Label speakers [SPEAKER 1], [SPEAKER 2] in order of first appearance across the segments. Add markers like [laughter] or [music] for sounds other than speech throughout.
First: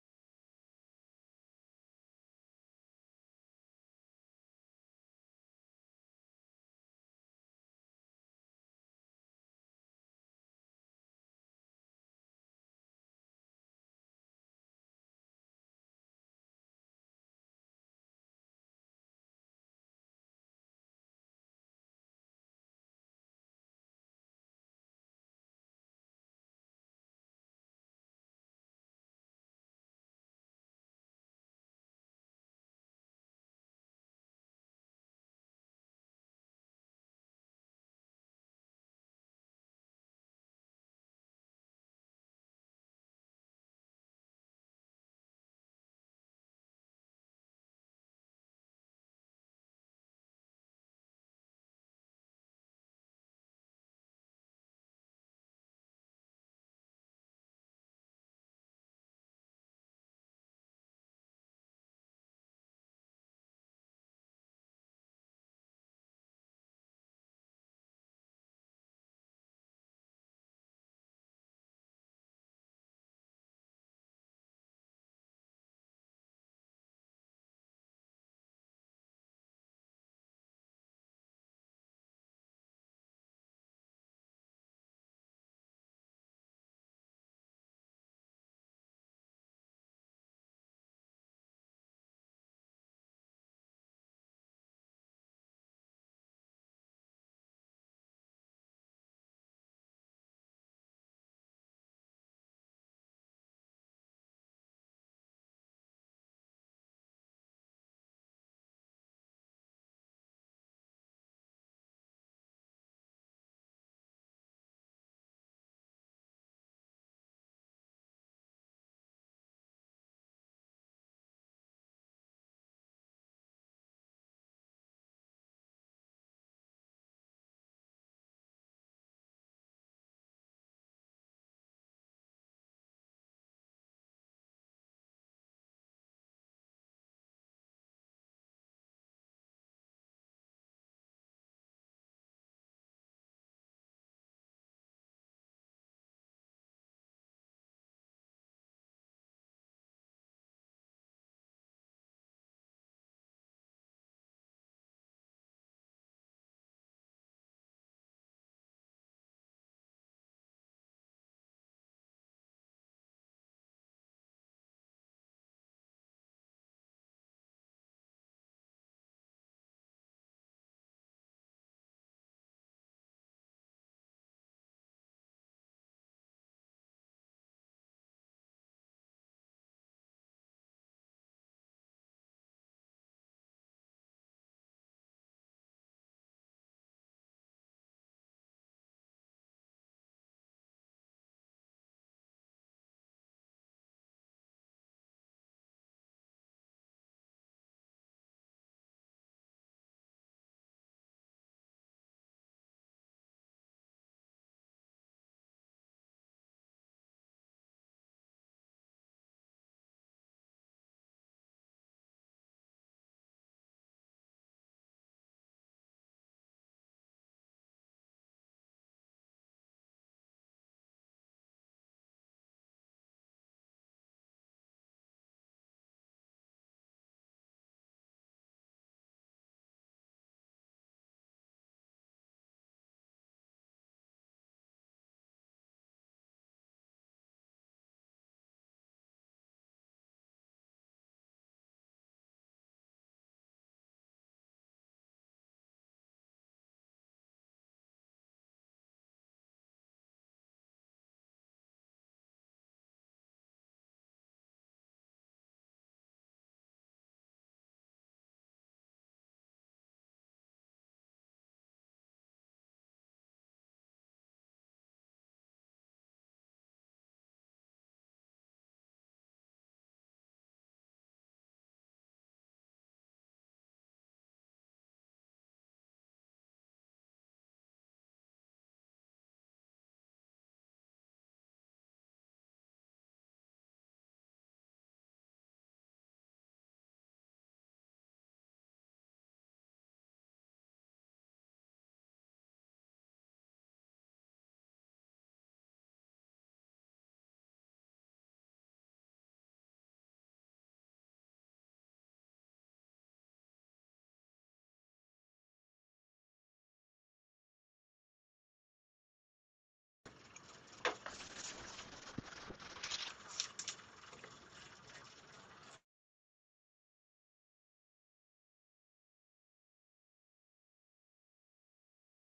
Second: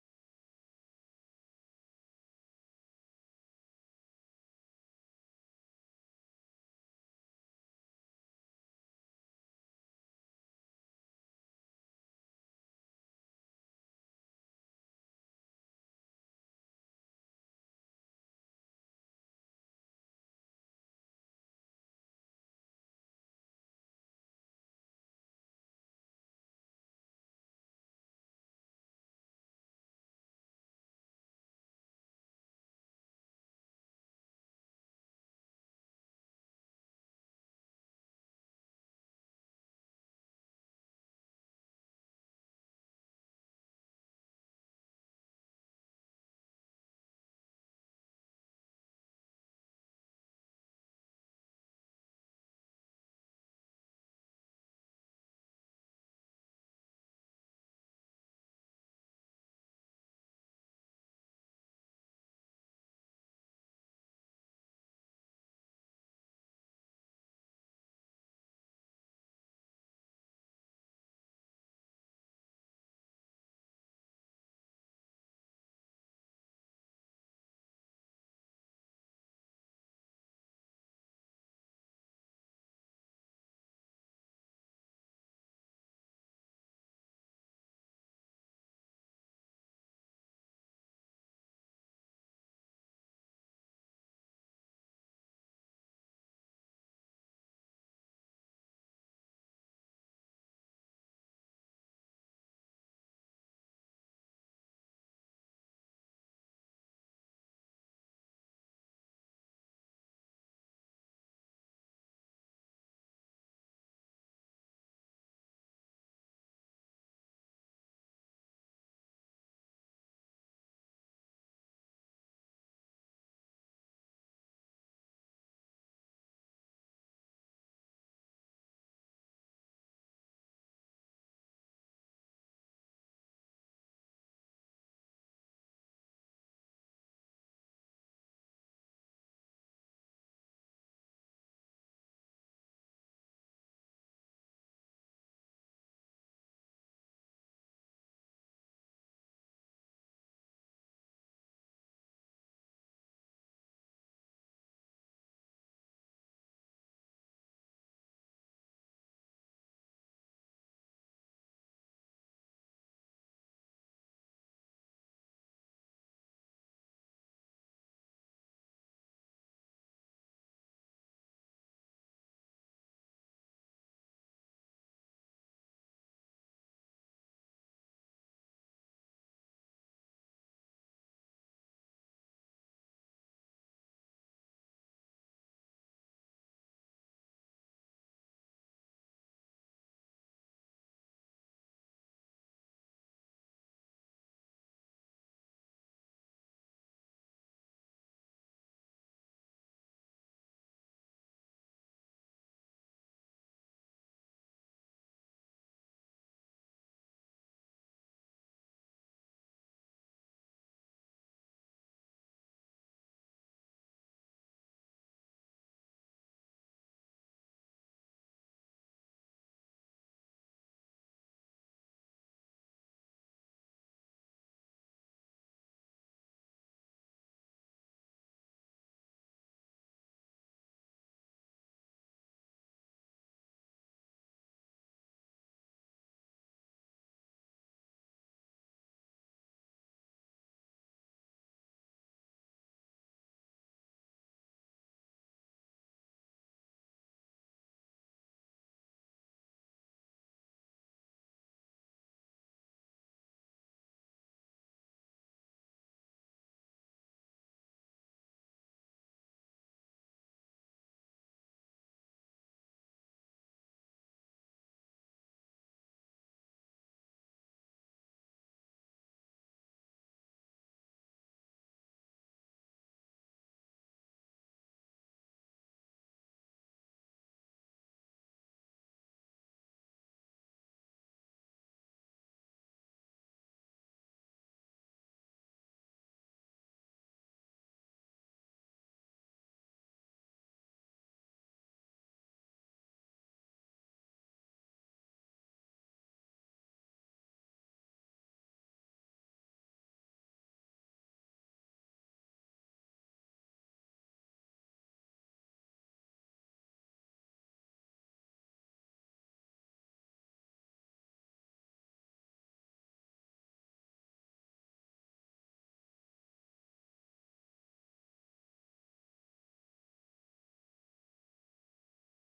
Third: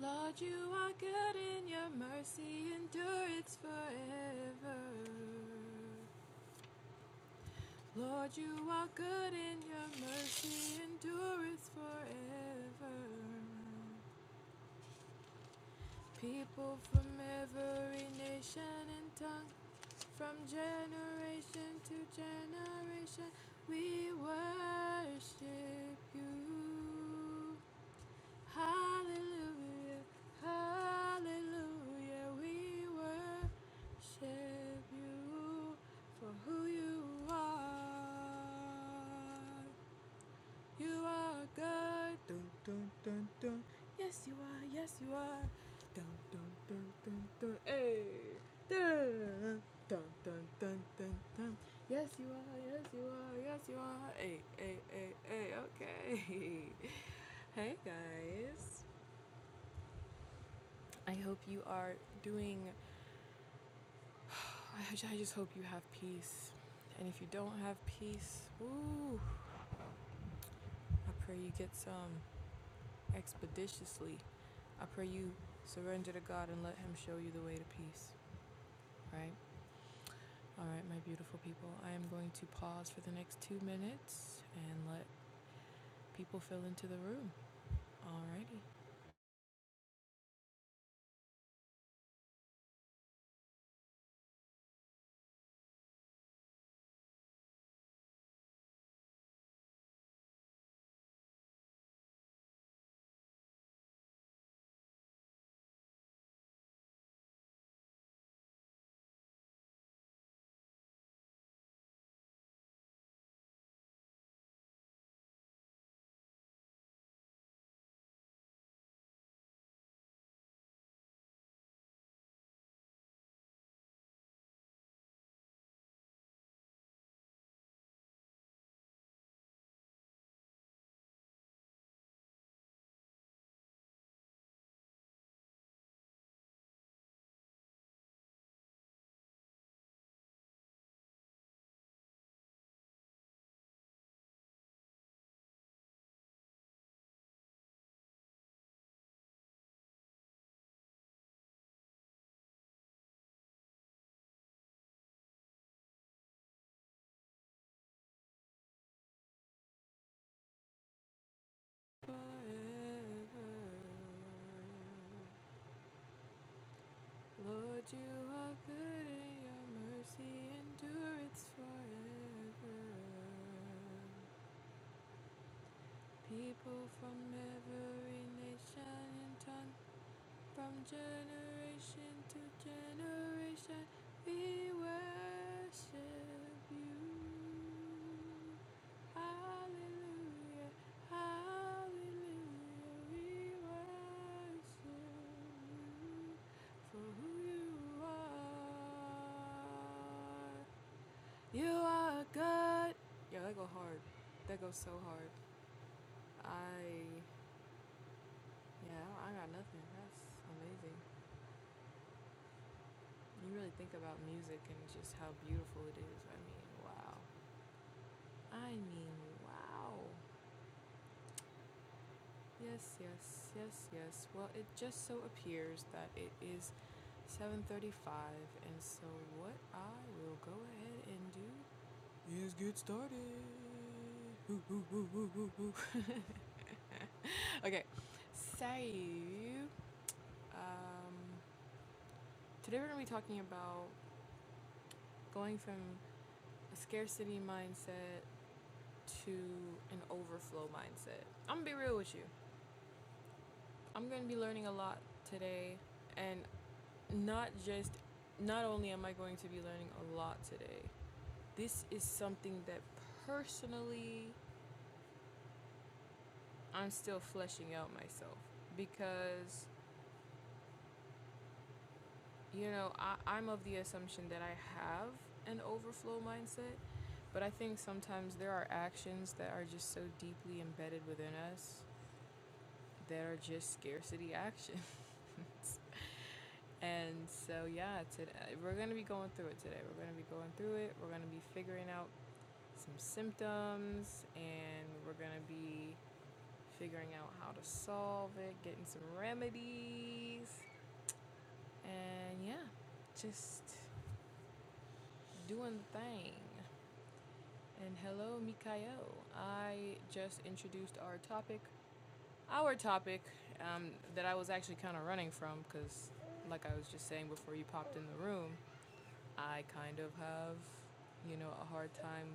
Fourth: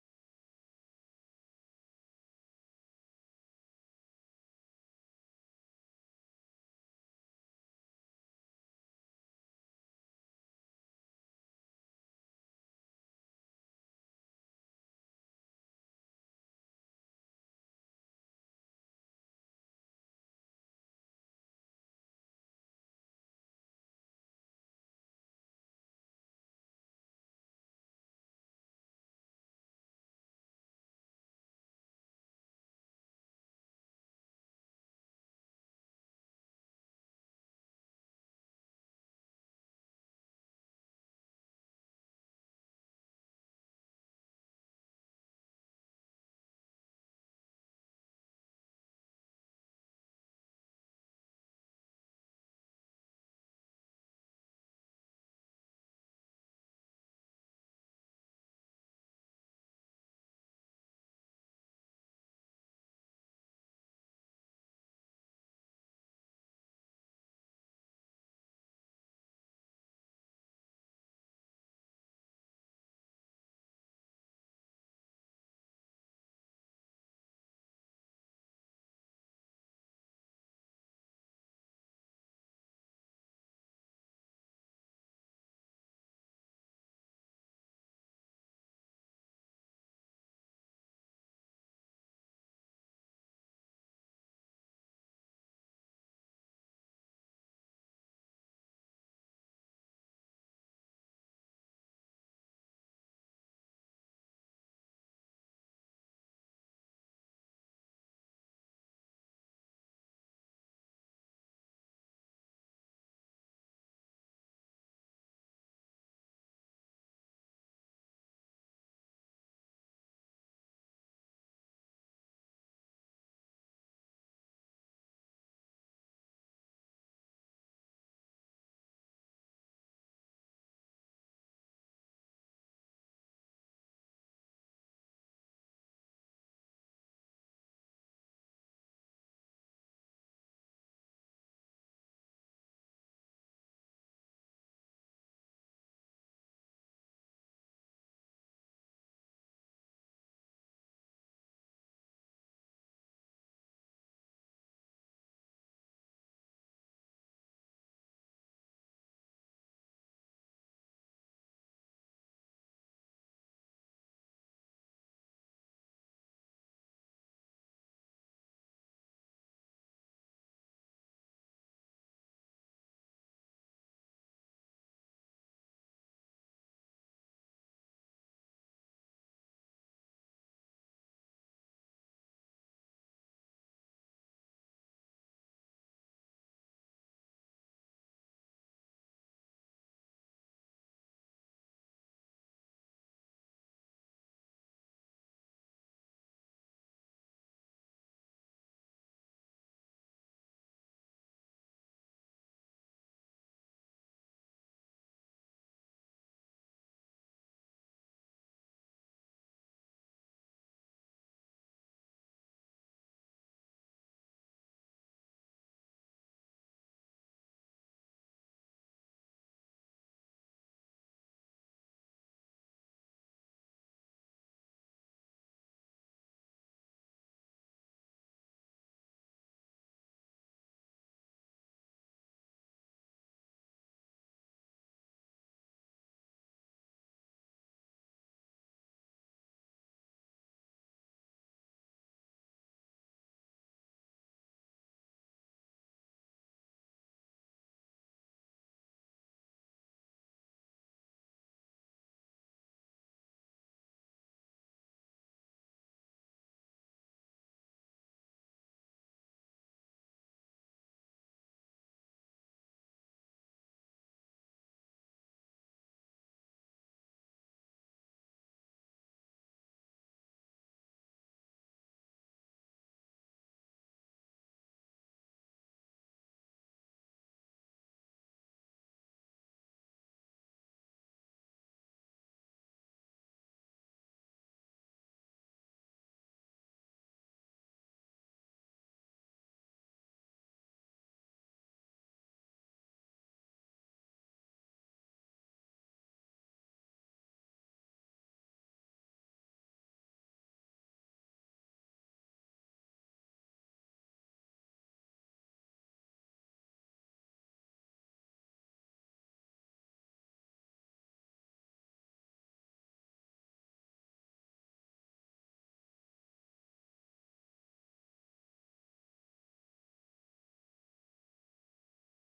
[SPEAKER 1] Lord, you are good and your mercy endureth forever. Lord, you are good and your mercy endureth forever. People from every nation and tongue, from generation to generation, we worship you. Hallelujah, hallelujah, we worship you for who you are. You are good. Dun, dun, dun, dun. Yes, you are, yes, you are. Dun, dun, dun, dun, dun. Hey. Dun, dun, dun, dun, dun, dun. Yes, you are, yes, you are, yes, you are. Hey, hey, hey, hey, okay. [laughs] hey, guys. I hope you are doing. [sighs] I just hope you have peace. And if you don't have peace, woo, I pray you get some expeditiously. I pray you surrender to God and let Him show you the way to peace, right? All right, my beautiful people, I am going to pause for the next two minutes and let people fill into the room. Alrighty. Forever. Lord, you are good and your mercy endureth forever. People from every nation and tongue from generation to generation, we worship you. Hallelujah, hallelujah, we worship you for who you are. You are good. Yeah, that go hard. That goes so hard. I, yeah, I got nothing. That's amazing. You really think about music and just how beautiful it is. I mean, wow. I mean, wow. Yes, yes, yes, yes. Well, it just so appears that it is 7:35, and so what I will go ahead and do is get started. Woo, woo, woo, woo, woo, woo. [laughs] okay. So, um, today we're going to be talking about going from a scarcity mindset to an overflow mindset. I'm gonna be real with you. I'm gonna be learning a lot today, and not just, not only am I going to be learning a lot today, this is something that personally I'm still fleshing out myself because, you know, I, I'm of the assumption that I have an overflow mindset, but I think sometimes there are actions that are just so deeply embedded within us that are just scarcity actions. [laughs] And so, yeah, today, we're going to be going through it today. We're going to be going through it. We're going to be figuring out some symptoms and we're going to be figuring out how to solve it, getting some remedies, and yeah, just doing the thing. And hello, Mikayo. I just introduced our topic. Our topic um, that I was actually kind of running from because, like I was just saying before you popped in the room, I kind of have, you know, a hard time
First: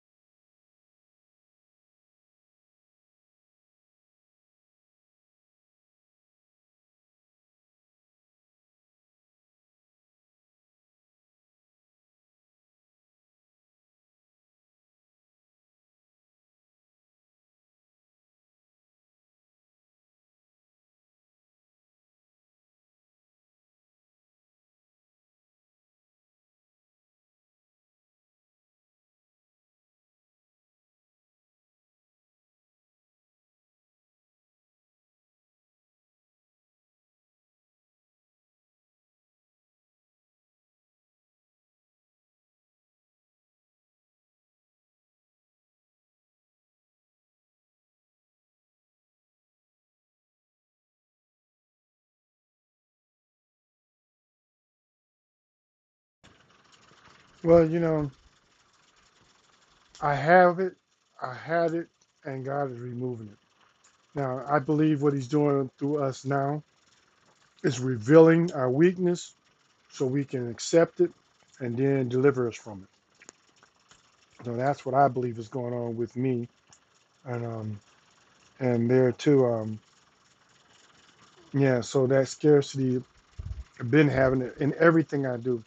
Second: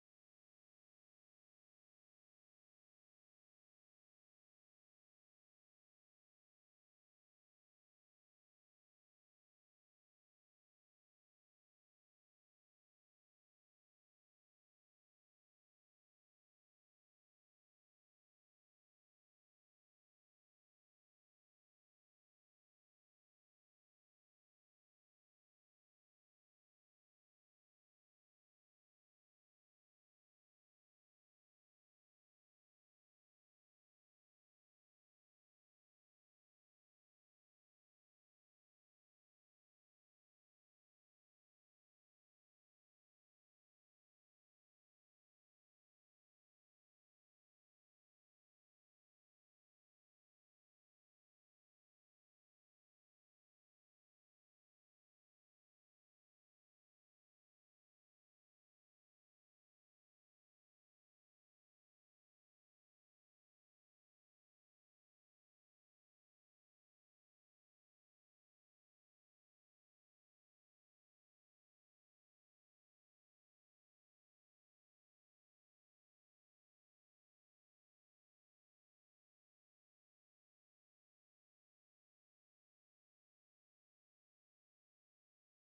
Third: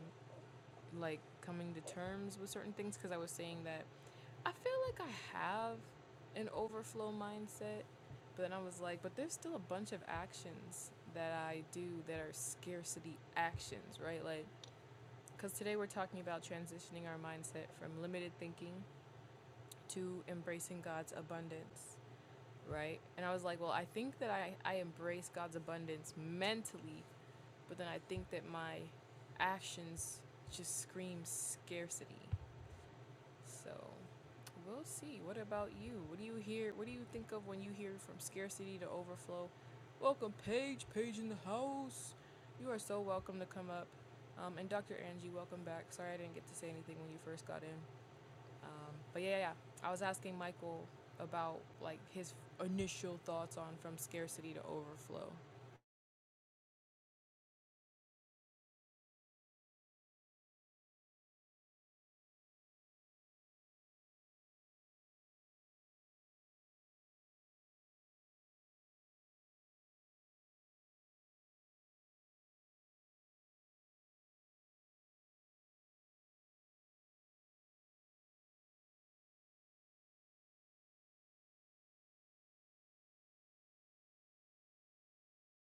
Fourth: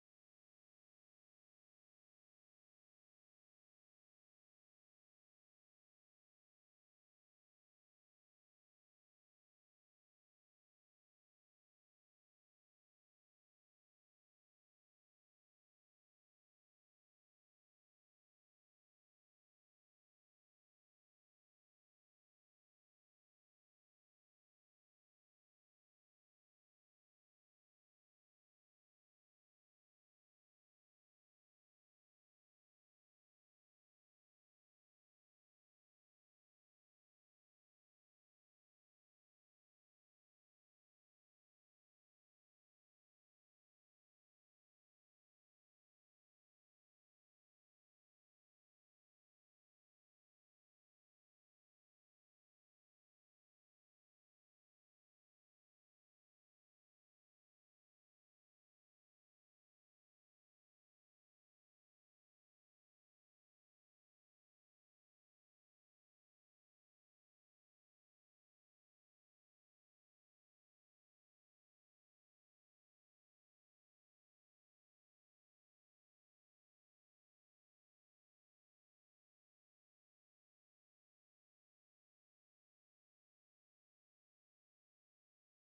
[SPEAKER 1] like coming to terms with certain things because I was saying that I feel like I have an overflow mindset, but then I was like, but there's still a bunch of actions that I do that are scarcity actions, right? Like, because today we're talking about transitioning our mindset from limited thinking to embracing God's abundance, right? And I was like, well, I think that I, I embrace God's abundance mentally but then I think that my actions just scream scarcity. So we'll see. What about you? What do you hear? What do you think of when you hear from scarcity to overflow? Welcome, Paige. Paige in the house. You are so welcome to come up. Um, and Dr. Angie, welcome back. Sorry I didn't get to say anything when you first got in. Um, but yeah, yeah, yeah. I was asking Michael about like his initial thoughts on from scarcity to overflow.
[SPEAKER 2] Well, you know, I have it, I had it, and God is removing it. Now, I believe what He's doing through us now is revealing our weakness so we can accept it and then deliver us from it. So that's what I believe is going on with me. And um and there too, um, yeah, so that scarcity I've been having it in everything I do.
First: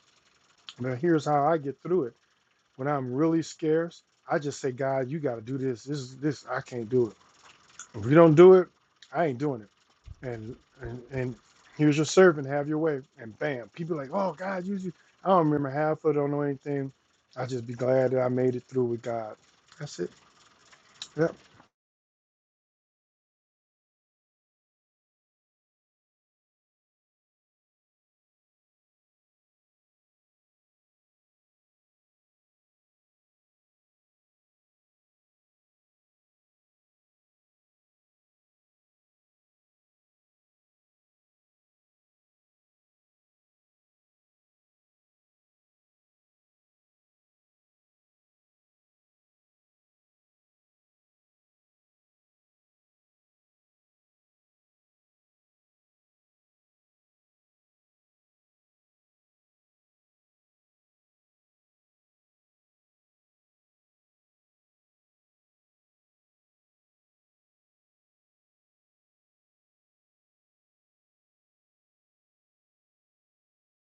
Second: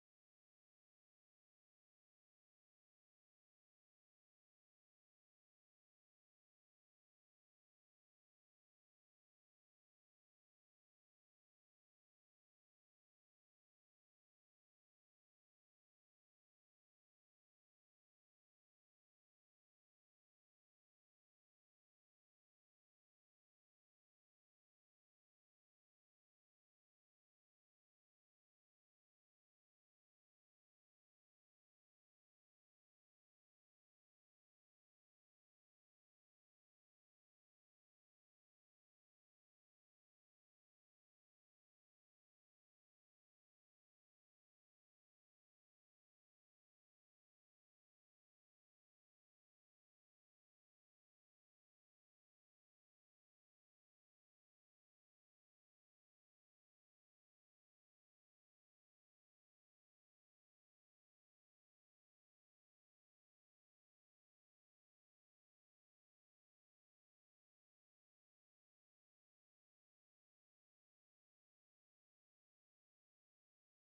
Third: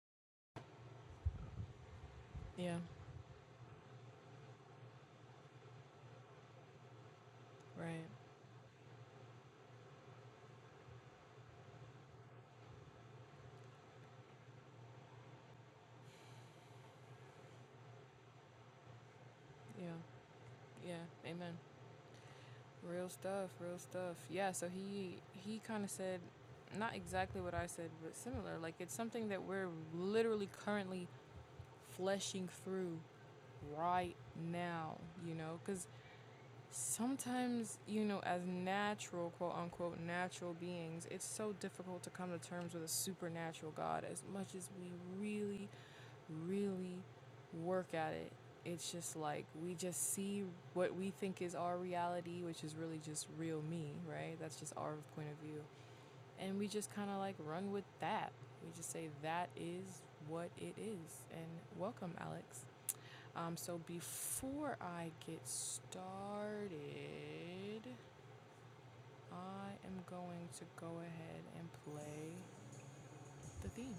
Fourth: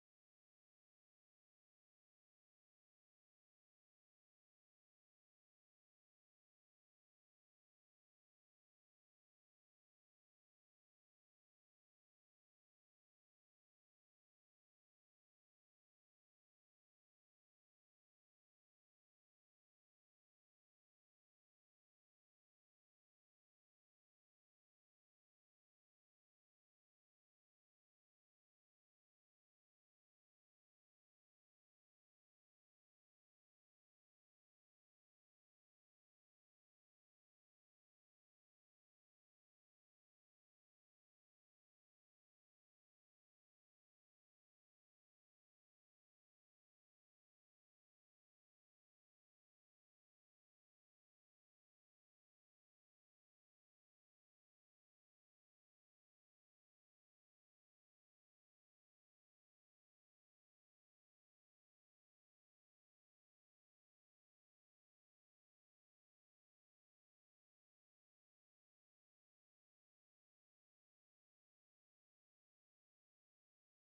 [SPEAKER 2] Now here's how I get through it.
[SPEAKER 1] Yeah,
[SPEAKER 2] When I'm really scarce, I just say, God, you gotta do this. This is this I can't do it. If
[SPEAKER 1] right.
[SPEAKER 2] you don't do it, I ain't doing it. And and, and here's your servant, have your way. And bam, people like, oh God, you, you. I don't remember half of it, don't know anything. I just be glad that I made it through with God.
[SPEAKER 1] Yeah,
[SPEAKER 2] That's it.
[SPEAKER 1] yeah.
[SPEAKER 2] Yep.
[SPEAKER 1] Amen. Real stuff, real stuff. Yeah, so he he kind of said not exactly what I said, but similar. Like it's something that we're literally currently fleshing through right now, you know, cuz sometimes, you know, as natural, quote unquote, natural beings, it's so difficult to come to terms with a supernatural God as much as we really really work at it. It's just like we just see what we think is our reality, which is really just real me, right? That's just our point of view. And we just kind of like run with that. We just say that is what it is. And welcome, Alex. Um, so before I get started, I am going to go ahead and play the theme.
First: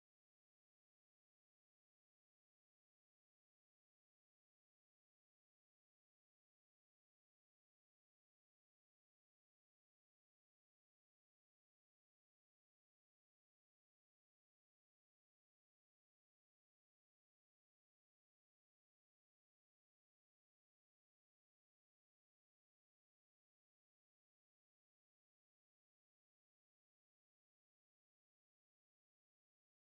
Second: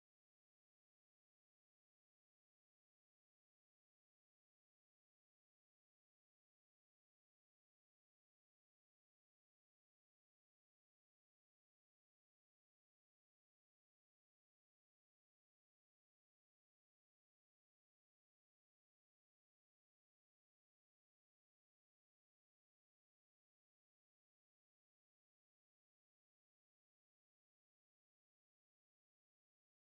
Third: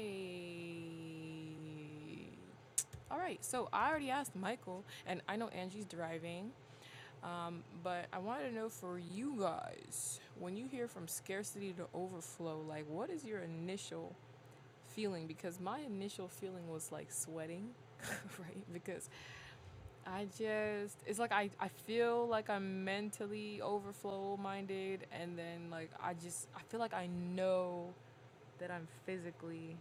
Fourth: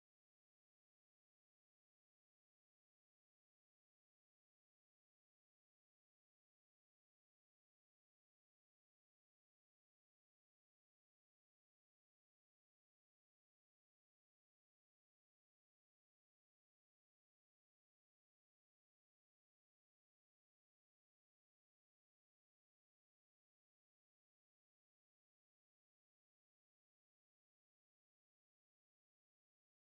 [SPEAKER 1] Okay. All right, so I already asked Michael, and I know Angie's driving, um, but I wanted to know for you guys, when you hear from scarcity to overflow, like what is your initial feeling? Because my initial feeling was like sweating, [laughs] right? Because I just, it's like I, I feel like I'm mentally overflow minded, and then like I just, I feel like I know that I'm physically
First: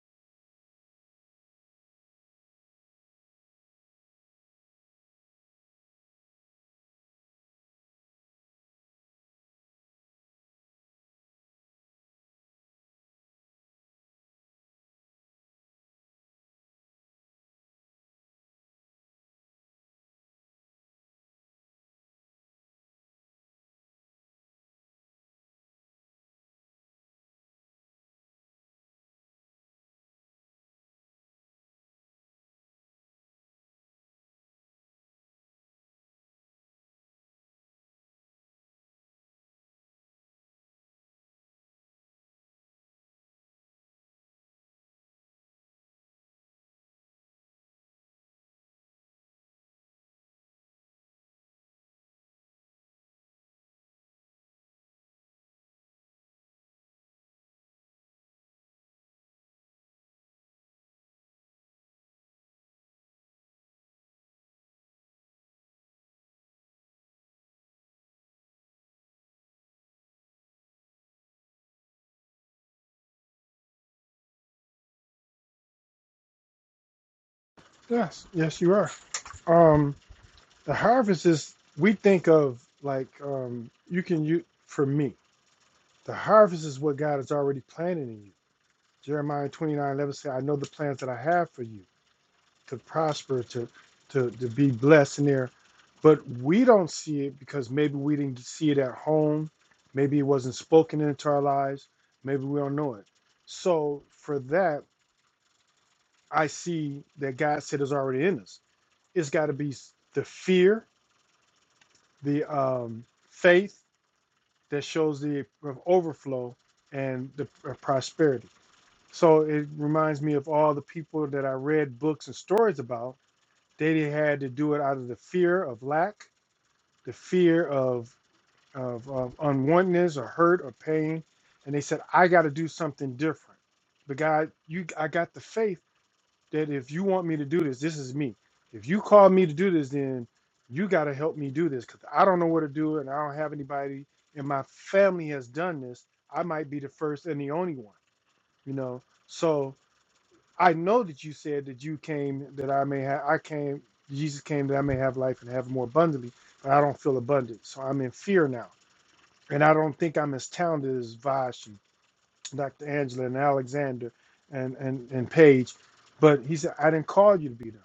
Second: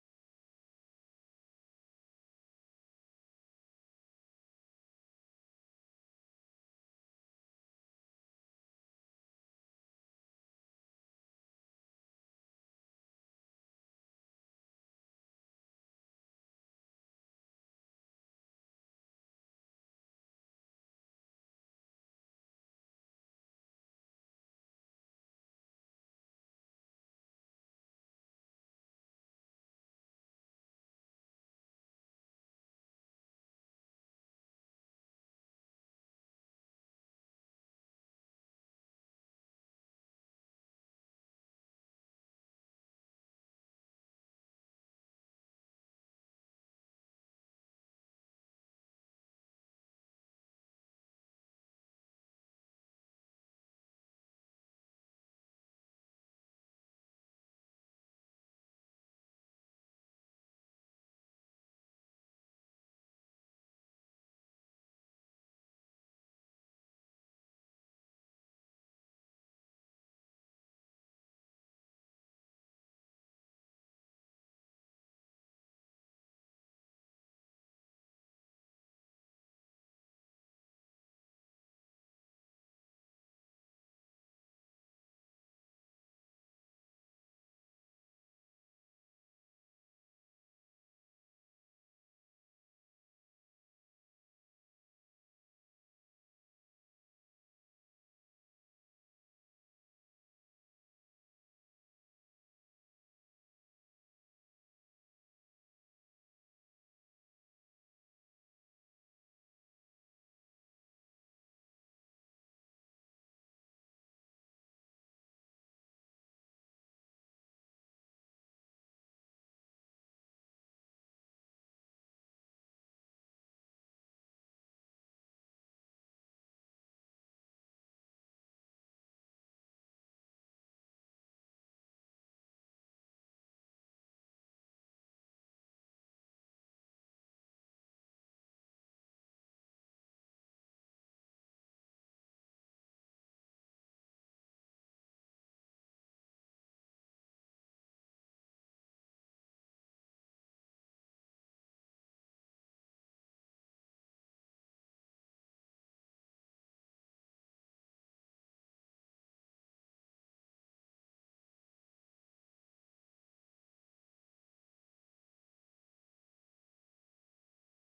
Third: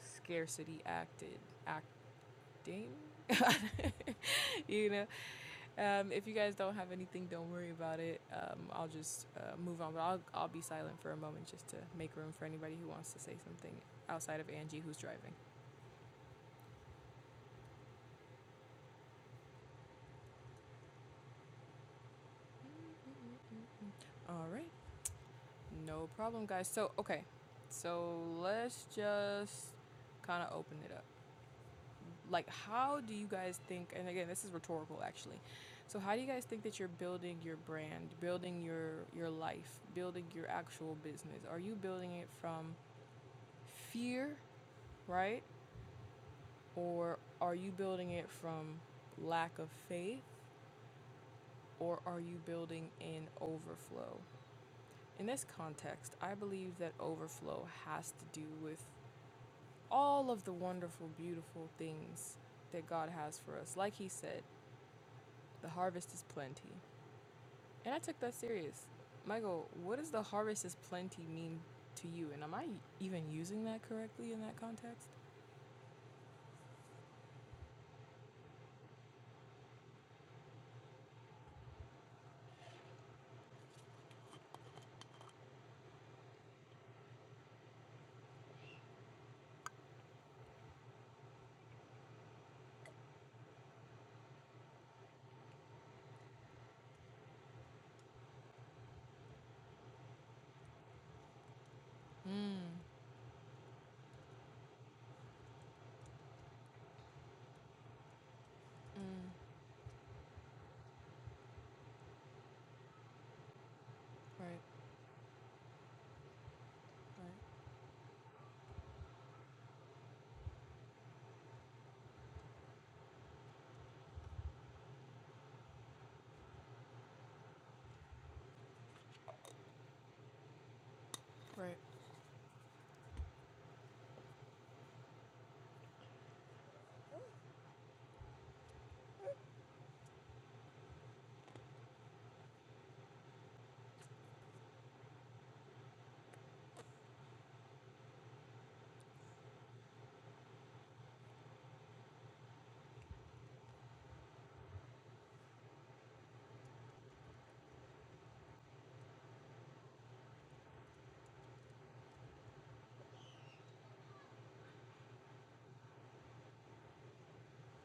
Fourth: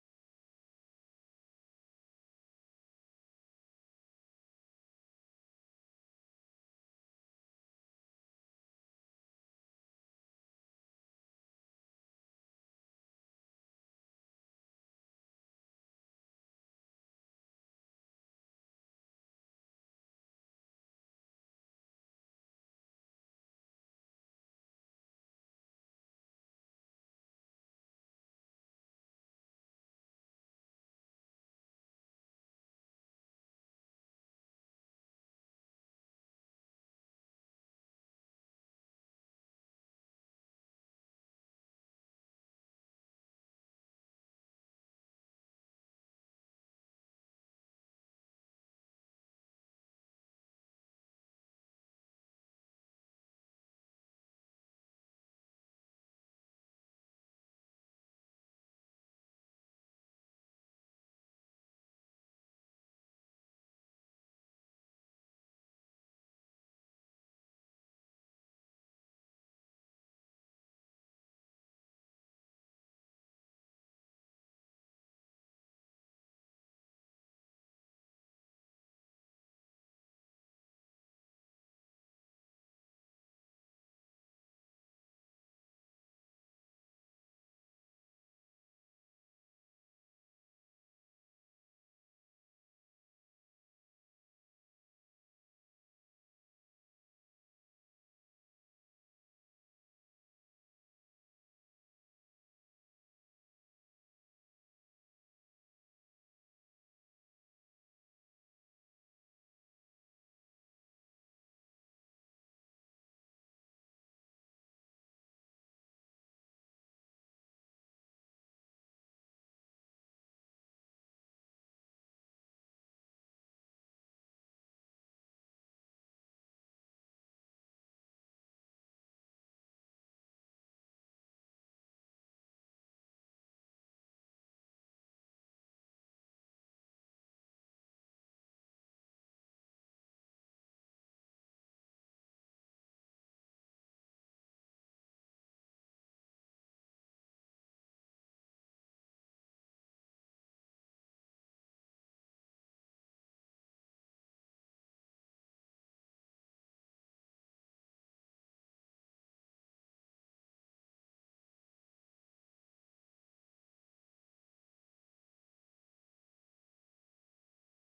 [SPEAKER 1] scarcity acted, acting. [laughs] you know Um, if you guys don't have anything, don't worry about it. Um, I'll just uh, move on, but I'll, I'll be silent for a moment just to make room for anybody who wants to say something outside of Angie who's driving. All right, no problem, guys. So, okay, so let's just kind of open it up. Like, how do you guys think, and again, this is rhetorical actually. So, how do you guys think that you're building your brand, building your your life, building your actual business? Are you building it from fear right? Or are you building it from lack of faith or are you building in overflow? In this context, I believe that overflow has to do with all of the wonderful, beautiful things that God has for us. Like He said, the harvest is plenty. And I took that serious. Michael, what does the harvest is plenty mean to you? And am I even using that correctly in that context?
[SPEAKER 2] Yes. Yes, you are. Um, the harvest is we think of like um you can you for me, the harvest is what God is already planning in you. Jeremiah 29 11 says, I know the plans that I have for you. to prosper, to to to be blessed in there. But we don't see it because maybe we didn't see it at home. Maybe it wasn't spoken into our lives. Maybe we
[SPEAKER 1] Mm,
[SPEAKER 2] don't know it. So for that, I see that God said is already in us. It's
[SPEAKER 1] mm,
[SPEAKER 2] got to be s- the fear, the um, faith
[SPEAKER 1] right,
[SPEAKER 2] that shows the overflow and the
[SPEAKER 1] right,
[SPEAKER 2] uh, prosperity. So it reminds me of all the people that I read books and stories about They had to do it out of the fear of lack, the fear of of, of unwantedness or hurt or pain, and
[SPEAKER 1] right,
[SPEAKER 2] they said, "I got to do something different." But God, you, I got the faith that if you want me to do this, this is me. If you call me to do this, then you got to help me do this because I don't know what to do, and I don't have anybody in my family has done this. I might be the first and the only one, you know. So I know that you said that you came that I may have I came Jesus came that I may have life and have it more abundantly, but I don't feel abundant. So I'm in fear now. And I don't think I'm as talented as Vash and Dr. Angela and Alexander and, and, and Paige. But he said, I didn't call you to be them.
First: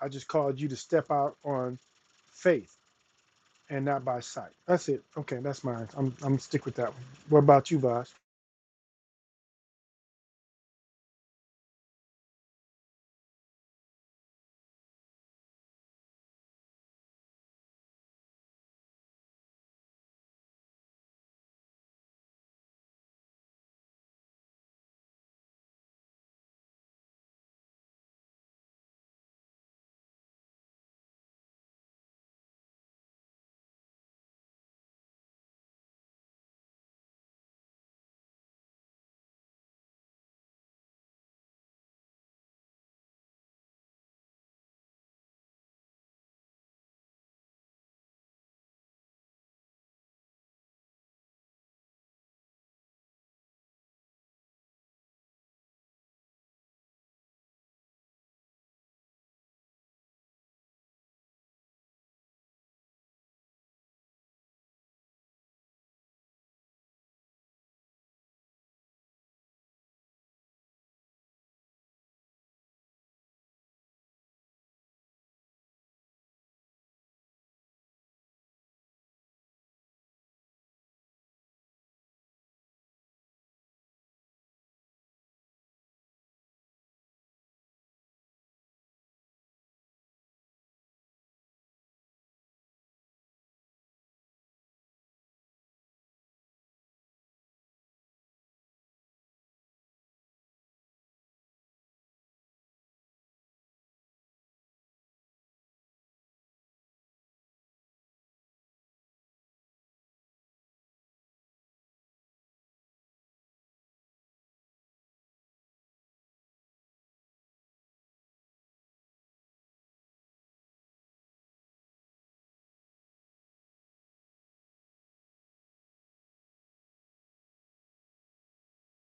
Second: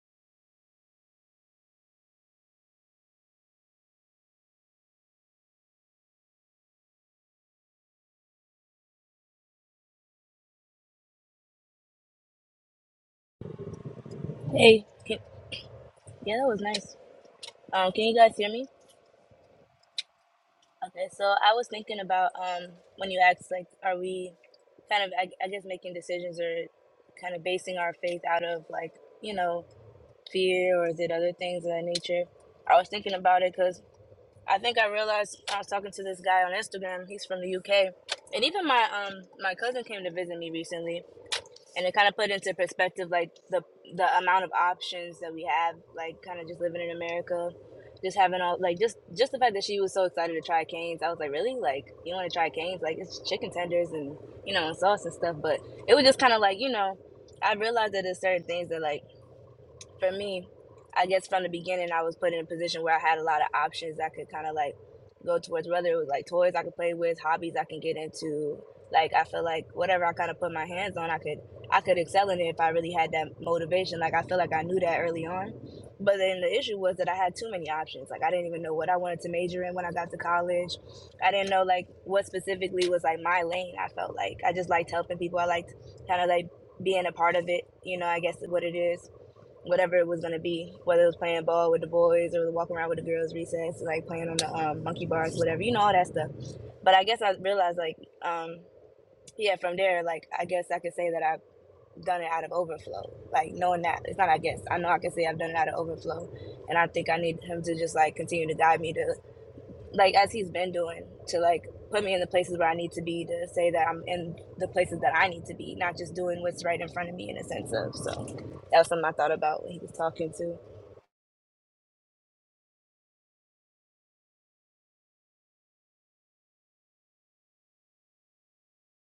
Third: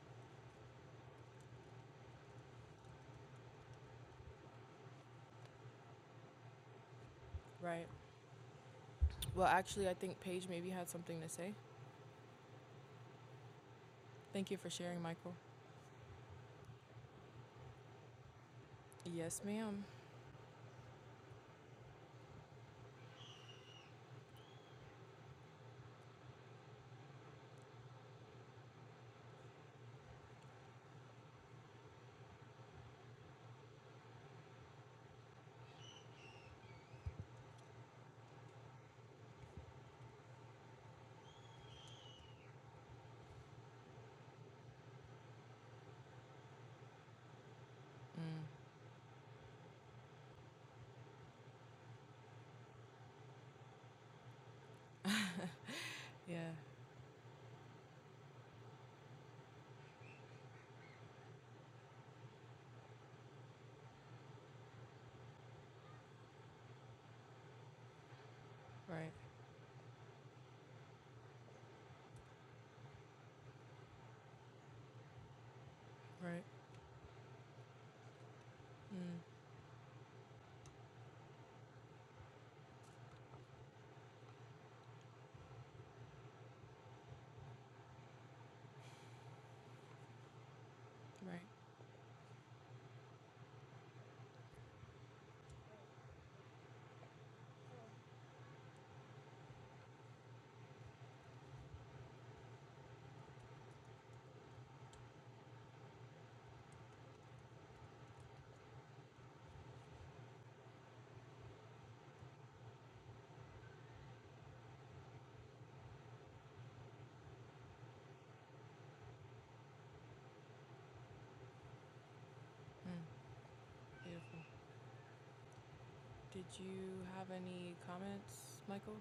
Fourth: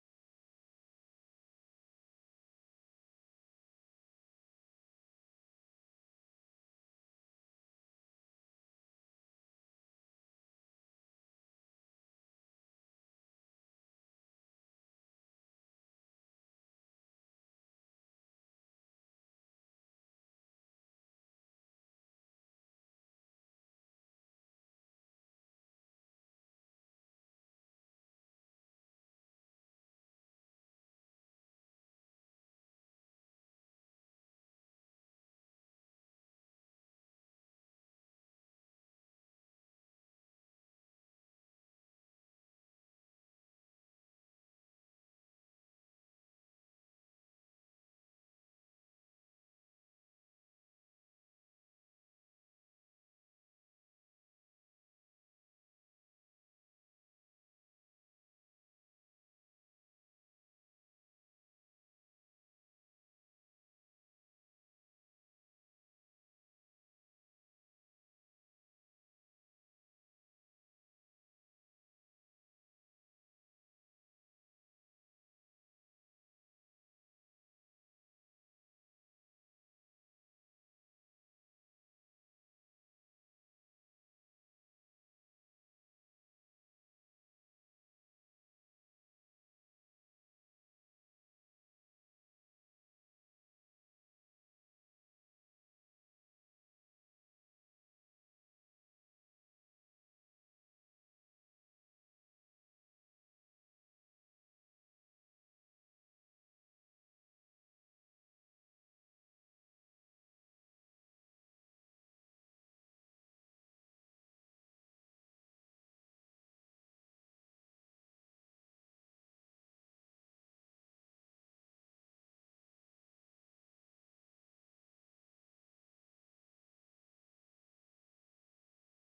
[SPEAKER 2] I just called you to step out on faith and not by sight. That's it. Okay, that's mine. I'm I'm stick with that one. What about you,
[SPEAKER 1] right.
[SPEAKER 2] Vash?
[SPEAKER 1] Well, actually, I think Paige maybe had something to say. Thank you for
[SPEAKER 3] Hey,
[SPEAKER 1] sharing,
[SPEAKER 3] can,
[SPEAKER 1] Michael.
[SPEAKER 3] yeah, that was nice. Um, can you guys hear me?
[SPEAKER 1] Yes, ma'am.
[SPEAKER 3] Okay, so I was thinking about um when you asked like, are we kind of I, I guess making decisions or kind of basing our faith out of like you know fear or is it other things of that nature? I was thinking about it because I think I realized I was talking to this guy on Instagram. He's from the UK, and even my um my cousin came to visit me recently, and it kind of put into perspective like the the amount of options that we have like kind of just living in america just having
[SPEAKER 1] Mm.
[SPEAKER 3] all like just just the fact that she was so excited to try canes i was like really like you want to try canes like it's chicken tenders and you know and sauce and stuff but it was just kind of
[SPEAKER 1] Yeah,
[SPEAKER 3] like you know i realized that there's certain things that like for me, I guess from the beginning, I was put in a position where I had a lot of options I could kind of like go towards, whether it was like toys I could play with, hobbies I can get into.
[SPEAKER 1] right,
[SPEAKER 3] Like I feel like whatever I kind of put my hands on, I could I could excel in it if I really had that motivation. Like I feel like I knew that early on, but then
[SPEAKER 1] right,
[SPEAKER 3] the issue was that I had too many options. Like I didn't even know what I
[SPEAKER 1] mm.
[SPEAKER 3] wanted to major in when I got to college. I didn't know like what specifically was like my lane. I felt like I just liked helping people. I liked kind of like being a part of it. You know, I guess what it is whatever it was gonna be, whether it was
[SPEAKER 1] right.
[SPEAKER 3] playing ball with the boys or walking around with the girls recess, like playing on the um, monkey bars, whatever, you know, all that stuff. But I guess I realized like, um, yeah, from there, like I guess I could say that I've done it out of overflow. Like knowing that it's not I guess. I know I can say I've done it out of overflow. And I think I need him to just like continue to guide me to like as he's been doing, to like put me in the places where I need to be to say that I'm in the places that I need to be, not just doing what's right in front of me in a sense of so that was something I thought about when he was talking to.
[SPEAKER 1] Mm. Beautiful. Did you have any comments, Michael?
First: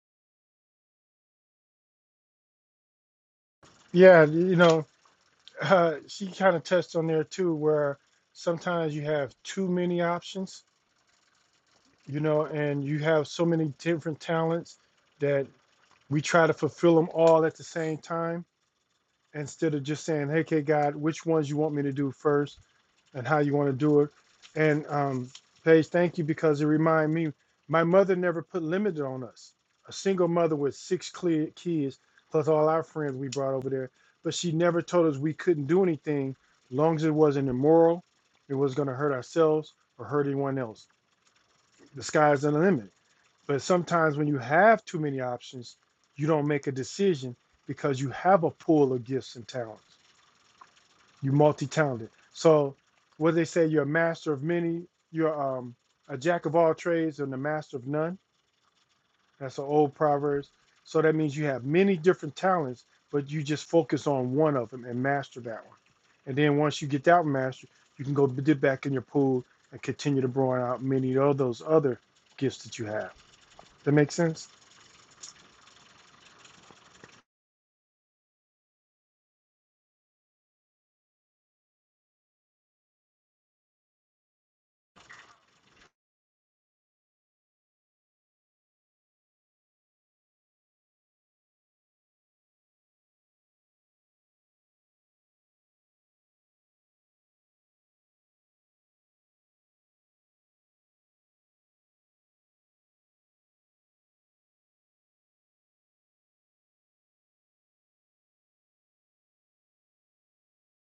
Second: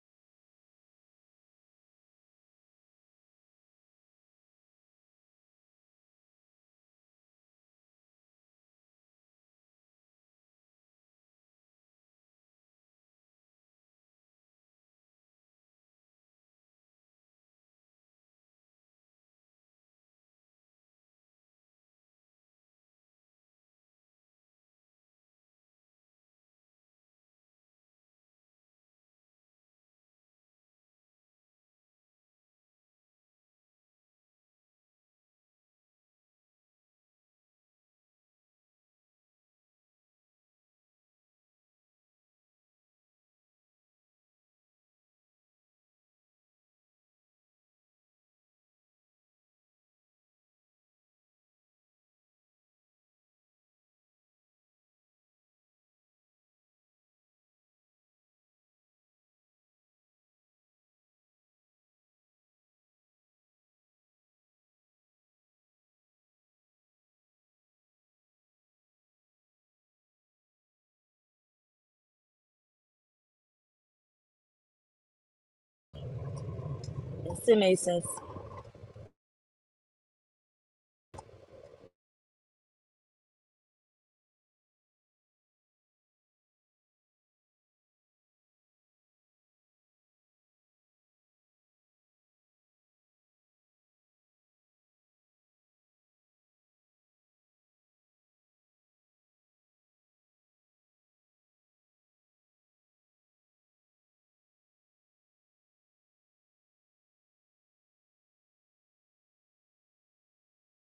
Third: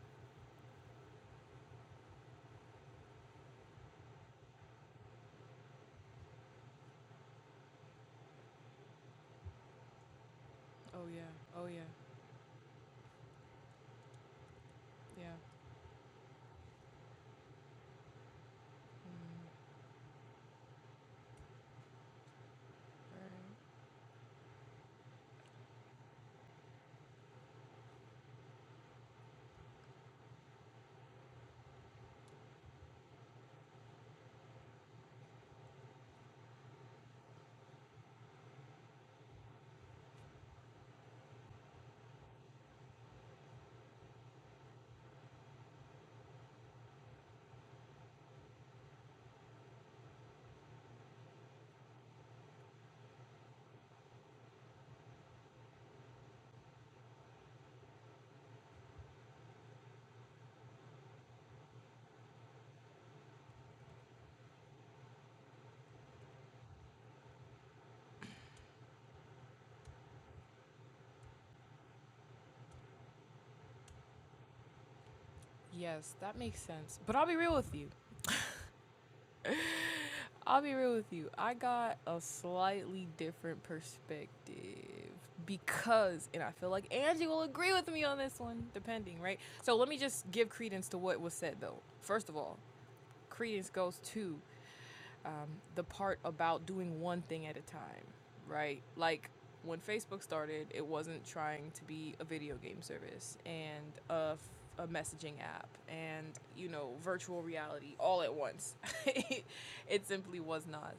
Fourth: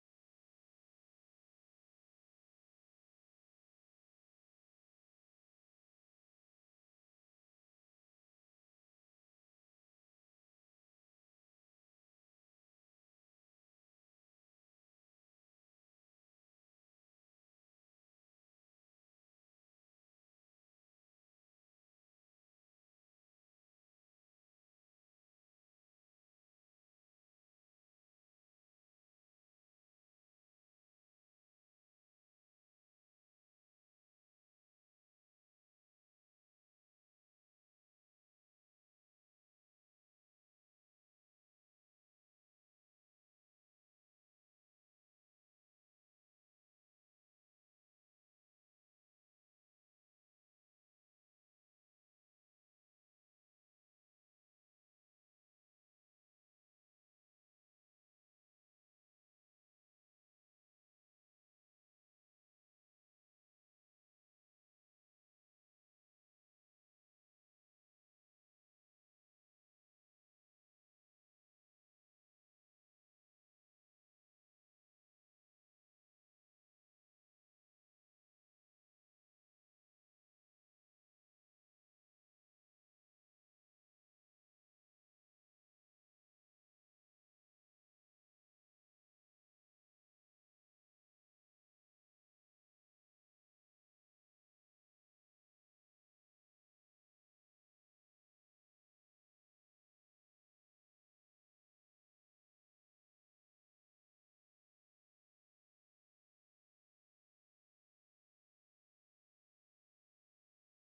[SPEAKER 2] Yeah, you know, uh, she kind of touched on there too, where sometimes you have too many options,
[SPEAKER 1] Oh, yeah, oh, yeah,
[SPEAKER 2] you know, and you have so many different talents
[SPEAKER 1] yeah.
[SPEAKER 2] that we try to fulfill them all at the same time
[SPEAKER 1] Mm.
[SPEAKER 2] instead of just saying, "Hey, okay, God, which ones you want me to do first?
[SPEAKER 1] All right.
[SPEAKER 2] and how you want to do it. And um, Paige, thank you because it reminded me my mother never put limit on us. A single mother with six clear kids, plus all our friends we brought over there, but she never told us we couldn't do anything, long as it wasn't immoral, it was going to hurt ourselves or hurt anyone else. The sky's the limit. But sometimes when you have too many options, you don't make a decision because you have a pool of gifts and talents. You're multi-talented. So what they say, you're a master of many. You're um, a jack of all trades and a master of none. That's an old proverb. So that means you have many different talents, but you just focus on one of them and master that one. And then once you get that master, you can go dip back in your pool and continue to broaden out many of those other gifts that you have. That make sense?
[SPEAKER 1] Yes, that makes sense. But I'll be
[SPEAKER 3] Yes,
[SPEAKER 1] real
[SPEAKER 3] it
[SPEAKER 1] with
[SPEAKER 3] made
[SPEAKER 1] you.
[SPEAKER 3] sense.
[SPEAKER 1] I'll be real with you. I got a slightly different perspective because, and I feel like Angie will agree with me on this one, depending, right? So let me just give credence to what was said, though. First of all, credence goes to um, the part about doing one thing at a time, right? Like when Facebook started, it wasn't trying to be a video game service and a f- a messaging app and you know virtual reality all at once [laughs] it simply was not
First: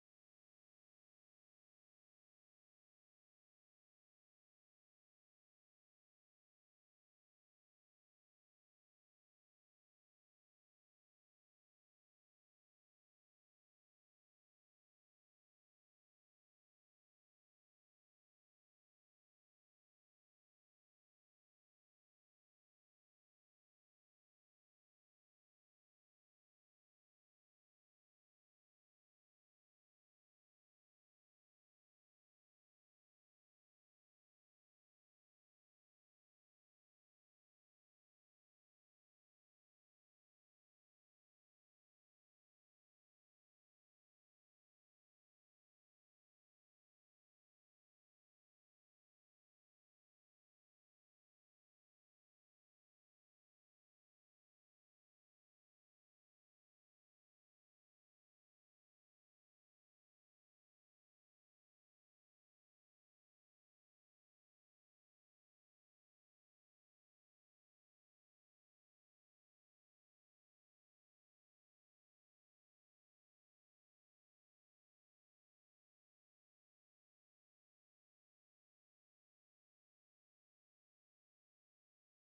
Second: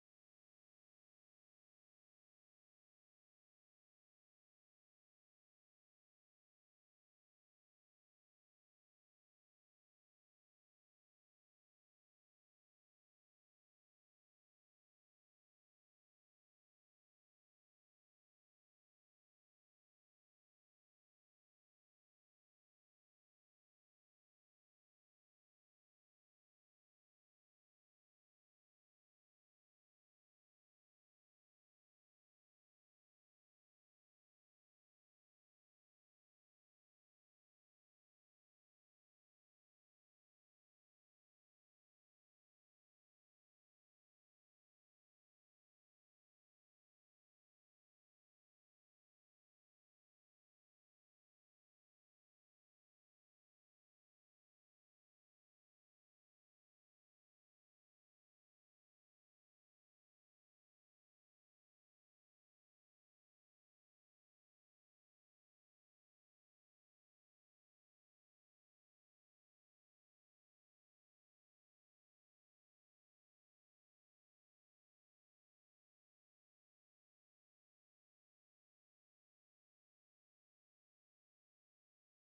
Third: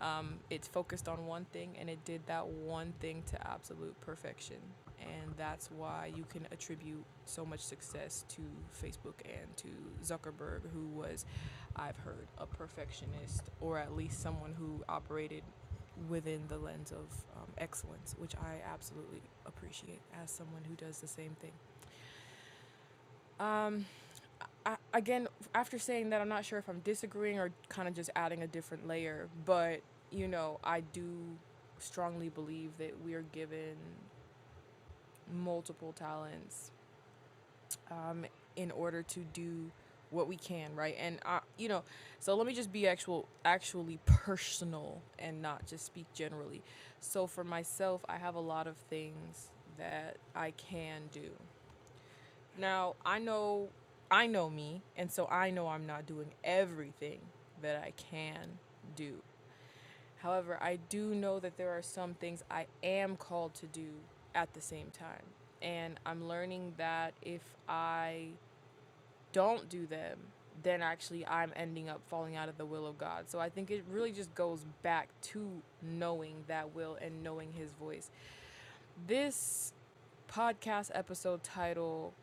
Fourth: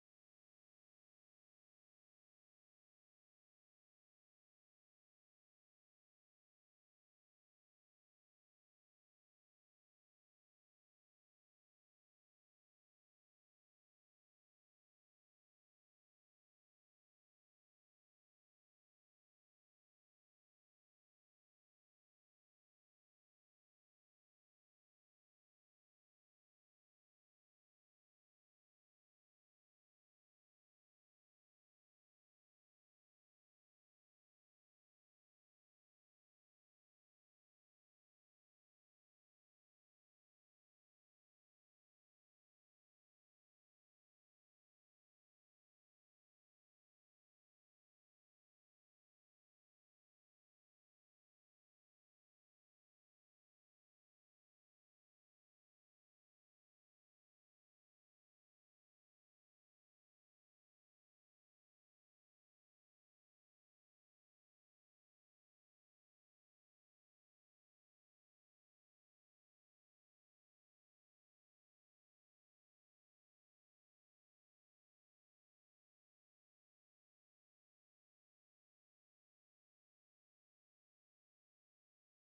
[SPEAKER 1] um, it's focused on one thing and it did that one thing to absolute perfection. And that's why you can attribute so much success to Facebook and to Zuckerberg, who was, I've heard, a perfectionist or at least someone who operated within the lens of um, excellence, which I absolutely appreciate as someone who does the same thing. Um, I, again, after saying that, I'm not sure if I'm disagreeing or kind of just adding a different layer, but you know, I do strongly believe that we are given multiple talents um, in order to do what we can, right? And I, you know, so let me just be actual, actually personal and not just speak generally. So for myself, I have a lot of things that I can do. Now, I know I know me, and so I know I'm not doing everything that I can do. However, I do know that there are some things I am called to do at the same time. And I'm learning that if I don't do them, then actually I'm ending up falling out of the will of God. So I think it really just goes back to knowing that will and knowing his voice. This podcast episode title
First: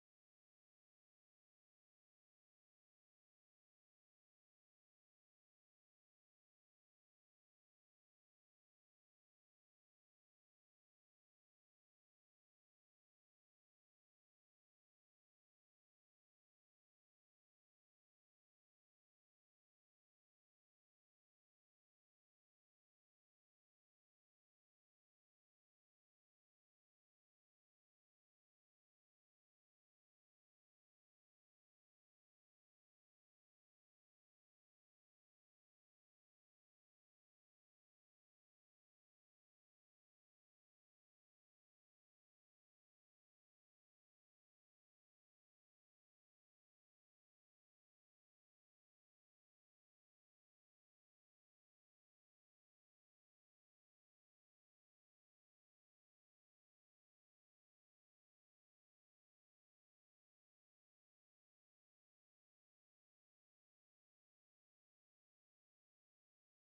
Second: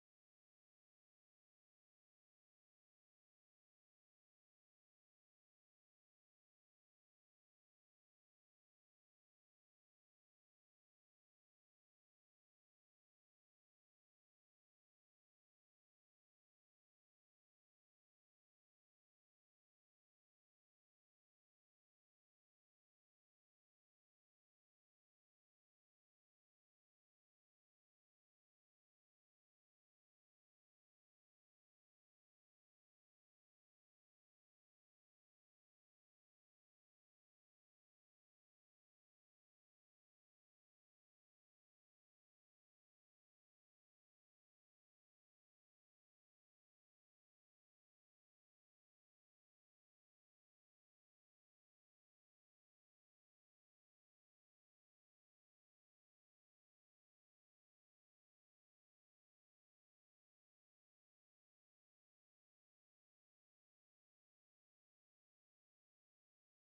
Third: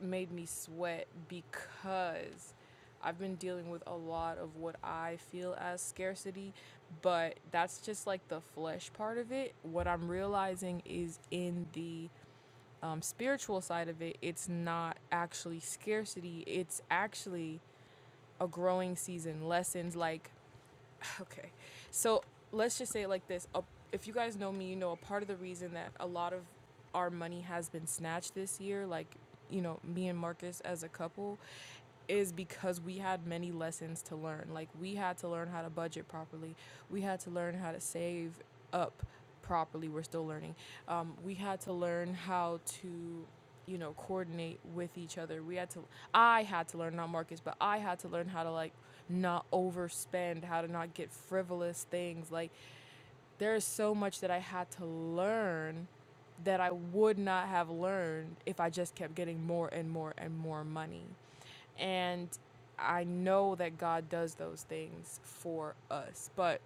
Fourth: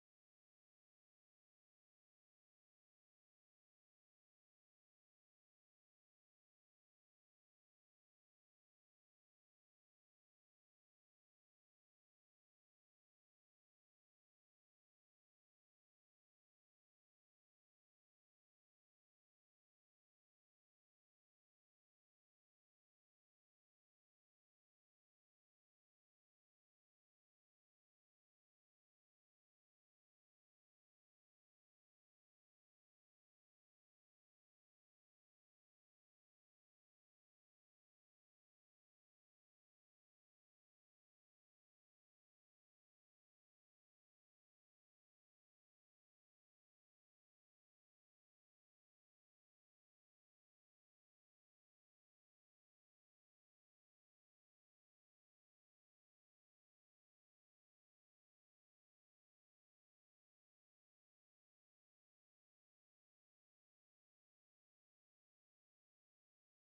[SPEAKER 1] made me sweat because I've been dealing with a lot of what I feel as scarcity, but that's just like the flesh part of it. What I'm realizing is in the um, spiritual side of it, it's not actually scarcity, it's actually a growing season, lessons like [laughs] okay. So let's just say it like this: if you guys know me, you know a part of the reason that a lot of our money has been snatched this year, like you know me and Marcus as a couple, is because we had many lessons to learn. Like we had to learn how to budget properly. We had to learn how to save up properly. We're still learning. Um, we had to learn how to you know, coordinate with each other. We had to, I had to learn, not Marcus, but I had to learn how to like not overspend, how to not get frivolous things. Like, there is so much that I had to learn that I would not have learned if I just kept getting more and more and more money. And I know that God does those things for us, but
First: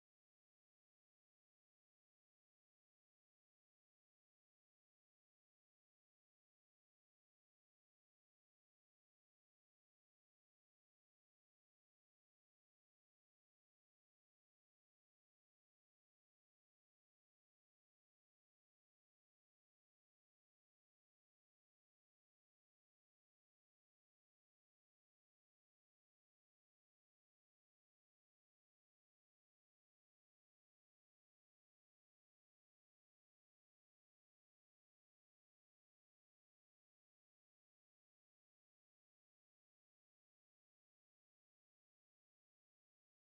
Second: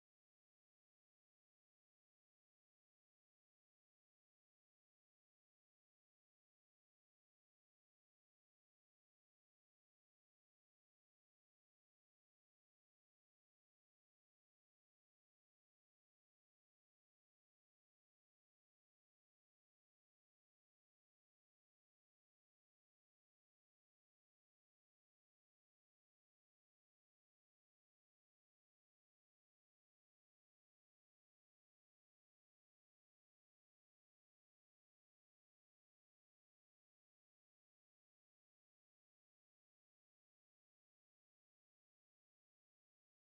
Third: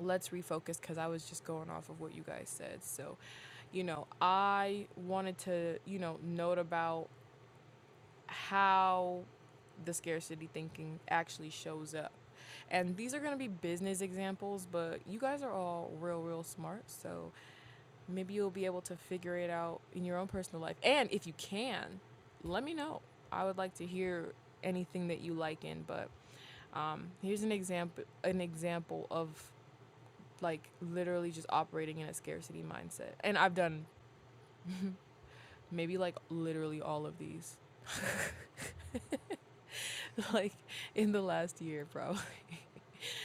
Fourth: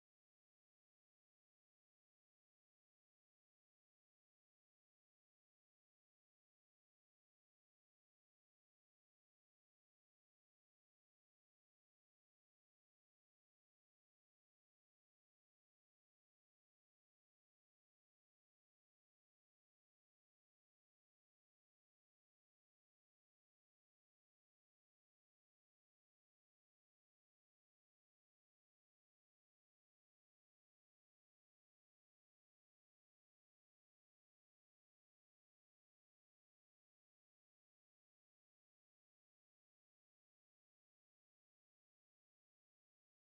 [SPEAKER 1] let's refocus because I was just going off of what you guys said. So, you know, I wanted to, you know, note about how the scarcity thinking actually shows up. And these are going to be business examples, but you guys are all real, real smart. So maybe you'll be able to figure it out in your own personal life. And if you can, let me know. I would like to hear anything that you like in. But um, here's an example, an example of like literally just operating in a scarcity mindset. And I've done maybe like literally all of these. [laughs] [laughs] like in the last year, probably.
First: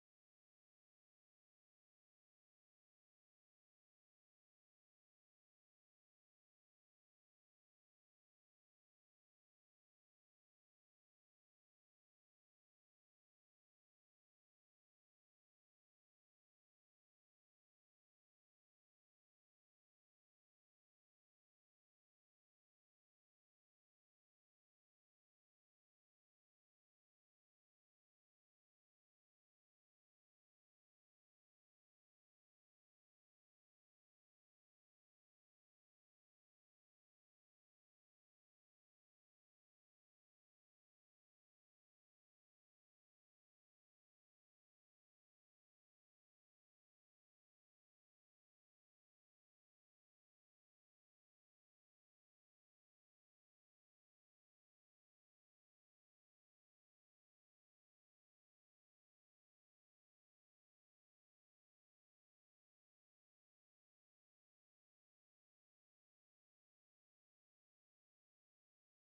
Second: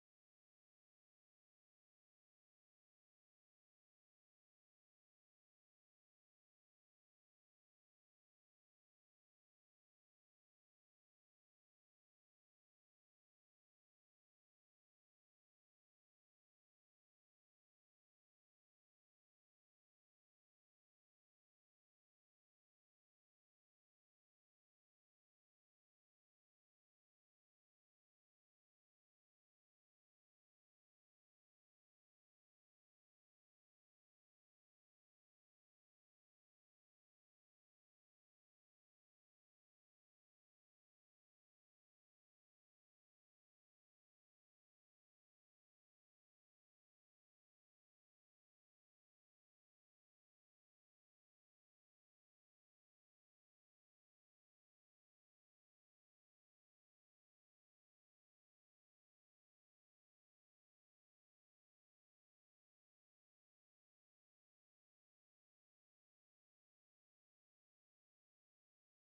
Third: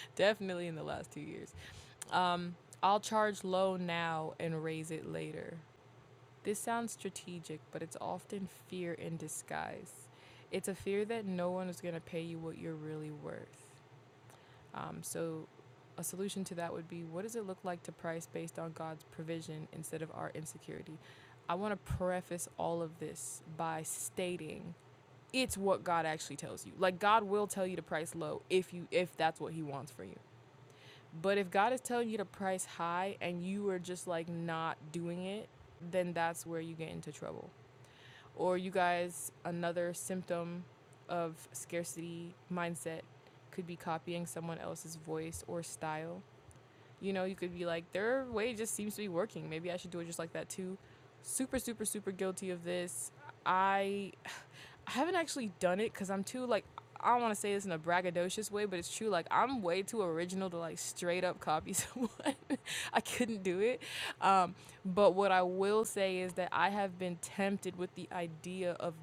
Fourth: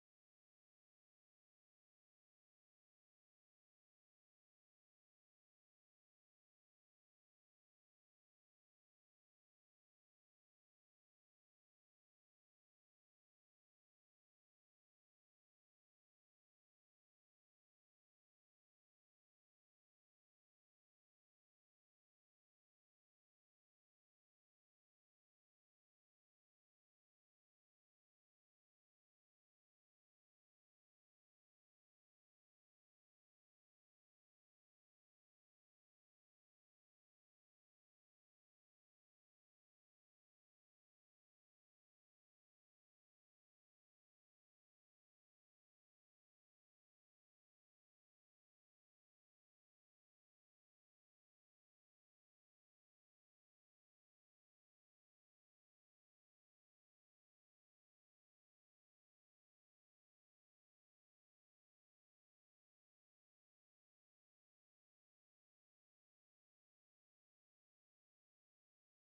[SPEAKER 1] [laughs] Definitely in the last two years. Um, I'll charge low now and raise it later. This sounds strategic, but it's often fear in disguise. It's a fear that no one is going to pay you what you're really worth. Um, so, a solution to that would be what does it look like to price based on God's provision instead of our insecurity? I want to preface all of this by stating it's what God actually tells you. Like God will tell you to price low if you if that's what he wants for you. But if God is telling you to price high and you are just like not doing it, then that's where you get into trouble. Or you guys another symptom of scarcity mindset could be copying someone else's voice or style you know, you could be like, their way just seems to be working. Maybe I should do it just like that too. Super, super, super guilty of this. I, [sighs] I haven't actually done it because I'm too like I don't want to say this in a braggadocious way, but it's true. Like I'm way too original to like straight up copy someone. [laughs] I couldn't do it um, but what I will say is that I have been tempted with the idea of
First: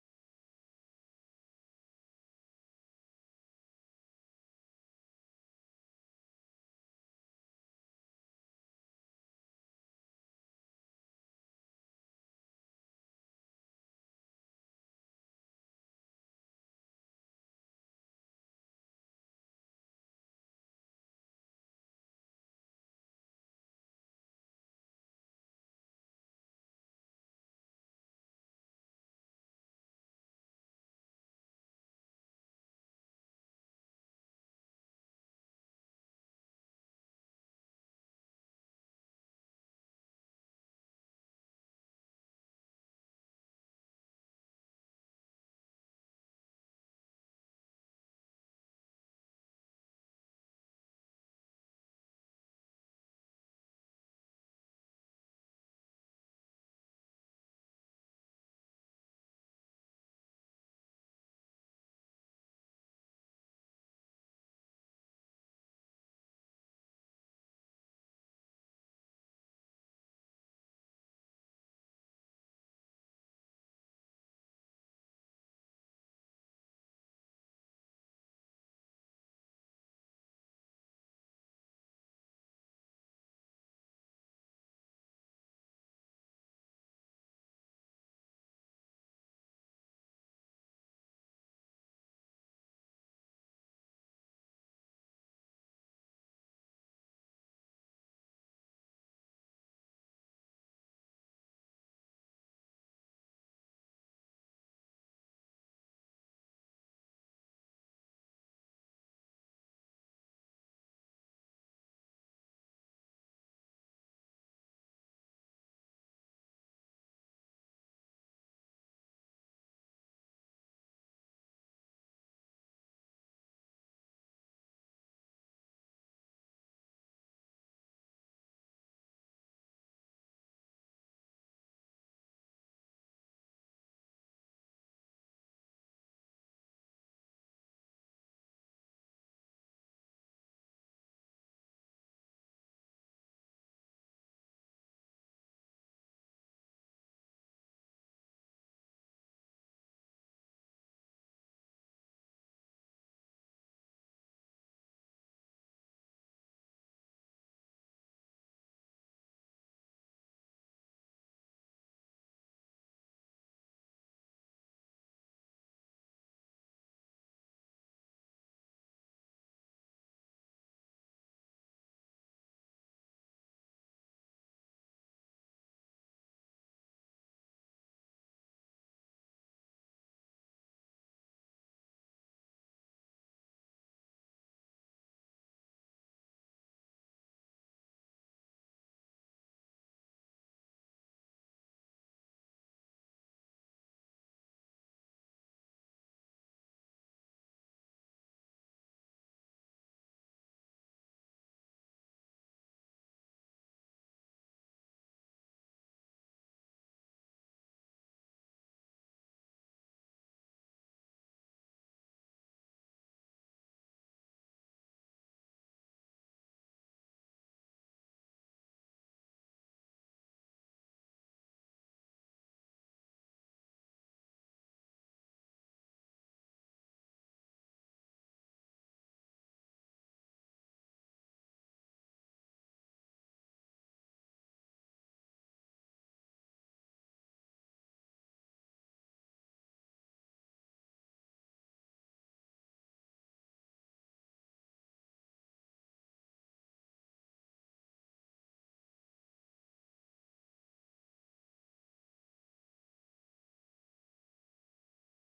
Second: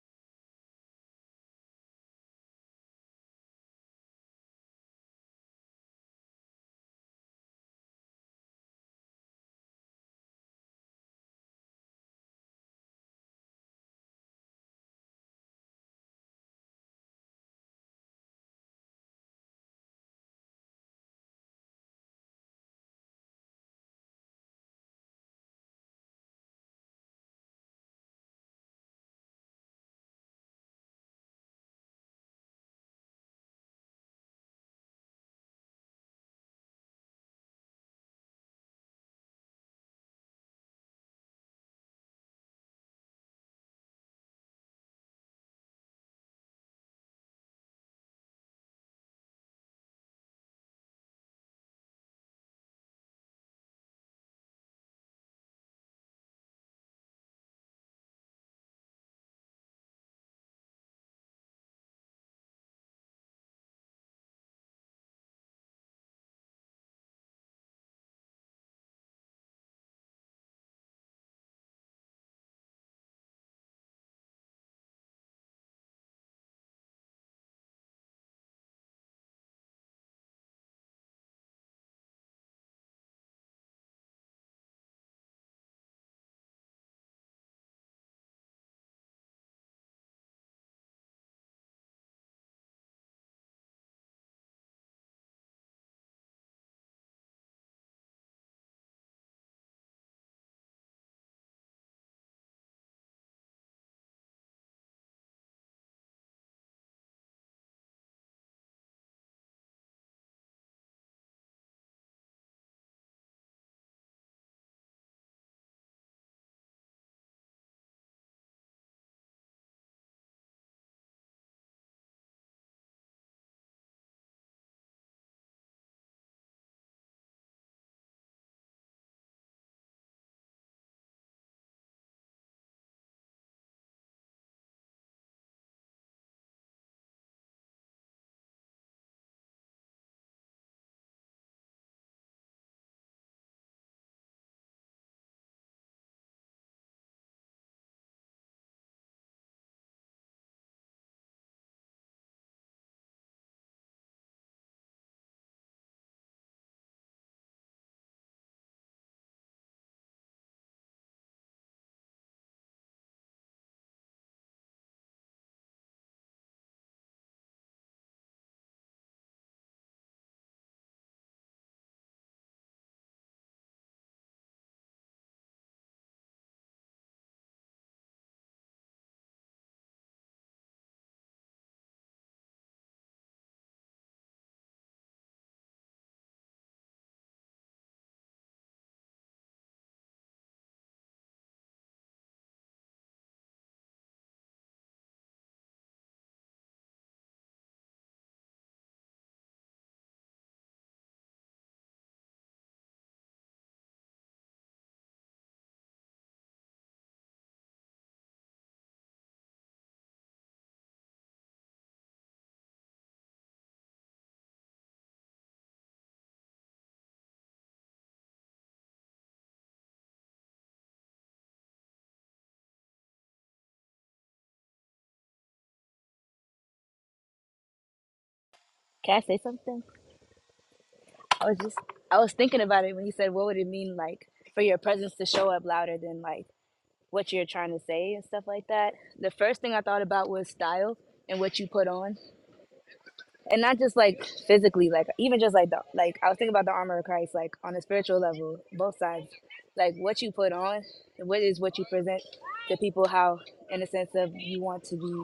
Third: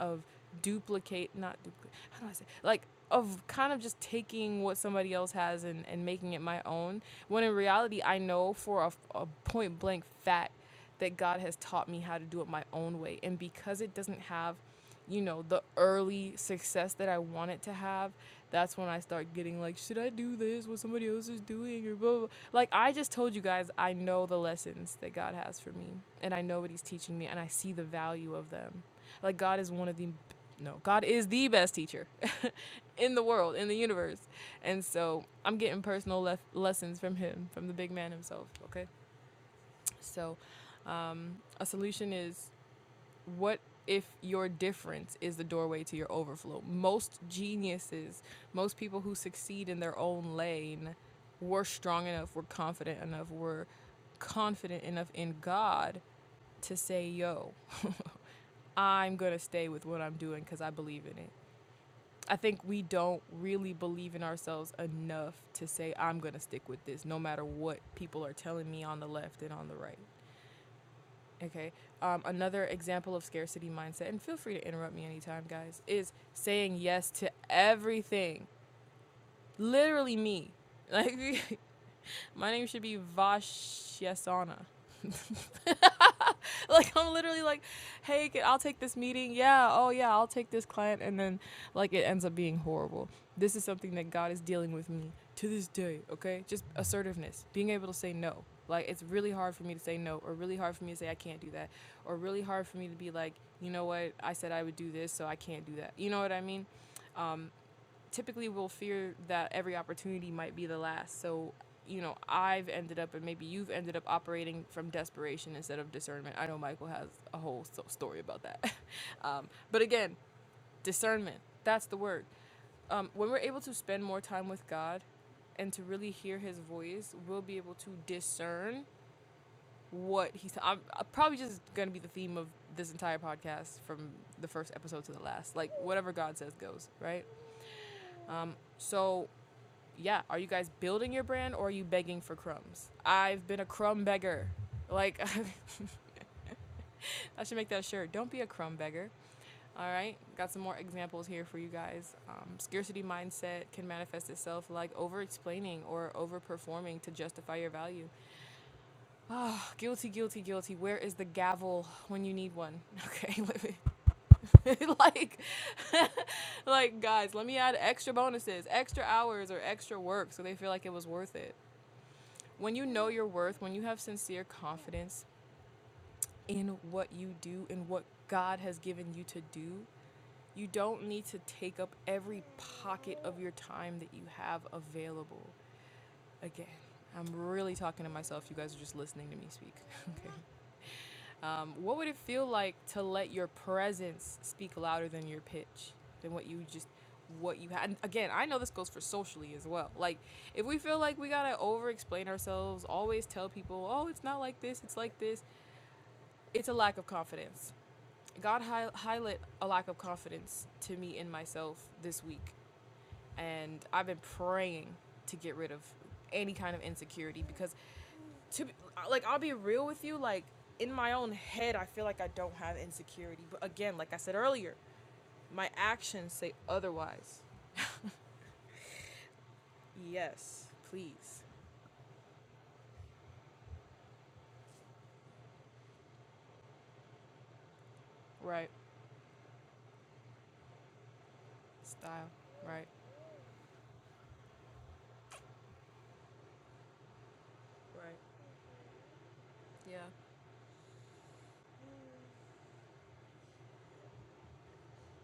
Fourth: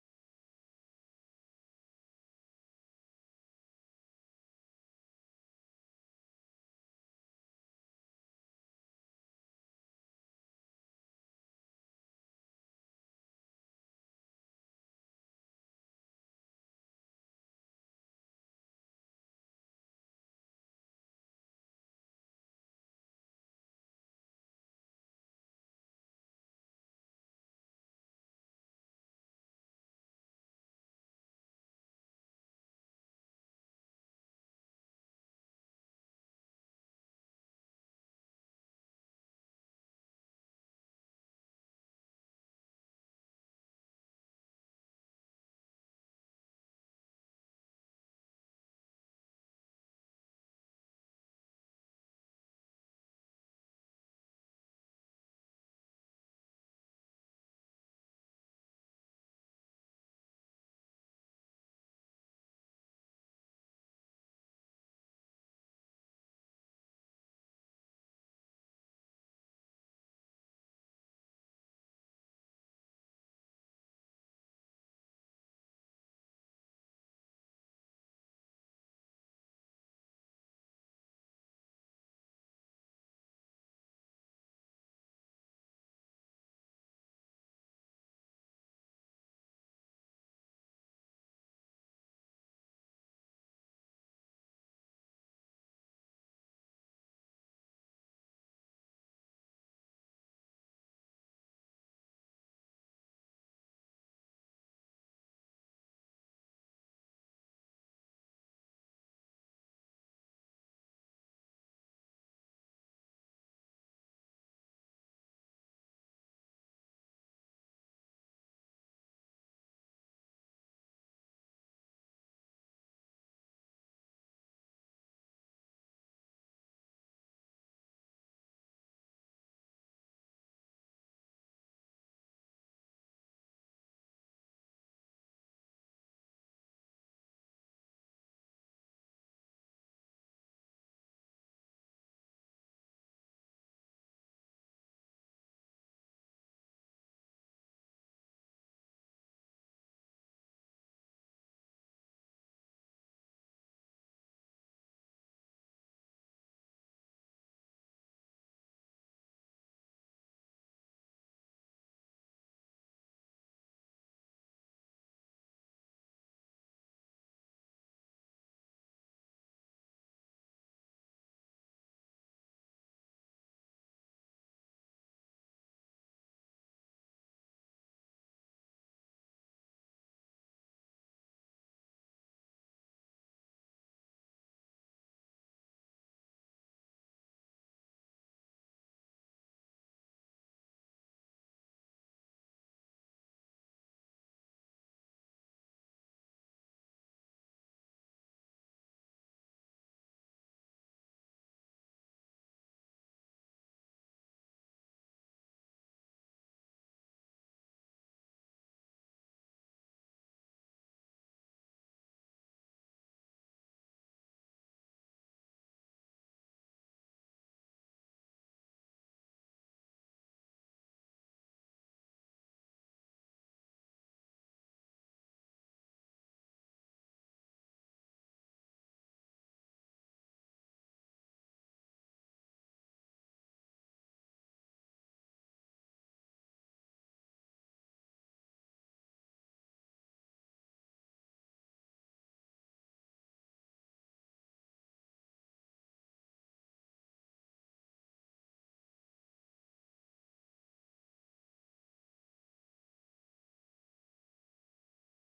[SPEAKER 1] of duplicate not duplicate how do I say like of kind of just taking what somebody else has and, and making it my own when in reality I know for a, a point blank fact that God has taught me how to do it my own way and because it doesn't have you know, the early success that I wanted to have, that's when I start getting like, should I do this? What somebody else is doing? Or blah, blah. blah. Like, I just told you guys, I know the lessons that God has for me, and I know what He's teaching me, and I see the value of them. Like, God is one of the, no, God is the best teacher in the world, in the universe. And so I'm getting personal lef- lessons from Him, from the big man himself, okay? So, um, a solution is what if your difference is the doorway to your overflow? Most geniuses, most people who succeed in their own lane, were strong enough, were confident enough, were confident enough in God to say, yo, [laughs] I'm going to stay with what I'm doing because I believe in it. I think we don't really believe in ourselves enough to say, I'm going to stick with this no matter what people are telling me on the left and on the right. Okay. Um, another example of scarcity mindset, and feel free to interrupt me anytime, guys, is saying yes to everything. Literally me. Like [laughs] my name should be Vashyasana. [laughs] [laughs] like I'm literally like, hey, can- I'll take this meeting. Yeah, oh yeah, I'll take this client, and then like it ends up being horrible. This is something that God is dealing with me to this day. Okay, just assertiveness, being able to say no. Like it's really hard for me to say no, or really hard for me to say I can't do that, or really hard for me to be like, you know what, I said I would do this, so I can't do that. You know what I mean? typically we will fear that every opportunity might be the last. So, you know, I've ended up, and maybe you've ended up operating from desperation instead of discernment. I know Michael has a whole so- story about that. [laughs] um, but again, discernment, that's the word. Um, when we're able to spend more time with God and to really hear his voice, we'll be able to discern what he's. I'm, I'm probably just going to be the theme of this entire podcast from the first episode to the last. Like, whatever God says goes, right? Um, so yeah, are you guys building your brand or are you begging for crumbs? I've been a crumb beggar. Like, [laughs] I should make that shirt. Don't be a crumb beggar. All right, got some more examples here for you guys. Um, scarcity mindset can manifest itself like over explaining or over performing to justify your value. Oh, guilty, guilty, guilty. Where is the gavel when you need one? Okay, [laughs] like, like guys, let me add extra bonuses, extra hours, or extra work so they feel like it was worth it. When you know your worth, when you have sincere confidence in what you do and what God has given you to do, you don't need to take up every pocket of your time that you have available. Again, I'm really talking to myself. You guys are just listening to me speak. [laughs] Okay. Um, what would it feel like to let your presence speak louder than your pitch, than what you just, what you had? And Again, I know this goes for socially as well. Like, if we feel like we gotta over explain ourselves, always tell people, oh, it's not like this, it's like this, it's a lack of confidence. God hi- highlight a lack of confidence to me in myself this week. And I've been praying to get rid of any kind of insecurity because to be, like I'll be real with you, like in my own head, I feel like I don't have insecurity. But again, like I said earlier, my actions say otherwise.
[SPEAKER 3] Can I say something?
[SPEAKER 1] Yes, please.
[SPEAKER 3] I was just I was thinking about it when you said what would it mean like for your presence to show up louder than like what you're trying to say and stuff like
[SPEAKER 1] Right.
[SPEAKER 3] that. The first thing I thought about was style and what you put on.
[SPEAKER 1] Style. Right.
[SPEAKER 3] And not just like physically, like even just like the like I was thinking about the armor of Christ, like on a
[SPEAKER 1] Right.
[SPEAKER 3] spiritual level, both sides. Like
[SPEAKER 1] Yeah.
[SPEAKER 3] what you put on, and what is what you present to people, how in a sense of you want to be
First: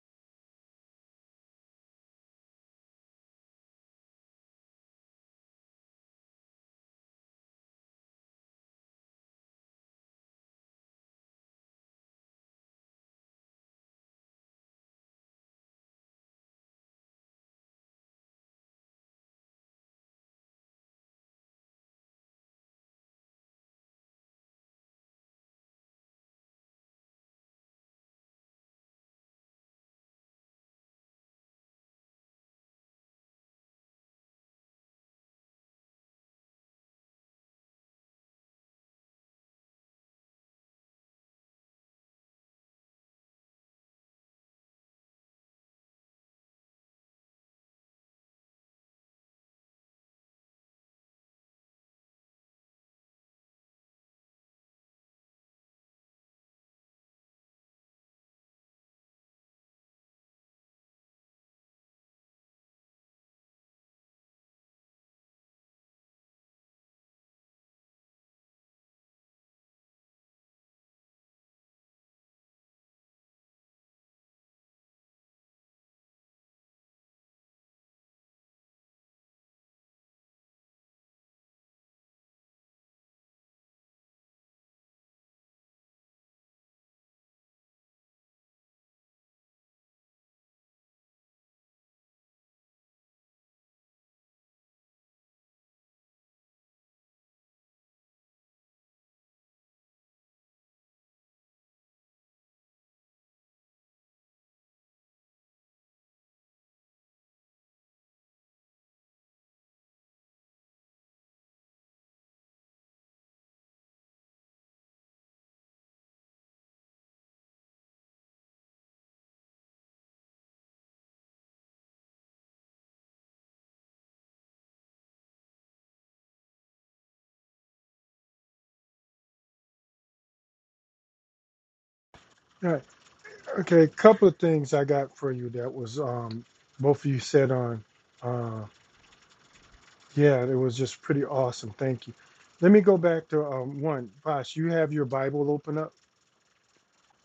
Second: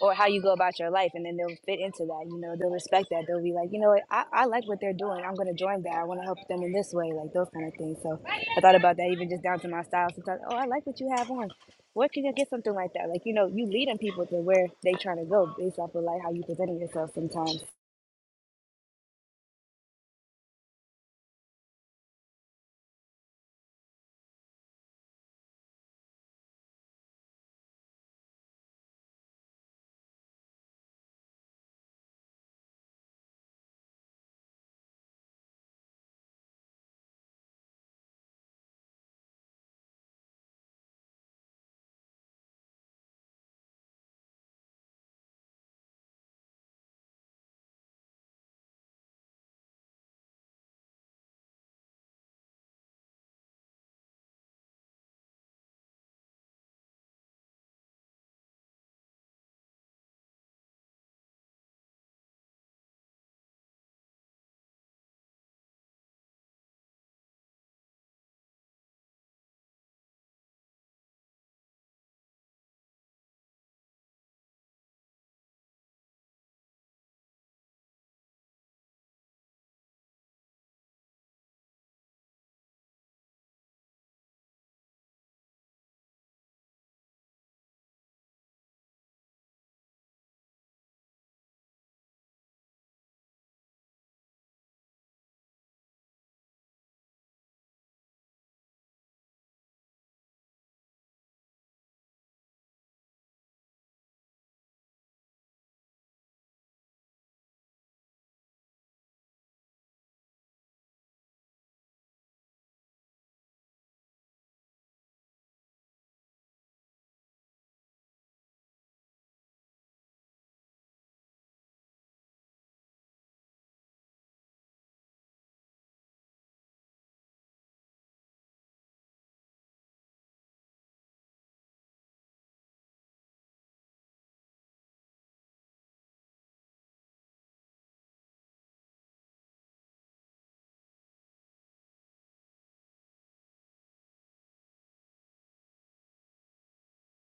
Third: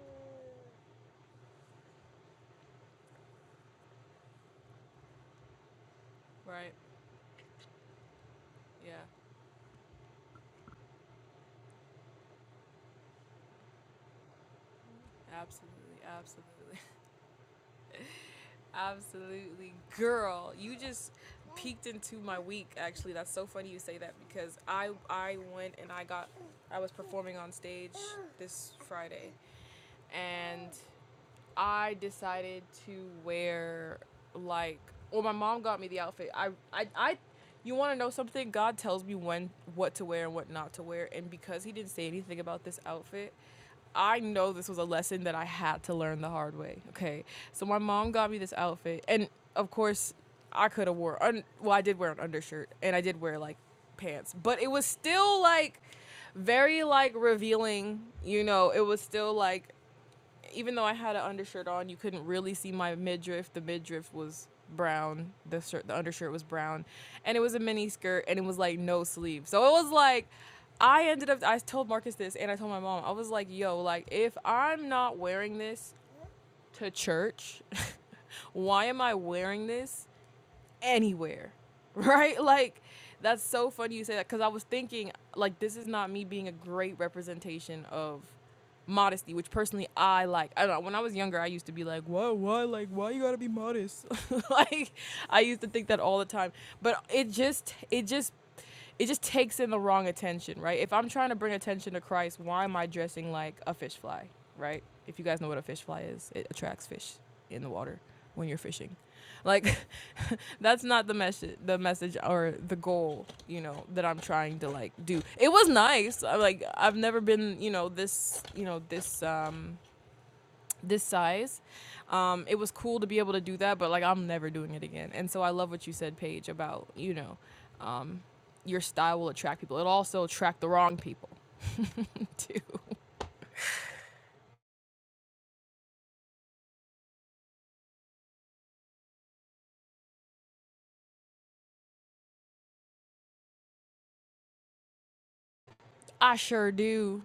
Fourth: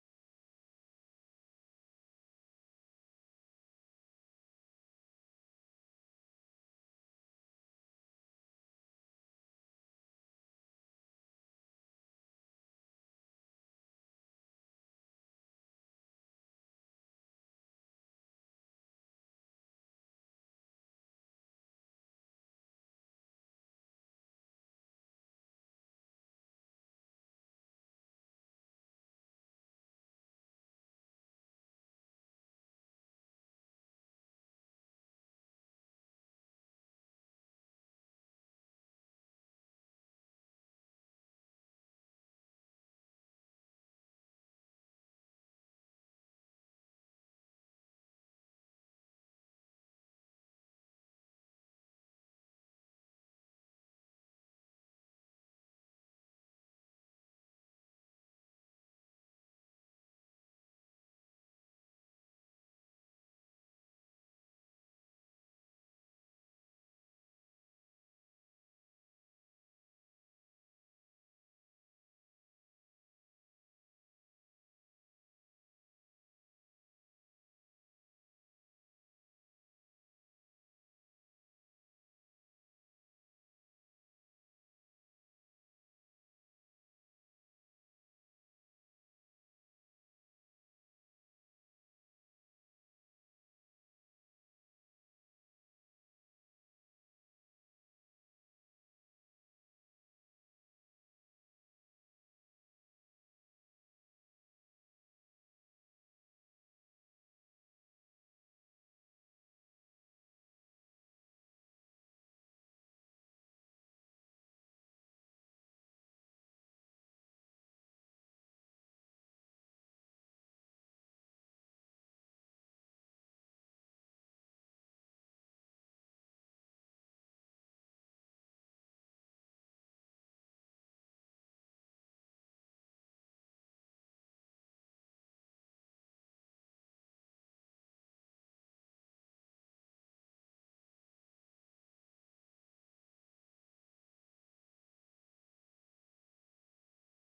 [SPEAKER 3] or how you go about your life and then they'll fit into that you know they'll respect that they'll be like you know what i, I like what they're doing i'm going to join that i want to help them
[SPEAKER 1] Right.
[SPEAKER 3] in this way like those kind of things so i thought
[SPEAKER 1] Yeah.
[SPEAKER 3] about that even just down to my style sometimes oh i like what you have on where can you get something like that like you know you leading people to where they trying to go based off
[SPEAKER 1] Absolutely.
[SPEAKER 3] of like how you
[SPEAKER 1] Absolutely.
[SPEAKER 3] presenting yourself sometimes
[SPEAKER 1] [laughs] Absolutely. Girl, you just peeked into my week actually. That's so funny you say that because I I went and I got I was performing on stage this Friday and I decided to wear like well my mom got me the outfit. I I, I you want to know something? God tells me when what to wear and what not to wear and because he didn't say anything about this outfit, I know this was a lesson that I had to learn the hard way. Okay. So my mom got me this outfit and of course I could have wore un- well I did wear an undershirt and I did wear like pants, but it was still like very like revealing, you know, it was still like even though I had an undershirt on, you couldn't really see my midriff. The midriff was brown. The shirt, the undershirt was brown, and it was a mini skirt, and it was like no sleeve. So it was like, I ended up. I told Marcus this, and I told my mom. I was like, "Yo, like if I'm not wearing this to church, [laughs] why am I wearing this anywhere, [laughs] right? Like, that's so funny you say that because I was thinking, like, this is not me being a great representation of modesty, which personally I like. I don't know. When I was younger, I used to be like, why, why, like, why you gotta be modest? [laughs] like, I used to think that all the time. But it just, it just, it just takes in the wrong attention, right? If I'm trying to bring attention to Christ, why am I dressing like a fish fly, right? If you guys know what a fish fly is, it attracts fish in the water when you're fishing. Like [laughs] that's not the message the message or the goal, you know, that I'm trying to like do. It was nice. I, like I've never been, you know, this, you know, this um this size. Um it was cool to be able to do that, but like I'm never doing it again. And so I love what you said Paige about, you know, um your style will attract people. it also attract the wrong people [laughs] too.
[SPEAKER 2] All right. Okay. A couple of things I got for you that was um, both of you said on. uh, Yeah, it was just pretty awesome. Thank you. Let me go back to um, one. Bosh, you have your Bible open up?
[SPEAKER 1] I sure do.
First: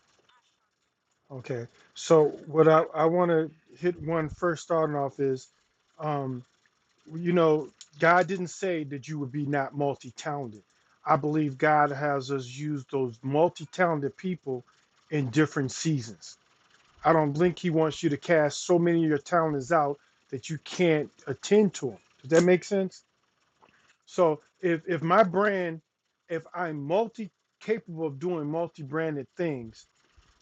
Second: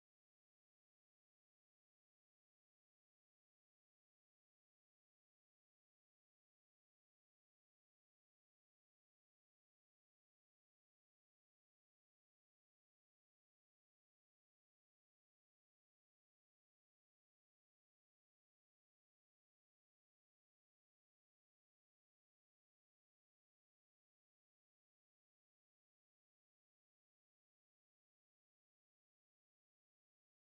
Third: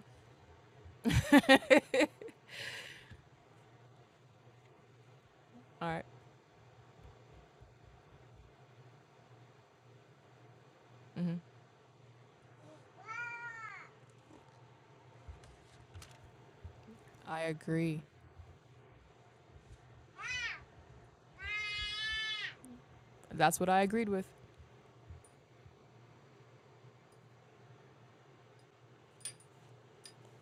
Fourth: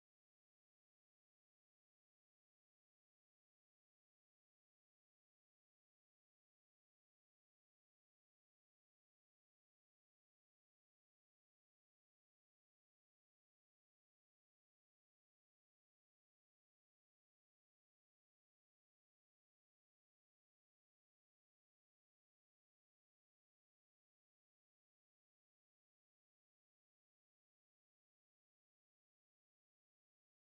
[SPEAKER 2] Okay. So, what I, I want to hit one first starting off is,
[SPEAKER 1] All right.
[SPEAKER 2] um, you know, God didn't say that you would be not multi talented. I believe God has us use those multi talented people in different seasons. I don't
[SPEAKER 1] I
[SPEAKER 2] think He
[SPEAKER 1] agree.
[SPEAKER 2] wants you to cast so many of your talents out that you can't attend to them. Does that make sense?
[SPEAKER 1] That's what I agreed with.
[SPEAKER 2] So if if my brand, if I'm multi capable of doing multi branded things,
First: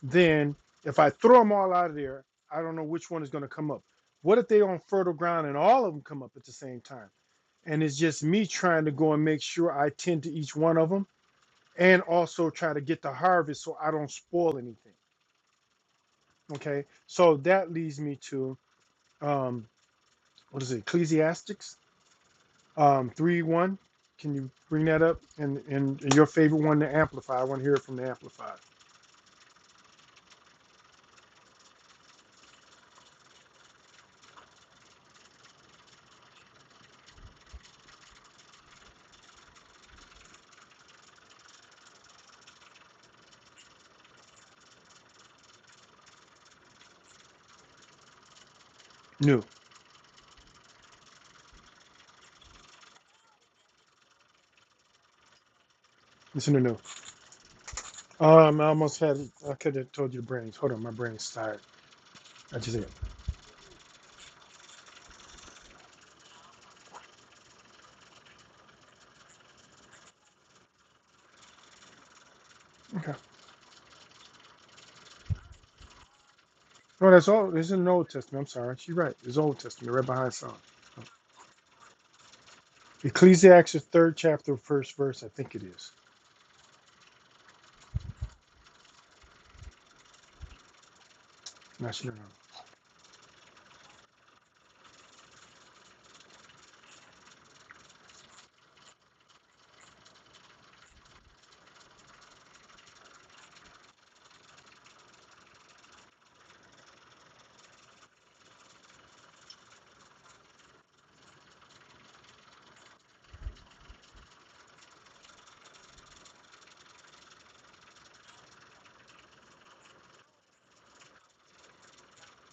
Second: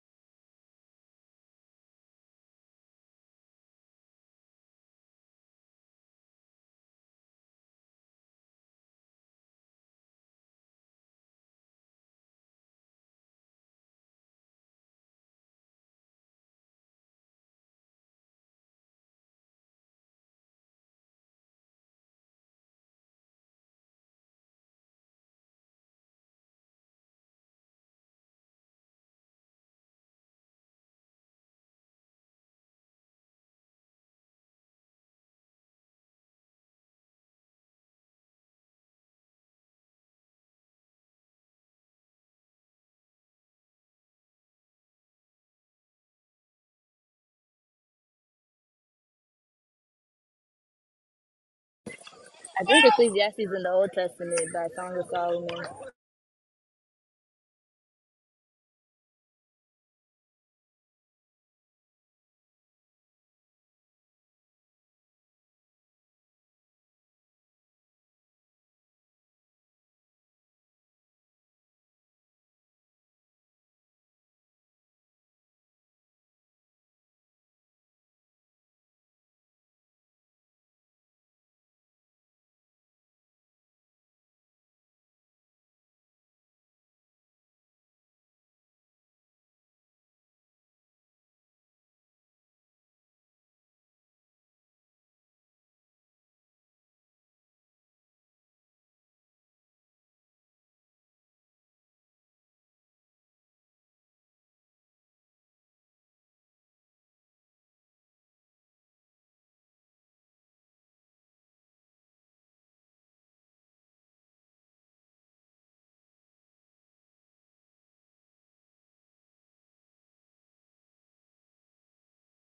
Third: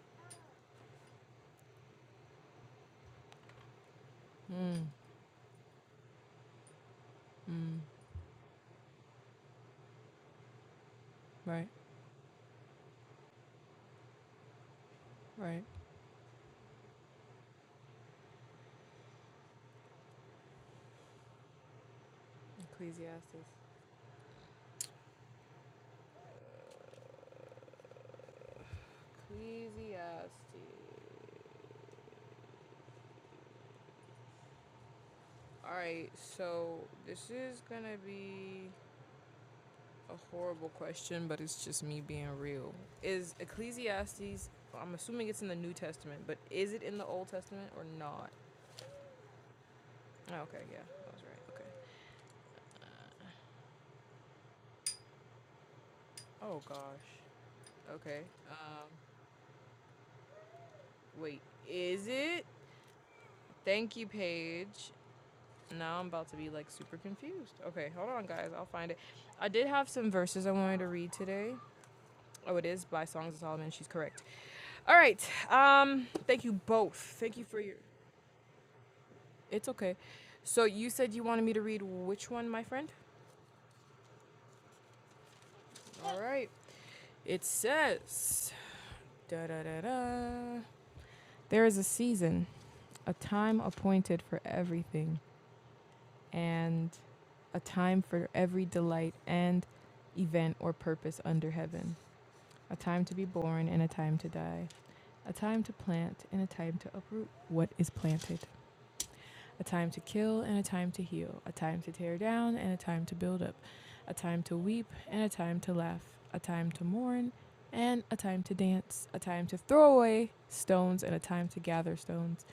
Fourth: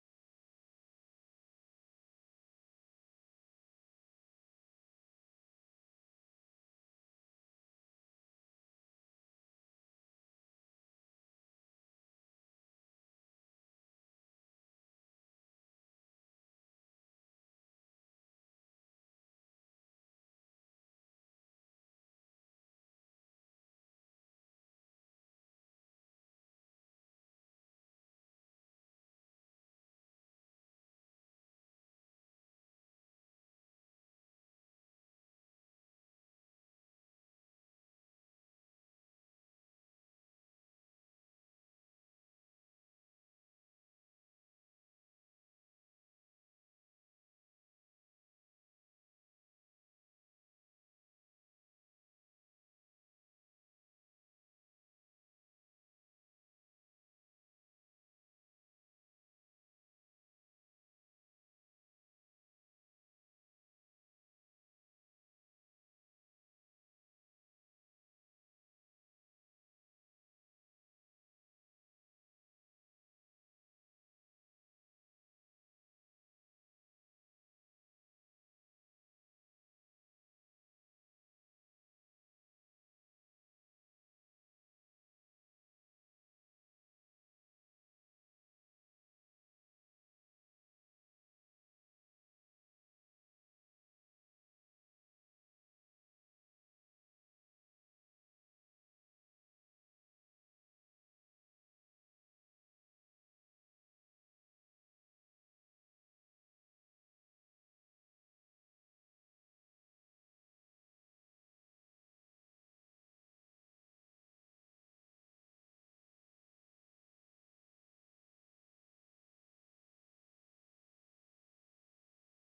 [SPEAKER 2] then if I throw them all out of there, I don't know which one is going to come up. What if they
[SPEAKER 1] Mm,
[SPEAKER 2] on fertile ground and all of them come up at the same time?
[SPEAKER 1] mm,
[SPEAKER 2] And it's just me trying to go and make sure I tend to each one of them
[SPEAKER 1] right,
[SPEAKER 2] and also try to get the harvest so I don't spoil anything.
[SPEAKER 1] right.
[SPEAKER 2] Okay. So that leads me to um, what is it, Ecclesiastics? Um, three
[SPEAKER 1] Ecclesiastes.
[SPEAKER 2] one, can you bring that up? And, and and your favorite one, the amplifier. I want to hear it from the amplified.
[SPEAKER 1] Ecclesiastes. All right, so this is gonna be a horrible question, but it's just me being real. Is Ecclesiastes? I'm assuming it's in the New Testament, but is it in the Old Testament or not?
[SPEAKER 2] New.
[SPEAKER 1] Oh, Okay, yeah, I was right.
[SPEAKER 3] i think
[SPEAKER 1] Okay.
[SPEAKER 3] ecclesiastes in the old testament by song of solomon
[SPEAKER 2] Listen to
[SPEAKER 1] Oh
[SPEAKER 2] new.
[SPEAKER 1] gosh. Okay.
[SPEAKER 2] Um, I almost
[SPEAKER 1] Um.
[SPEAKER 2] had. I could have told you the brains. Hold on, my brain's
[SPEAKER 1] Wait.
[SPEAKER 2] tired.
[SPEAKER 1] Is it?
[SPEAKER 2] I just ate.
[SPEAKER 1] Thank you, Paige. Now I'm about to be like super confused. Okay, hold on, guys. I'll find it. I did have some verses I wanted to read today. Oh, it is by
[SPEAKER 2] Okay.
[SPEAKER 1] Songs of Solomon. She's correct. All right. Um, thank you both.
[SPEAKER 2] No, that's
[SPEAKER 1] Thank you
[SPEAKER 2] all.
[SPEAKER 1] for
[SPEAKER 2] It's is
[SPEAKER 1] your.
[SPEAKER 2] an Old Testament. I'm sorry. She's right. It's Old
[SPEAKER 1] It's
[SPEAKER 2] Testament,
[SPEAKER 1] okay.
[SPEAKER 2] right behind Psalm.
[SPEAKER 1] So you said you wanted me to read which one, my friend?
[SPEAKER 2] Ecclesiastes third chapter, first verse. I think it is.
[SPEAKER 1] All right. It says. Da da da da. There is a
[SPEAKER 2] Not sure.
[SPEAKER 1] season, a time appointed for everything, and a time for every delight and event or purpose under heaven. A time to be born and a time to die. A time to plant and a time to uproot what is planted. a time to kill and a time to heal, a time to tear down and a time to build up, a time to weep and a time to laugh, a time to mourn and a time to dance, a time to throw away stones and a time to gather stones,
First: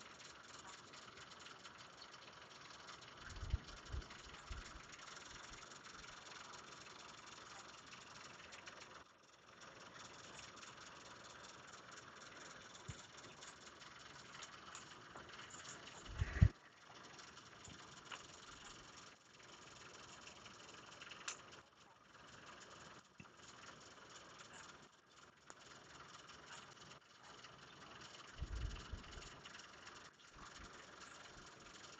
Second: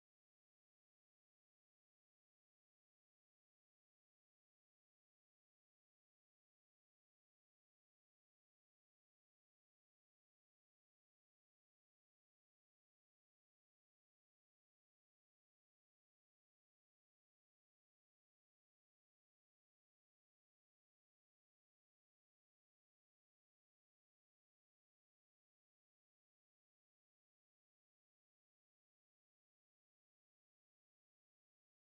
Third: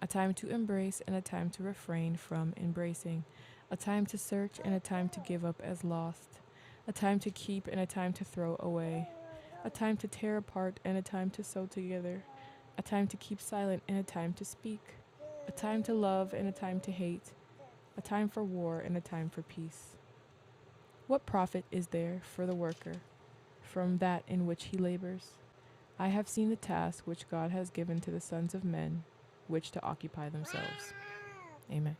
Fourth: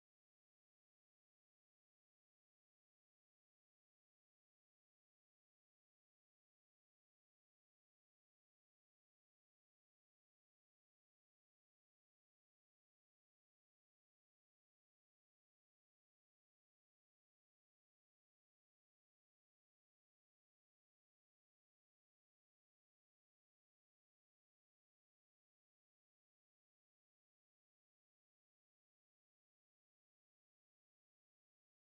[SPEAKER 1] a time to embrace and a time to refrain from embracing, a time to search and a time to give up as lost, a time to keep and a time to throw away, a time to tear apart and a time to sew together, a time to keep silent and a time to speak, a time to love and a time to hate, a time for war and a time for peace. What profit is there for the worker from that in which he labors? I have seen the task which God has given to the sons of men, which to occupy themselves. Amen.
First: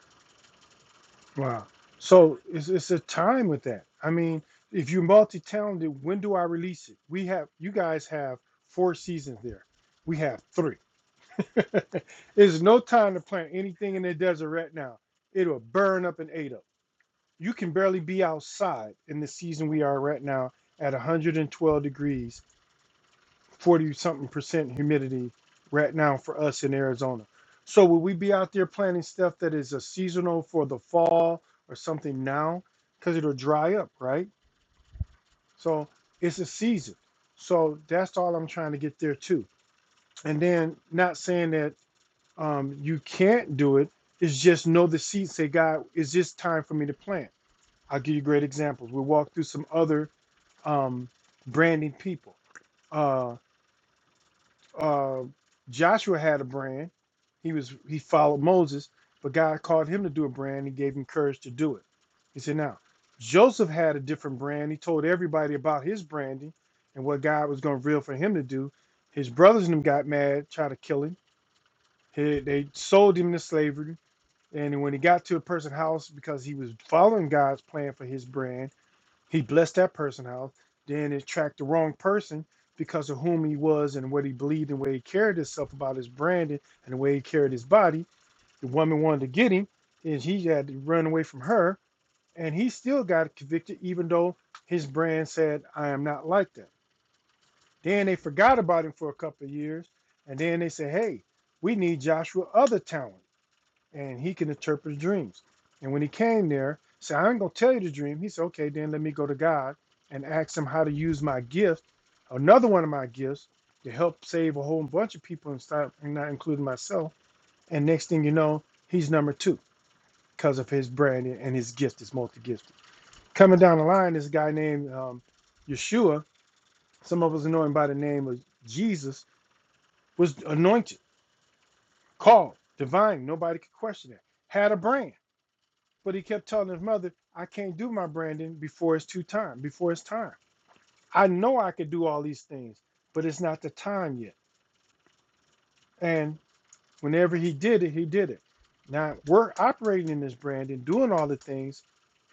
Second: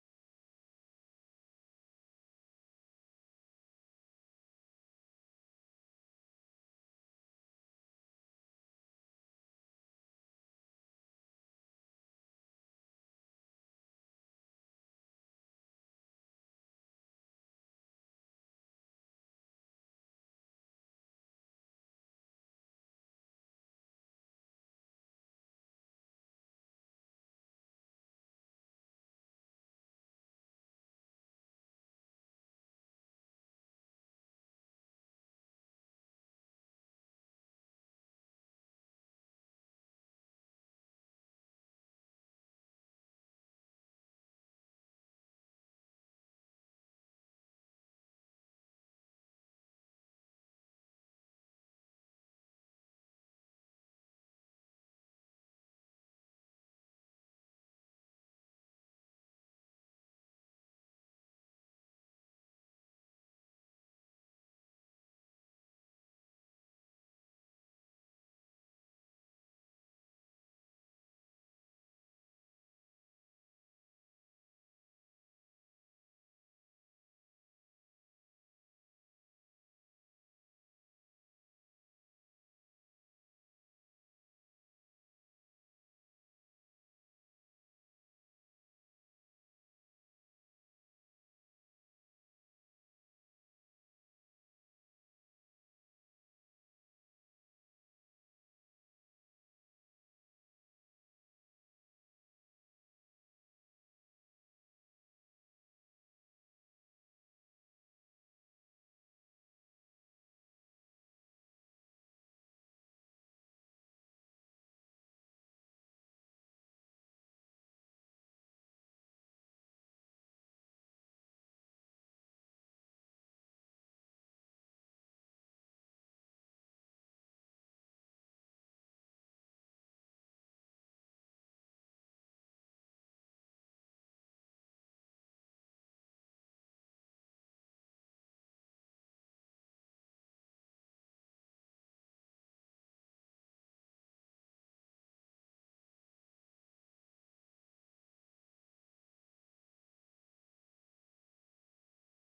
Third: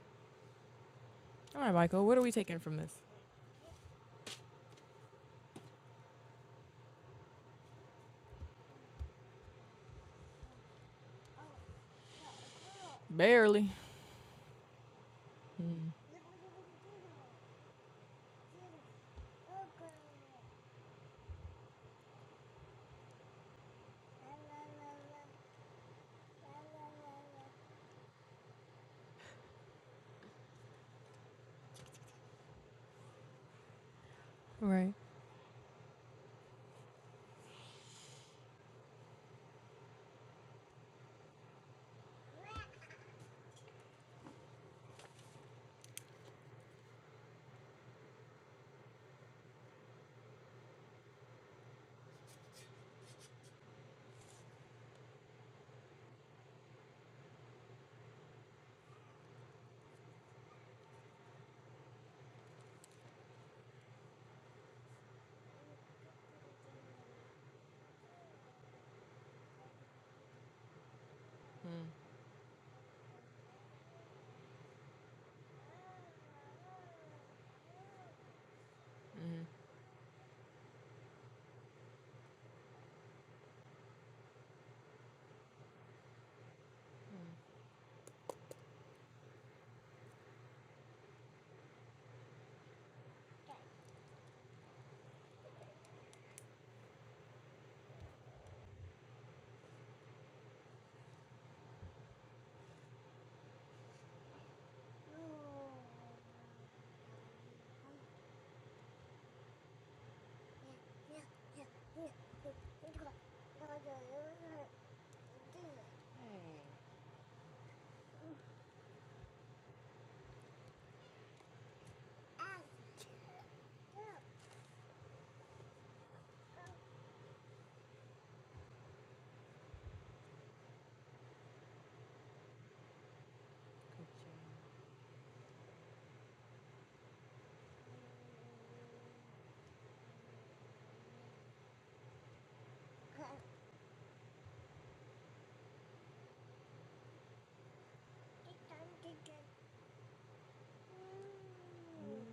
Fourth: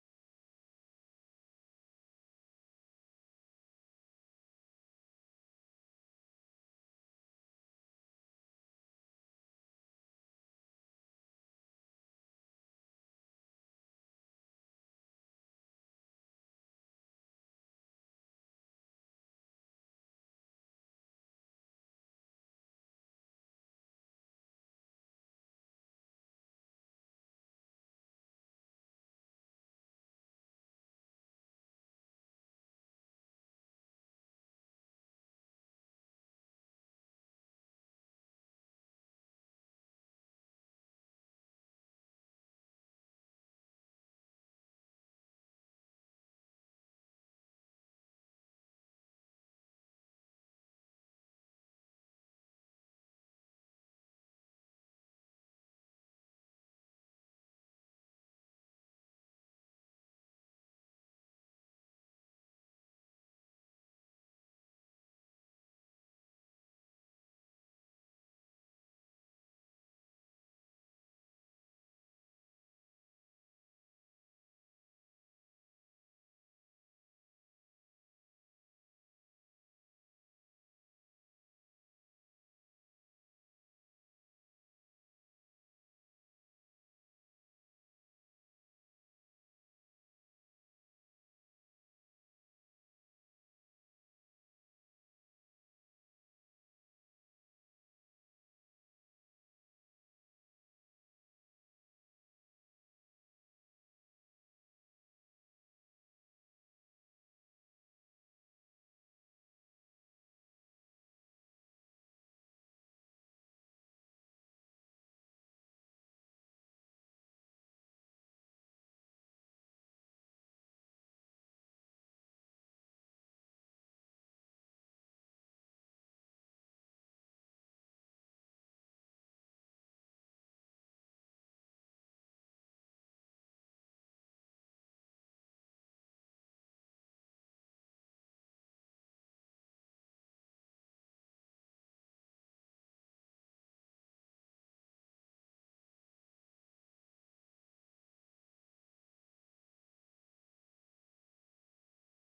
[SPEAKER 1] All
[SPEAKER 2] Wow.
[SPEAKER 1] right, Michael, what are we
[SPEAKER 2] So
[SPEAKER 1] taking
[SPEAKER 2] it's
[SPEAKER 1] from
[SPEAKER 2] it's
[SPEAKER 1] this?
[SPEAKER 2] a time with that. I mean, if you're multi-talented, when do I release it? We have you guys have four seasons there. We have three. [laughs] There's no time to plant
[SPEAKER 1] Barely.
[SPEAKER 2] anything in the desert right now. It'll burn up and ate up. You can barely be outside in the season we are right now at 112 degrees 40 something percent humidity right now for us in Arizona. So will we be out there planting stuff that is a seasonal for the fall or something now? Because it'll dry up, right?
[SPEAKER 1] Right.
[SPEAKER 2] So it's a season. So that's all I'm trying to get there too. And then not saying that um, you can't do it, it's just know the seed, say, God, is this time for me to plant? I'll give you great examples. We'll walk through some other um, branding people Uh, uh, Joshua had a brand. He was he followed Moses, but God called him to do a brand. He gave him courage to do it. He said, "Now Joseph had a different brand. He told everybody about his branding and what God was going to reveal for him to do. His brothers and them got mad, tried to kill him.
[SPEAKER 1] Mm-hmm.
[SPEAKER 2] He, they sold him into slavery. And when he got to a person's house because he was following God's plan for his brand." He blessed that person house. Then it tracked the wrong person because of whom he was and what he believed and where he carried himself about his branding and the way he carried his body. The woman wanted to get him, and he had to run away from her. And he still got convicted, even though his brand said, "I am not like them." Then they forgot about him for a couple of years, and then they said, "Hey, we need Joshua other talent." and he can interpret dreams. And when he came there, he said, I ain't gonna tell you the dream. He said, Okay, then let me go to God and ask him how to use my gift, another one of my gifts, to help save a whole bunch of people and stop and not including myself. And next thing you know, he's number two because of his brand and his gift is multi-gifted. Coming down the line, this guy named um, Yeshua, some of us know him by the name of Jesus, was anointed, called, divine. Nobody could question that. Had a brand But he kept telling his mother, I can't do my branding before it's too time, before it's time. I know I could do all these things, but it's not the time yet. And whenever he did it, he did it. Now we're operating in this branding, doing all the things.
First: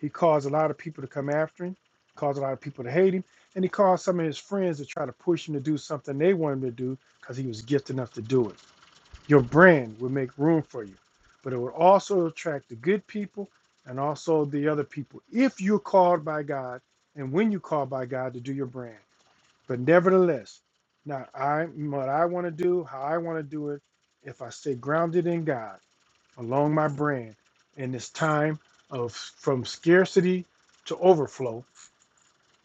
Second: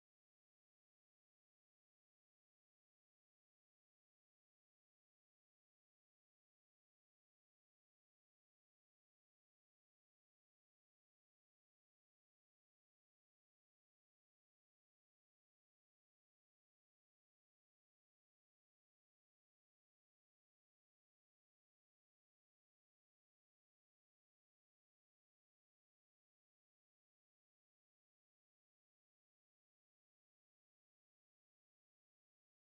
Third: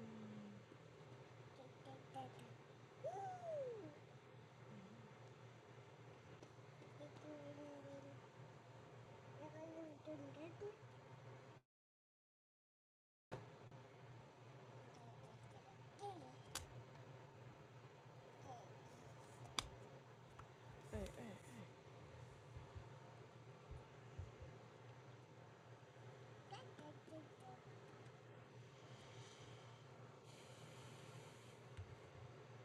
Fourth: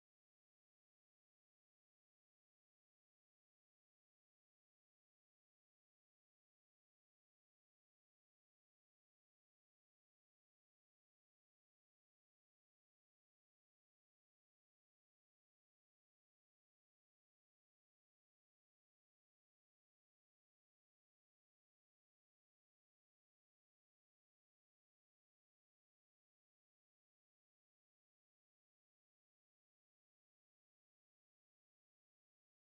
[SPEAKER 2] He caused a lot of people to come after him, caused a lot of people to hate him, and he caused some of his friends to try to push him to do something they wanted him to do because he was gifted enough to do it. Your brand will make room for you, but it will also attract the good people and also the other people if you're called by God and when you're called by God to do your brand. But nevertheless, not I what I want to do, how I want to do it, if I stay grounded in God along my brand in this time of from scarcity to overflow,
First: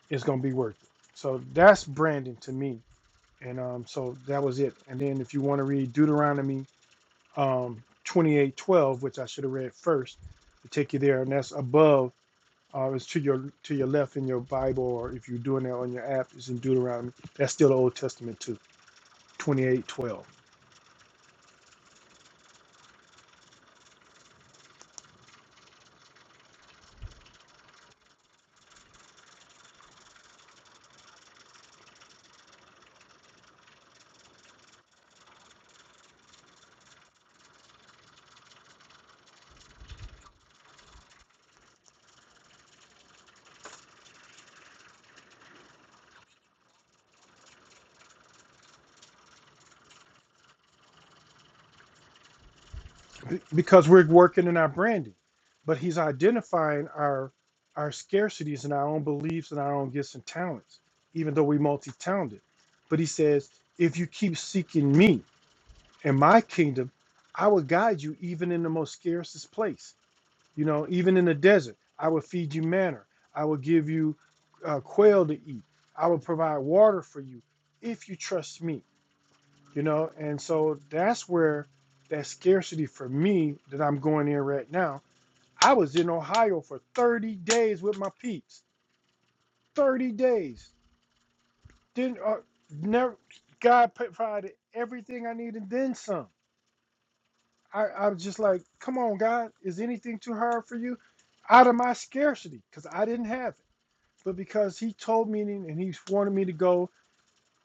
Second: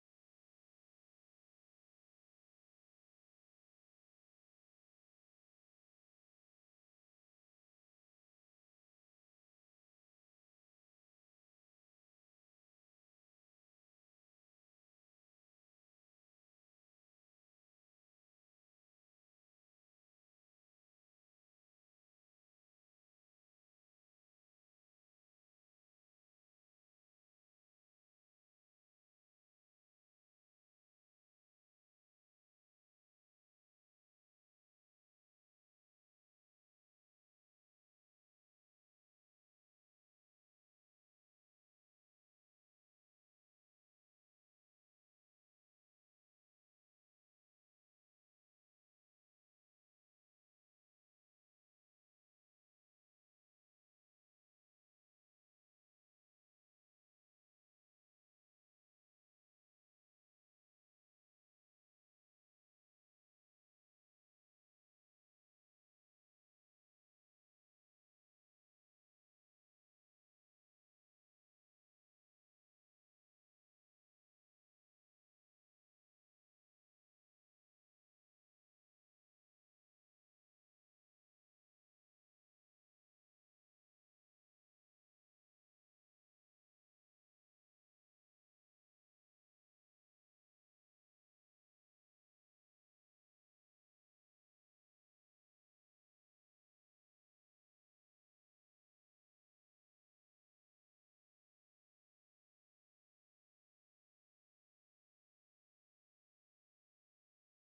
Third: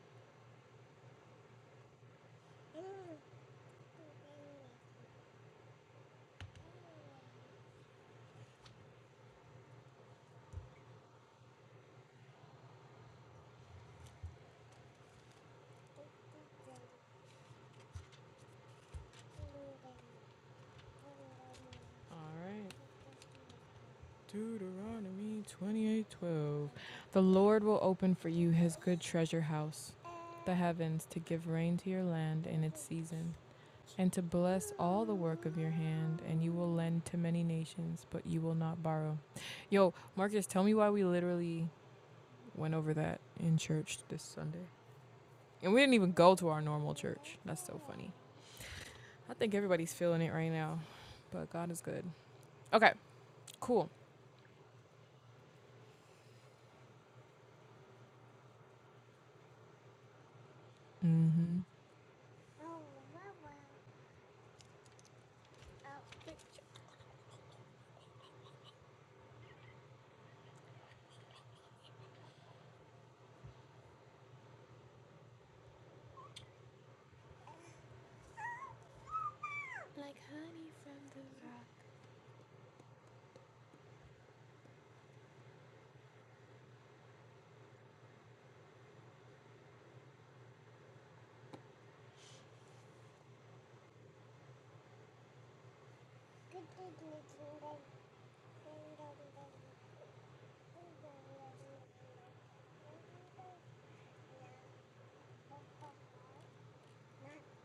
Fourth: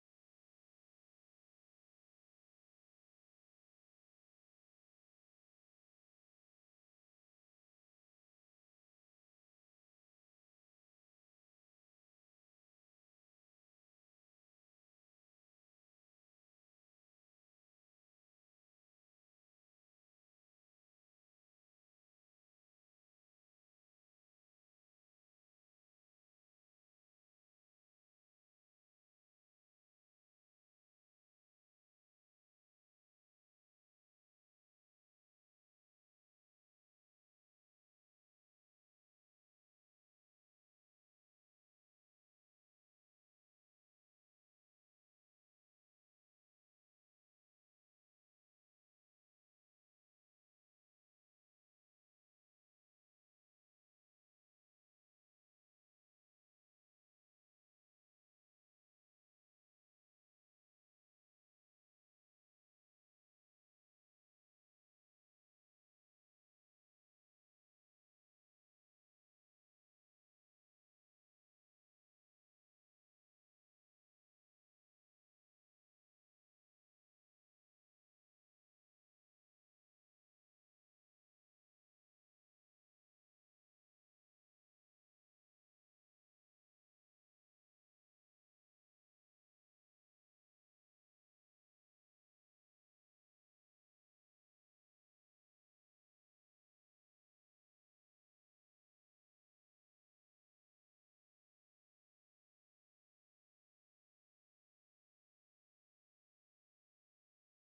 [SPEAKER 2] it's gonna be worth it. So that's branding to me. And um, so that was it. And then if you want to read Deuteronomy um, 2812, which I should have read first, to take you there, and that's above. Uh, it's to your to your left in your Bible, or if you're doing that on your app, it's in Deuteronomy. That's still the Old Testament too, 2812.
[SPEAKER 1] All right. Deuteronomy 28:12 The Lord will open for you his good treasure house, the heavens to give rain to your land in its season, and to bless all the work of your hand, and you will lend to many nations, but you will not borrow. Yo, Marcus, tell me why we literally went over that in church this Sunday. And we didn't even go to our normal church. That's so funny. I think everybody's feeling it right now, but God is good. Okay,
[SPEAKER 2] Be- Because
[SPEAKER 1] cool.
[SPEAKER 2] we're working in our branding, but he's identifying our our scarcities and our own beliefs and our own gifts and talents,
[SPEAKER 1] mm
[SPEAKER 2] even though
[SPEAKER 1] Mhm.
[SPEAKER 2] we multi-talented. But he says, if you keep seeking me and my kingdom, I will guide you even in the most scarcest place You know, even in the desert, I will feed you manna. I will give you uh, quail to eat. I will provide water for you if you trust me. You know, and so that's where that scarcity for me that I'm going in right now. I was in Ohio for 30 days with my peeps. 30 days. Didn't uh, never. God provided everything I needed, then some. I, I was just like, come on, God, is anything too hard for you? Out of my scarcity, because I didn't have it. but because he told me and and he wanted me to go,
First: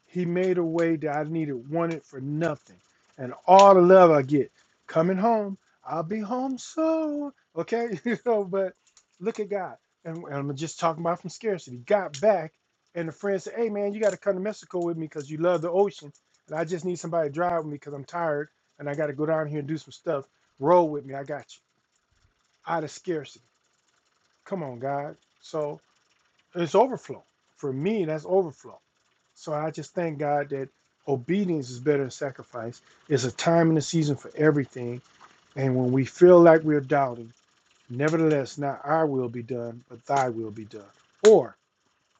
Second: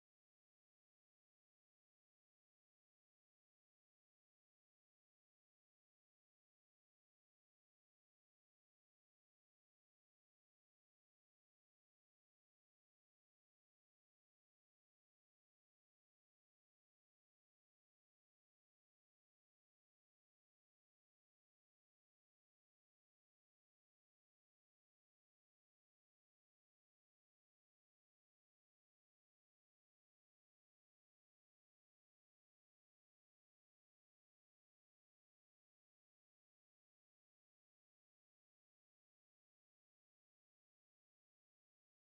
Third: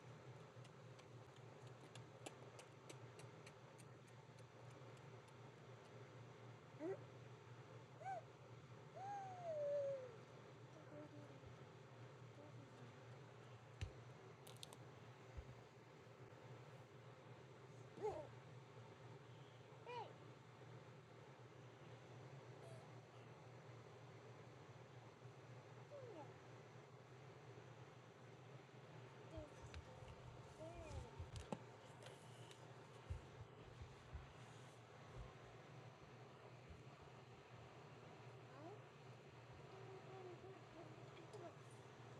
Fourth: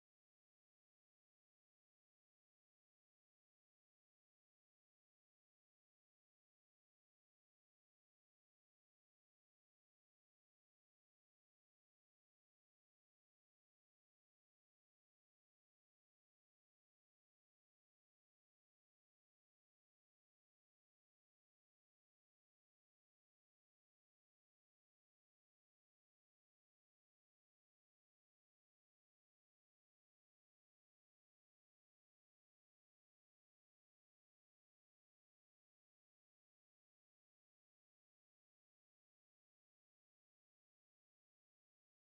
[SPEAKER 2] he made a way that I needed wanted for nothing. And all the love I get coming home, I'll be home soon. Okay, [laughs] you know, but look at God. And, and I'm just talking about from scarcity. Got back, and the friend said, Hey man, you got to come to Mexico with me because you love the ocean. And I just need somebody to drive with me because I'm tired and I got to go down here and do some stuff. Roll with me. I got you. Out of scarcity. Come on, God. So it's overflow for me that's overflow so i just thank god that obedience is better than sacrifice it's a time and a season for everything and when we feel like we're doubting nevertheless not our will be done but thy will be done or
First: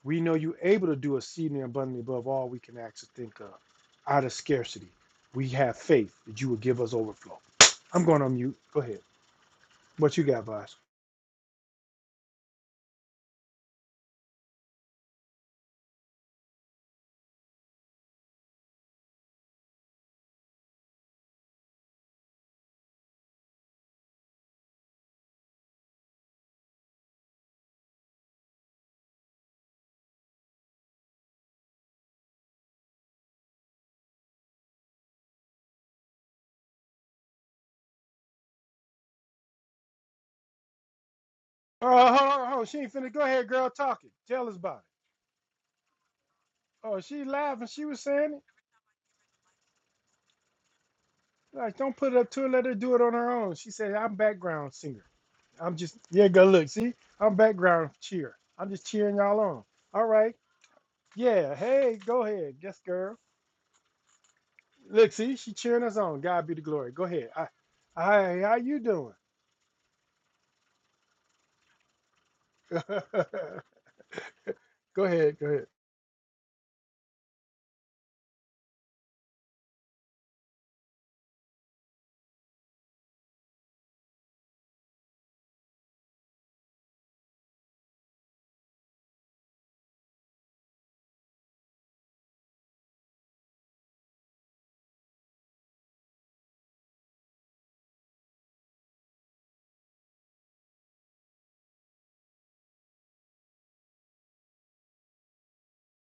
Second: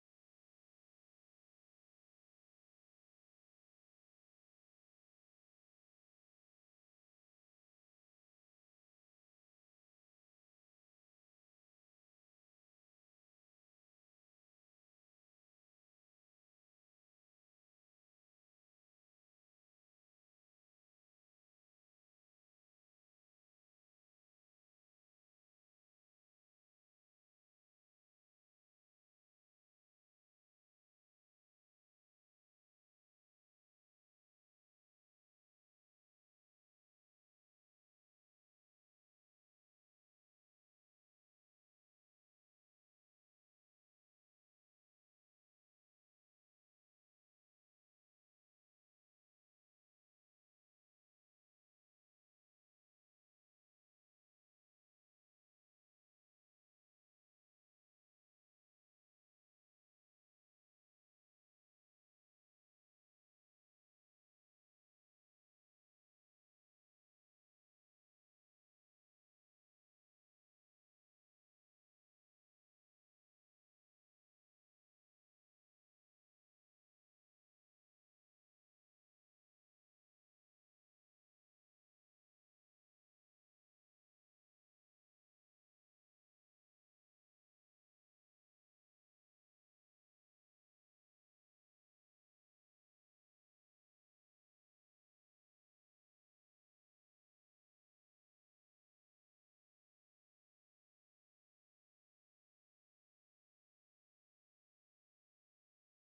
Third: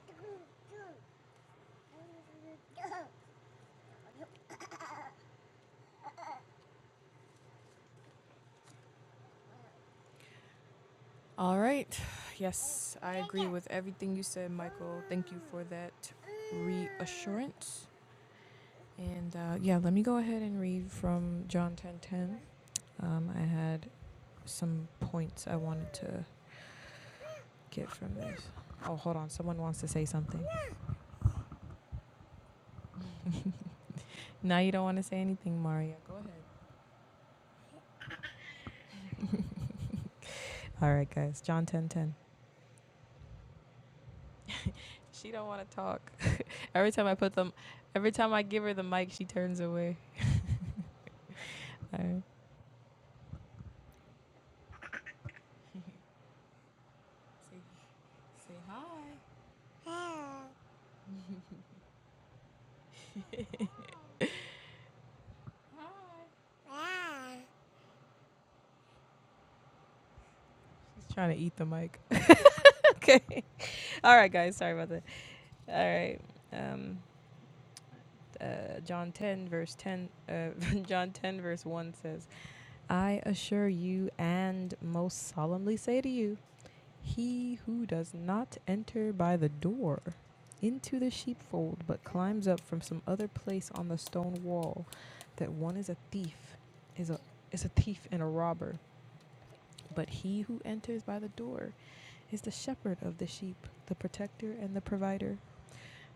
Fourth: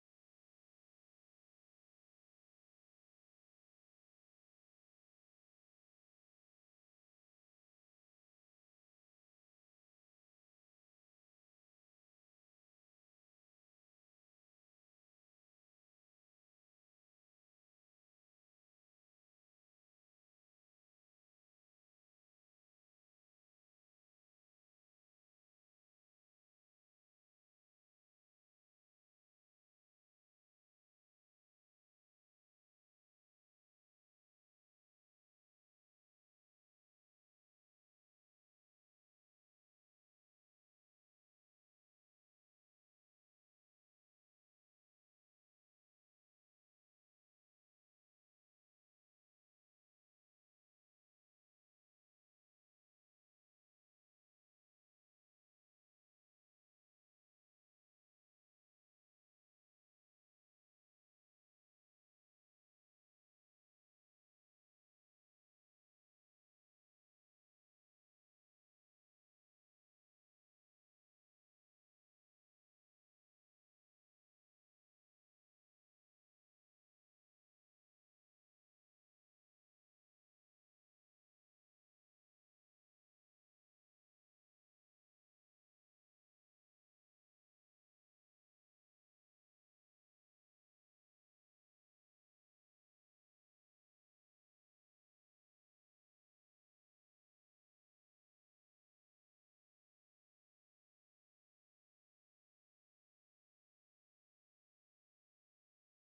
[SPEAKER 2] we know you are able to do exceedingly abundantly above all we can ask or think of out of scarcity we have faith that you will give us overflow i'm going on mute go ahead what you got boss
[SPEAKER 1] All right. Yes, I agree with everything you said, Michael. Thank you for that reassurance. And uh, yeah, let me go ahead and read from John 10:10. Um, I had some points I wanted to get from this. Oh, hold on. Someone wants to say something. Now you don't want to say anything, Maria. Go ahead. All right, guys. John
[SPEAKER 2] oh
[SPEAKER 1] 10:10.
[SPEAKER 2] hold on, hold on. she ain't finna go ahead girl talking tell us about it
[SPEAKER 1] She don't want to talk. [laughs] Every
[SPEAKER 2] Oh,
[SPEAKER 1] time I
[SPEAKER 2] she
[SPEAKER 1] put them,
[SPEAKER 2] live and she was
[SPEAKER 1] every time
[SPEAKER 2] saying it.
[SPEAKER 1] I give her the mic, she turns away.
[SPEAKER 2] Like, don't
[SPEAKER 1] All
[SPEAKER 2] put it
[SPEAKER 1] right.
[SPEAKER 2] up to her. Let her do it on her own. She said, I'm background singer. I'm just, yeah, go look. See, I'm
[SPEAKER 1] Say,
[SPEAKER 2] background cheer.
[SPEAKER 1] say
[SPEAKER 2] I'm
[SPEAKER 1] hi.
[SPEAKER 2] just cheering y'all on. All right. Yeah. Hey, go ahead. Yes, girl. Look, see, she cheering us on. God be the glory. Go ahead. I, I, how you doing?
[SPEAKER 1] She's trying to eat the mic.
[SPEAKER 2] [laughs] go
[SPEAKER 1] [laughs] okay. All right, guys. Sorry about that.
[SPEAKER 2] ahead. Go ahead.
[SPEAKER 1] All right. Um, uh, John 10, verse 10, uh, [laughs] John 10, verse 1 says, I assure you and most solemnly say to you, he who does not enter by the door into the sheepfold, but climbs up from some other place on the stone wall, that one is a thief, is a is a thief and a robber. But he who enters by the door is the shepherd of the sheep, the protector and the provider.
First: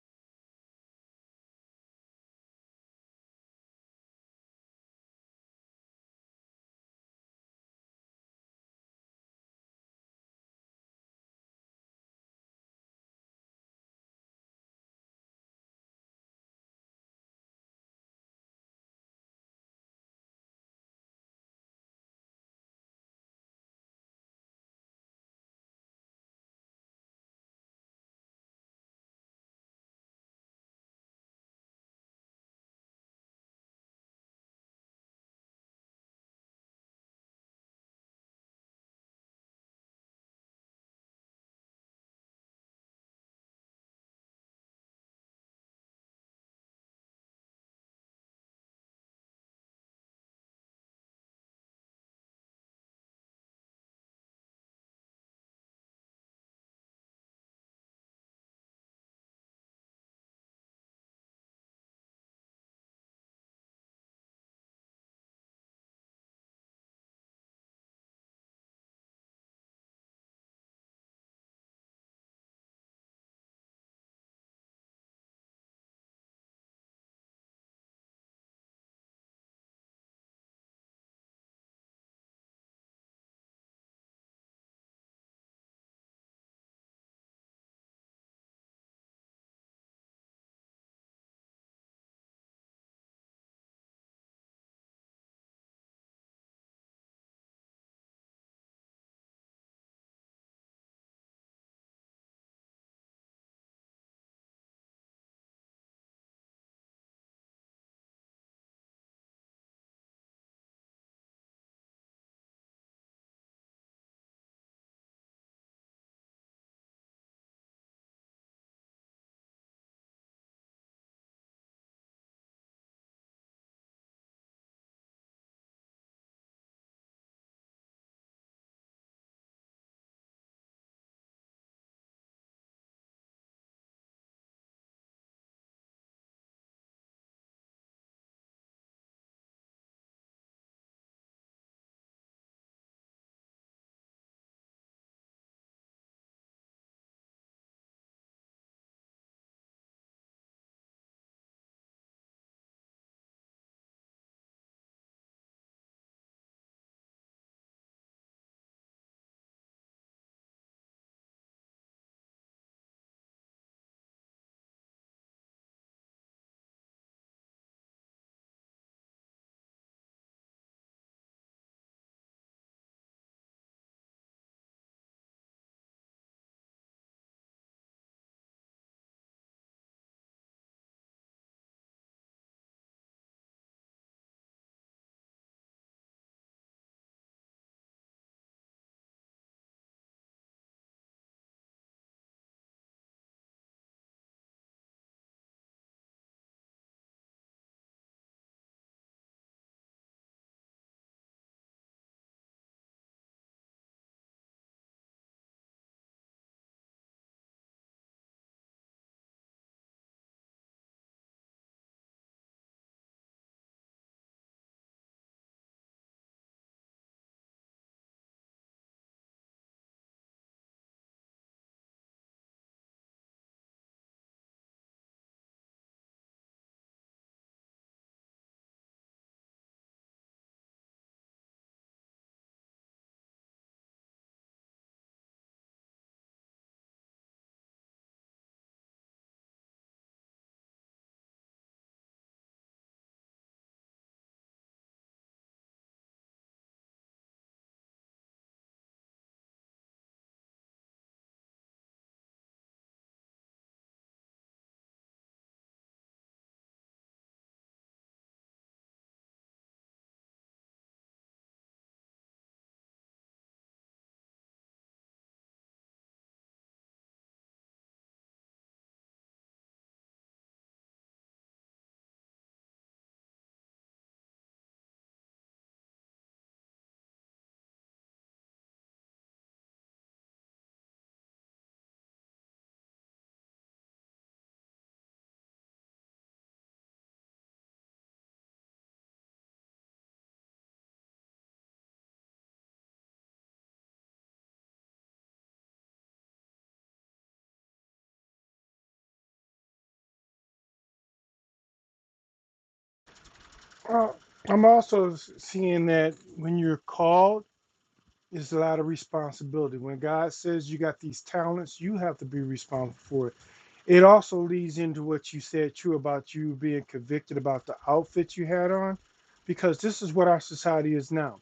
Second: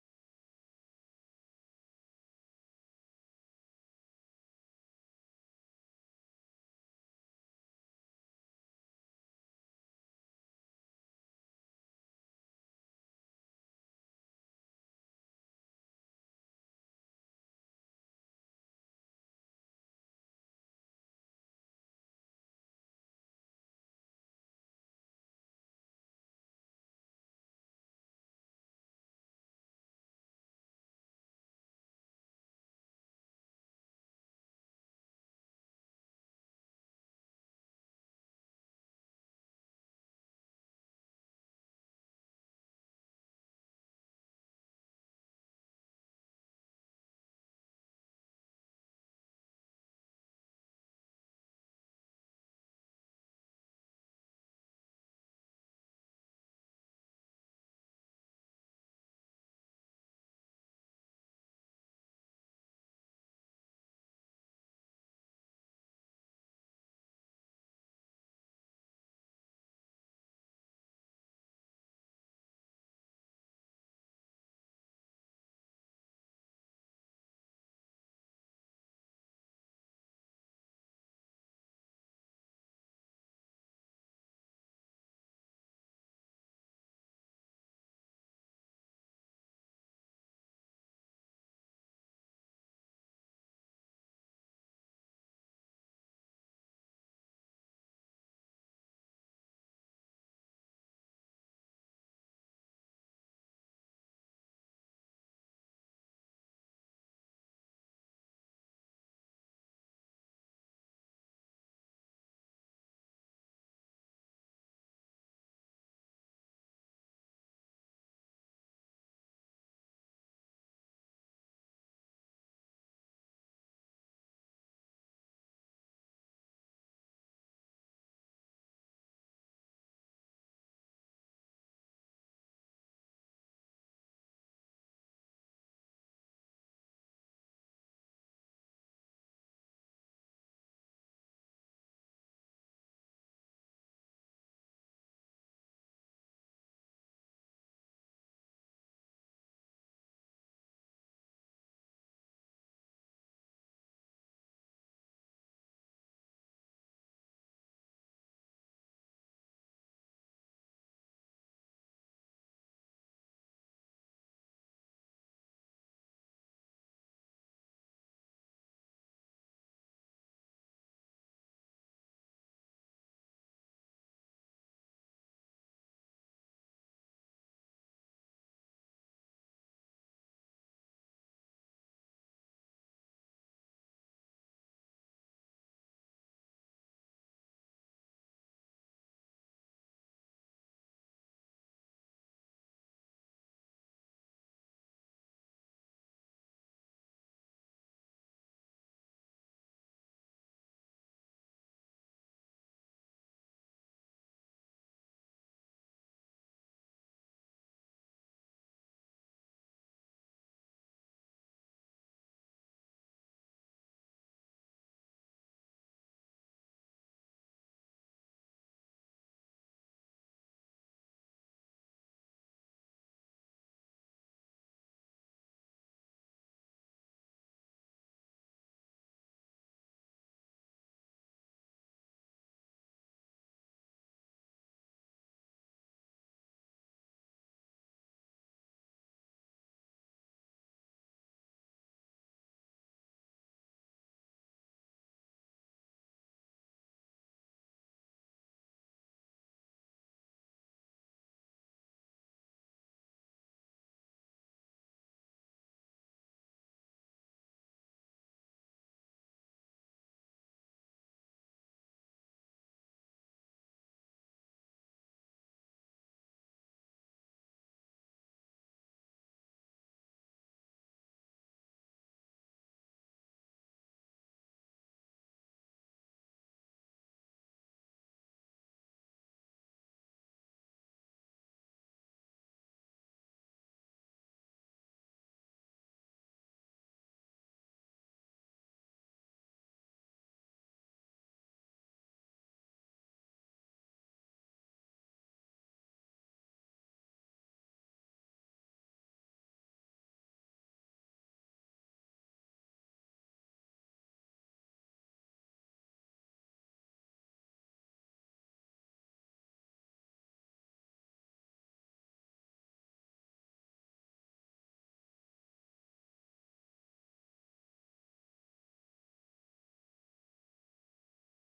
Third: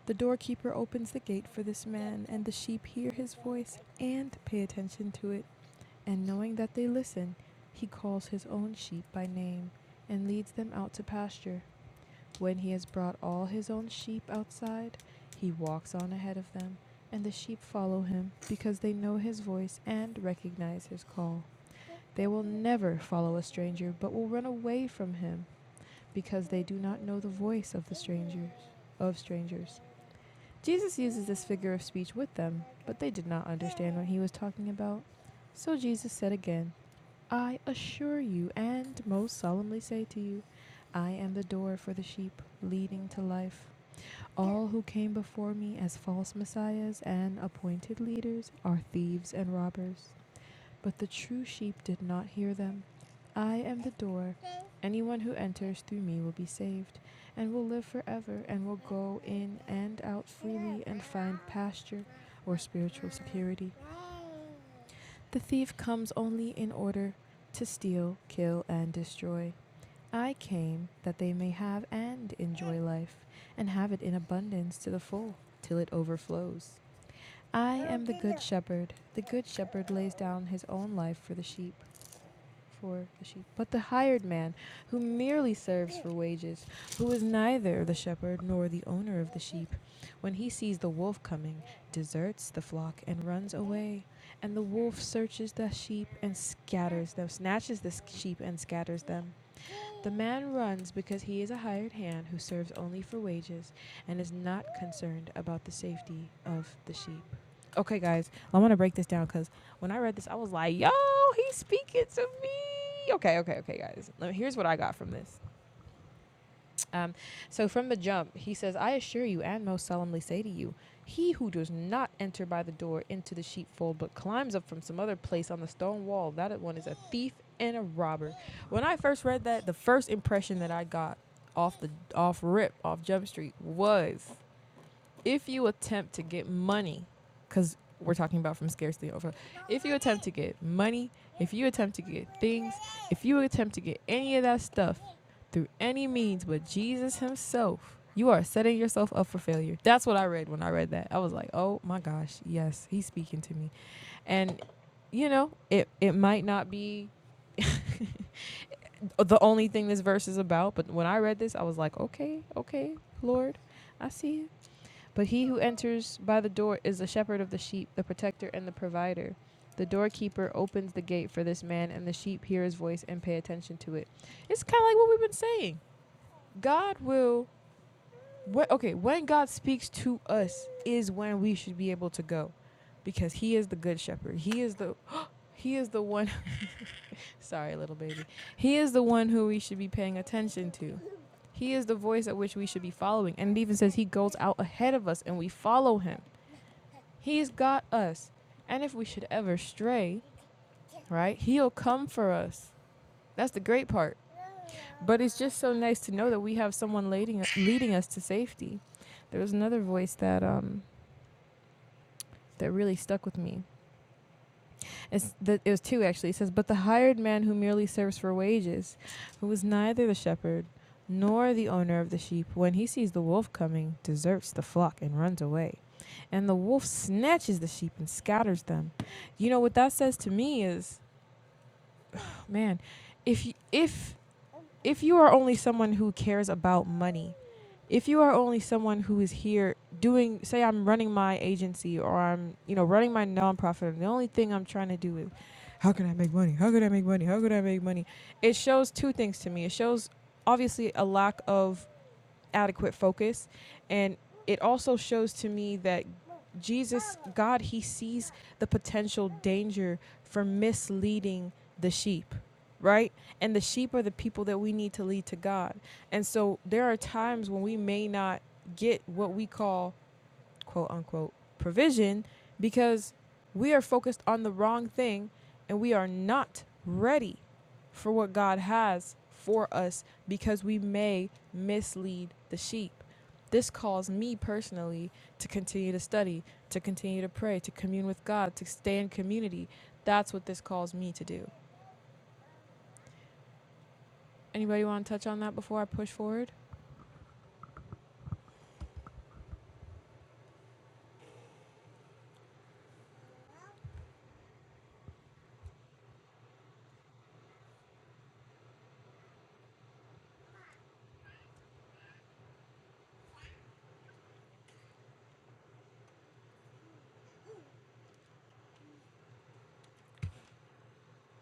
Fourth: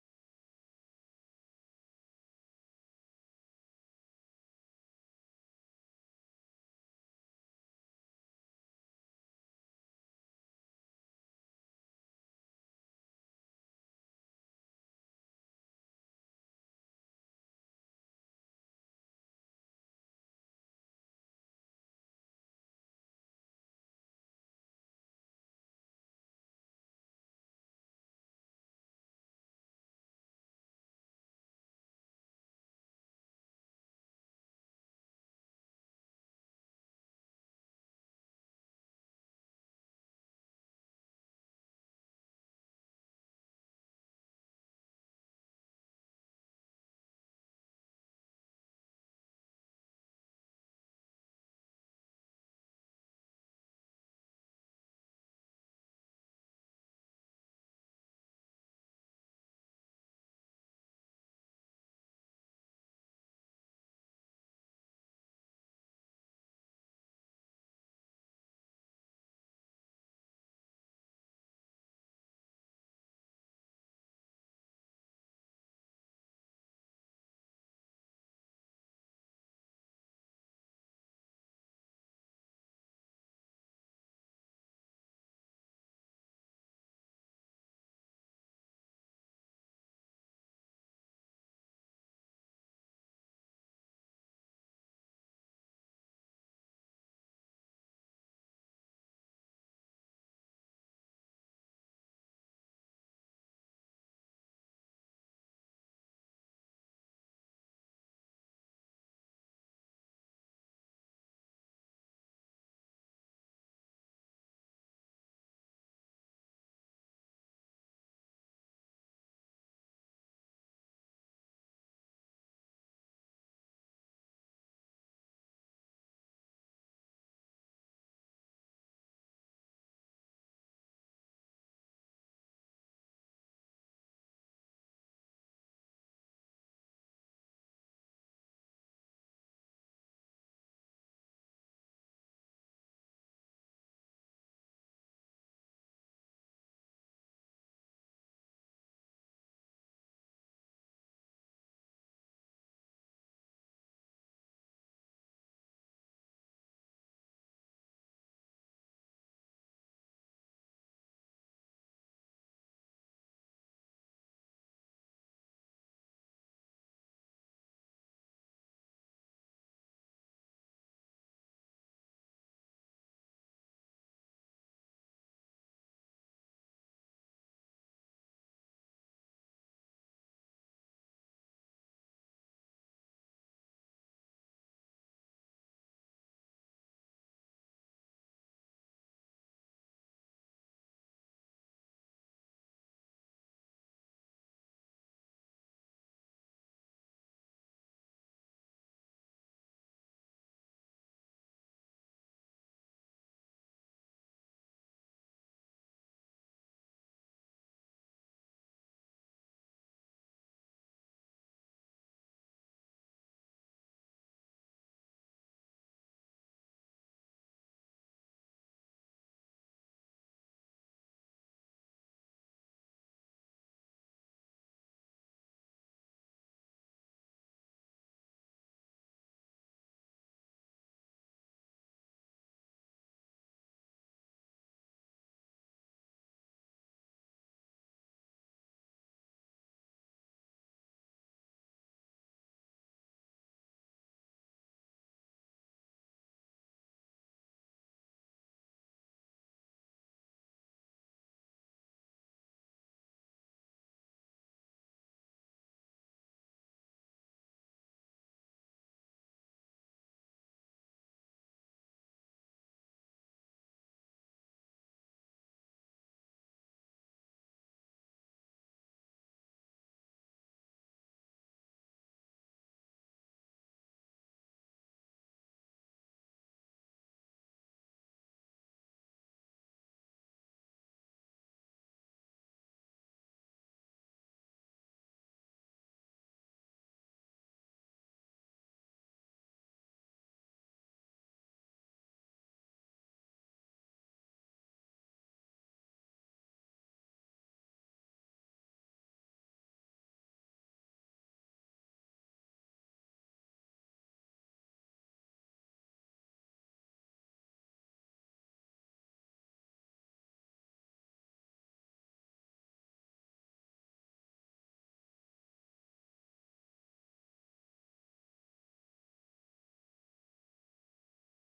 [SPEAKER 1] The doorkeeper opens the gate for this man, and the sheep hear his voice and pay attention to it. And knowing that they listen, he calls his own sheep by name and leads them out to pasture. When he has brought all his own sheep outside, he walks on ahead of them, and the sheep follow him because they know his voice and recognize his call. They will never follow a stranger, but will run away from him because they do not know the voice of the strangers, of strangers. Jesus uses this figure of speech with them, but they did not understand what he was talking about. So Jesus said again, I assure you and most solemnly say to you, I am the door for the sheep, leading to life. All who came before me as false messiahs and appointed leaders are thieves and robbers. But the true sheep did not hear them. I am the door. Anyone who enters through me will be saved, and will live forever, and will go in and out freely and find pasture or spiritual security. The thief comes only in order to steal, kill, and destroy. I came that they may have and enjoy life, and have it in abundance to the full, till it overflows. I am the good shepherd. The good shepherd lays down his own life for the sheep, for the sheep. But the hired man, who merely serves for wages, who is neither the shepherd nor the owner of the sheep, when he sees the wolf coming, deserts the flock and runs away. And the wolf searches the sheep and scatters them, snatches the s- sheep and scatters them. The man runs because he is a hired hand who serves only for wages and is not concerned about the safety of the sheep. Okay, guys, I want to break this down because when I read this, I was like, "Yo, he's speaking to me." Okay, okay, okay, guys. here's what I got from this. Um, so from the jump, he says, I assure you and most solemnly say to you, he who does not enter by the door into the sheepfold, but climbs up from some other place on the stone wall, that one is a thief and a robber. When I first read that, the first impression that I got off the off rip off Jump Street was if you attempt to get money, because we're talking about from scarcity over, if you attempt to get money, if you attempt to get things, if you attempt to get any of that stuff through any means but Jesus Himself, you are setting yourself up for failure. That's what I read when I read that. I was like, oh my gosh, yes, He's speaking to me. And, you know, it, it might not be. [laughs] the only thing this verse is about, but when I read this, I was like, okay, okay, Lord, I see you. But he who enters by the door is the shepherd of the sheep, the protector and the provider. The doorkeeper opens the gate for this man, and the sheep hear his voice and pay attention to it. It's kind of like what we've been saying. God will. Wh- okay, when God speaks to us is when we should be able to go, because He is the good shepherd. He is the. [gasps] He is the one. [laughs] Sorry, little baby. He is the one who we should be paying attention to. He is the voice at which we should be following. And it even says He goes out ahead of us, and we follow Him. He's got us. And if we should ever stray, right, he'll come for us. That's the great part. But it's just so nice to know that we have someone leading us, leading us to safety. There was another voice that um that really stuck with me. It's the, it was two actually. It says, "But the hired man who merely serves for wages, who is neither the shepherd nor the owner of the sheep, when he sees the wolf coming, deserts the flock and runs away." And the wolf snatches the sheep and scatters them. You know what that says to me is Man, if you, if if you are only someone who cares about money, if you are only someone who is here doing, say, I'm running my agency or I'm you know running my nonprofit, and the only thing I'm trying to do is, how can I make money? How can I make money? How can I make money? It shows two things to me. It shows obviously a lack of adequate focus. And it also shows to me that Jesus, God, He sees the potential danger for misleading the sheep, right? And the sheep are the people that we need to lead to God. And so there are times when we may not get what we call quote unquote provision because we are focused on the wrong thing and we are not ready for what God has for us because we may mislead the sheep. This calls me personally to continue to study, to continue to pray, to commune with God, to stay in community. That's what this calls me to do. Anybody want to touch on that before I push forward?
[SPEAKER 2] Uh, I'm also s- seeing that when you're called, it's a lot of responsibility. When God says you got these talents, you have to be responsible for it It also leads into what you said too about you being convicted about the outfit you had on, because this is what our society is now.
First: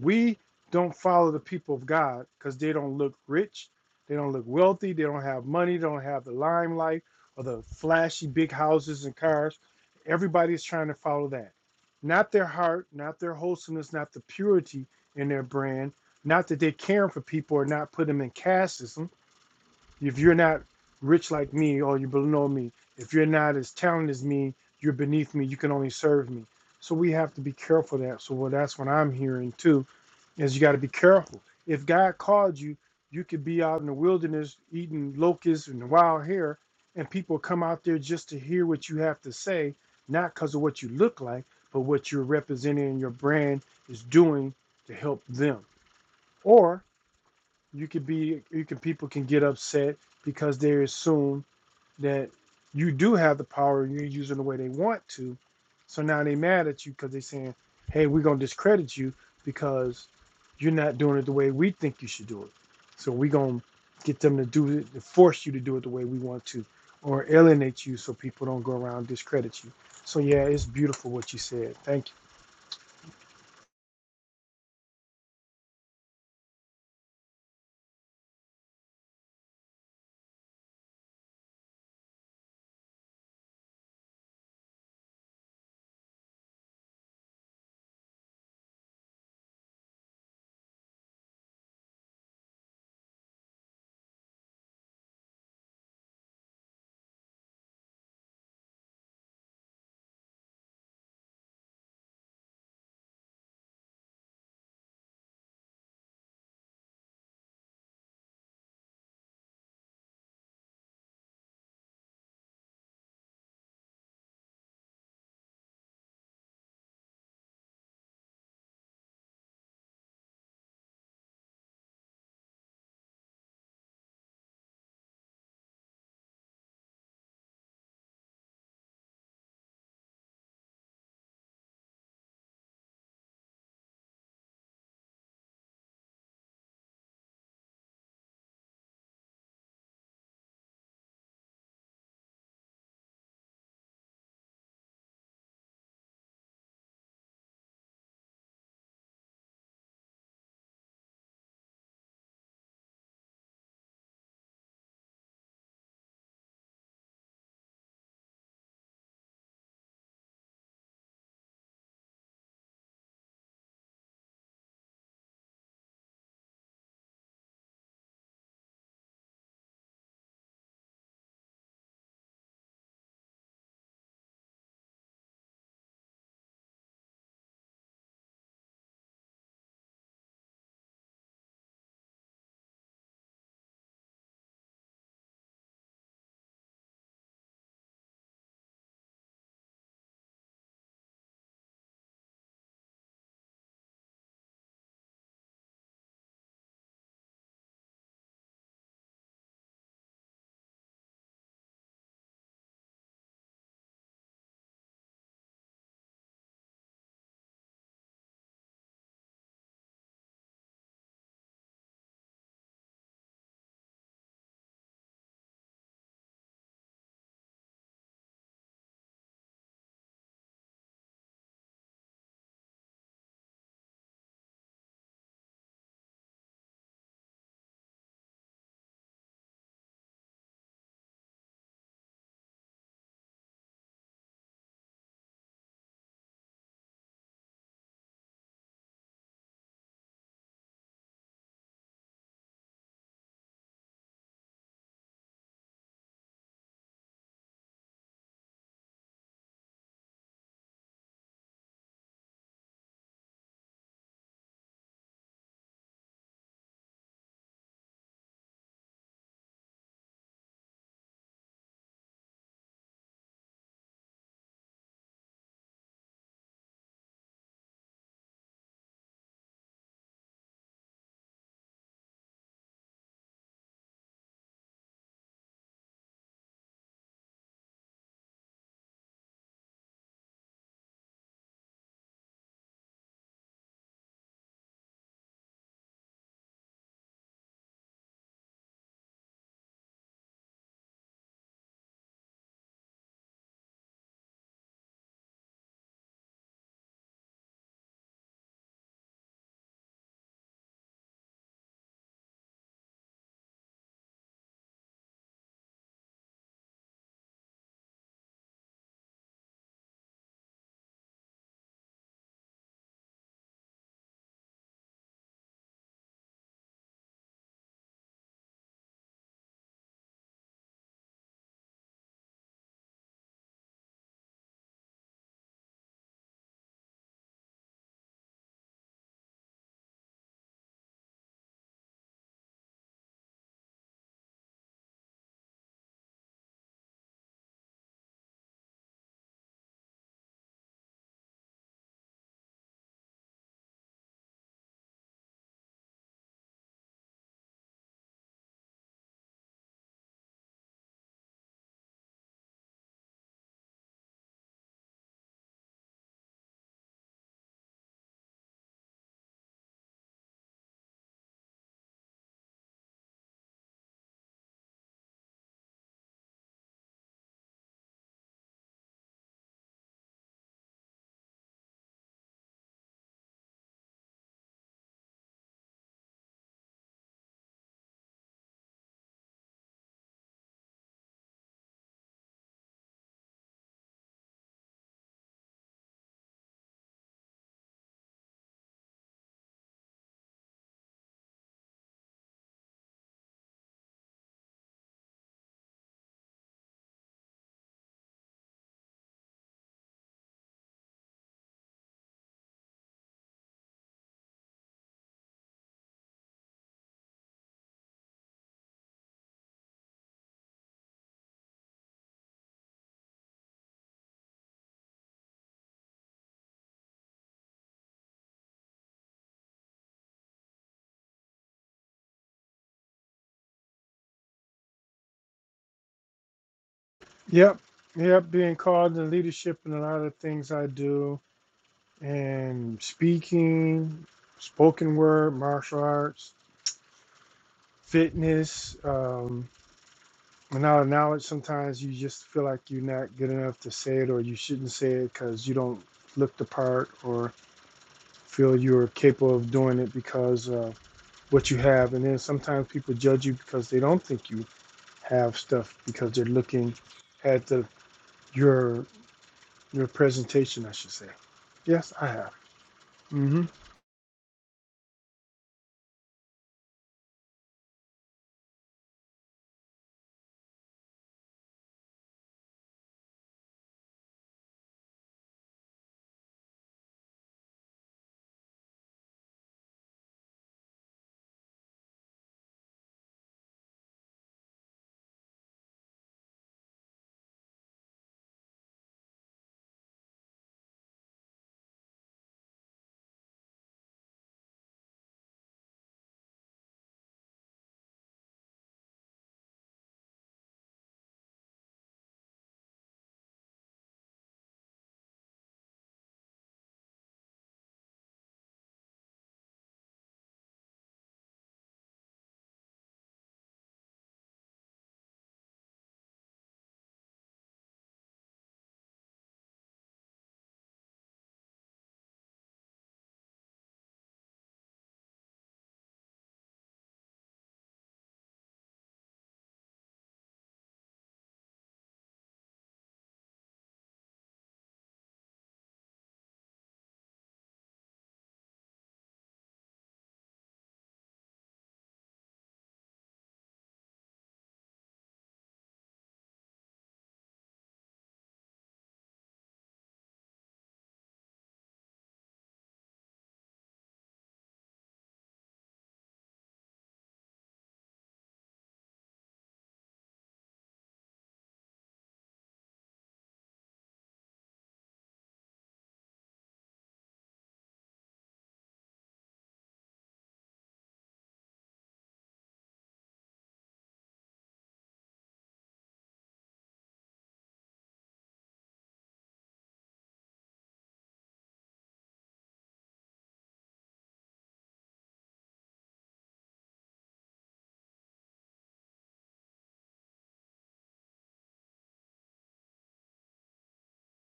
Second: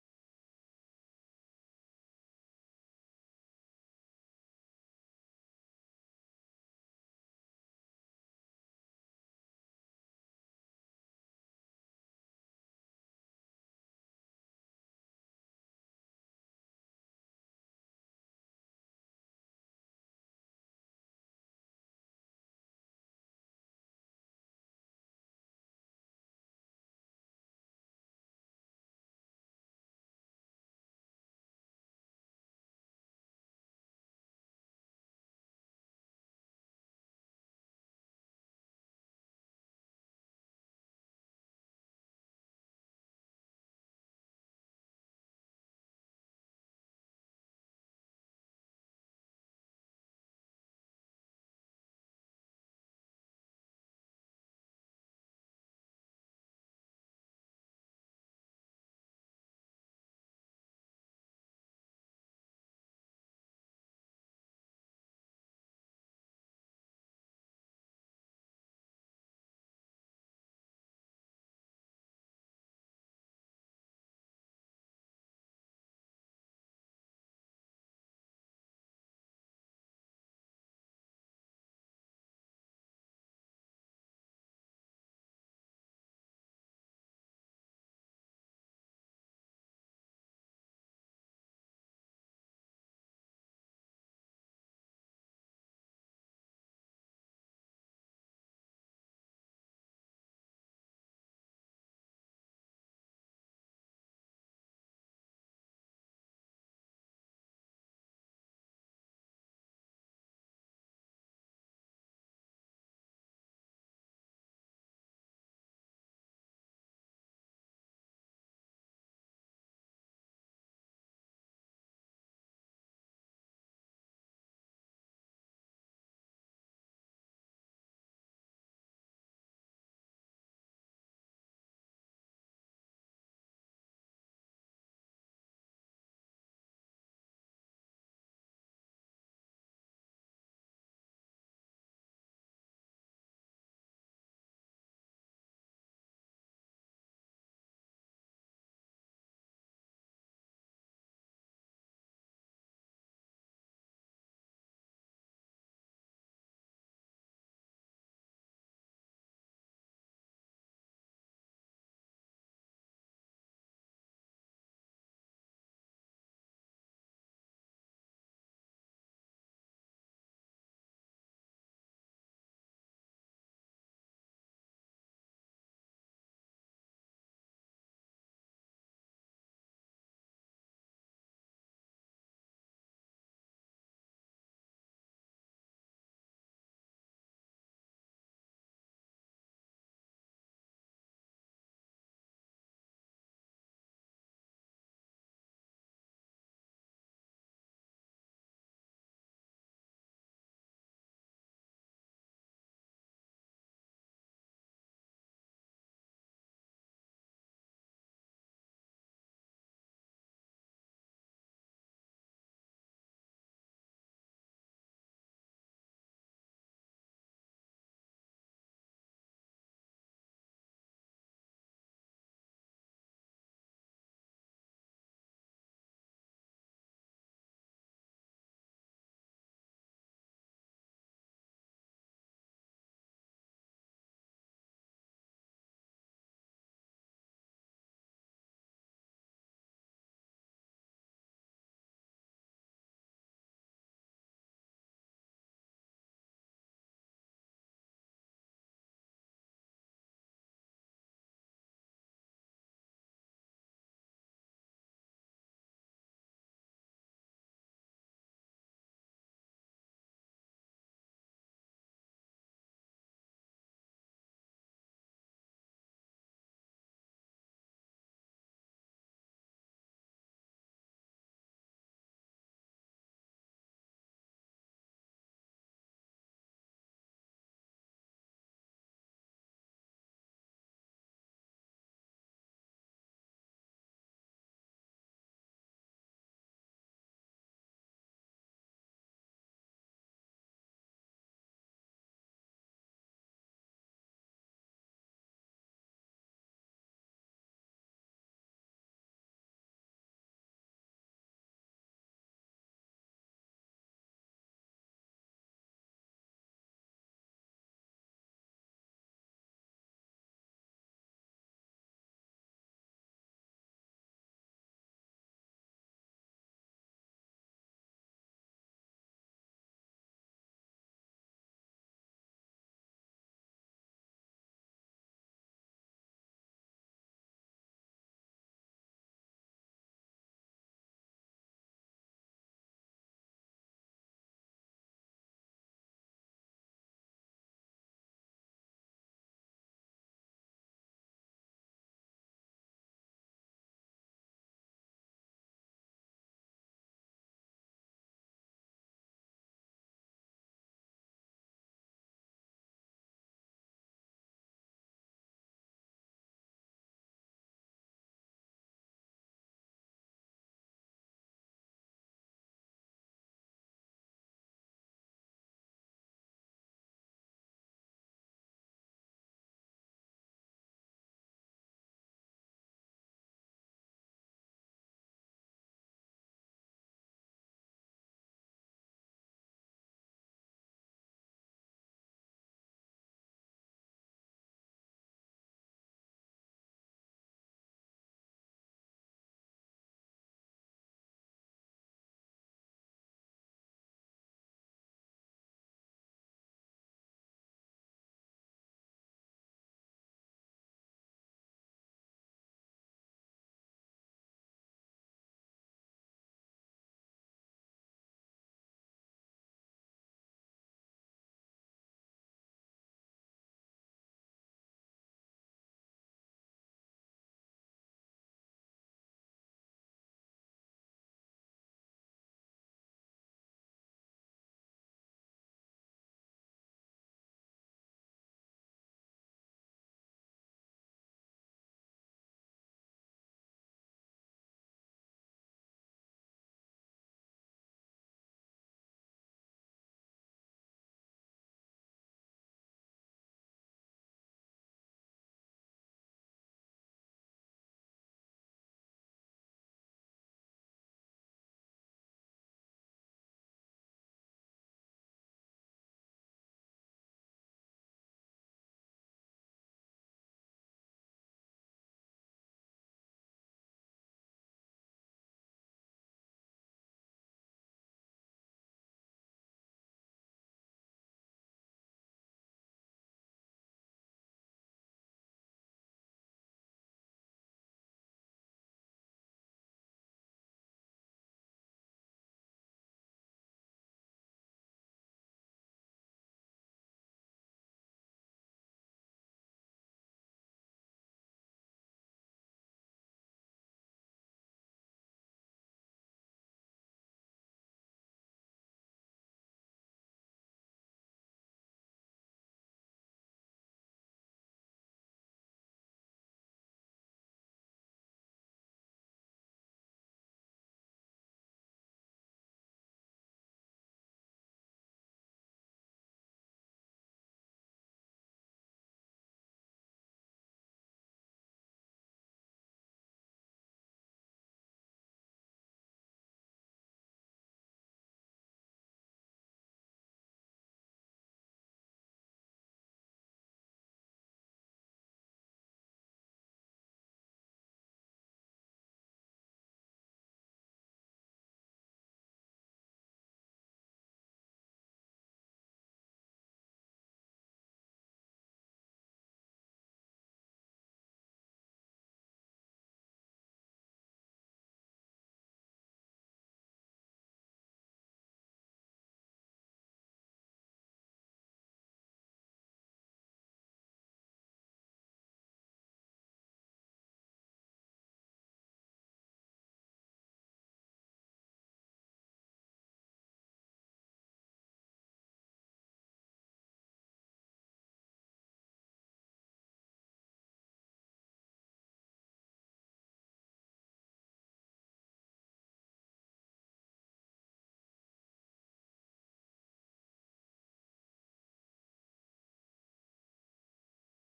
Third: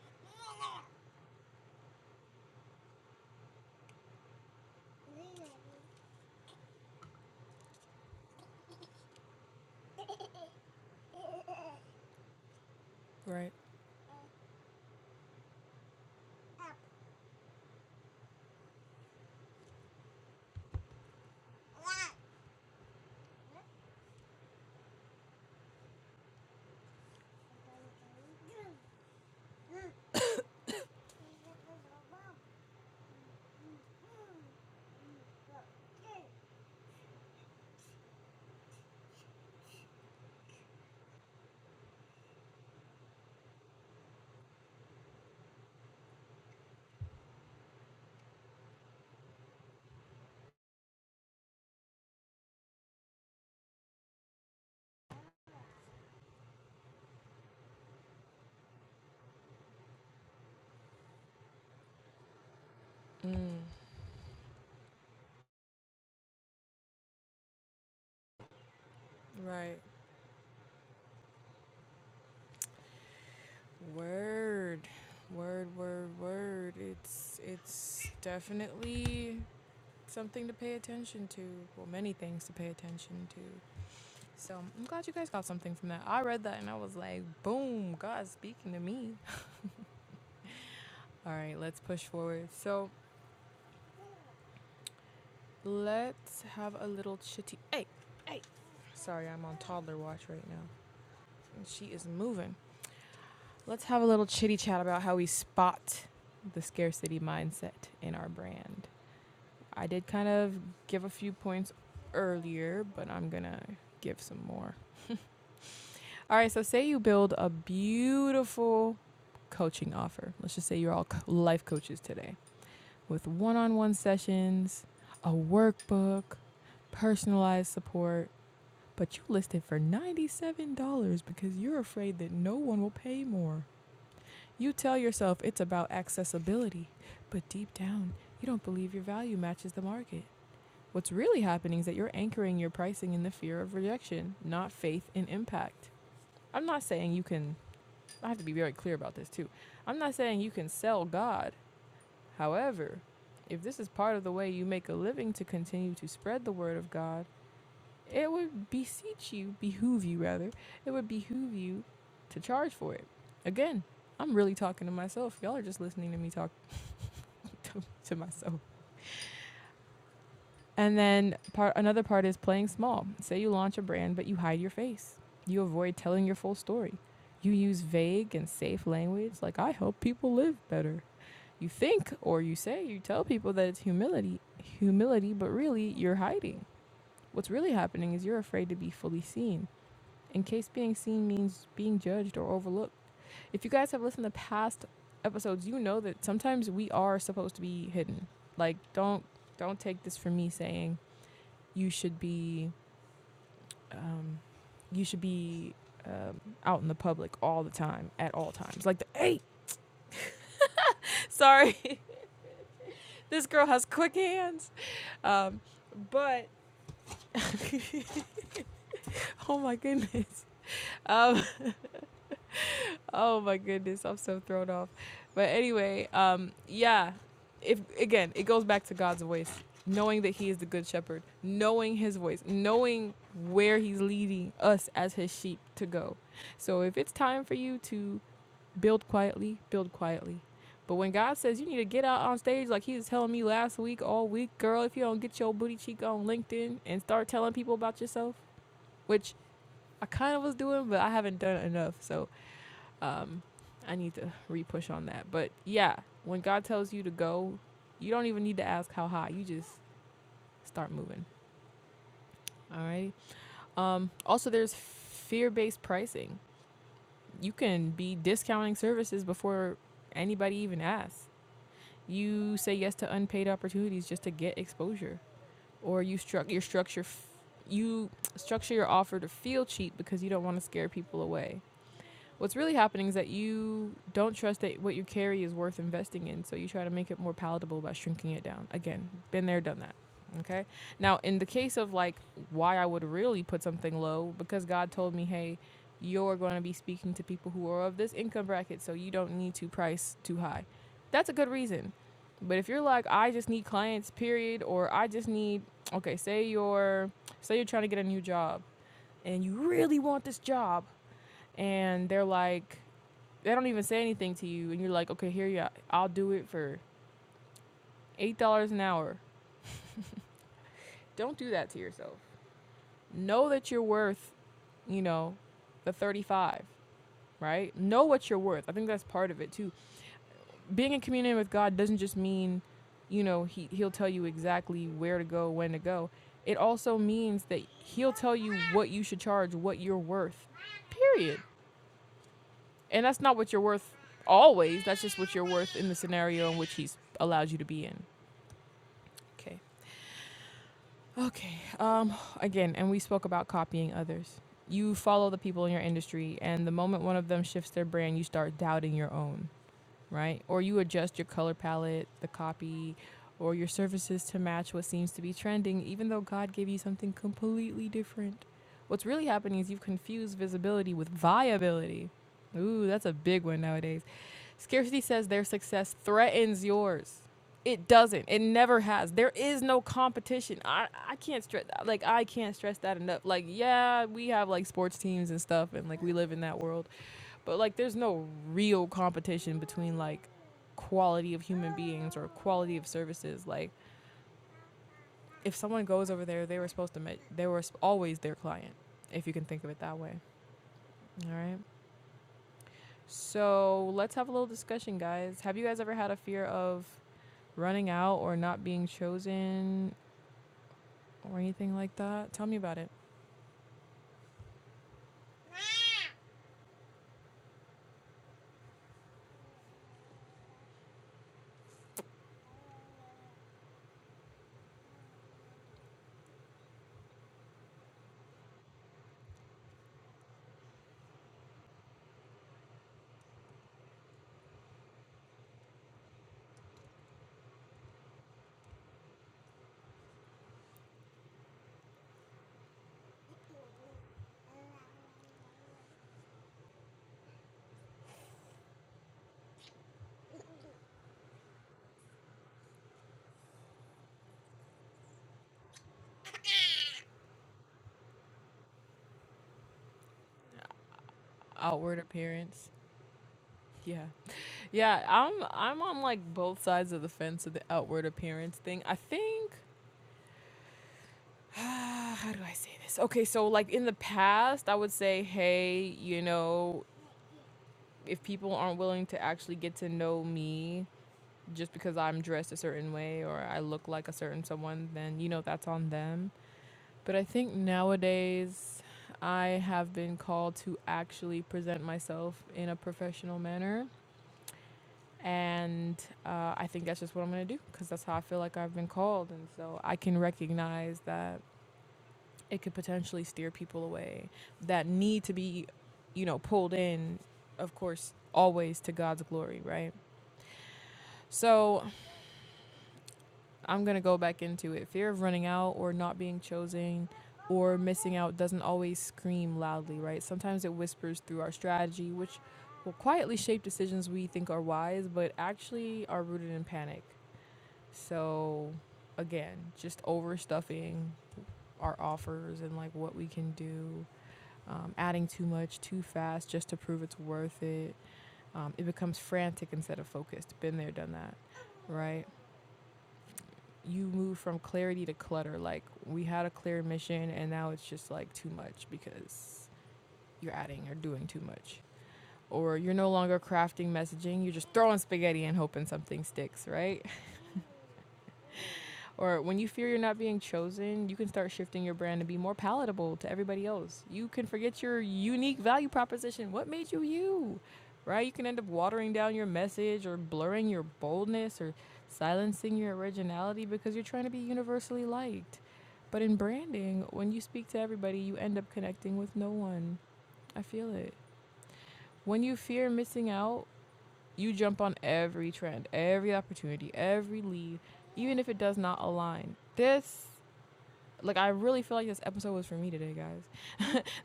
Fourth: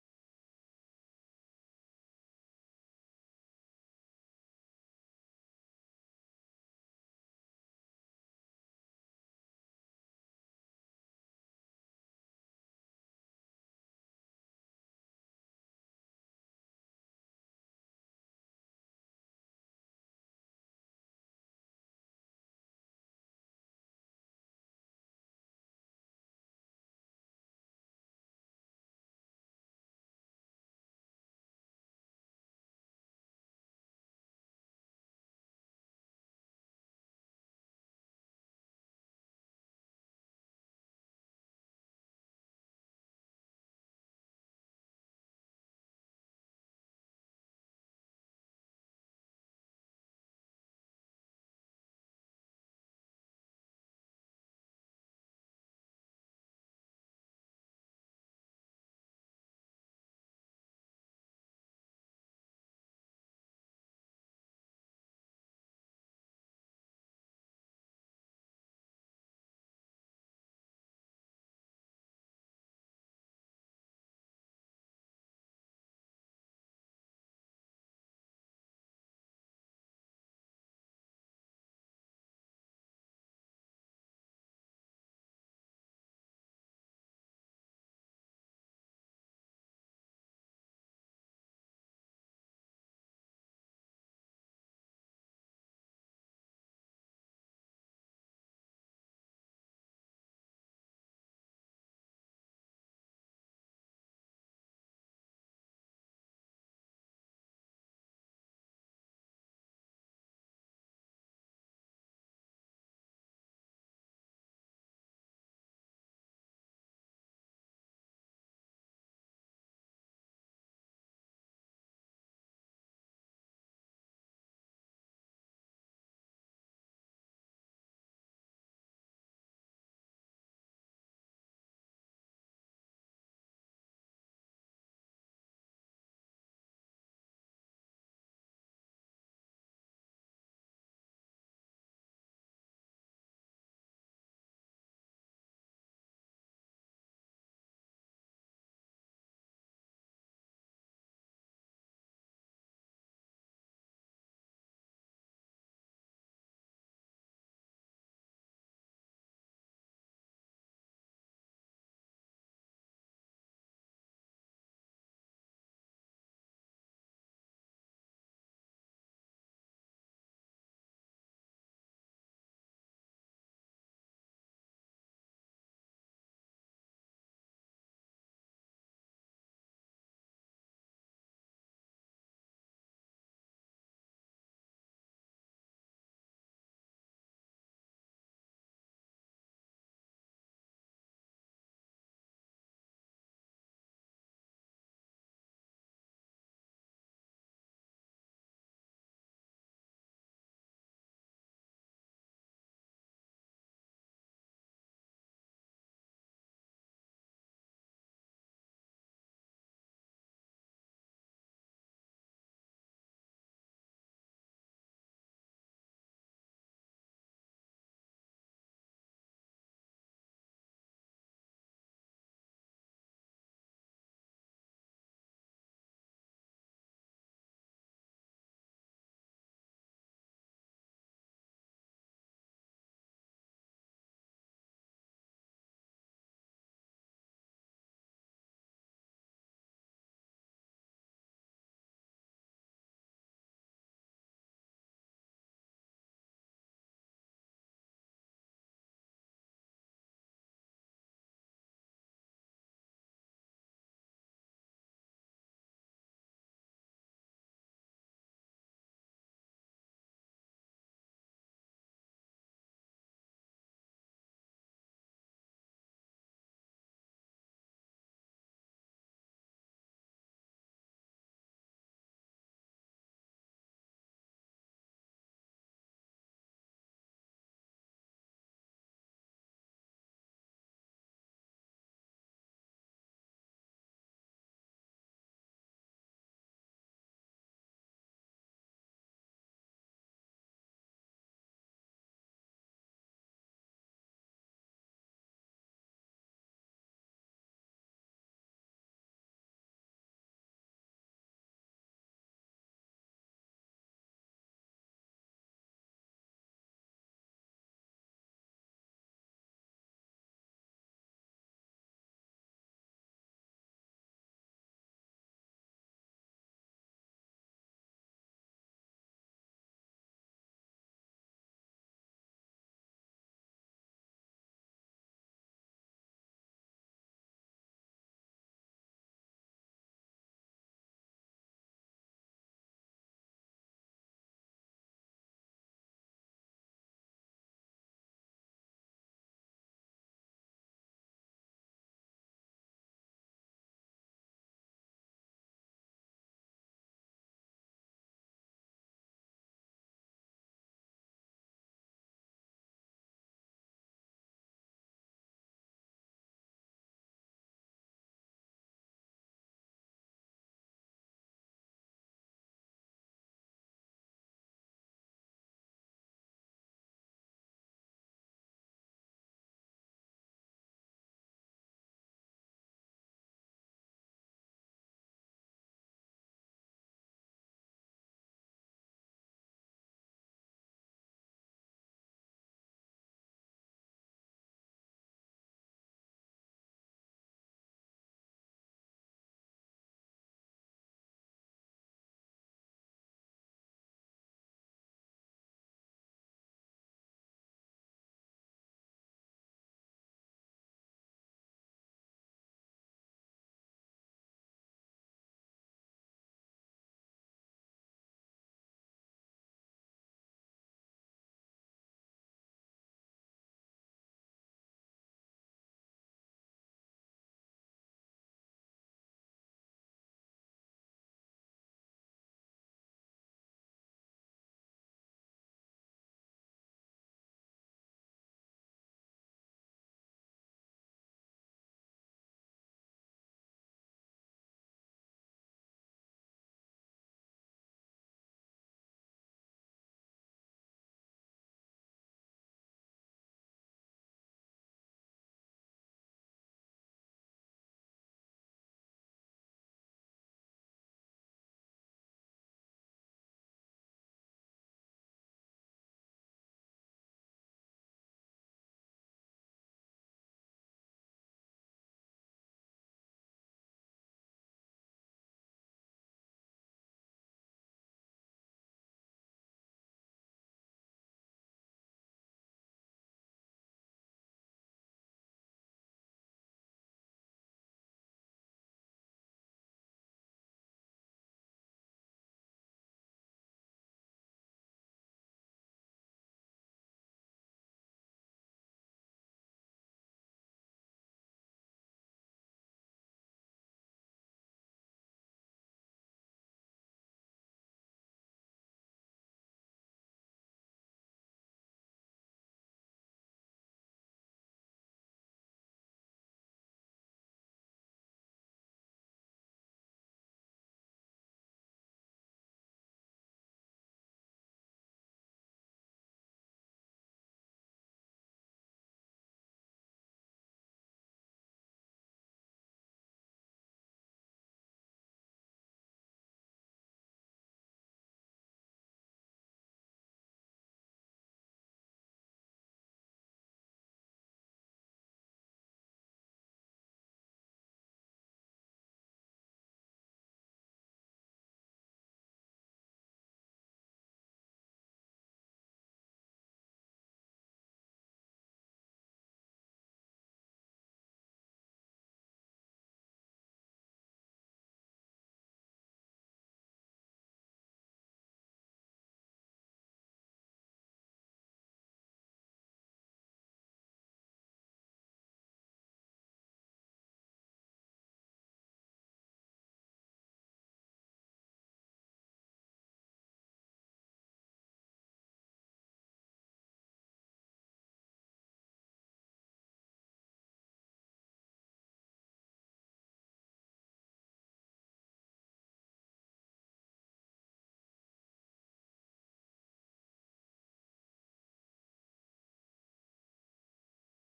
[SPEAKER 2] We don't follow the people of God because they don't look rich, they don't look wealthy, they don't have money, they don't have the limelight or the flashy big houses and cars. Everybody is trying to follow that. Not their heart, not their
[SPEAKER 1] Right.
[SPEAKER 2] wholesomeness, not the purity in their brand, not that they're caring for people or not put them in casteism if you're not rich like me or you're below me, if you're not as talented as me, you're beneath me, you can only serve me. So we have to be careful of that. So well, that's what I'm hearing too, is you got to be careful. If God called you, you could be out in the wilderness eating locusts and wild hair, and people come out there just to hear what you have to say, not because of what you look like, but what you're representing and your brand is doing to help them. or you could be you could people can get upset because they assume that you do have the power and you're using the way they want to so now they mad at you because they're saying hey we're going to discredit you because you're not doing it the way we think you should do it so we're
[SPEAKER 1] Mm.
[SPEAKER 2] going to get them to do it to force you to do it the way we want to or alienate you so people don't go around and discredit you
[SPEAKER 1] Right.
[SPEAKER 2] so yeah it's beautiful what you said thank
[SPEAKER 1] Word, word, word, word. It's it's definitely something to pay attention to. Well, many things to pay attention to. So I'm glad you guys got something from that. I read that and I was like, boom, God's speaking to me. All right, let's push forward. So let's have a little chitty. Hey, hey. Sorry, I'm on toddler watch right now, and she is moving. Let's have a little chitty chat about how we spot the scarcity mindset in our brand. I did kind of give a few points earlier, but I'm gonna give some more. All right, so say you build a beautiful coaching offer. Let's just say you're all life coaches today with one on one sessions, a workbook, personalized support, but you list it for $97 because you're afraid that no one will pay more. You tell yourself it's about accessibility, but deep down, you don't believe your value matches the market. What's really happening is that you're anchoring your pricing in the fear of rejection, not faith in impact. I'm not saying you can, I have to be very clear about this too. I'm not saying you can sell God. However, if this is part of the way you make a living to continue to spread the word of God, it would beseech you, behoove you rather, it would behoove you to charge for it. Again, I'm really talking to myself. Y'all are just listening to me talk [laughs] to, myself. And then part another part is playing small. Say you launch a brand, but you hide your face. You avoid telling your full story. You use vague and safe language like I help people live better. You think or you say you tell people that it's humility, humility, but really you're hiding. What's really happening is you're afraid to be fully seen. In case being seen means being judged or overlooked. If you guys have listened to past episodes, you know that sometimes we are supposed to be hidden. Like don't don't take this from me saying you should be um, you should be um, out in the public all the time at all times like the hey sorry [laughs] this girl has quick hands um, but [laughs] oh my goodness um, [laughs] oh my goodness i'm so thrown off but anyway um, yeah if again it goes back to god's voice knowing that he is the good shepherd knowing his voice knowing where he's leading us as his sheep to go so if it's time for you to build quietly, build quietly. But when God says you need to get out on stage, like He was telling me last week, all week, girl, if you don't get your booty cheek on LinkedIn and start telling people about yourself, which I kind of was doing, but I haven't done enough. So um, I need to re push on that. But yeah, when God tells you to go, you don't even need to ask how high. You just start moving. All right. Um, also, there's fear based pricing. You can be discounting services before anybody even asks. You say yes to unpaid opportunities just to get exposure, or you struck your structure. F- you structure your offer to feel cheap because you don't want to scare people away. What's really happening is that you don't trust that what you carry is worth investing in, so you try to make it more palatable by shrinking it down. Again, been there, done that. Okay. Now, in the case of like why I would really put something low, because God told me, hey, you're going to be speaking to people who are of this income bracket, so you don't need to price too high. That's a good reason. But if you're like, I just need clients, period, or I just need, okay, say you're, say you're trying to get a new job and you really want this job, and they're like, they don't even say anything to you, and you're like, okay, here you, are. I'll do it for eight dollars an hour. Don't do that to yourself. Know that you're worth, you know, the thirty-five. Right? Know what you're worth. I think that's part of it too. Being in communion with God doesn't just mean, you know, he he'll tell you exactly where to go, when to go. It also means that he'll tell you what you should charge, what you're worth. Period. And that's not what you're worth always. That's just what you're worth in the scenario in which he's allowed you to be in. Okay. Okay. Um, again, and we spoke about copying others. You follow the people in your industry, and the moment one of them shifts their brand, you start doubting your own, right? Or you adjust your color palette, the copy, or your services to match what seems to be trending, even though God gave you something completely different. What's really happening is you've confused visibility with viability. Ooh, that's a big one nowadays. Scarcity says their success threatens yours. It doesn't. It never has. There is no competition. I, I can't stress like I can't stress that enough. Like yeah, we have like sports teams and stuff and like we live in that world. But like there's no real competition between like quality of human beings or quality of services. Like if someone goes over there, they were supposed to make they were always their client if you can think of it that way. All right. So let's have a little discussion, guys. Have you guys ever had a fear of running out or not being chosen or anything like that? Tell me about it.
[SPEAKER 2] you yep yep being called in leadership and a lot of things i do and speaking, spoken word, martial arts, fitness. Um, and now, now it's sometimes you just feel like you're not good enough to say it or you shouldn't say it because you don't look the part or feel you're capable of doing it because of what you have. And then sometimes people judge you because they don't think you have stuff because they're looking at the your your presentation, I should say. Yes,
[SPEAKER 1] Outward
[SPEAKER 2] I have.
[SPEAKER 1] appearance.
[SPEAKER 2] hmm
[SPEAKER 1] Yeah. Yeah, I'm I'm on like both sides of the fence of the outward appearance thing. I think [sighs] how do I say this? Okay, so like in the past, I would say, "Hey, you know, if people aren't willing to actually get to know me just because I'm dressed a certain way or I look like a certain someone, then you know that's on them." But I think nowadays I have been called to actually present myself in a professional manner. And uh, I think that's just what I'm going to do because that's how I feel like I've been called. And so I can recognize that it could potentially steer people away that need to be, you know, pulled in, of course, always to God's glory, right? So I'm going to go back into it. Fear of running out or not being chosen or missing out doesn't always scream loudly, right? Sometimes it whispers through our strategy, which will quietly shape decisions we think are wise, but actually are rooted in panic. So, again, just overstuffing our offers and like what we can do, um, adding too much too fast just to prove it's worth it. Um, it becomes frantic instead of focused. Been there, done that, right? you move from clarity to clutter. Like we had a clear mission and now it's just like too much because you're adding or doing too much. Or you're no longer crafting messaging, you're just throwing spaghetti and hoping something sticks, right? Or when you fear you're not being chosen, you can start shifting your brand to be more palatable to everybody else. You can forget your unique value proposition. What made you you? Right? You can end up watering down your message or blurring your boldness or silencing your originality because you're trying to be universally liked. But in branding, when you speak to everybody, you end up connecting with no one. I feel it. When you fear missing out, you jump on every trend, every opportunity, every lead, even if it does not align. This like I really feel like this episode was for me today, guys.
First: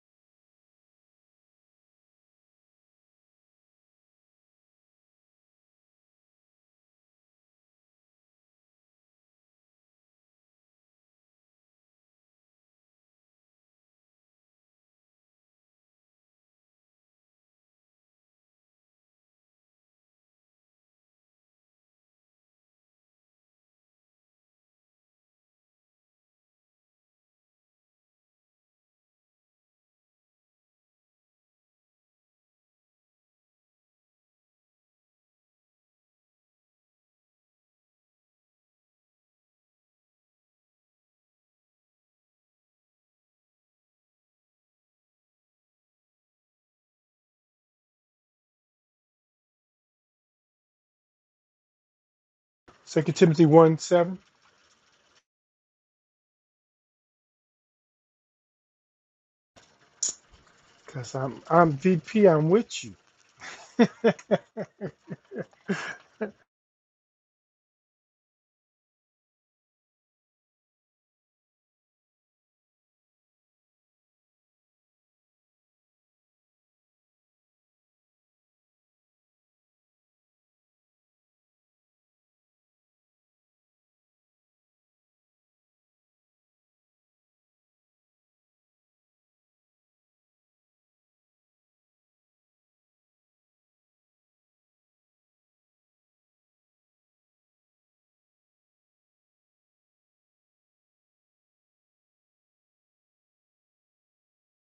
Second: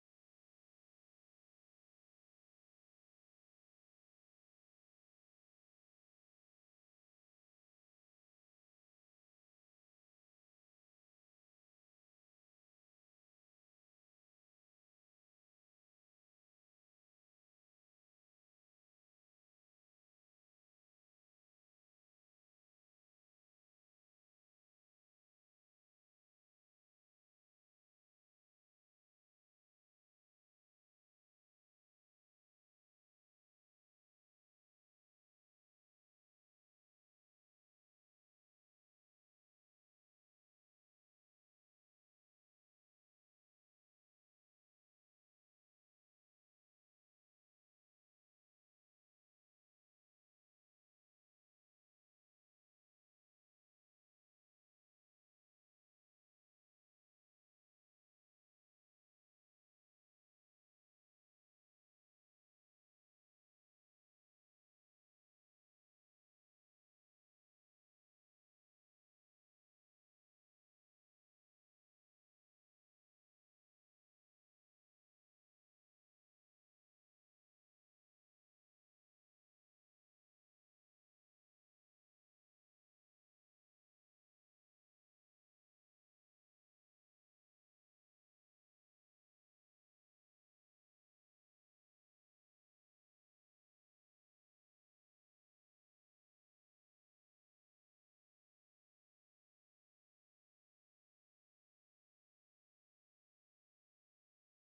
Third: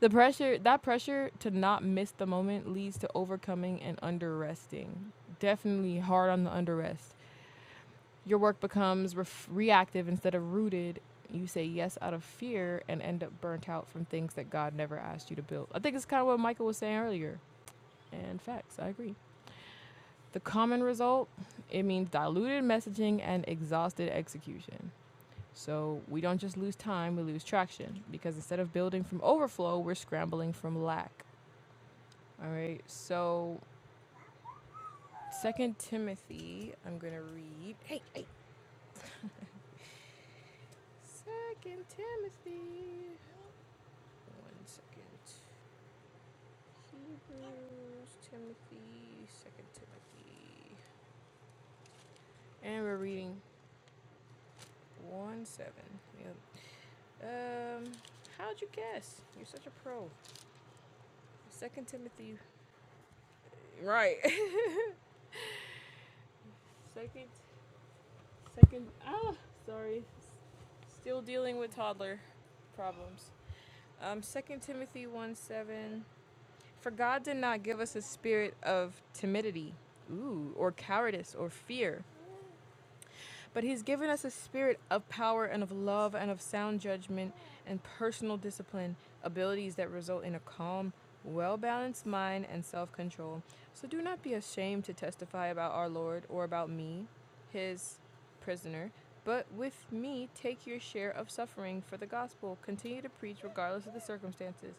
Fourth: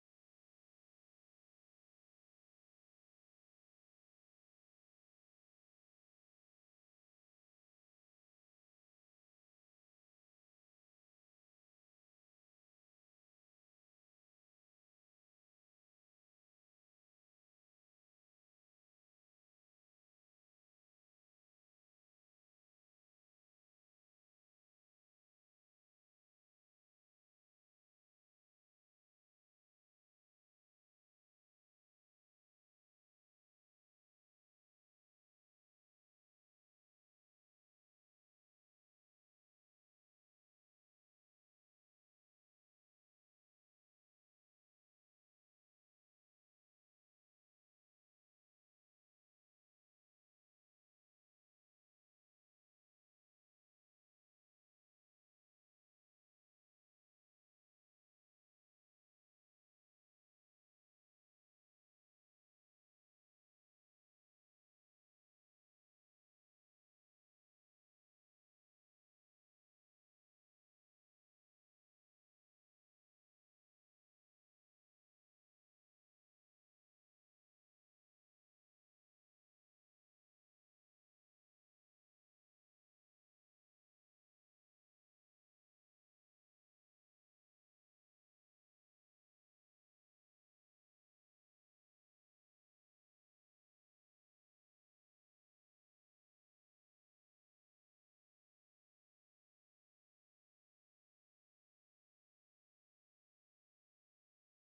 [SPEAKER 1] The pressure, that pressure to not miss the moment leads to overcoming and underresting. Definitely hard on the underrest. Your work becomes ref- reactive instead of rooted. You say yes out of fear and end up burnt out from things that God never asked you to build. I think it's kind of what Michael was saying earlier. And facts, I agree. The common result, it means diluted messaging and exhausted execution. So we don't just lose time, we lose traction because instead of building from overflow, we're scrambling from lack. All right. So Second Timothy, I'm gonna read. Hey, Second Timothy. One second. Hebrews, Timothy, Second Timothy, and we're
[SPEAKER 2] Second
[SPEAKER 1] reading
[SPEAKER 2] Timothy 1 7.
[SPEAKER 1] one seven. Yep. Um, how'd you guess? You're such a pro.
[SPEAKER 2] Cause I'm I'm
[SPEAKER 1] Second
[SPEAKER 2] VP.
[SPEAKER 1] Timothy.
[SPEAKER 2] I'm with you. [laughs]
[SPEAKER 1] Right. [laughs] Second Second, ah, sorry. Still dealing with toddler problems. Um, Second Timothy one seven. For God did not give us a spirit of timidity, ooh, or cowardice or fear, but he's given us a spirit of power and of love and of sound judgment and personal discipline, abilities that result in a calm, well balanced mind and self control. So do not be ashamed to testify about our Lord or about me, his prisoner. But with me, take your share of suffering for the gospel. Continue to preach regardless of the circumstances,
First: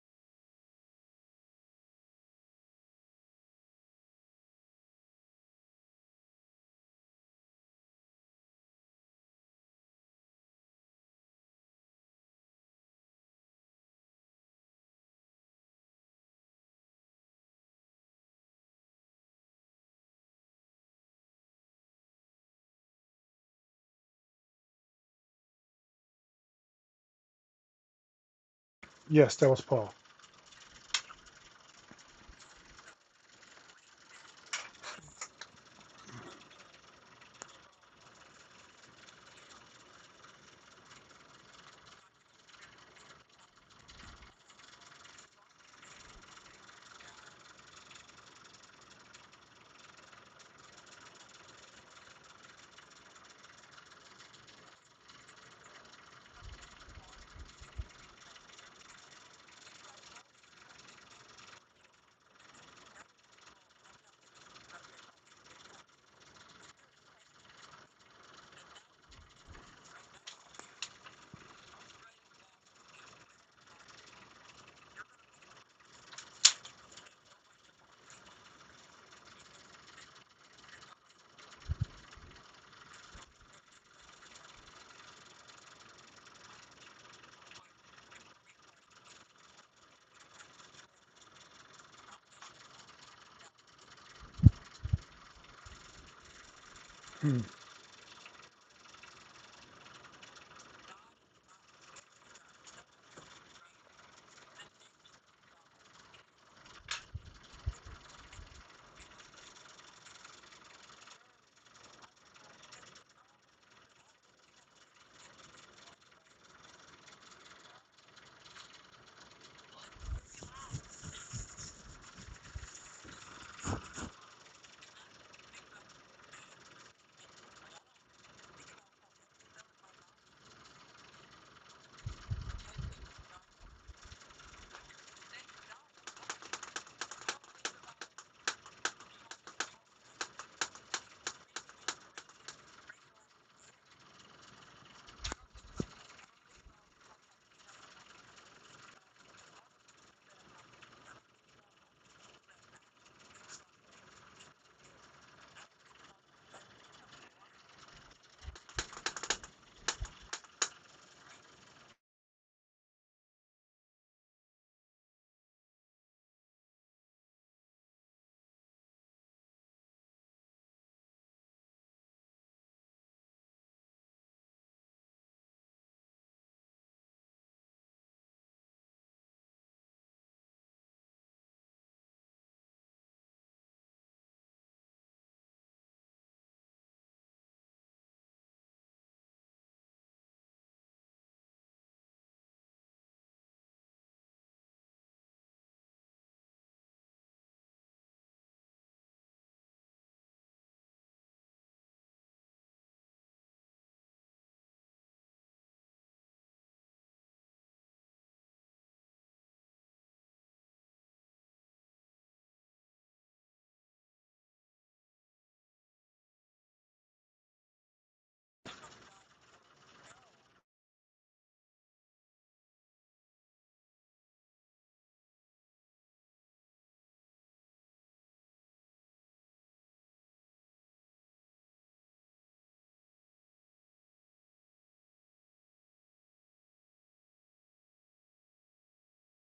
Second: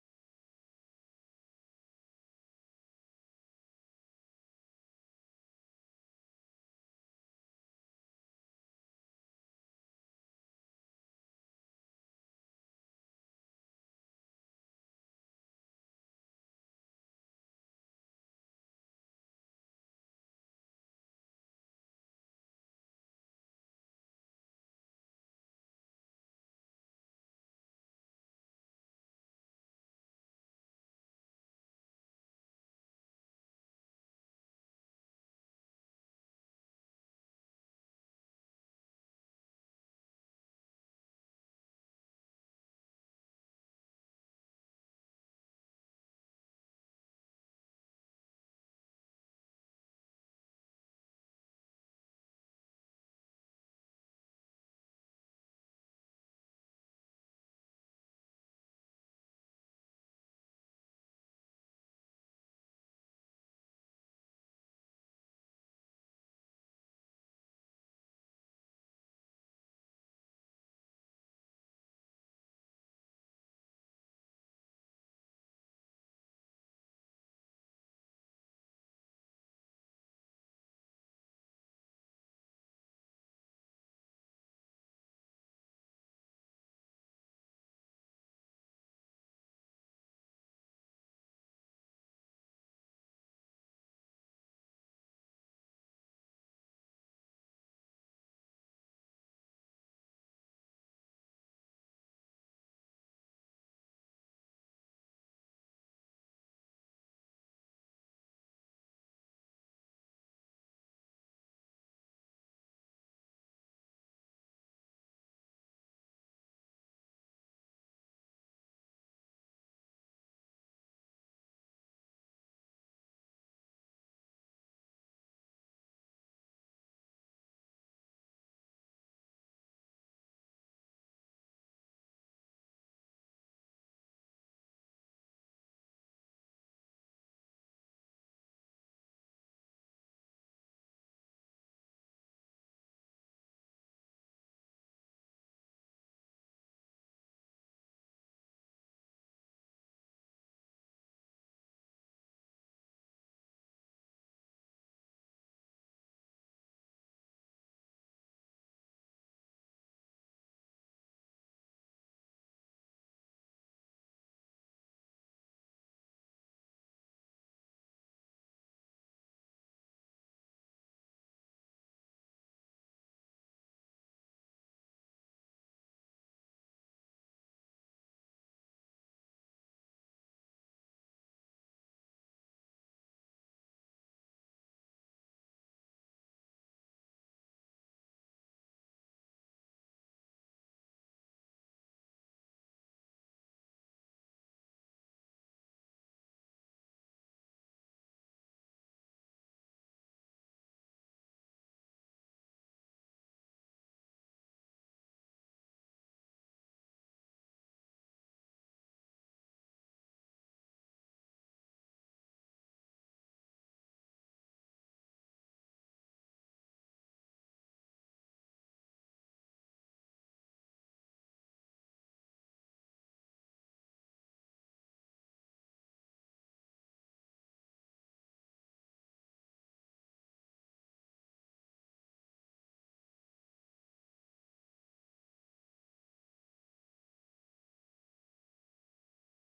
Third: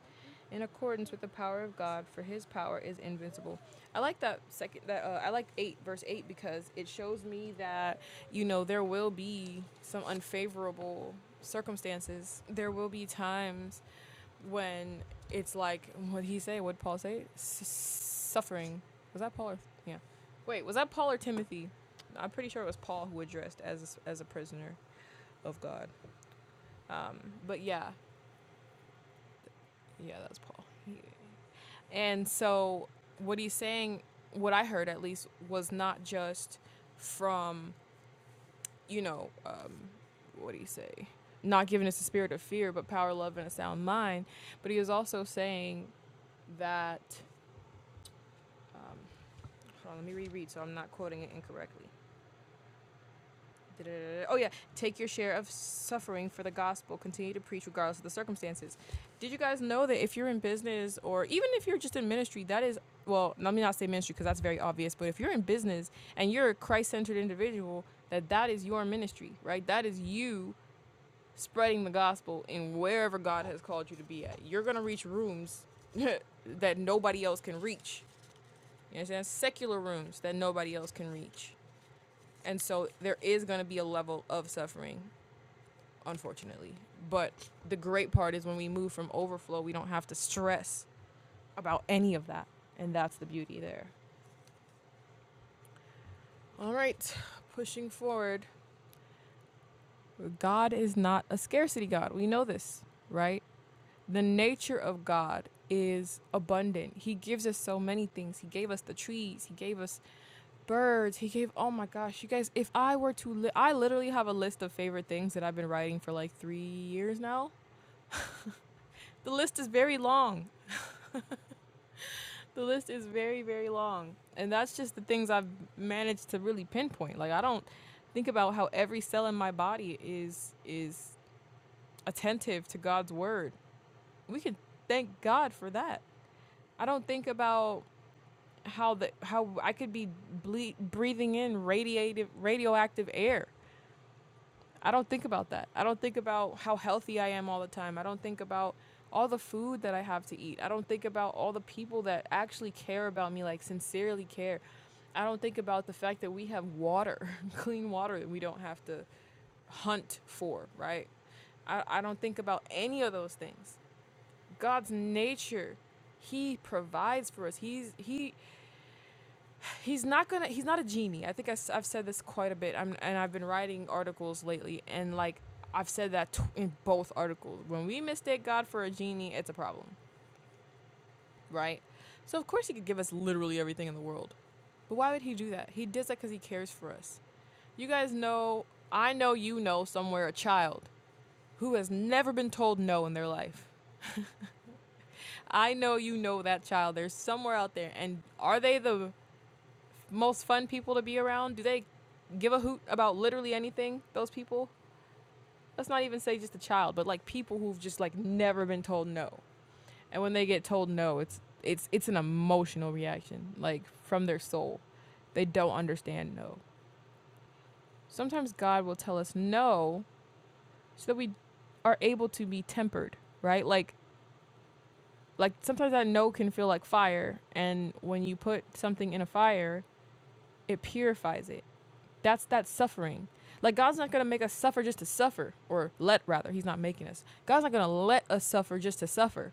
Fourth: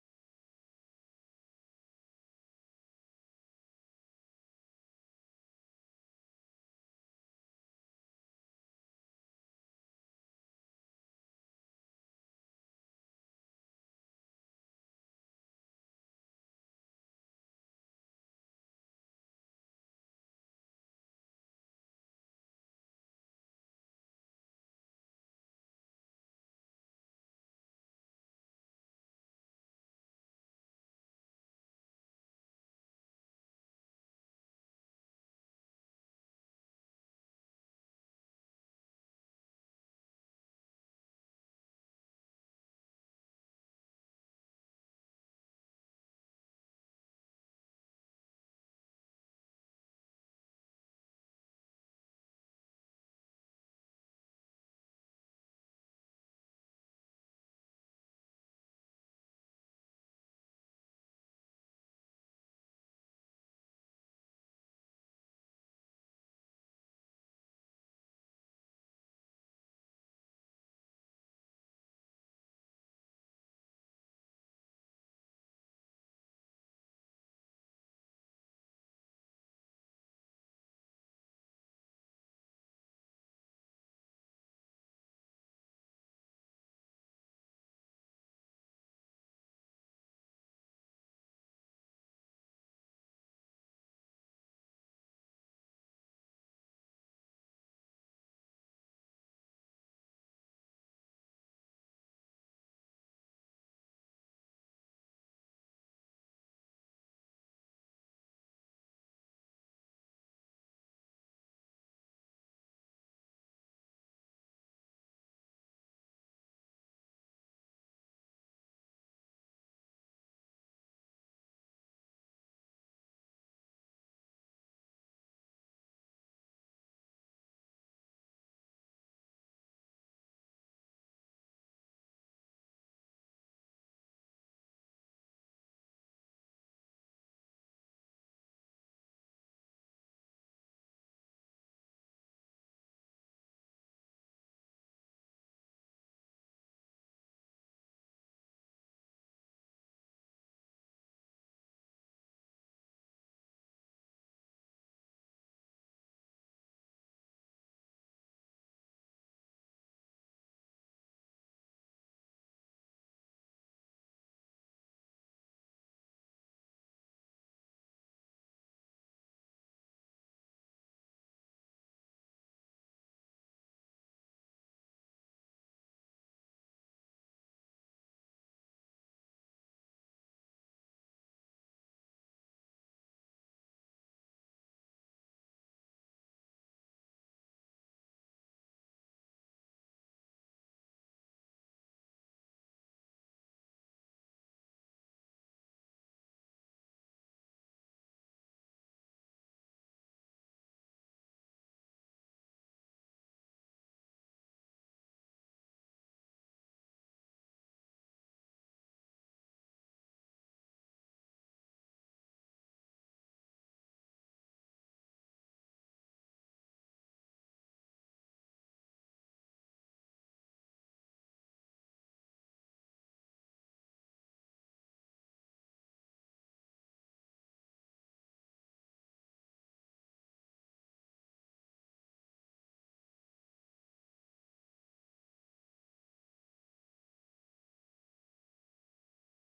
[SPEAKER 1] in accordance with the power of God, for His power is invincible. I like that second. That uh, I like eight, verse eight, because it shows me that you know, there will be some unfavorable circumstances. There will be times when it's like, what did he say? What did Paul say? suffering. Was that Paul or, yeah. Wait, was that Paul or Timothy? I'm pretty sure it was Paul who addressed as a, as a prisoner of God. Um, but yeah,
[SPEAKER 2] Yes, that was Paul.
[SPEAKER 1] yeah, that's Paul. He- and so what he's saying, what I heard at least, was not just from you know, um, what do you say? Not giving us the spirit of fear, but power, love, and a sound mind. But he was also saying that. Um, hold on, let me reread so I'm not quoting it incorrectly. Oh yeah, take your share of suffering for the gospel. Continue to preach regardless of the circumstances. Did you guys know that if you're in business or even if you're just in ministry, that is well, no, let me not say ministry because that's very obvious. But if you're in business and you're a Christ-centered individual, that that is your ministry, right? That is you spreading the gospel in wherever God has called you to be at. You're gonna reach rooms [laughs] that nobody else can reach. You understand? Secular rooms that nobody else can reach. And so there is gonna be a level of suffering, unfortunately. But the great part is when we move from overflow, we don't have to stress about any of that. And that's the beauty there. All right,
[SPEAKER 2] Hmm.
[SPEAKER 1] pushing forward. God is not a scarcity God. We know this, right? The nature of God is abundant. He gives us so many things. He gave us the trees. He gave us birds. He gave oh my gosh, you guys, if I were to li- I literally have a list of favorite things that I've been writing for like 3 years now. The list is very long. The list is very very long. And that's just the things I've managed to really pinpoint. Like I don't think about how every cell in my body is is attentive to God's word. We can thank God for that. I don't think about how the how I could be ble- breathing in radiative radioactive air. I don't think about that. I don't think about how healthy I am all the time. I don't think about all the food that I have to eat. I don't think about all the people that actually care about me, like sincerely care. I don't think about the fact that we have water, [laughs] clean water that we don't have to hunt for, right? I, I don't think about any of those things. God's nature, He provides for us. He's He He's not gonna. He's not a genie. I think I, have said this quite a bit. I'm and I've been writing articles lately, and like I've said that t- in both articles. When we mistake God for a genie, it's a problem, right? So of course he could give us literally everything in the world, but why would he do that? He does that because he cares for us. You guys know. I know you know somewhere a child who has never been told no in their life. I know you know that child. There's somewhere out there, and are they the most fun people to be around? Do they give a hoot about literally anything? Those people? Let's not even say just a child, but like people who've just like never been told no. And when they get told no, it's it's it's an emotional reaction, like from their soul. They don't understand no. Sometimes God will tell us no so that we are able to be tempered, right? Like like sometimes that no can feel like fire and when you put something in a fire, it purifies it That's that suffering. Like God's not gonna make us suffer just to suffer, or let rather. He's not making us. God's not gonna let us suffer just to suffer.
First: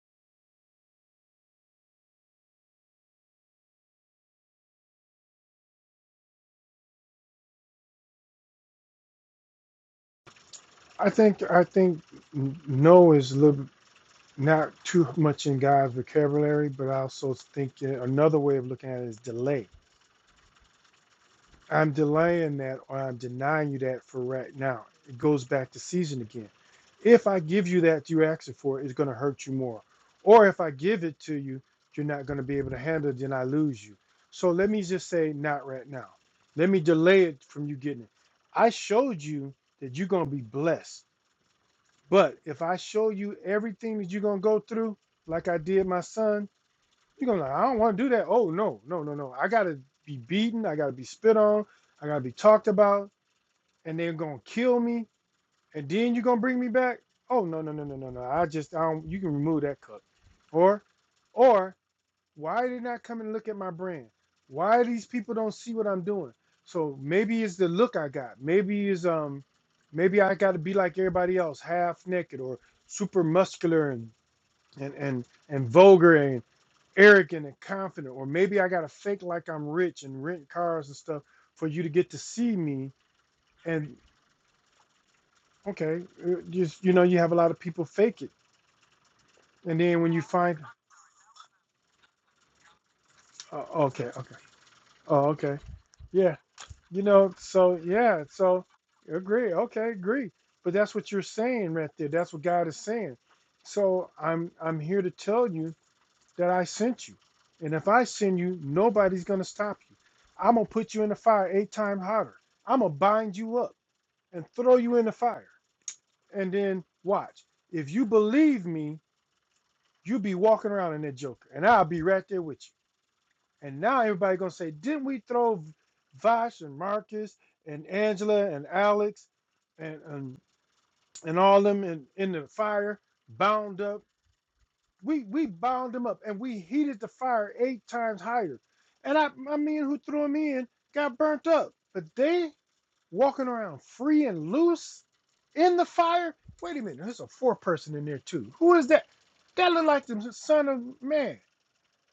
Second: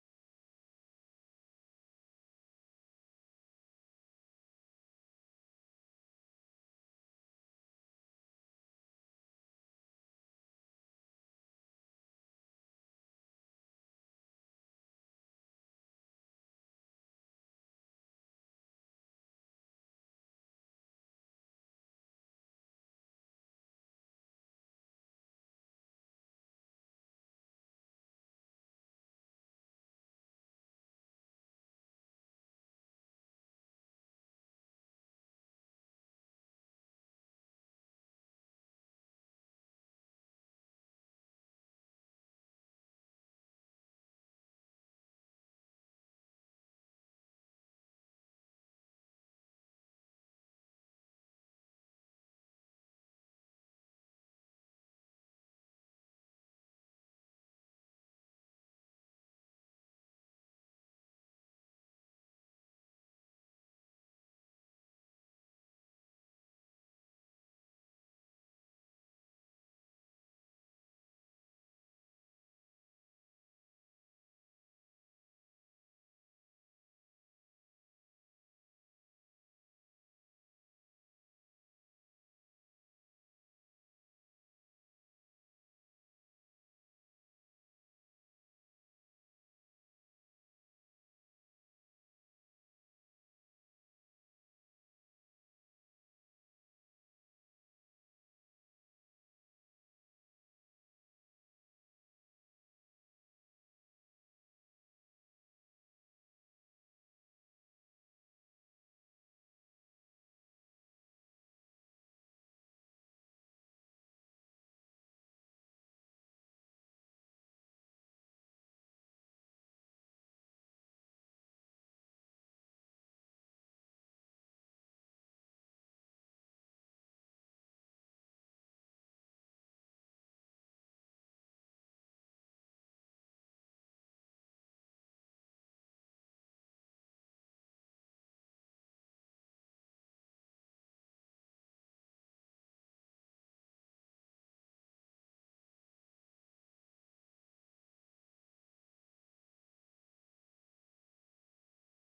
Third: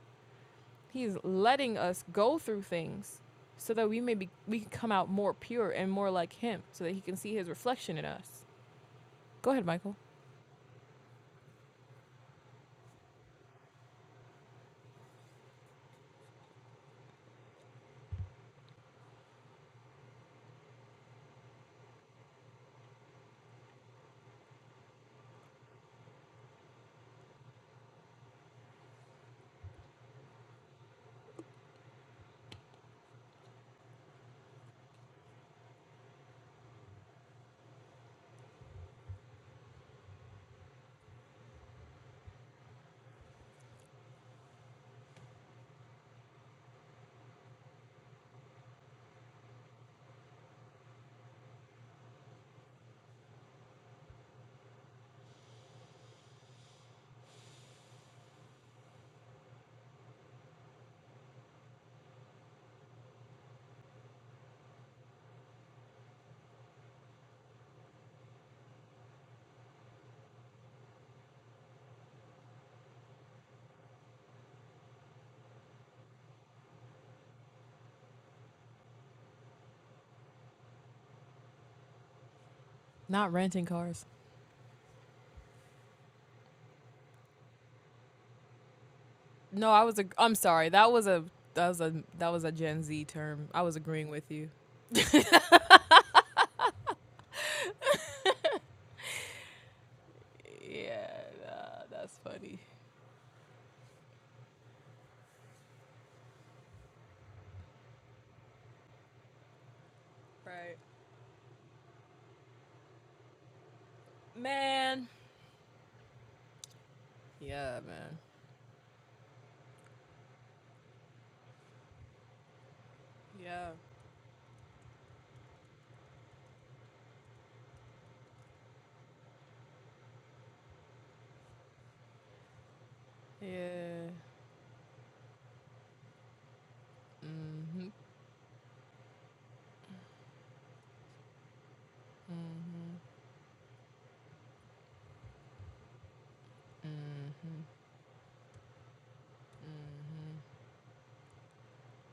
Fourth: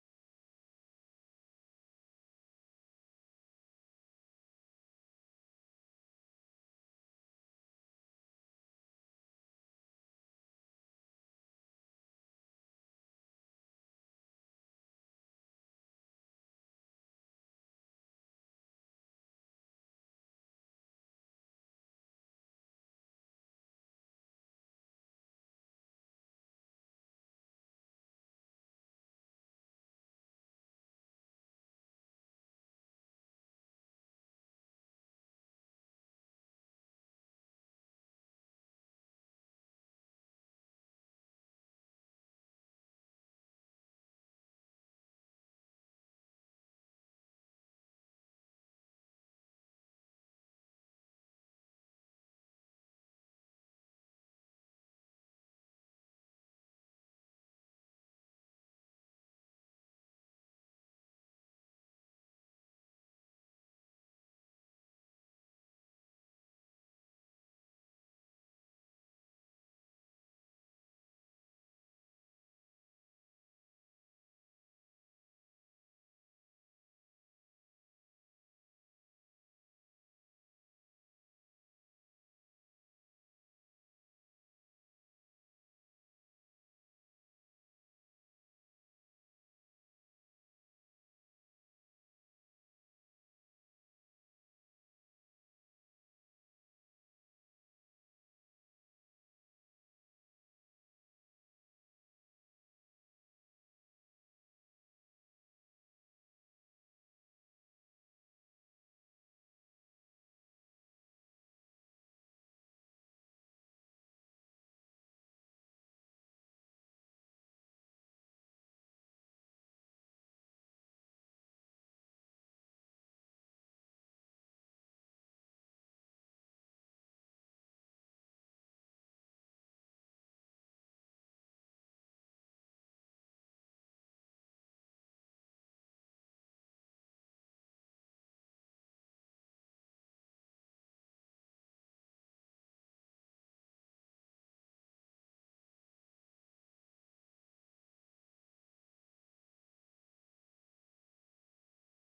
[SPEAKER 1] He's letting us go through things so that we may be we can come out more pure and more like Him, so that He can see His reflection in us. Go ahead, Michael.
[SPEAKER 2] I think I think no is a little bit- not too much in God's vocabulary, but I also think another way of looking at it is delay. I'm delaying that or I'm denying you that for right now. It goes back to season again. If I give you that you are asking for, it's going to hurt you more. Or if I give it to you, you're not going to be able to handle it, then I lose you. So let me just say, not right now. Let me delay it from you getting it. I showed you that you're going to be blessed. But if I show you everything that you're going to go through, like I did my son, you're gonna be like, I don't want to do that. Oh no, no, no, no. I gotta be beaten. I gotta be spit on. I gotta be talked about, and they're gonna kill me. And then you're gonna bring me back. Oh no, no, no, no, no, no. I just, I don't. You can remove that cup, or, or why they not come and look at my brand? Why these people don't see what I'm doing? So maybe it's the look I got. Maybe it's um, maybe I gotta be like everybody else, half naked or super muscular and and and and vulgar and arrogant and confident, or maybe I gotta fake like I'm rich and rent cars and stuff for you to get to see me.
[SPEAKER 1] Not renting
[SPEAKER 2] And
[SPEAKER 1] cars.
[SPEAKER 2] okay, uh, just you know, you have a lot of people fake it,
[SPEAKER 1] No,
[SPEAKER 2] and
[SPEAKER 1] I was.
[SPEAKER 2] then
[SPEAKER 1] A,
[SPEAKER 2] when you
[SPEAKER 1] I'm
[SPEAKER 2] find,
[SPEAKER 1] sorry. That was a that was a that was a Gen Z term. I
[SPEAKER 2] oh,
[SPEAKER 1] was agreeing
[SPEAKER 2] okay,
[SPEAKER 1] with
[SPEAKER 2] okay,
[SPEAKER 1] you.
[SPEAKER 2] oh, okay, yeah, you know, so yeah, so agree, okay, agree. But that's
[SPEAKER 1] Yeah,
[SPEAKER 2] what you're saying
[SPEAKER 1] nah,
[SPEAKER 2] right there.
[SPEAKER 1] that's
[SPEAKER 2] That's what
[SPEAKER 1] funny.
[SPEAKER 2] God is saying. So I'm I'm here to tell you that I sent you. And if I send you, nobody's going to stop you. I'm going to
[SPEAKER 1] Right,
[SPEAKER 2] put you in the fire eight times hotter. I'm going to bind you up and throw you in
[SPEAKER 1] man.
[SPEAKER 2] the fire. And then watch.
[SPEAKER 1] Yeah,
[SPEAKER 2] If you
[SPEAKER 1] man.
[SPEAKER 2] believe me, you'll be walking around in that joker, and I'll be right there with you.
[SPEAKER 1] Yeah.
[SPEAKER 2] And now everybody's going to say, Didn't we throw Vash and Marcus and Angela and Alex and, and, and all them in, in the fire, bound up?
[SPEAKER 1] Yeah.
[SPEAKER 2] We we bound him up and we heated the fire eight
[SPEAKER 1] Mhm.
[SPEAKER 2] times higher. And I my men who threw him in got burnt up. But they walking around free and loose in the fire. Wait a minute, there's a fourth person in there too. Who is that? That look like the son of man,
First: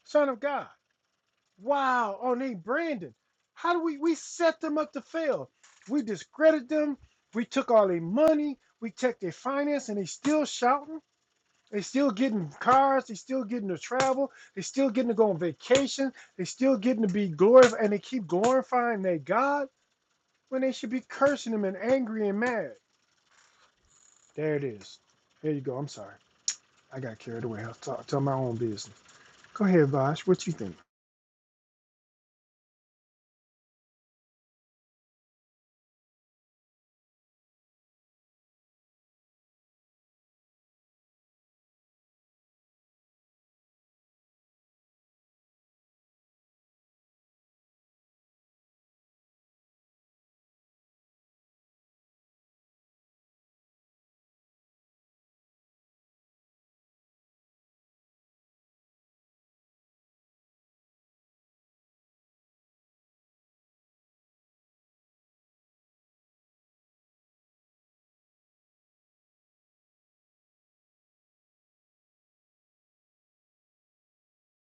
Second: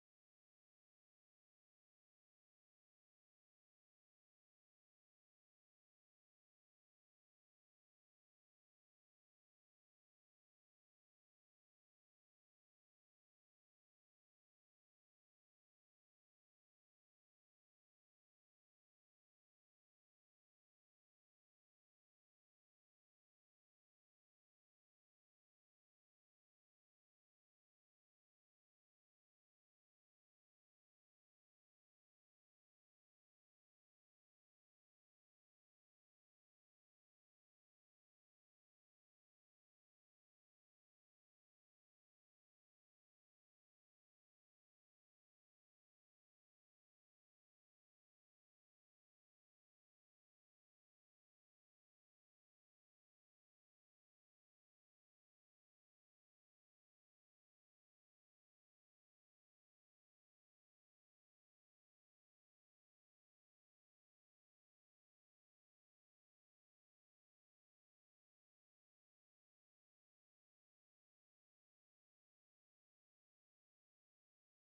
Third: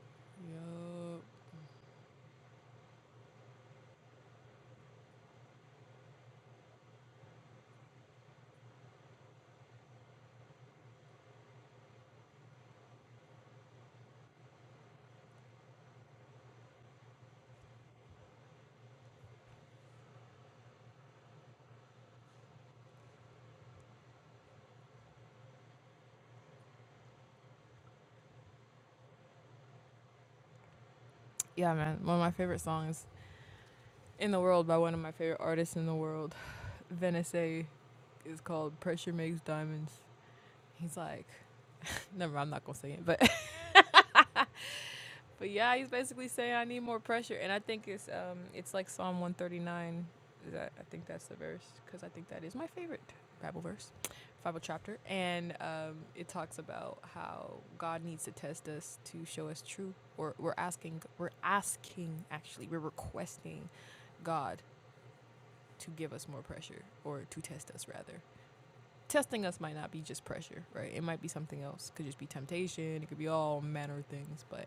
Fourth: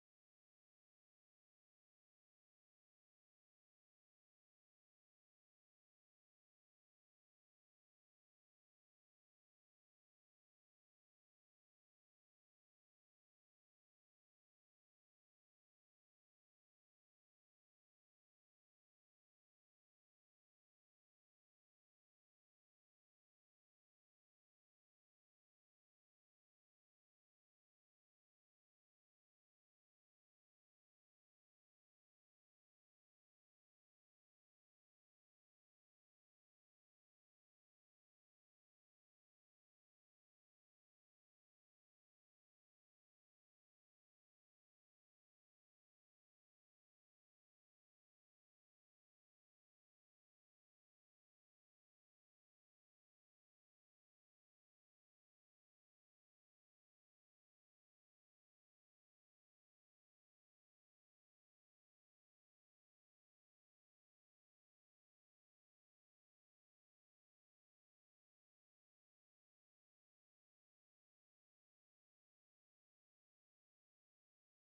[SPEAKER 2] son of God.
[SPEAKER 1] Yup.
[SPEAKER 2] Wow, oh name Brandon. How do we we set them up to fail? We discredit them. We took all their money. We took their finance, and they still shouting. They still getting cars. They still getting to travel. They still getting to go on vacation. They still getting to be glorified, and they keep glorifying their God when they should be cursing Him and angry and mad. There it is. There you go. I'm sorry. I got carried away. I'll talk, tell my own business. Go ahead, Vash. What you think?
[SPEAKER 1] Yeah, man. One of my favorite songs in the world by one of my favorite artists in the world, [sighs] Venice, is called "Pressure Makes Diamonds." He's like, never. mind, I'm not gonna say it, but [laughs] But yeah, he's basically saying I need more pressure, and I think it's um it's like Psalm one thirty nine. Is that I think that's the verse because I think that is my favorite Bible verse, Bible chapter, and um it talks about how God needs to test us to show us true, or we're asking, we're asking actually, we're requesting God to give us more pressure or to test us rather. Testing us might not be just pressure, right? It might be something else. It Could just be temptation. It could be all manner of things, but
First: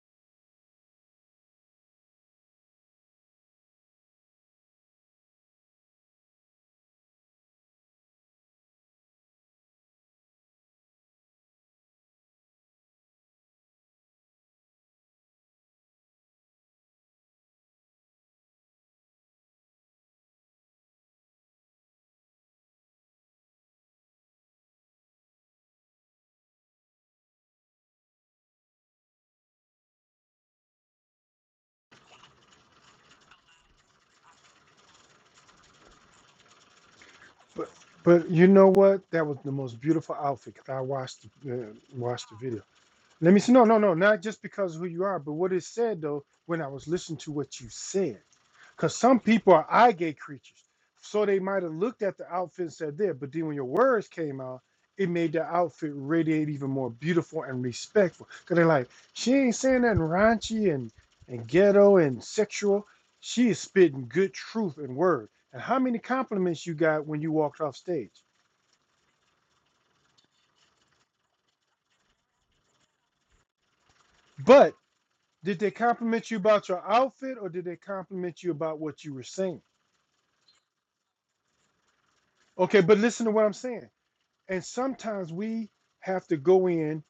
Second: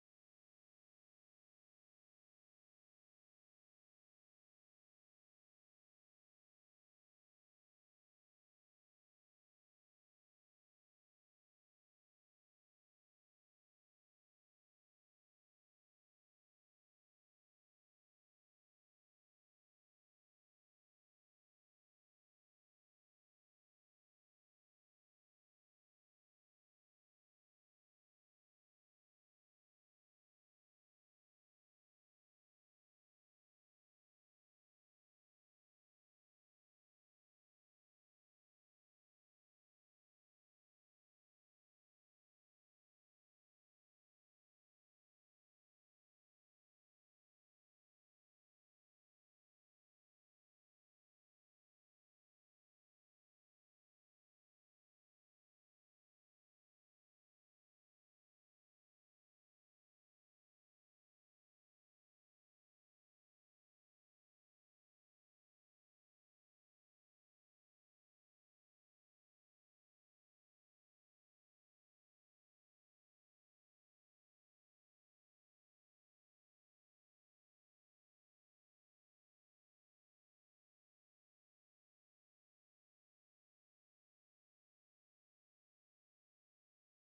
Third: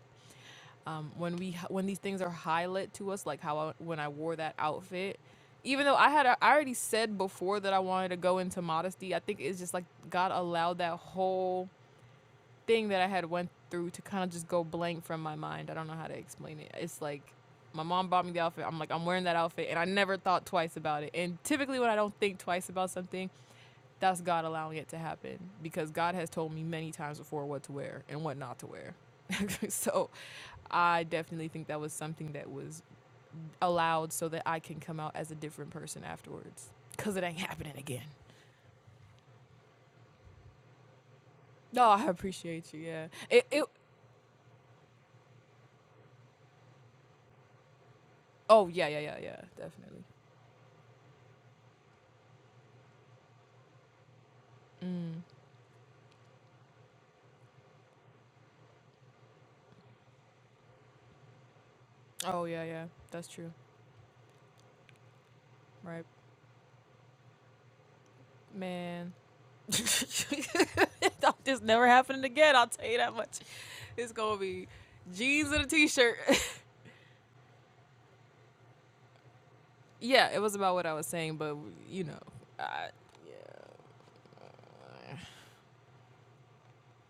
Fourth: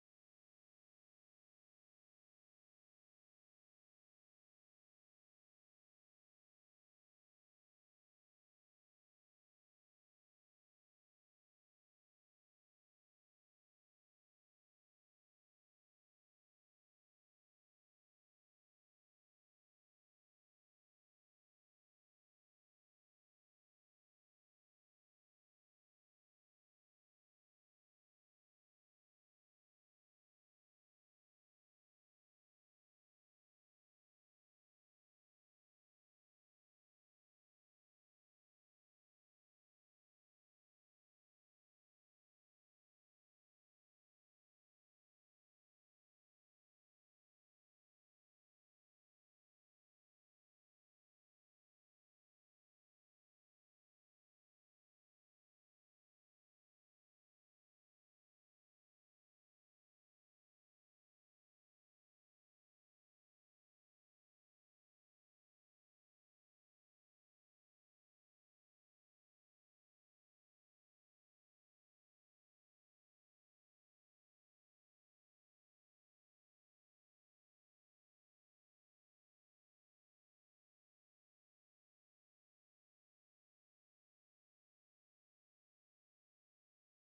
[SPEAKER 1] um, when we h- when these things are highlight to us, like how I, when I wore that outfit, even though I had a, I already said before that I wanted to go into modesty, I think it's just like God allowed that whole thing that I had went through to kind of just go blank from my mind. I don't know how to explain it. It's like my mom bought me the outfit. I'm like I'm wearing that outfit, and I never thought twice about it. And typically, when I don't think twice about something, that's God allowing it to happen because God has told me many times before what to wear and what not to wear. [laughs] so I definitely think that was something that was allowed so that I can come out as a different person afterwards. Cause it ain't
[SPEAKER 2] But
[SPEAKER 1] happening again.
[SPEAKER 2] but you know what? That was the most beautiful outfit. 'cause I watched the, uh,
[SPEAKER 1] No, I
[SPEAKER 2] watched the video.
[SPEAKER 1] appreciate you. Yeah.
[SPEAKER 2] Let me
[SPEAKER 1] It.
[SPEAKER 2] see. No,
[SPEAKER 1] It.
[SPEAKER 2] no, no. Not just because of who you are, but what it said though when I was listening to what you said.
[SPEAKER 1] Oh yeah,
[SPEAKER 2] Because
[SPEAKER 1] yeah, yeah,
[SPEAKER 2] some
[SPEAKER 1] yeah.
[SPEAKER 2] people are eye
[SPEAKER 1] Definitely.
[SPEAKER 2] gate creatures. So they might have looked at the outfit and said there, but then when your words came out, it
[SPEAKER 1] Mm.
[SPEAKER 2] made the outfit radiate even more beautiful and respectful. Because they're like, she ain't saying nothing raunchy and, and ghetto and
[SPEAKER 1] Oh yeah, yeah.
[SPEAKER 2] sexual.
[SPEAKER 1] That's
[SPEAKER 2] She
[SPEAKER 1] true.
[SPEAKER 2] is spitting good truth and word. And how many
[SPEAKER 1] Right,
[SPEAKER 2] compliments you got when you walked off stage?
[SPEAKER 1] man. [laughs] this never happening again. I'll tell you that much. It's gonna be
[SPEAKER 2] But
[SPEAKER 1] jeans
[SPEAKER 2] Did
[SPEAKER 1] and a
[SPEAKER 2] they
[SPEAKER 1] t-shirt.
[SPEAKER 2] compliment you about your outfit or did they compliment you about what you were saying?
[SPEAKER 1] [laughs] yeah, it was about what I was saying, but you know,
[SPEAKER 2] Okay,
[SPEAKER 1] I,
[SPEAKER 2] but listen to what I'm saying. And
[SPEAKER 1] yeah.
[SPEAKER 2] sometimes we have to go in,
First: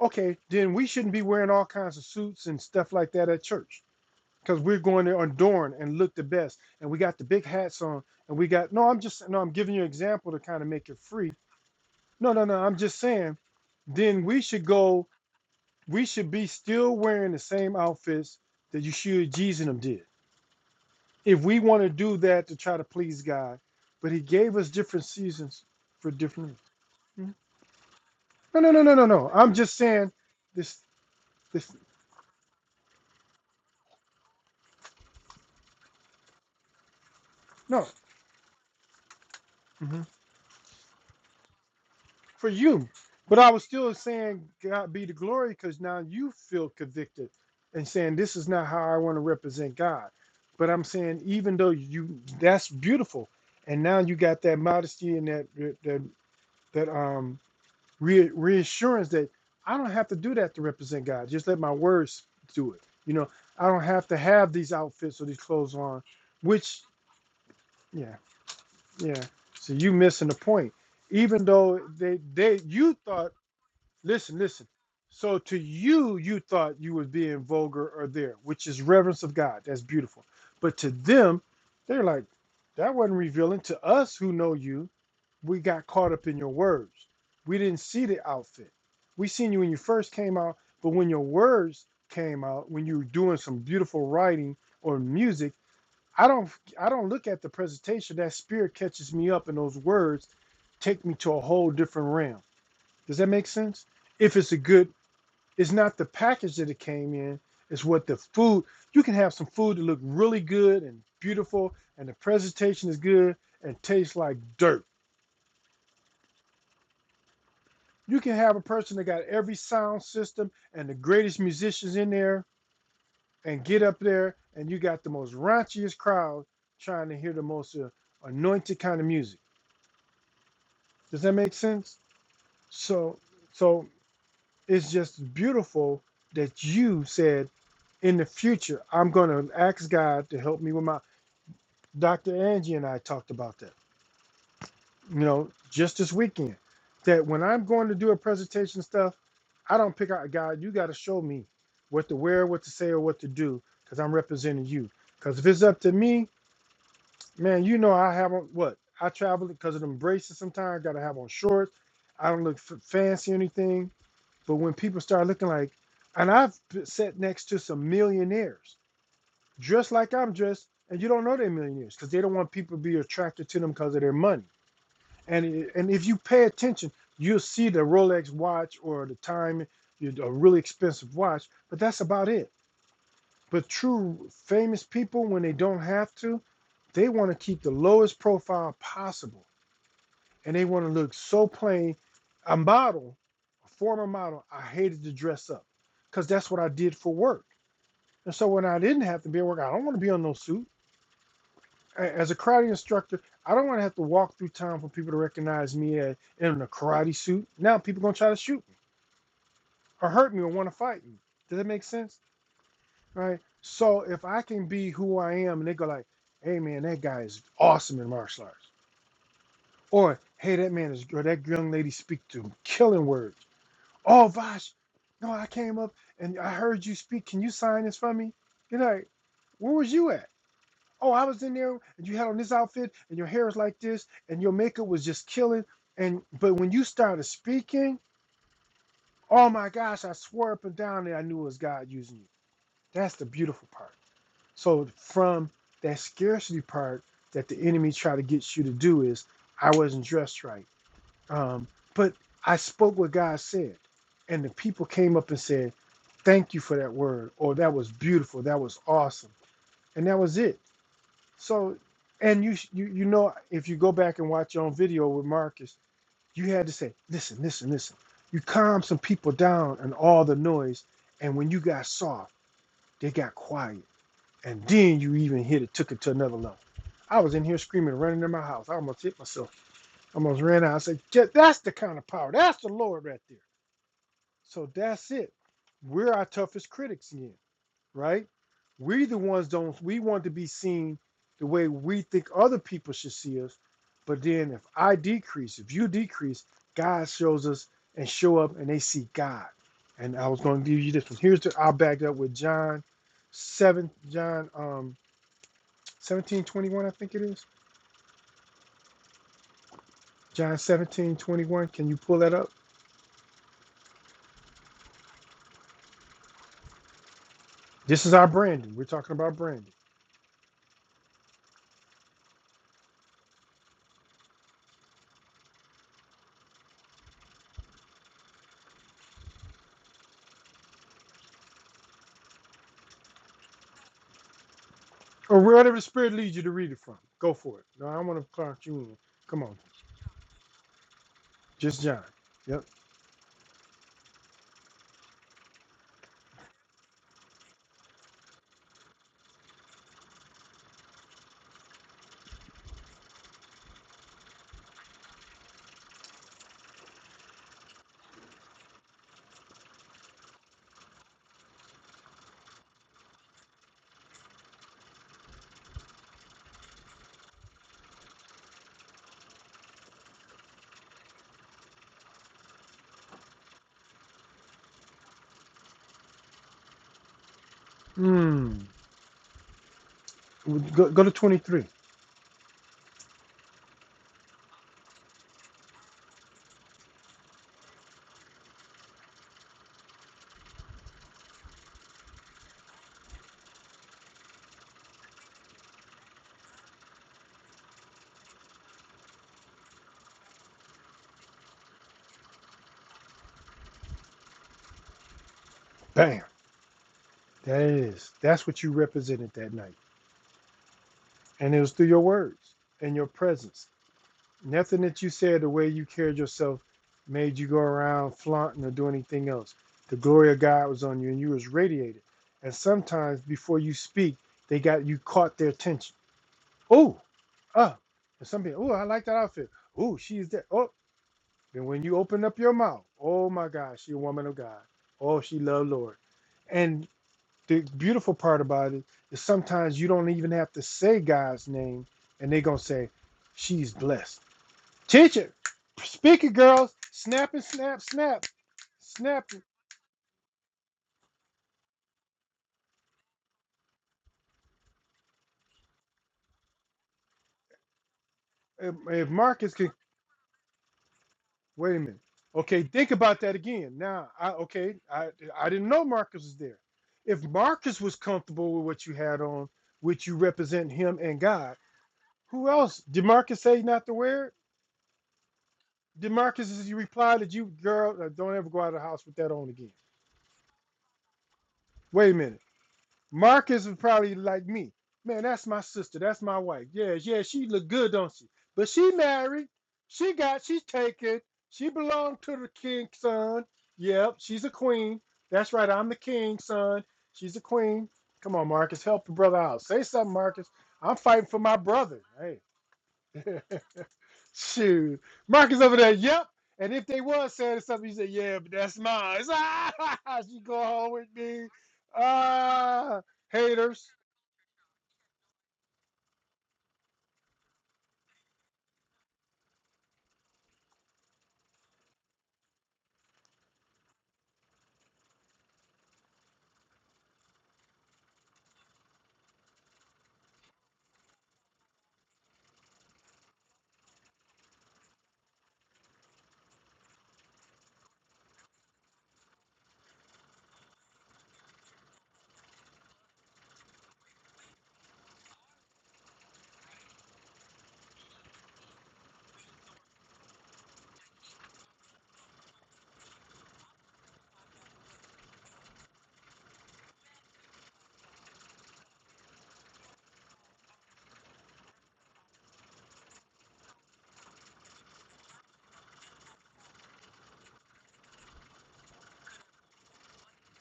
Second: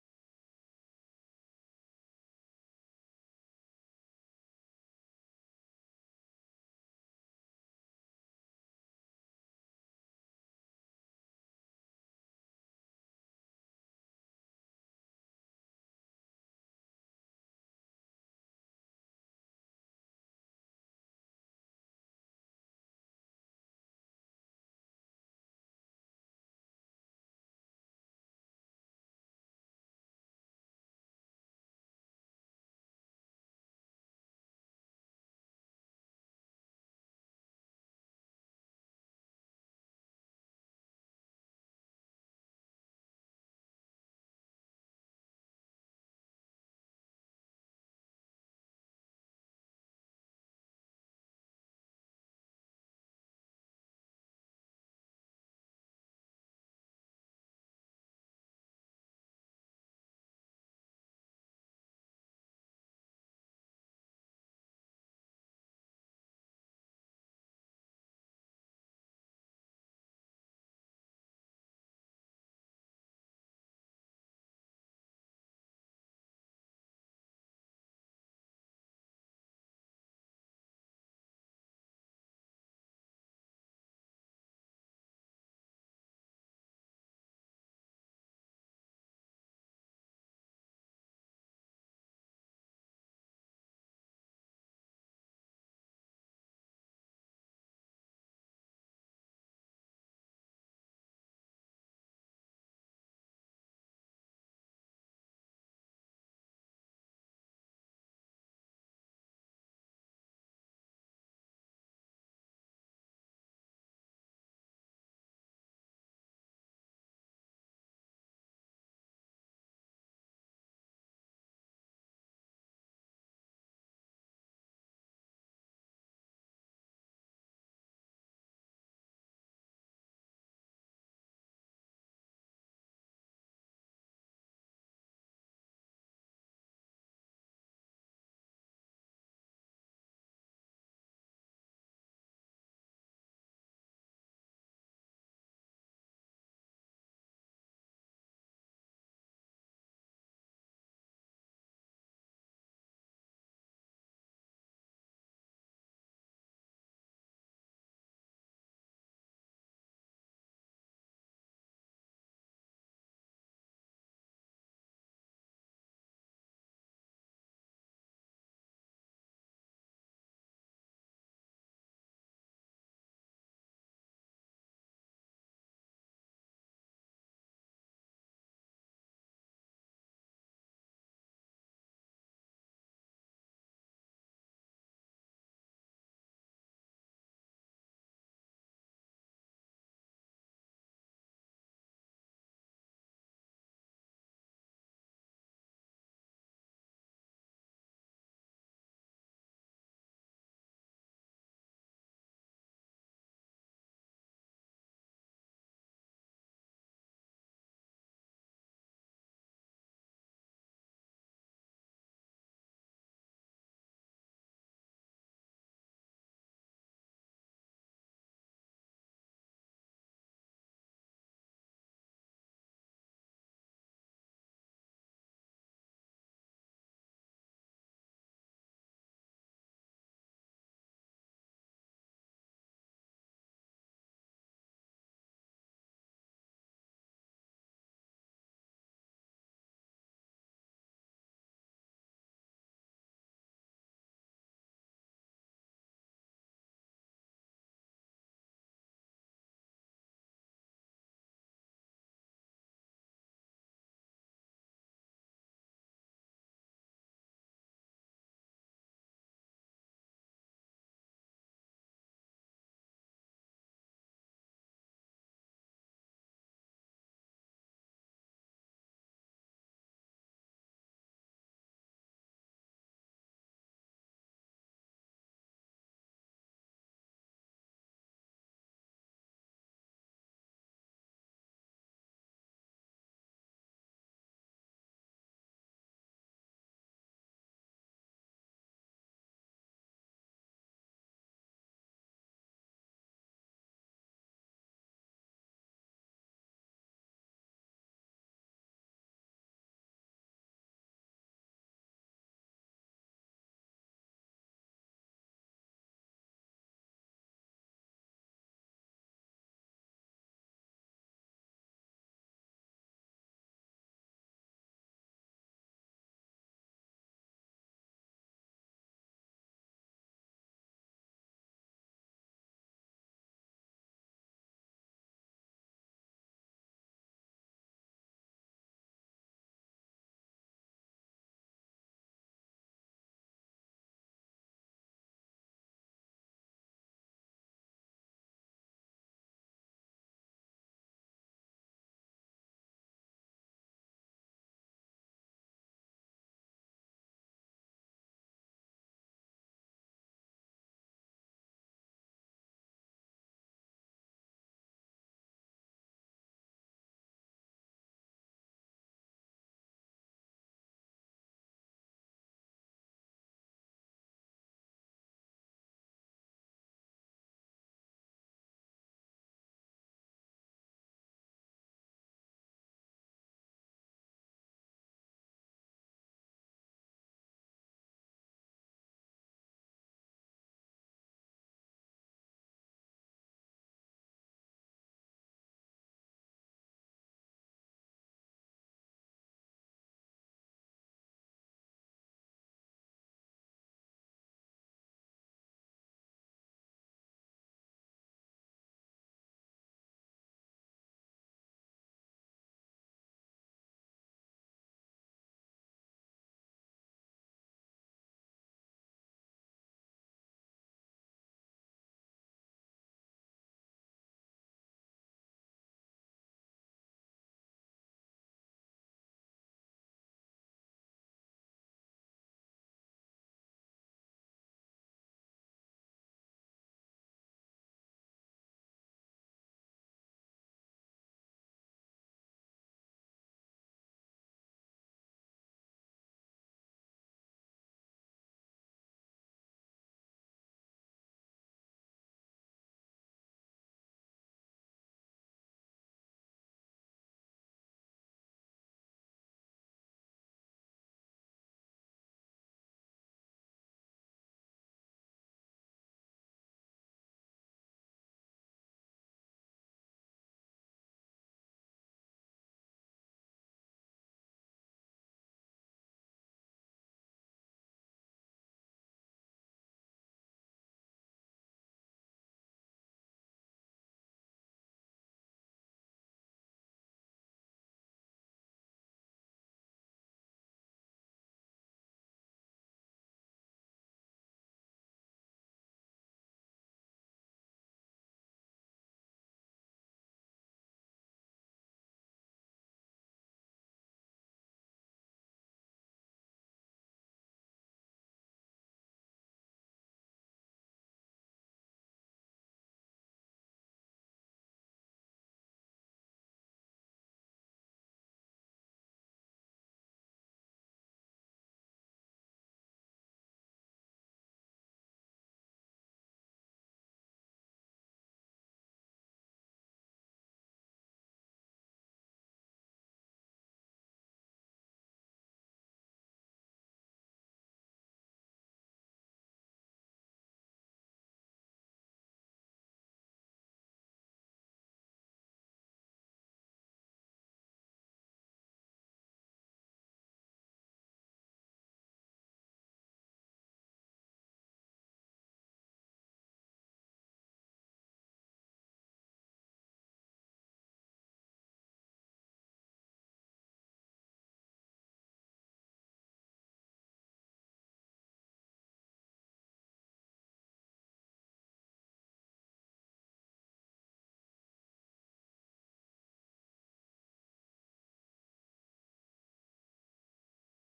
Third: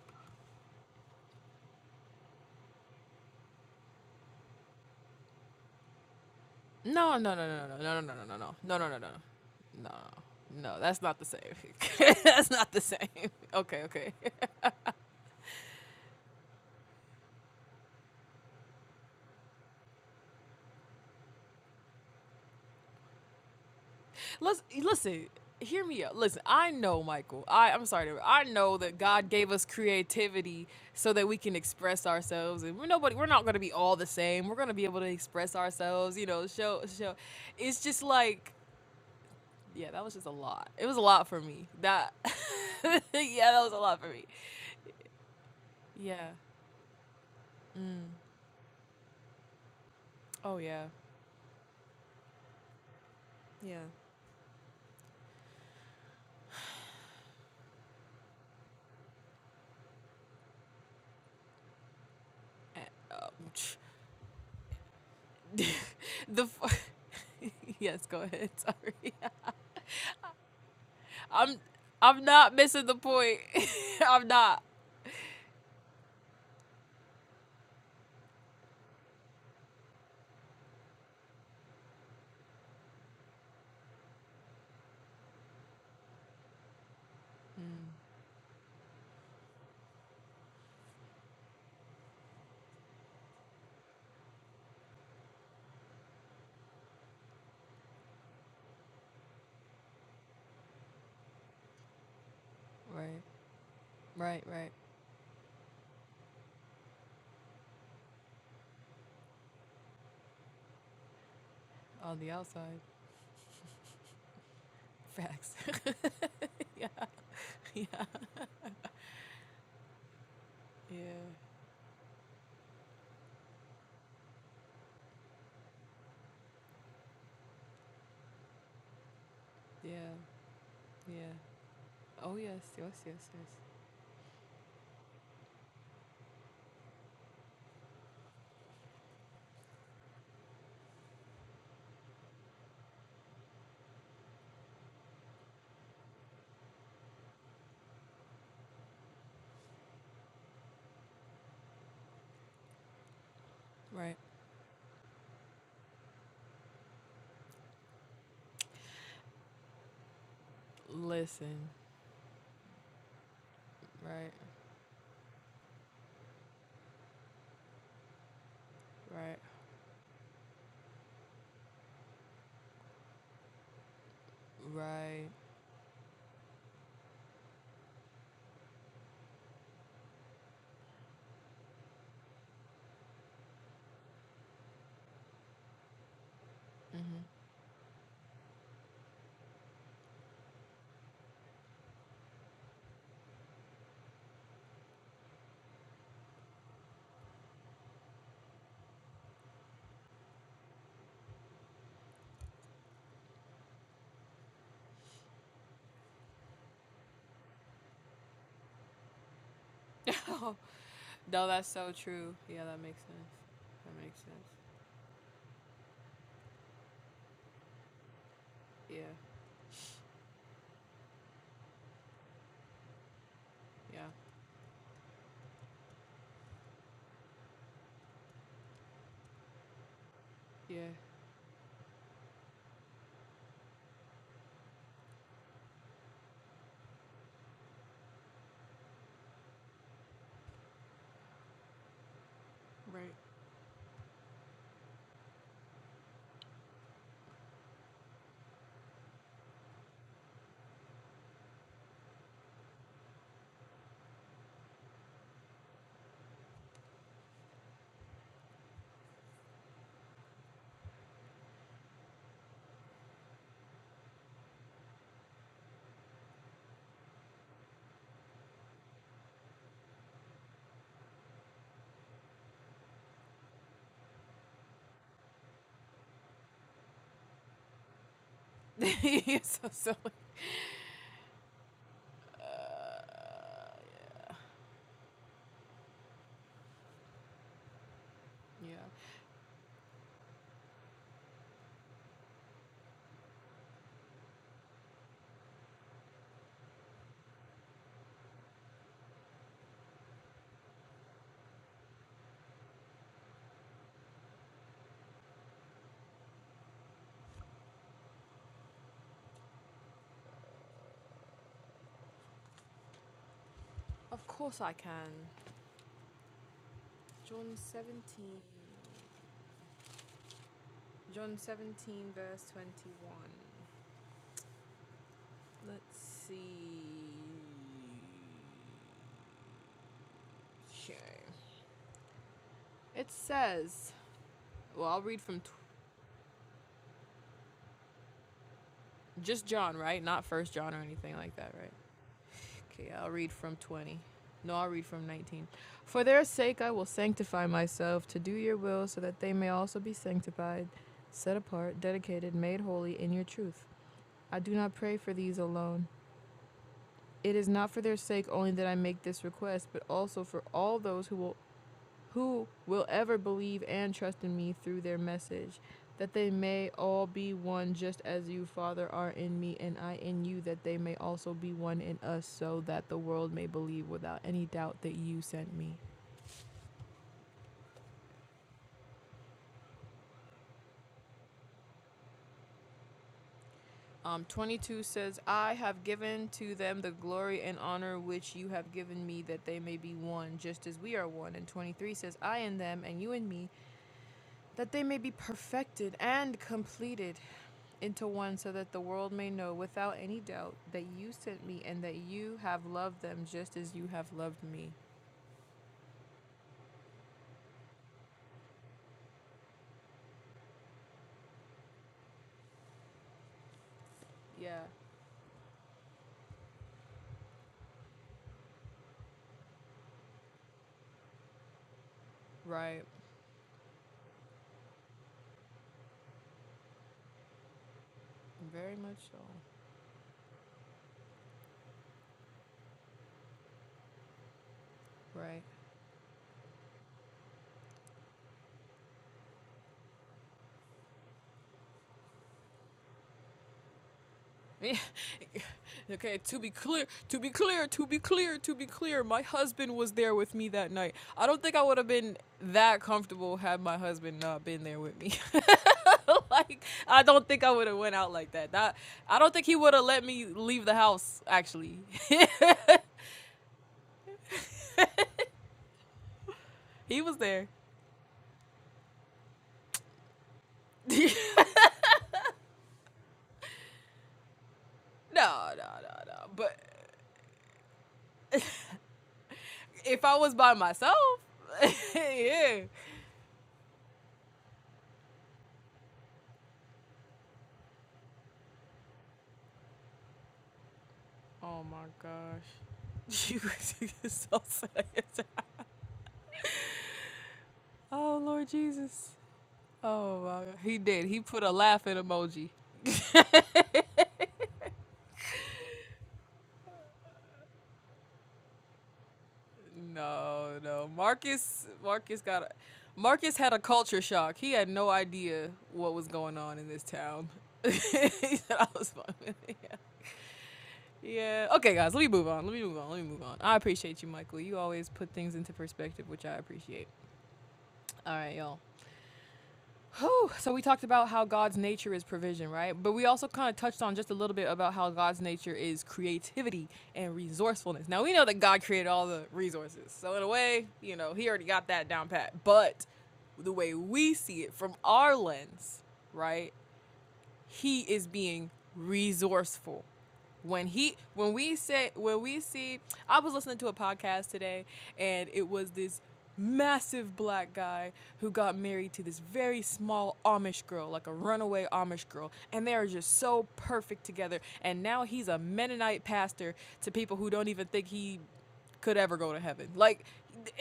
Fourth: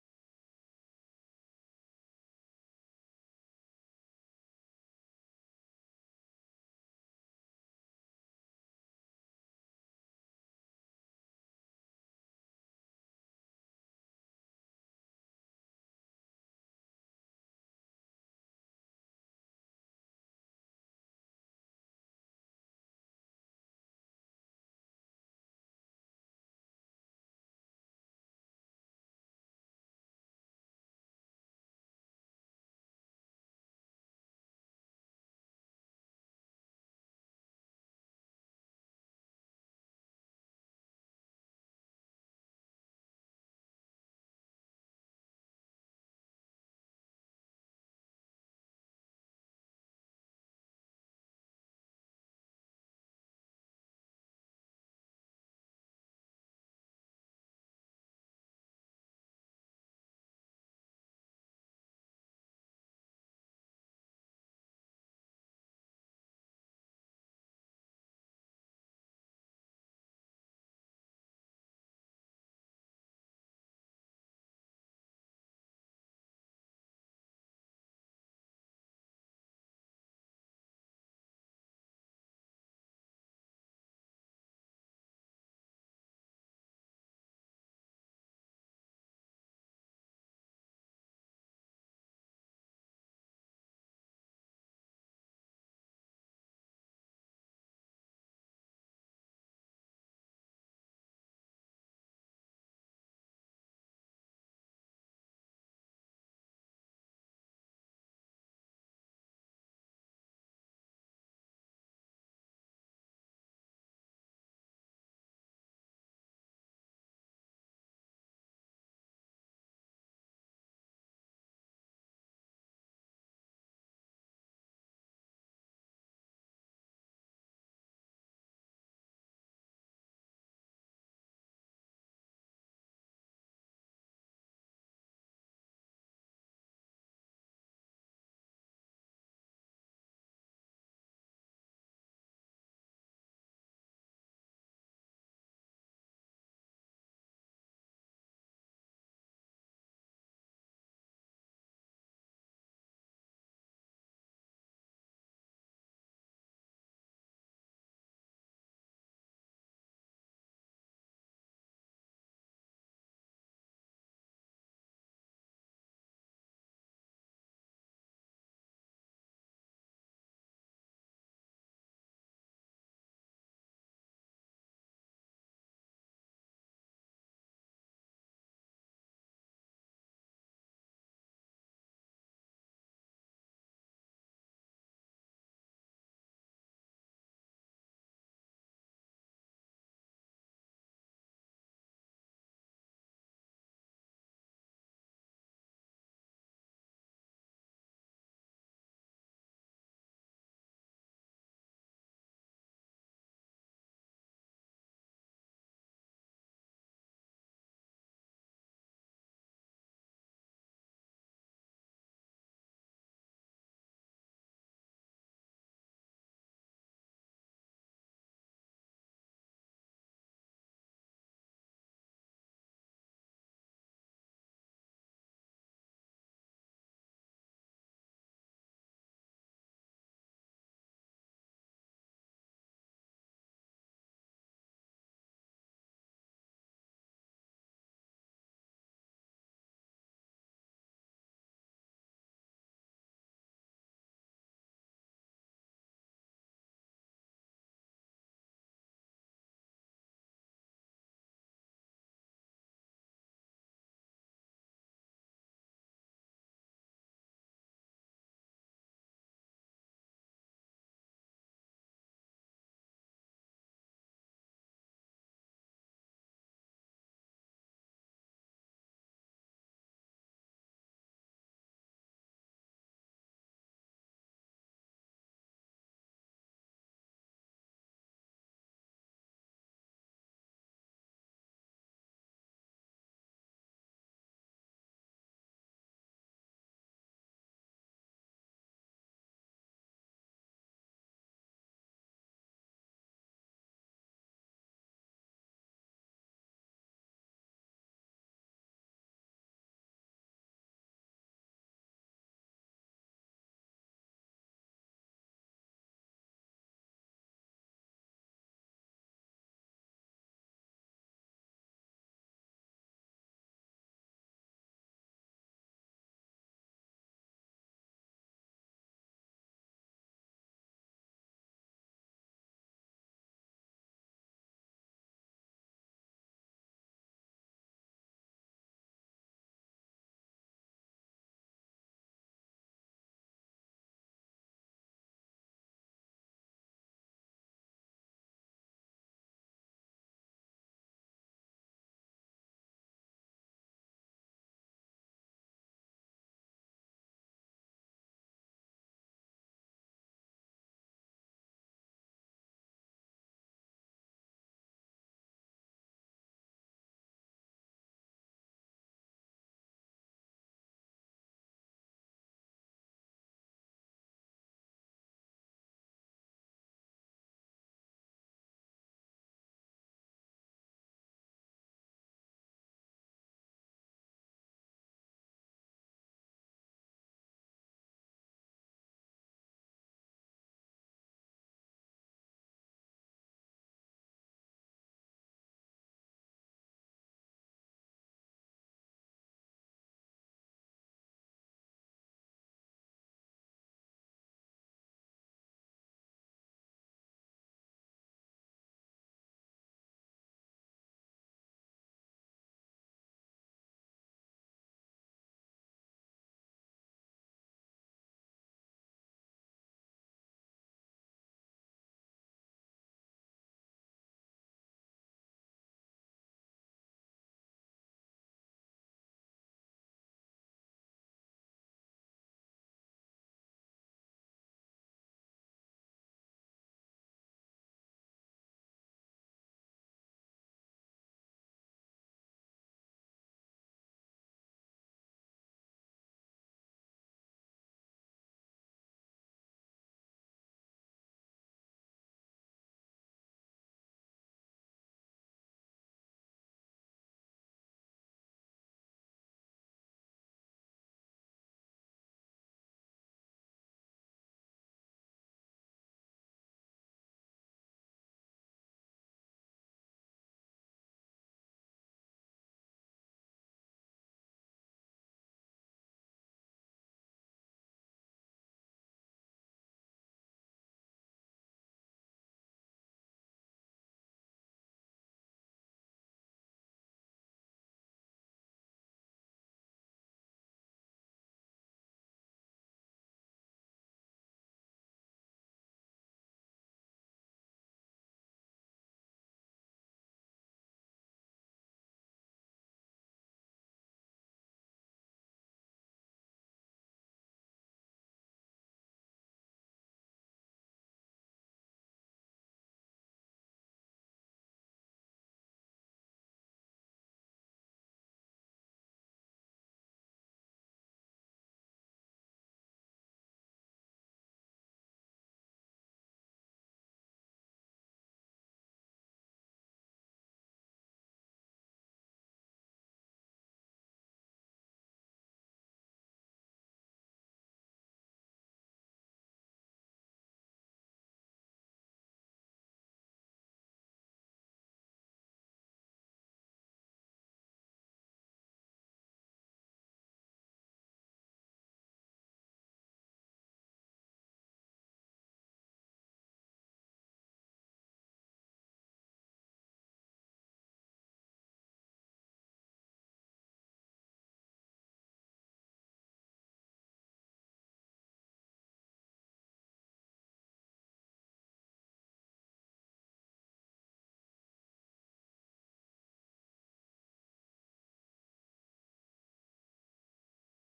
[SPEAKER 2] okay, then we shouldn't be wearing all kinds of suits and stuff like that at church because we're going there adorned and look the best. And we
[SPEAKER 1] No,
[SPEAKER 2] got the
[SPEAKER 1] no,
[SPEAKER 2] big
[SPEAKER 1] no, no, no,
[SPEAKER 2] hats
[SPEAKER 1] no, no, no,
[SPEAKER 2] on
[SPEAKER 1] no, no, no,
[SPEAKER 2] and we got,
[SPEAKER 1] no, no,
[SPEAKER 2] no,
[SPEAKER 1] no,
[SPEAKER 2] I'm
[SPEAKER 1] no,
[SPEAKER 2] just, no, I'm giving you an example to
[SPEAKER 1] no,
[SPEAKER 2] kind of
[SPEAKER 1] no.
[SPEAKER 2] make it
[SPEAKER 1] That's not the
[SPEAKER 2] free.
[SPEAKER 1] same. [laughs]
[SPEAKER 2] No, no,
[SPEAKER 1] that's
[SPEAKER 2] no,
[SPEAKER 1] not
[SPEAKER 2] I'm
[SPEAKER 1] the
[SPEAKER 2] just
[SPEAKER 1] same.
[SPEAKER 2] saying,
[SPEAKER 1] Okay, okay.
[SPEAKER 2] then
[SPEAKER 1] [laughs]
[SPEAKER 2] we should go, we should be still wearing the same outfits that Yeshua Jesus and them did if we want to do that to try to please God, but He gave
[SPEAKER 1] Let's
[SPEAKER 2] us different
[SPEAKER 1] listen.
[SPEAKER 2] seasons
[SPEAKER 1] Hear me
[SPEAKER 2] for
[SPEAKER 1] out. Listen,
[SPEAKER 2] different.
[SPEAKER 1] I know,
[SPEAKER 2] Mhm.
[SPEAKER 1] Michael. I I'm sorry. to- I
[SPEAKER 2] No, no,
[SPEAKER 1] know
[SPEAKER 2] no, no,
[SPEAKER 1] that
[SPEAKER 2] no,
[SPEAKER 1] God
[SPEAKER 2] no.
[SPEAKER 1] gave
[SPEAKER 2] I'm
[SPEAKER 1] us
[SPEAKER 2] just saying
[SPEAKER 1] creativity
[SPEAKER 2] this,
[SPEAKER 1] so that we can
[SPEAKER 2] this,
[SPEAKER 1] express ourselves, and we're nobody. We're not gonna be all the same. We're gonna be able to express ourselves. You know, show show. It's
[SPEAKER 2] no,
[SPEAKER 1] just like. Yeah, that
[SPEAKER 2] Mhm.
[SPEAKER 1] was just a lot. It was a lot for me. That,
[SPEAKER 2] for
[SPEAKER 1] [laughs]
[SPEAKER 2] you.
[SPEAKER 1] yeah,
[SPEAKER 2] But I
[SPEAKER 1] that
[SPEAKER 2] was
[SPEAKER 1] was a
[SPEAKER 2] still
[SPEAKER 1] lot for me.
[SPEAKER 2] saying God be the glory because now
[SPEAKER 1] Yeah.
[SPEAKER 2] you feel convicted and saying this is not how I want to represent God.
[SPEAKER 1] Oh
[SPEAKER 2] But
[SPEAKER 1] yeah.
[SPEAKER 2] I'm saying even though you, that's beautiful,
[SPEAKER 1] Yeah.
[SPEAKER 2] and now you got that modesty and that that that, that um re- reassurance that I don't have to do that to represent God. Just let my words do
[SPEAKER 1] Uh,
[SPEAKER 2] it. You know, I don't
[SPEAKER 1] um,
[SPEAKER 2] have to have these outfits or these clothes on,
[SPEAKER 1] [laughs] the
[SPEAKER 2] which,
[SPEAKER 1] f- [laughs] yes,
[SPEAKER 2] yeah,
[SPEAKER 1] go ahead. Sorry,
[SPEAKER 2] yeah. So you missing the point.
[SPEAKER 1] [laughs]
[SPEAKER 2] Even
[SPEAKER 1] I'm
[SPEAKER 2] though they,
[SPEAKER 1] I'm not
[SPEAKER 2] they,
[SPEAKER 1] missing the
[SPEAKER 2] you thought,
[SPEAKER 1] point. [laughs] I'm
[SPEAKER 2] listen,
[SPEAKER 1] not.
[SPEAKER 2] listen. So to you, you thought you was being vulgar or there, which is reverence of God. That's beautiful. But to them, they're like, that wasn't revealing to us who know you we got caught up in your words. We didn't
[SPEAKER 1] Mm,
[SPEAKER 2] see the outfit. We seen you when you first came out, but when your words came out, when you were doing some beautiful writing or music, I don't I don't look at the presentation. That spirit catches me up and those words take me to a whole different realm. Does
[SPEAKER 1] right,
[SPEAKER 2] that make sense? If
[SPEAKER 1] right,
[SPEAKER 2] it's a
[SPEAKER 1] right.
[SPEAKER 2] good, it's not the package that it came in, it's what the food. You can have some food that look really good and beautiful and the
[SPEAKER 1] On the outside,
[SPEAKER 2] presentation is good and tastes like dirt
[SPEAKER 1] facts. [laughs] yeah, yeah,
[SPEAKER 2] You can have a person that got every sound system and the
[SPEAKER 1] yeah,
[SPEAKER 2] greatest musicians in there and get up there and you got the most raunchiest crowd trying to hear the most uh, anointed kind of music.
[SPEAKER 1] yeah,
[SPEAKER 2] Does that
[SPEAKER 1] yeah.
[SPEAKER 2] make sense?
[SPEAKER 1] Oh yes, yes,
[SPEAKER 2] So
[SPEAKER 1] yes, yes.
[SPEAKER 2] so it's just beautiful that you said in the future I'm going to ask God to help me with my Dr. Angie and I talked about that. you know, just this weekend, that when I'm going to do a presentation stuff, I don't pick out God. You got to show me what to wear, what to say, or what to do, because I'm
[SPEAKER 1] Right.
[SPEAKER 2] representing you. Because if it's up to me, man, you know I have on what I travel because of them braces. Sometimes got to have on
[SPEAKER 1] Listen.
[SPEAKER 2] shorts. I don't look f- fancy or anything.
[SPEAKER 1] Right,
[SPEAKER 2] But when people start looking like, and I've b- sat next to some millionaires
[SPEAKER 1] right,
[SPEAKER 2] dressed like I'm dressed, and you don't know they're millionaires because they don't want people to be attracted to them because of their money
[SPEAKER 1] right.
[SPEAKER 2] and it- and if you pay attention, you'll see the Rolex watch or the time, you know, a really expensive watch, but that's about it. But true famous people, when they don't have to, they want to
[SPEAKER 1] Mm-hmm.
[SPEAKER 2] keep the lowest profile possible, and they want to look so plain. A model, a former model, I hated to dress up, because that's what I did for work. And so when I didn't have to be at work, I don't want to be on no suit. as a karate instructor, I don't want to have to walk through town for people to recognize me a- in a karate suit. Now people gonna try to shoot me or hurt me
[SPEAKER 1] [laughs]
[SPEAKER 2] or
[SPEAKER 1] Oh,
[SPEAKER 2] want to fight me.
[SPEAKER 1] no,
[SPEAKER 2] Does that
[SPEAKER 1] that's
[SPEAKER 2] make
[SPEAKER 1] so
[SPEAKER 2] sense?
[SPEAKER 1] true. Yeah, that makes sense.
[SPEAKER 2] Right.
[SPEAKER 1] That
[SPEAKER 2] So
[SPEAKER 1] makes
[SPEAKER 2] if I
[SPEAKER 1] sense.
[SPEAKER 2] can be who I am, and they go like, "Hey man, that guy is awesome in martial arts,"
[SPEAKER 1] Yeah,
[SPEAKER 2] or "Hey, that man is or that young lady speak to killing words."
[SPEAKER 1] yeah,
[SPEAKER 2] Oh, Vash, no, I came up and I heard you speak. Can you sign this for me? You're like, where was you at?
[SPEAKER 1] yeah.
[SPEAKER 2] oh, I was in there and you had on this outfit and your hair was like this and your makeup was just killing. And but when you started speaking, oh my gosh, I swore up and down that I knew it was God using you.
[SPEAKER 1] Right.
[SPEAKER 2] That's the beautiful part. So from that scarcity part that the enemy tried to get you to do is I wasn't dressed right. Um, but I spoke what God said. And the people came up and said, Thank you for that word, or that was beautiful, that was awesome. And that was it So, and you, you, you know, if you go back and watch your own video with Marcus, you had to say, listen, listen, listen. You calm some people down and all the noise, and when you got soft, they got quiet, and then you even hit it, took it to another level. I was in here screaming, running in my house. I
[SPEAKER 1] [laughs]
[SPEAKER 2] almost hit
[SPEAKER 1] You're
[SPEAKER 2] myself.
[SPEAKER 1] so silly.
[SPEAKER 2] I almost ran out. I said, "Ja- that's the kind of power.
[SPEAKER 1] Uh,
[SPEAKER 2] That's the Lord right there. So that's it. We're our toughest critics. Again right?
[SPEAKER 1] yeah.
[SPEAKER 2] We the ones don't we want to be seen the way we think other people should see us. But then if I decrease, if you decrease, God shows us and show up and they see God. And I was going to give you this one. Here's the I'll back it up with John seven John um seventeen twenty one, I think it is. John seventeen twenty one. Can you pull that up?
[SPEAKER 1] Of course I can. John 17.
[SPEAKER 2] This is our branding. We're talking about branding.
[SPEAKER 1] John 17, verse 21. Let's see. Okay. It says, well, I'll read
[SPEAKER 2] Or
[SPEAKER 1] from tw-
[SPEAKER 2] wherever the spirit leads you to read it from. Go for it. No, I don't want to clock you in. Come
[SPEAKER 1] just
[SPEAKER 2] on.
[SPEAKER 1] John, right? Not first John or anything like that, right?
[SPEAKER 2] Just John. Yep.
[SPEAKER 1] Okay, I'll read from 20. No, I'll read from 19. For their sake I will sanctify myself to do your will, so that they may also be sanctified, set apart, dedicated, made holy in your truth. I do not pray for these alone. It is not for their sake only that I make this request, but also for all those who will who will ever believe and trust in me through their message? That they may all be one, just as you, Father, are in me and I in you, that they may also be one in us, so that the world may believe without any doubt that you sent me.
[SPEAKER 2] Hmm. Go, go to 23.
[SPEAKER 1] Um, 22 says, I have given to them the glory and honor which you have given me, that they may be one, just as we are one. And 23 says, I in them, and you in me, that they may be perfected and completed into one, so that the world may know without any doubt that you sent me and that you have loved them just as you have loved me.
[SPEAKER 2] Bam. That is. That's what you represented that night. And it was through your words and your presence.
[SPEAKER 1] Yeah,
[SPEAKER 2] Nothing that you said, the way you carried yourself, made you go around flaunting or do anything else. The glory of God was on you and you was radiated. And
[SPEAKER 1] right.
[SPEAKER 2] sometimes before you speak, they got you caught their attention. Oh, ah. And some people, oh,
[SPEAKER 1] Very
[SPEAKER 2] I
[SPEAKER 1] much
[SPEAKER 2] like that
[SPEAKER 1] so.
[SPEAKER 2] outfit. Oh, she's there. Oh, then when you open up your mouth, oh my God, she a woman of God. Oh, she
[SPEAKER 1] Right.
[SPEAKER 2] loved Lord the beautiful part about it is sometimes you don't even have to say God's name, and they're gonna say, "She's blessed." Teacher,
[SPEAKER 1] [laughs] okay,
[SPEAKER 2] speak it,
[SPEAKER 1] to be
[SPEAKER 2] girls.
[SPEAKER 1] clear, to be
[SPEAKER 2] Snap and
[SPEAKER 1] clear,
[SPEAKER 2] snap,
[SPEAKER 1] to be
[SPEAKER 2] snap,
[SPEAKER 1] clear, to be clear, my
[SPEAKER 2] snap.
[SPEAKER 1] husband was there with me that night. I don't think I would have been that comfortable had my husband not been there with me. [laughs] like I don't think I would have went out like that.
[SPEAKER 2] If,
[SPEAKER 1] That
[SPEAKER 2] if
[SPEAKER 1] I don't think
[SPEAKER 2] Marcus
[SPEAKER 1] he
[SPEAKER 2] can,
[SPEAKER 1] would have let me leave the house.
[SPEAKER 2] wait
[SPEAKER 1] Actually,
[SPEAKER 2] a minute. Okay, think about that again. Now, I okay, I I didn't know Marcus was there.
[SPEAKER 1] [laughs] he was
[SPEAKER 2] If
[SPEAKER 1] there.
[SPEAKER 2] Marcus was comfortable with what you had on, which you represent
[SPEAKER 1] [laughs] no,
[SPEAKER 2] him and God, who else did Marcus say not to wear it?
[SPEAKER 1] no, no,
[SPEAKER 2] Did
[SPEAKER 1] no.
[SPEAKER 2] Marcus
[SPEAKER 1] But
[SPEAKER 2] as you reply that you girl uh, don't ever go out of the house with that on again?
[SPEAKER 1] if I was by myself, [laughs]
[SPEAKER 2] Wait a minute.
[SPEAKER 1] yeah.
[SPEAKER 2] Marcus was probably like me. Man, that's my sister. That's my wife. Yeah, yeah, she look good, don't she? But she married. She got, she's taken.
[SPEAKER 1] Oh
[SPEAKER 2] She
[SPEAKER 1] my
[SPEAKER 2] belonged to the king's
[SPEAKER 1] gosh, [laughs] you
[SPEAKER 2] son. Yep,
[SPEAKER 1] is so
[SPEAKER 2] she's a
[SPEAKER 1] sad. [laughs]
[SPEAKER 2] queen. That's right. I'm the king's son. She's a queen.
[SPEAKER 1] Oh
[SPEAKER 2] Come
[SPEAKER 1] Lord
[SPEAKER 2] on, Marcus. Help
[SPEAKER 1] Jesus.
[SPEAKER 2] the brother out. Say something,
[SPEAKER 1] Oh my
[SPEAKER 2] Marcus.
[SPEAKER 1] God. He
[SPEAKER 2] I'm
[SPEAKER 1] did. He
[SPEAKER 2] fighting for
[SPEAKER 1] put a
[SPEAKER 2] my
[SPEAKER 1] laughing
[SPEAKER 2] brother. Hey.
[SPEAKER 1] emoji.
[SPEAKER 2] [laughs] Shoot. Marcus over there, yep. And if they was saying something, you say, yeah, but that's mine. [laughs] Ah, she
[SPEAKER 1] No,
[SPEAKER 2] go
[SPEAKER 1] no.
[SPEAKER 2] home with me.
[SPEAKER 1] Marcus Marcus got a,
[SPEAKER 2] Ah,
[SPEAKER 1] Marcus had a
[SPEAKER 2] haters.
[SPEAKER 1] culture shock. He had no idea what was going on in this town. [laughs] he said I was fine. [laughs] yeah. yeah. Okay guys, let me move on. Let me move on. Let me move on. I appreciate you, Michael. You always put things into perspective, which I appreciate. All right, y'all. Whew. So we talked about how God's nature is provision, right? But we also kind of touched on just a little bit about how God's nature is creativity and resourcefulness. Now we know that God created all the resources. So in a way, you know, he already got that down pat. But the way we see it from our lens, right? he is being resourceful. When he when we say when we see I was listening to a podcast today and it was this massive black guy who got married to this very small Amish girl, like a runaway Amish girl, and they are just so perfect together. And now he's a Mennonite pastor to people who don't even think he could ever go to heaven. Like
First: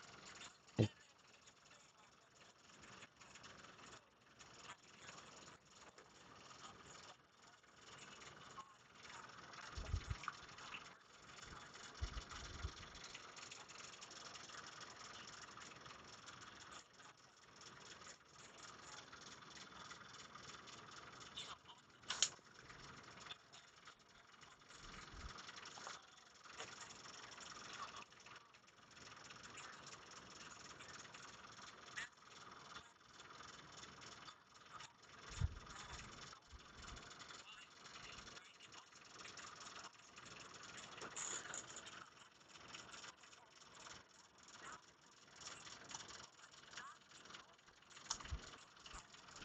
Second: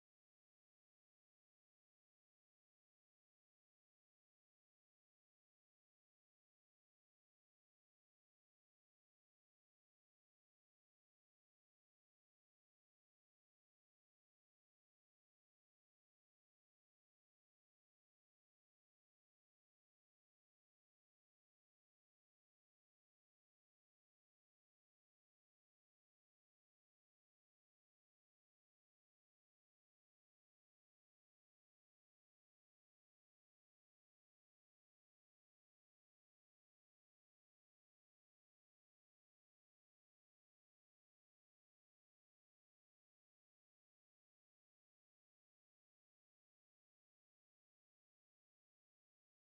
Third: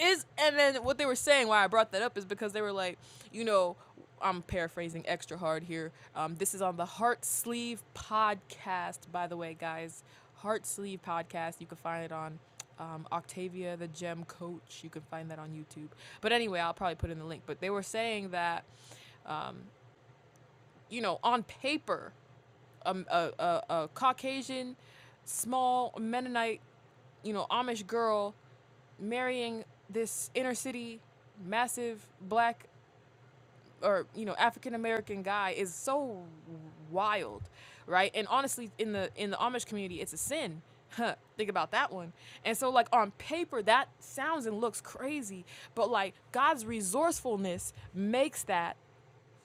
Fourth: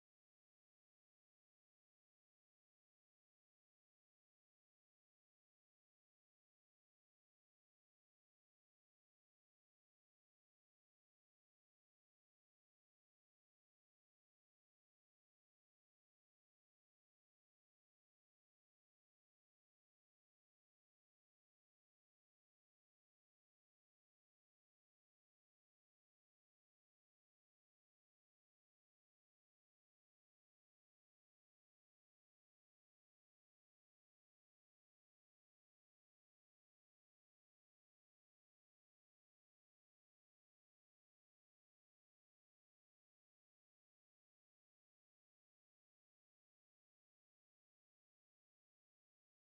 [SPEAKER 1] is and then what they were saying why I brought that up is because they were like, you know, I'm paraphrasing extra hard here. Um, this is on the Heart Sleeve podcast, by the way, guys. Heart Sleeve podcast. You can find it on um, Octavia the Gem Coach. You can find that on YouTube. But anyway, I'll probably put in the link. But they were saying that, you know, on paper, um, a, a, a Caucasian, small Mennonite, you know, Amish girl marrying this inner city massive black or you know African American guy is so wild, right? And honestly, in the in the Amish community, it's a sin. Huh, think about that one. And so like on paper that sounds and looks crazy, but like God's resourcefulness makes that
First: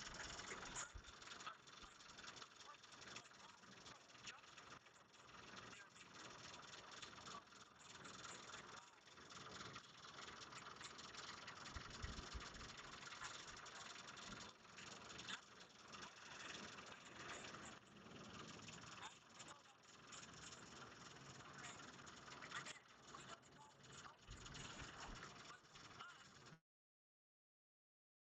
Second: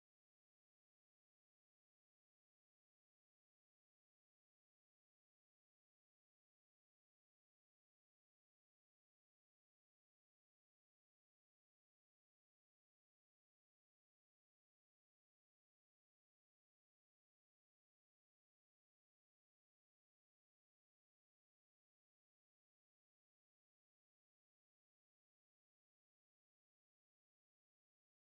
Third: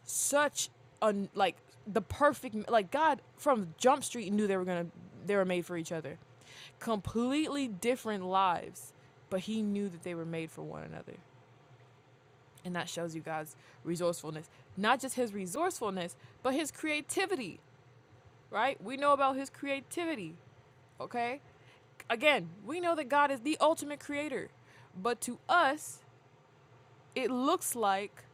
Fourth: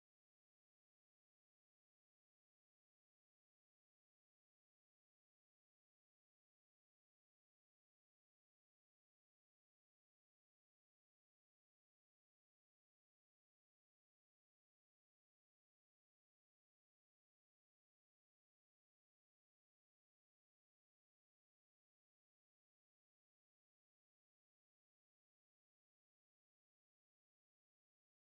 [SPEAKER 1] such a like the perfect like God from Jump Street knew they were gonna they were made for each other. Completely different lives, but he knew that they were made for one another. And that shows you God's resourcefulness. Not just his resourcefulness, but his creativity, right? We know about his creativity, okay? Again, we know that God is the ultimate creator. But to us, it looks like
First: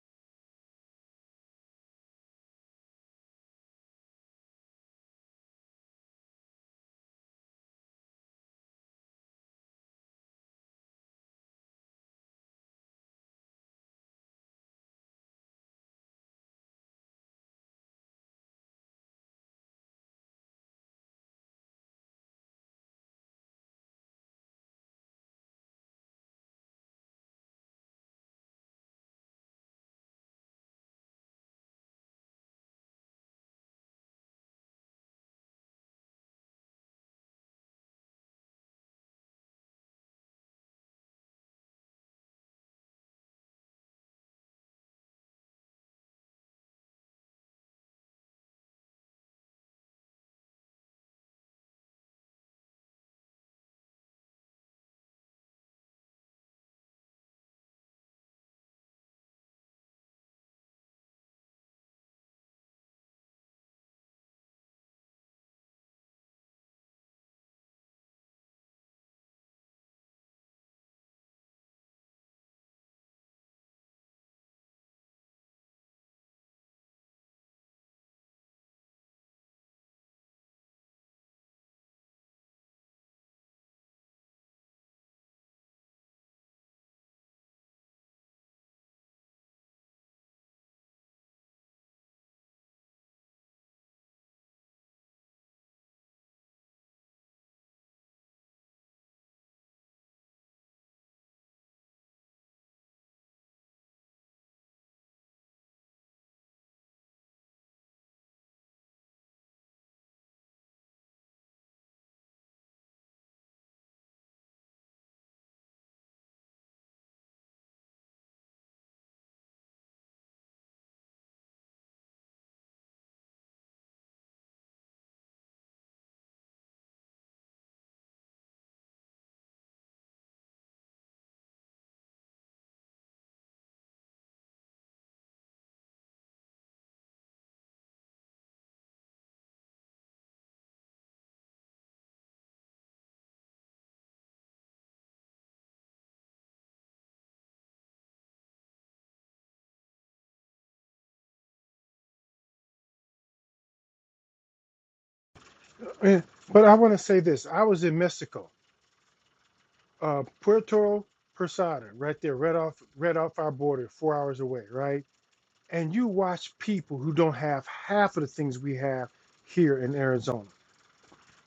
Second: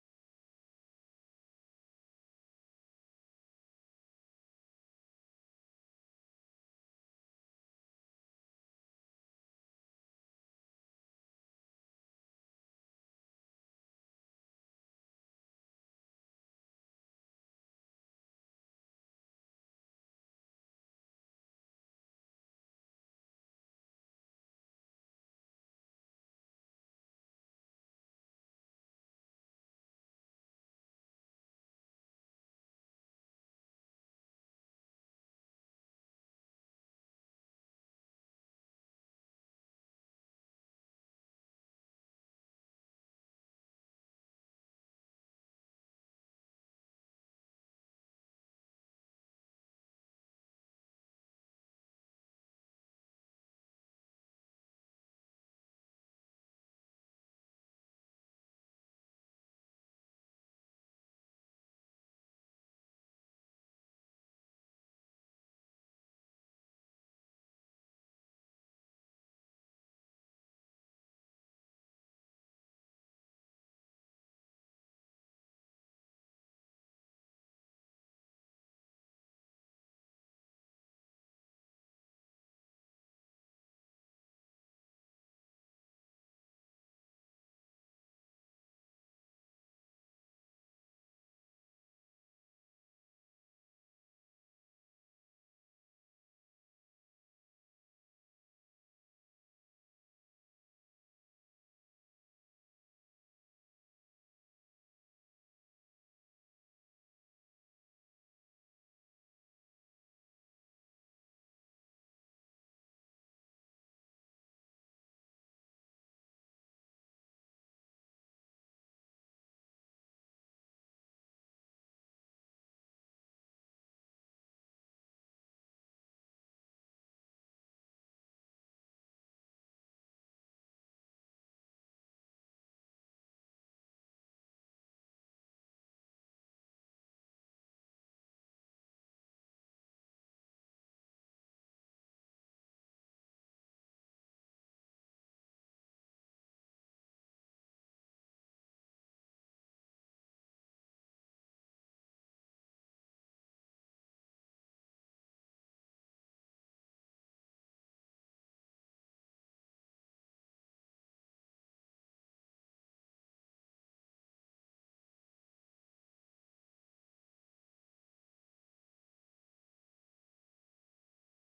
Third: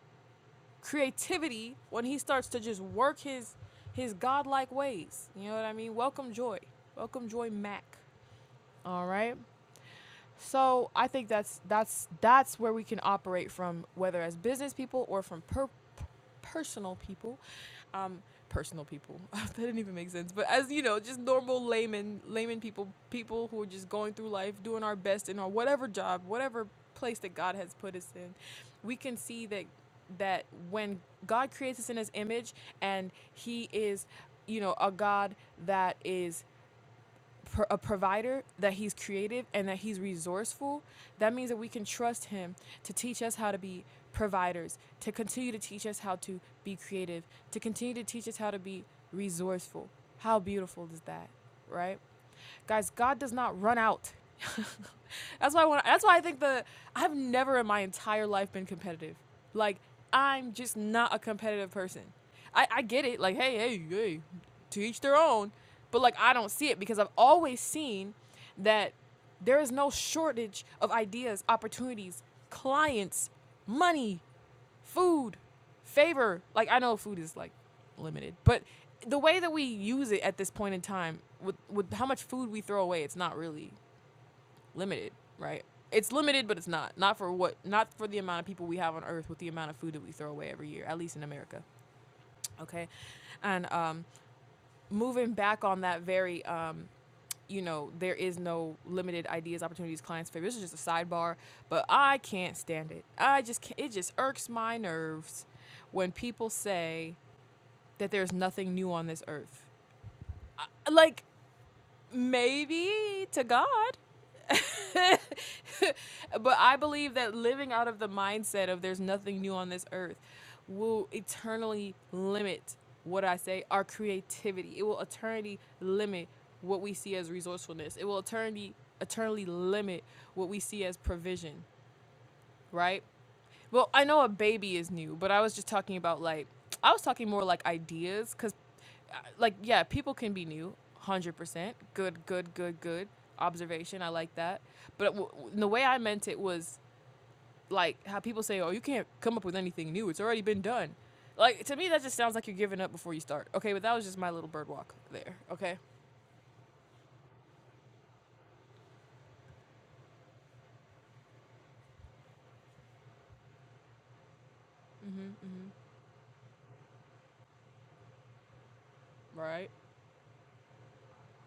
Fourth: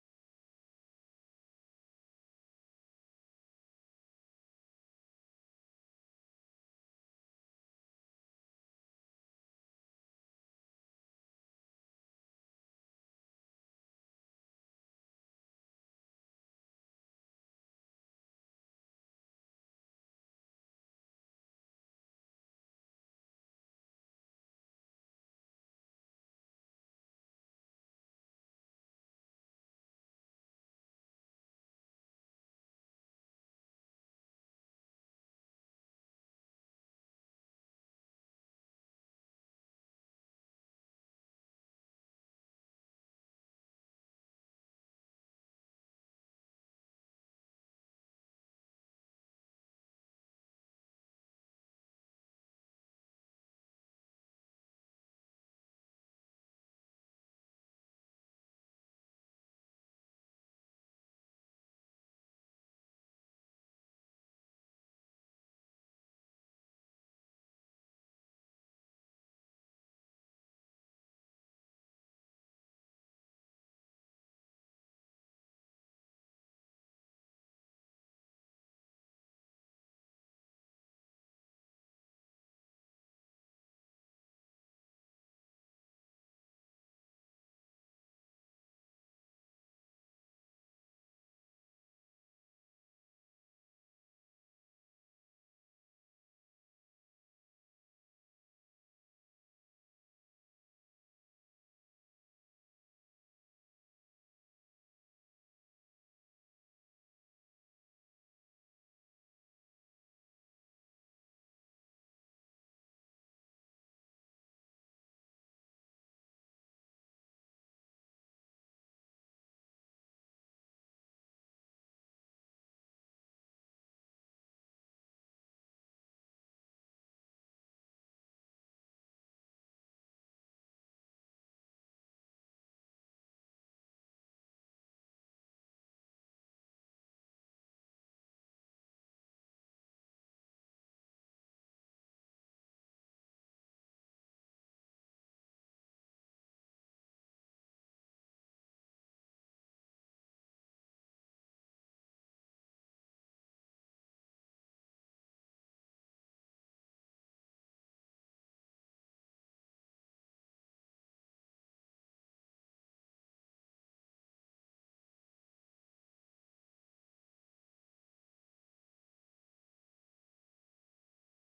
[SPEAKER 1] creativity when he starts to just work his his godlike ways. You know what I mean? Welcome Joy. Welcome Joy Mack. All right. So I think that's that's that's where we can operate from, whether as business people or from per- personal people, um, personal people. [laughs] that didn't even make sense. But as you know, just normal layman layman people, people who are just going through life, doing our best in our whatever job, whatever place that God has put us in, we can see that that when God creates us in His image and He is, you know, a God that is pro- a provider, that he's creative and that he's resourceful, that means that we can trust him to teach us how to be providers, to continue to teach us how to be creative, to continue to teach us how to be resourceful. How beautiful is that, right? Guys, God does not run out. [laughs] that's why I want that's why I think the I've never in my entire life been competitive. Like I'm just not a competitive person. I, I get it, like hey, hey, hey, to each their own. But like I don't see it because I've always seen that there is no shortage of ideas, opportunities, clients, money, food, favor. Like I know food is like limited, but the way that we use it at this point in time with with how much food we throw away, it's not really limited, right? It's limited, but it's not. Not for what not for the amount of people we have on earth with the amount of food that we throw away every year, at least in America. Okay? And um moving back on that very um you know, there is no limited ideas, opportunities, clients, favor. This is just a sidebar, but I can't stand it. I just can't, it just irks my nerves when people say that there's nothing new on this earth. Like maybe to God, [laughs] but I believe that living out of the mindset of there's nothing new on this earth will eternally limit what I say, our creativity. It will eternally limit what we see as resourcefulness. It will eternally eternally limit what we see as provision, right? Well, I know a baby is new, but I was just talking about like I was talking more like ideas cuz like yeah, people can be new, 100%. Good, good, good, good observation. I like that. But w- w- the way I meant it was like how people say, "Oh, you can't come up with anything new. It's already been done." Like to me that just sounds like you're giving up before you start. Okay, but that was just my little bird walk there. Okay?
[SPEAKER 2] Man, But I want to say this. I was in Mexico, uh, Puerto Posada, right there, right off, right off our border, four hours away, right?
[SPEAKER 1] Mhm. Mhm.
[SPEAKER 2] And you watch people who don't have half of the things we have
[SPEAKER 1] Right.
[SPEAKER 2] here in Arizona.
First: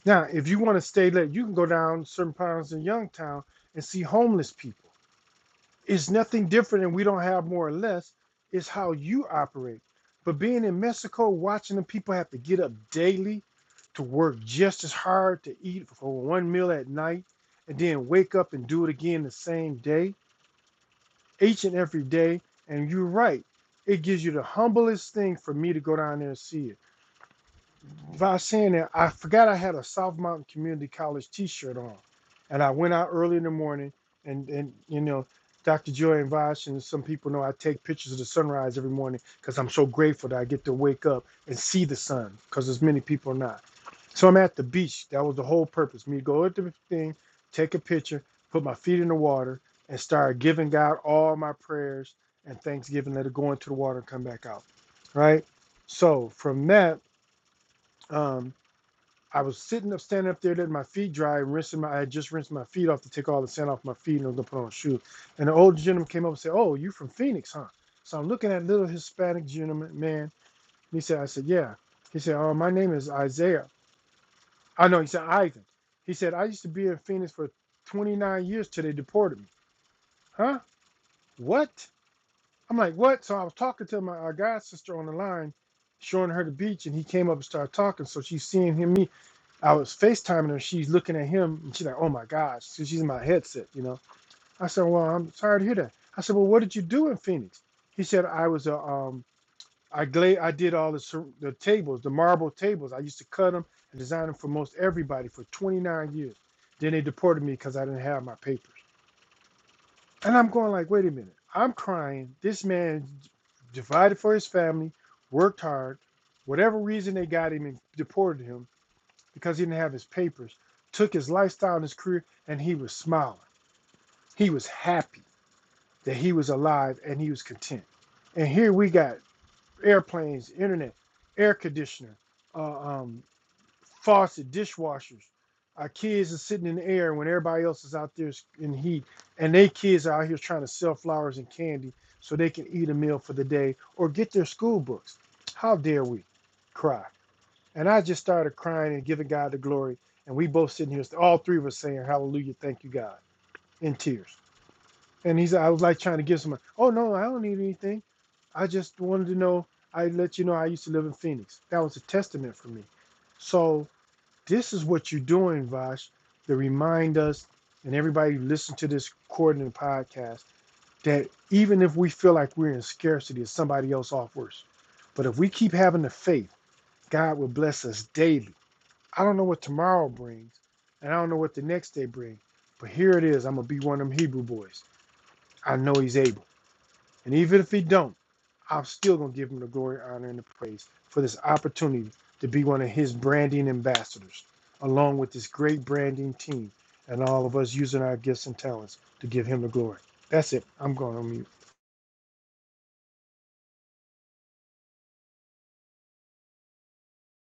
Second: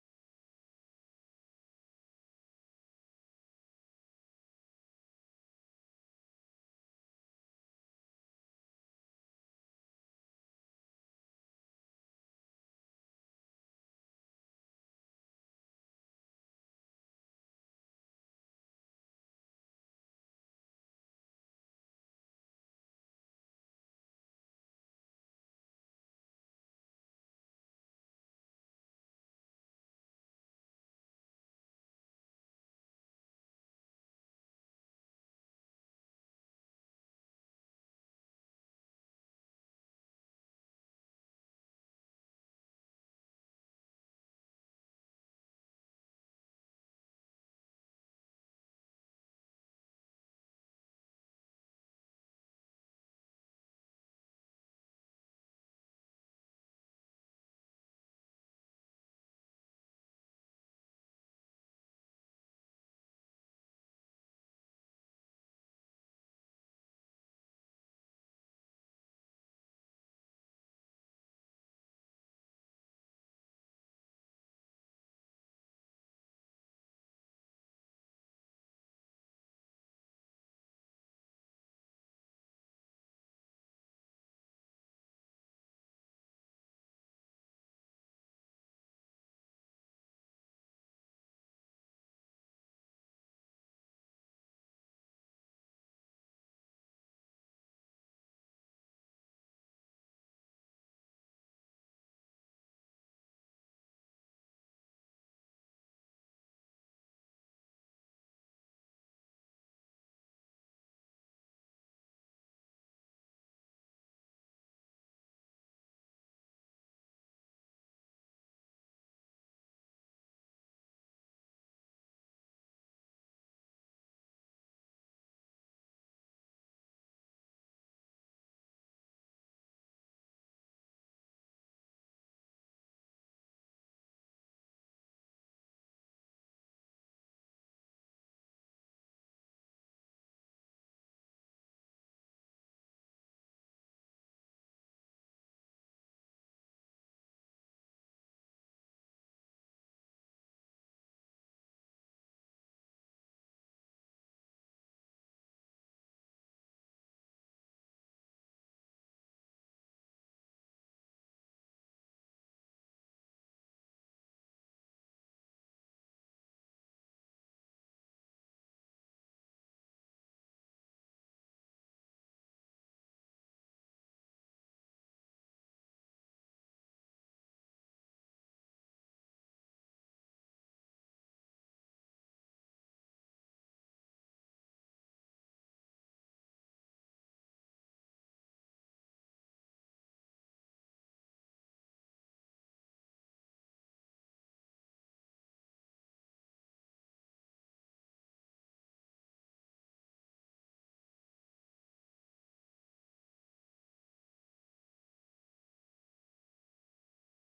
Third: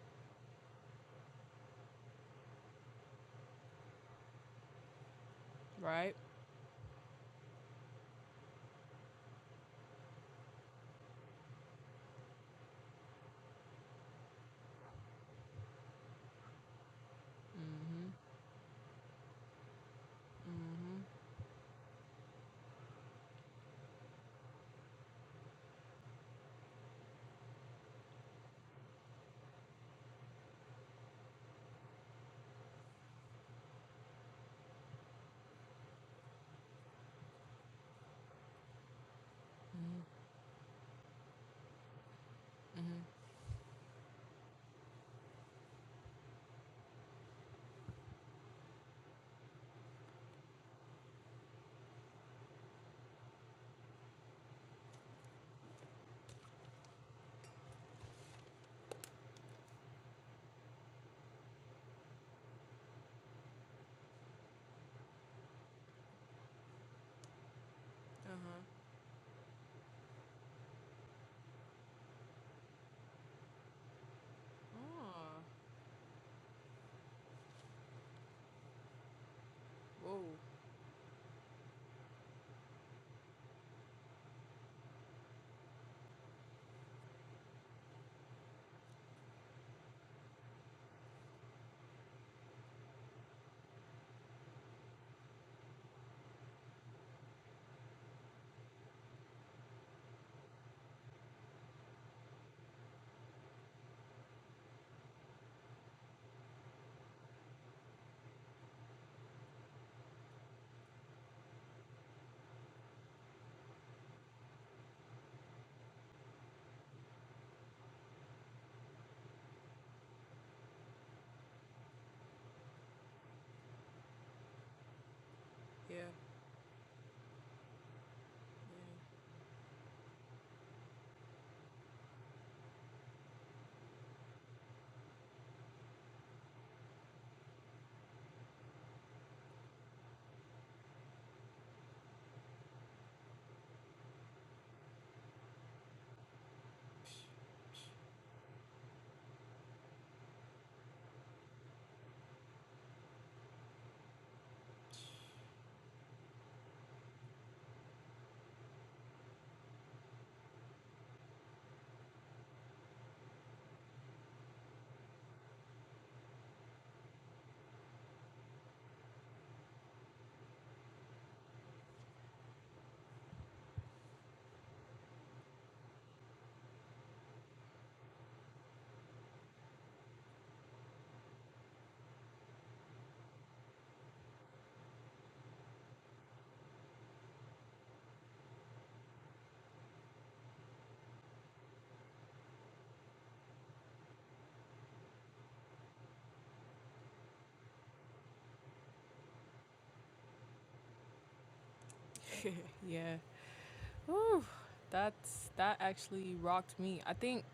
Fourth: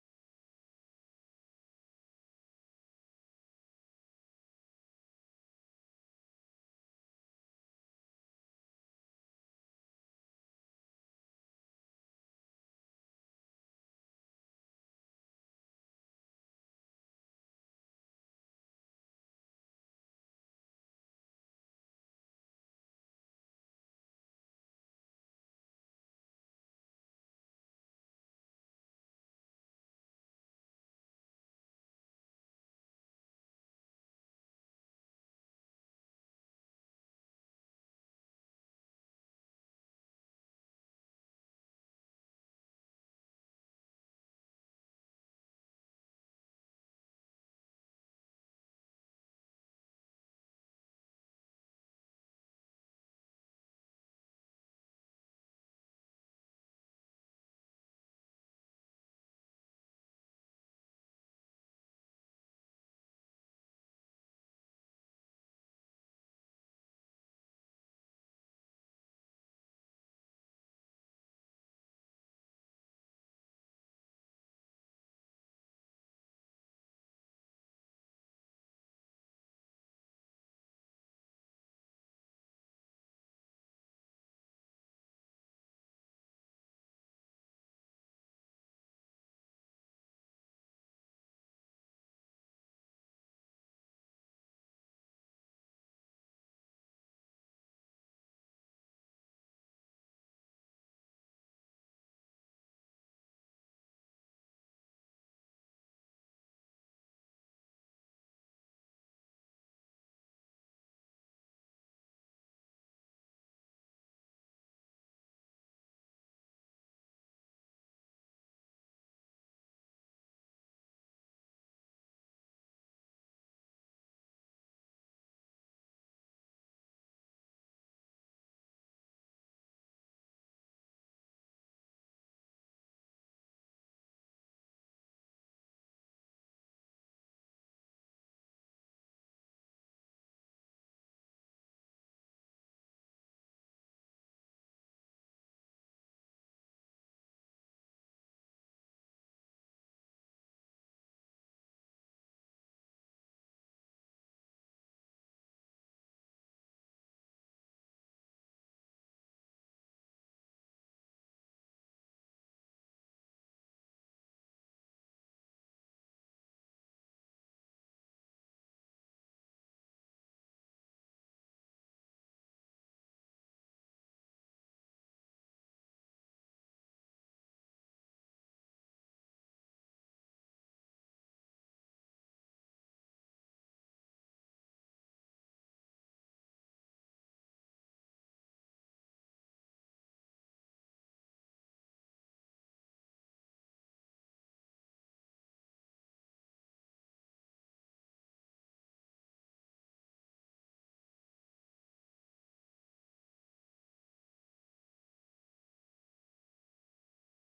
[SPEAKER 2] Now, if you want to stay late, you can go down certain parts in Youngtown and see homeless people It's
[SPEAKER 1] Right.
[SPEAKER 2] nothing different, and we don't have more or less. It's how you operate. But being in Mexico, watching the people have to get up daily to work just as hard to eat for one meal at night and then
[SPEAKER 1] Mhm.
[SPEAKER 2] wake up and do it again the same day,
[SPEAKER 1] Mhm.
[SPEAKER 2] each and every day. And you're right, it gives you the humblest thing for me to go down there and see it without saying that, I forgot I had a South Mountain Community College T-shirt on, and I went out early in the morning, and and you know, Dr. Joy and Vash and some people know I take pictures of the sunrise every morning because I'm so grateful that I get to wake up and see the sun because
[SPEAKER 1] Mhm.
[SPEAKER 2] as
[SPEAKER 1] Mhm.
[SPEAKER 2] many people are not. So I'm at the beach. That was the whole purpose. Me go at the thing, take a picture, put my feet in the water, and start giving God all my prayers and thanksgiving. Let it go into the water and come back out, right? So from that. Um, I was sitting up, standing up there, letting my feet dry, and rinsing my. I had just rinsed my feet off to take all the sand off my feet, and I was gonna put on a shoe. And the old gentleman came up and said, "Oh, you from Phoenix, huh?" So I'm looking
[SPEAKER 1] Uh-huh.
[SPEAKER 2] at little Hispanic gentleman man. And he said, "I said, yeah." He said, "Oh, my name is Isaiah." I know. He said,
[SPEAKER 1] Oh.
[SPEAKER 2] "Ivan." He said, "I used to be in Phoenix for 29 years till they deported me."
[SPEAKER 1] Whoa.
[SPEAKER 2] Huh? What? I'm like, what? So I was talking to my our god sister on the line, showing her the beach, and he came up and started talking. So she's seeing him, me. I was FaceTiming her. She's looking at him, and she's like, oh my gosh. So she's in my headset, you know. I said, well, I'm sorry to hear that. I said, well, what did you do in Phoenix? He said, I was a, um, I gla- I did all the cer- the tables, the marble tables. I used to cut them and design them for most everybody for 29 years. Then they deported me because I didn't have my papers. And I'm going like, wait a minute. I'm crying. This man divided for his family, worked hard. Whatever reason they got him and deported him because he didn't have his papers, took his lifestyle and his career, and he was smiling. He was happy
[SPEAKER 1] Yeah.
[SPEAKER 2] that he was alive and he was content. And here
[SPEAKER 1] Yeah.
[SPEAKER 2] we got airplanes, internet, air conditioner, uh, um, faucet, dishwashers. Our kids are sitting in the air when everybody else is out there in heat, and they kids are out here trying to sell flowers and candy so they can eat a meal for the day or get their school books. How dare we cry? And I just started crying and giving God the glory. And we both sitting here, all three of us saying, Hallelujah, thank you, God, in tears. And he's, I was like trying to give someone, Oh, no, I don't need anything. I just wanted to know, I let you know I used to live in Phoenix. That was a testament for me. So, this is what you're doing, Vash, to remind us and everybody who listens to this recording and podcast that even if we feel like we're in scarcity, it's somebody else off worse. But if we keep having the faith, God will bless us daily. I don't know what tomorrow brings, and I don't know what the next day brings, but here it is. I'm going to be one of them Hebrew boys. I know He's able. And even if he don't, I'm still gonna give him the glory, honor, and the praise for this opportunity to be one of his branding ambassadors, along with this great branding team and all of us using our gifts and talents to give him the glory. That's it. I'm going on mute.
[SPEAKER 1] Yeah. Whew. That's that actually rocked me. I think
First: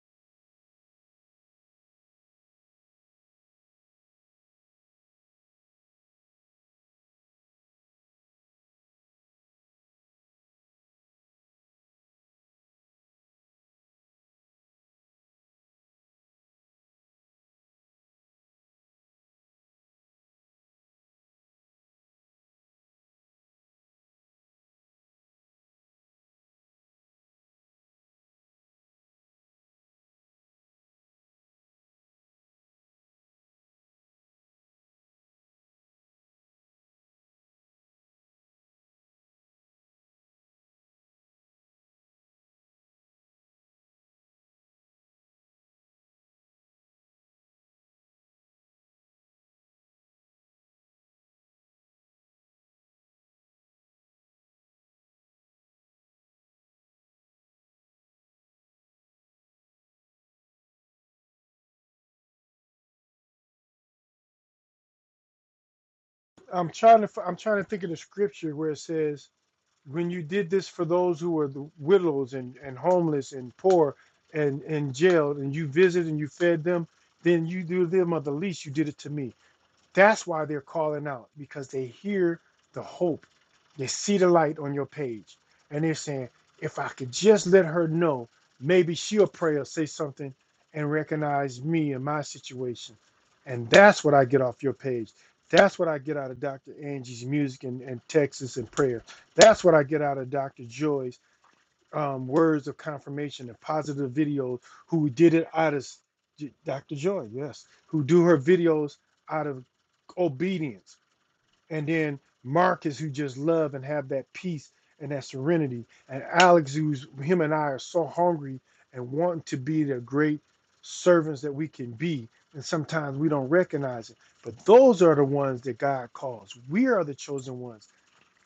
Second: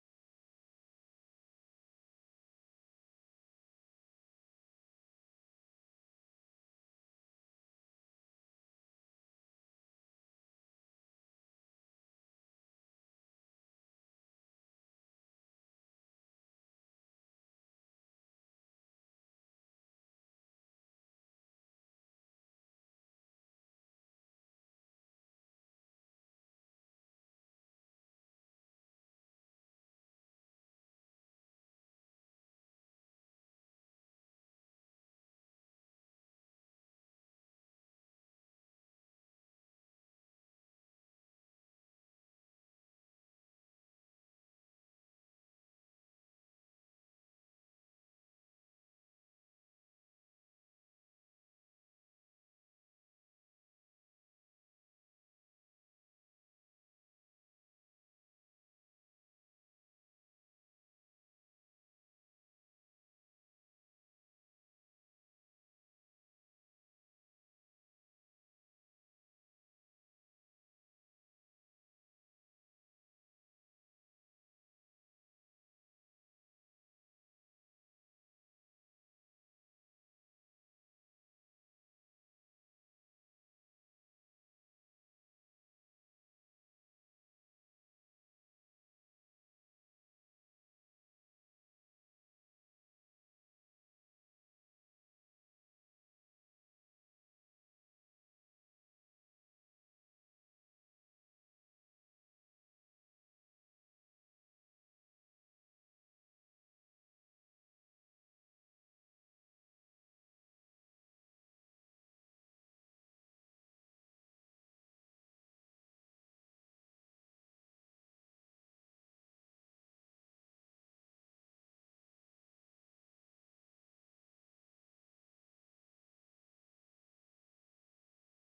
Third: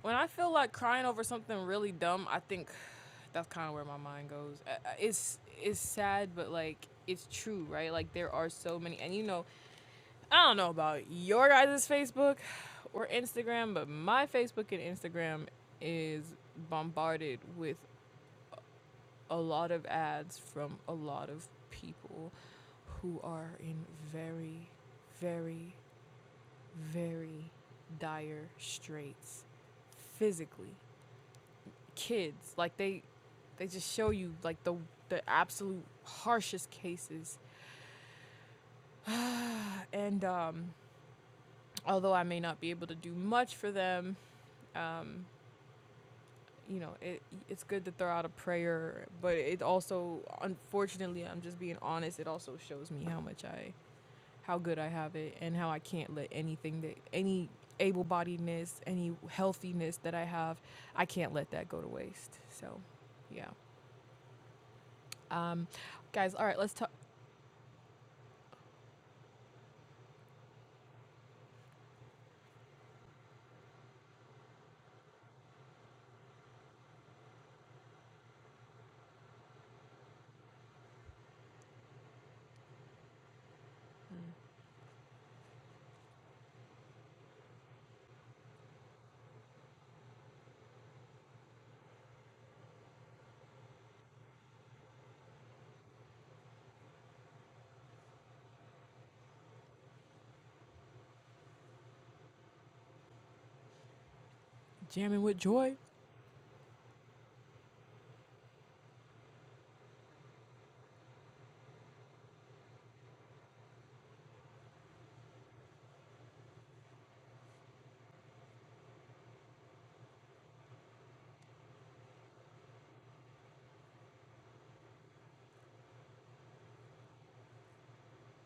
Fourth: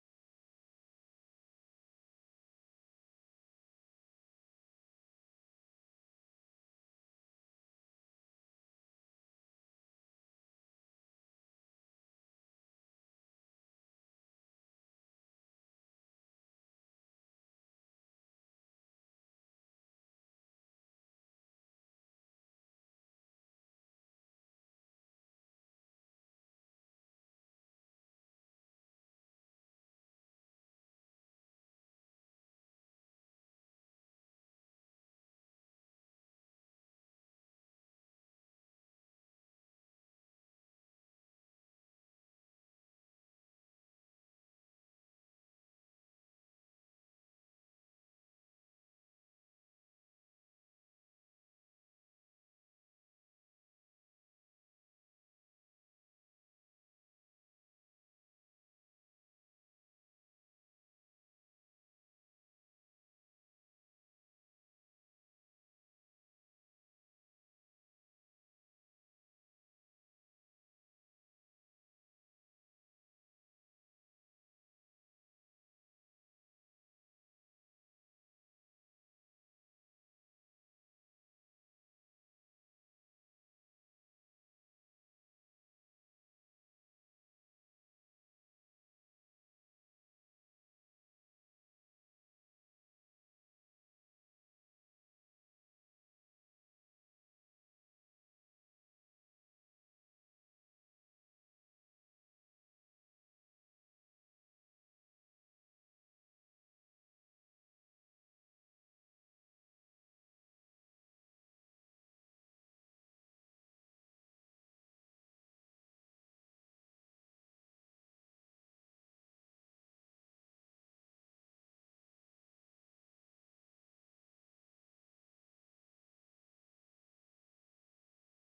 [SPEAKER 1] when I feel like crying over something really dumb, I think [sighs] that's kind of where my mind goes. Uh, uh, It's it's sad, but like it's true, right? Like there are so many, and you know, I don't know about your guys' Facebook [sighs] or Instagram, but my Facebook and Instagram is bombarded with a lot of ads from a lot of people who are in very, very very dire straits physically. Kids, like they they just show you like the the absolute harshest cases. And um although I may not be able to do much for them, you know, it it's good to throw out a prayer, but it also unfortunately, I'm just being honest, it also shows me how much I how good I have it and how I can't let anything that any able bodiedness, any healthiness that I have, I can't let that go to waste. So, yeah. Um, guys, all right,
[SPEAKER 2] I'm
[SPEAKER 1] let's talk.
[SPEAKER 2] trying to I'm trying to think of the scripture where it says, "When you did this for those who were the widows and, and homeless and poor and and jailed, and you visited and you fed them, then you do them of the least. You did it to me." That's why they're calling out because they hear the hope. They see the light on your page and they're saying, if I could just let her know, maybe she'll pray or say something and recognize me and my situation. And that's what I get off your page. That's what I get out of Dr. Angie's music and, and Texas and prayer. That's what I get out of Dr. Joy's um, words of confirmation and positive videos who
[SPEAKER 1] Jamming
[SPEAKER 2] did
[SPEAKER 1] with
[SPEAKER 2] it out
[SPEAKER 1] joy.
[SPEAKER 2] of J- Dr. Joy, yes, who do her videos out of obedience. And then Marcus, who just love and have that peace and that serenity. And Alex, who's him and I are so hungry and wanting to be the great servants that we can be. And sometimes we don't recognize it. But those are the ones that God calls. We are the chosen ones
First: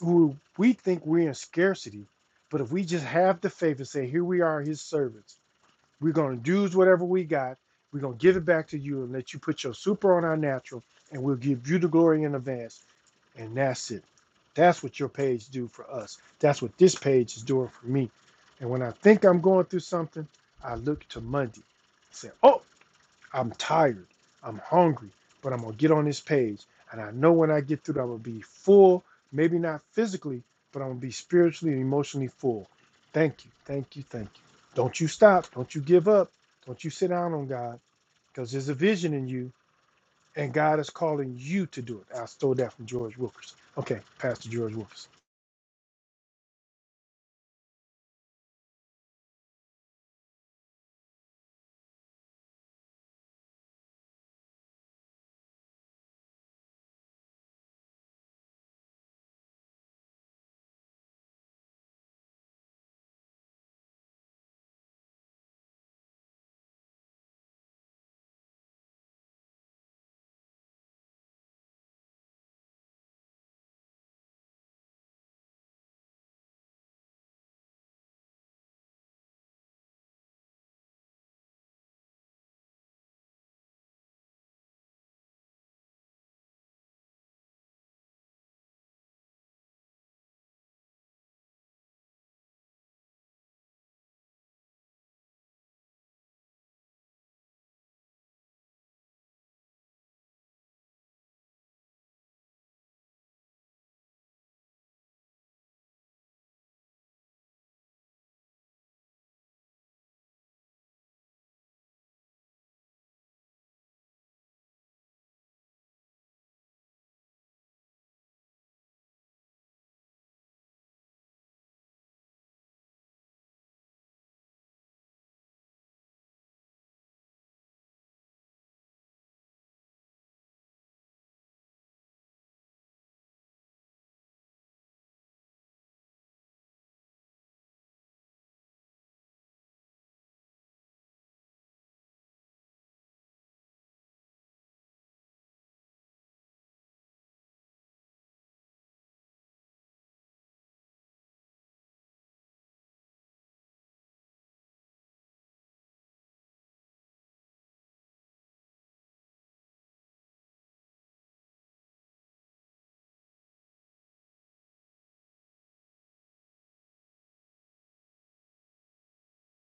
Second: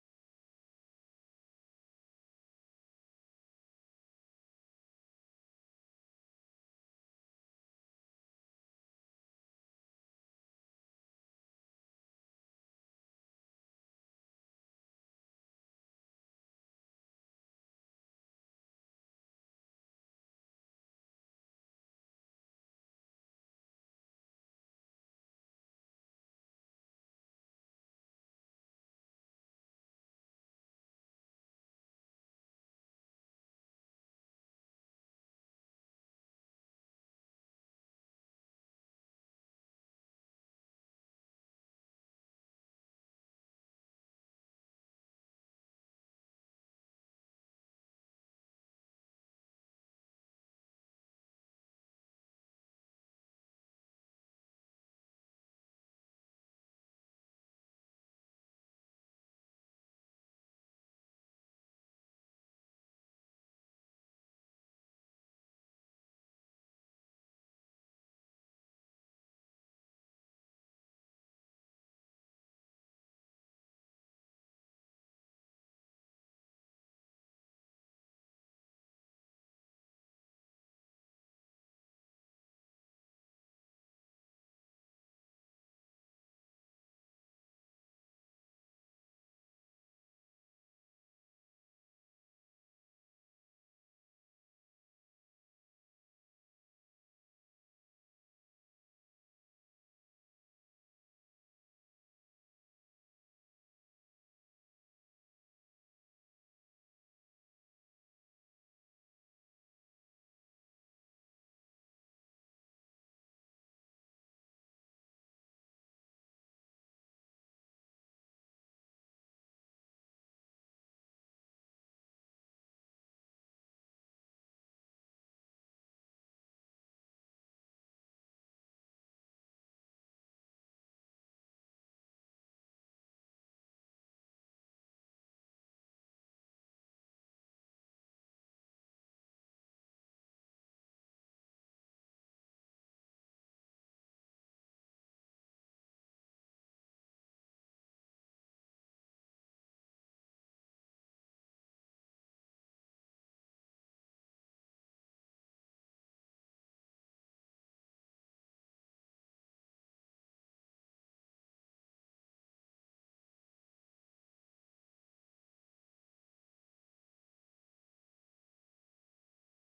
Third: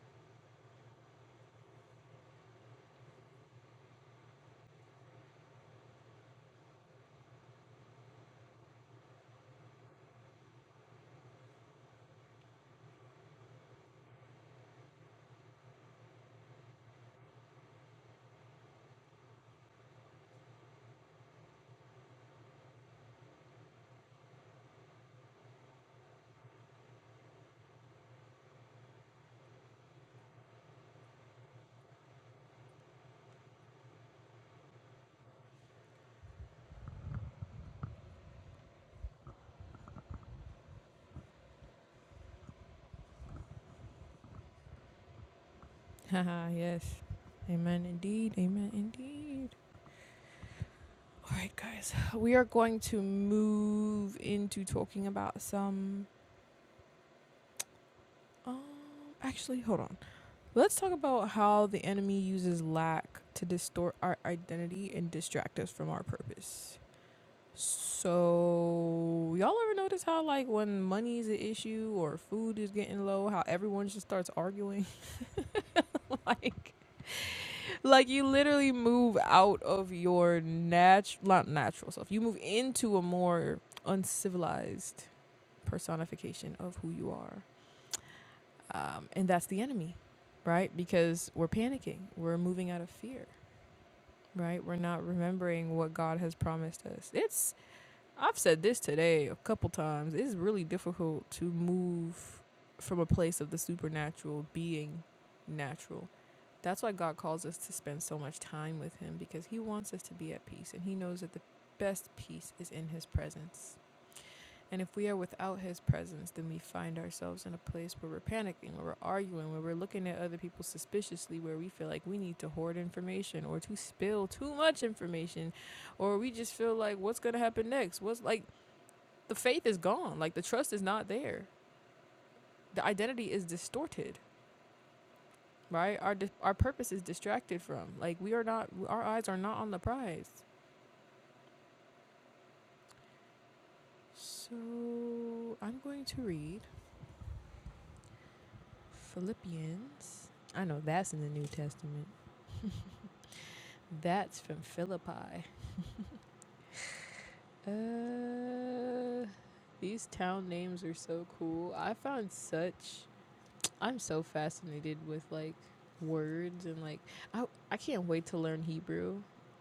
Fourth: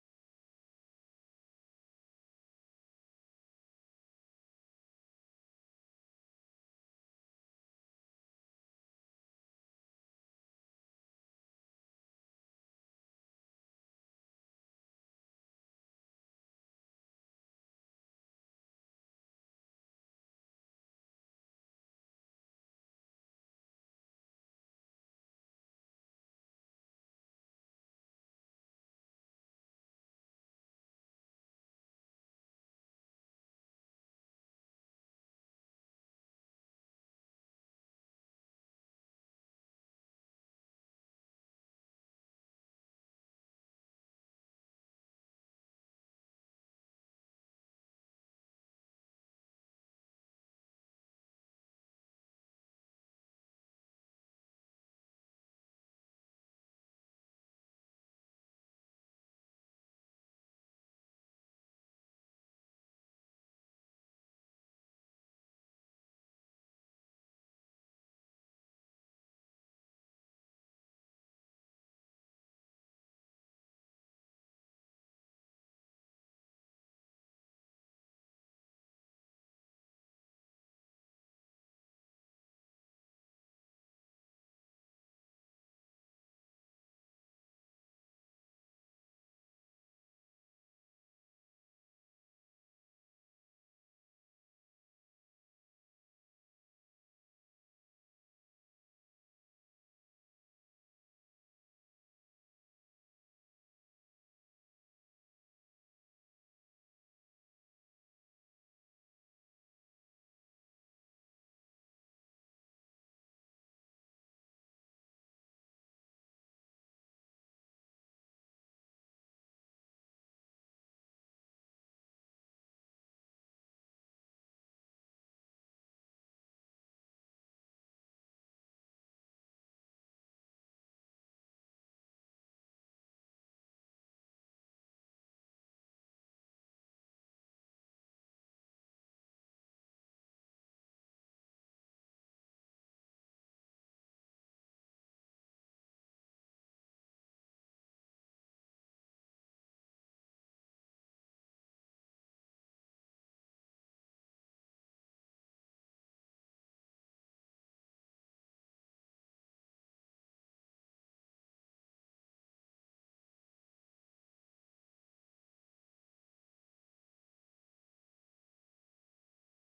[SPEAKER 2] who we think we're in scarcity, but if we just have the faith and say, Here we are, his servants, we're going to do whatever we got, we're going to give it back to you and let you put your super on our natural, and we'll give you the glory in advance. And that's it. That's what your page do for us. That's what this page is doing for me. And when I think I'm going through something, I look to Monday. I say, Oh, I'm tired. I'm hungry, but I'm gonna get on this page. And I know when I get through, I'm gonna be full. Maybe not physically, but I'm gonna be spiritually and emotionally full. Thank you, thank you, thank you. Don't you stop. Don't you give up. Don't you sit down on God, because there's a vision in you, and God is calling you to do it. I stole that from George Wilkerson. Okay, Pastor George Wilkerson.
[SPEAKER 1] Haha, [laughs] yes. Amen indeed. Amen indeed. All right, guys, we are going to move into talking about some. Um, actually, hold on. Let's talk about how the enemy uses lack to distort our identity and distract us from our purpose. So y'all ever notice how like when money is an issue or food is getting low, how everyone just starts arguing? [laughs] like like you literally move out of your natural not natural self. You move into a more uncivilized personification of who you are. Um, and that's the enemy, right? Because we're panicking. We're moving out of fear, right? We're not remembering what God has promised us. It's I've said this today a couple times. It's really difficult to move from a place of the supernatural being natural. That's why God calls us to spend so much time with Him because He wants us to be at peace and He knows that the best peace is in His presence. And if we are without His presence, then we find ourselves in a place where we're panicking, where we're arguing, where we're looking at other people suspiciously, where we feel like we need to hoard information or to spill too much information or we just feel like what's going to happen next what's like the faith is gone. Like the trust is not there. The identity is distorted, right? Our di- our purpose is distracted from. Like we are not. Our eyes are not on the prize. So I'm going to read Philippians. I know that's in the New Testament. That's from Philippi. Uh, these town names are so cool. I found such I'm so fascinated with like words and like I I can't wait to learn Hebrew.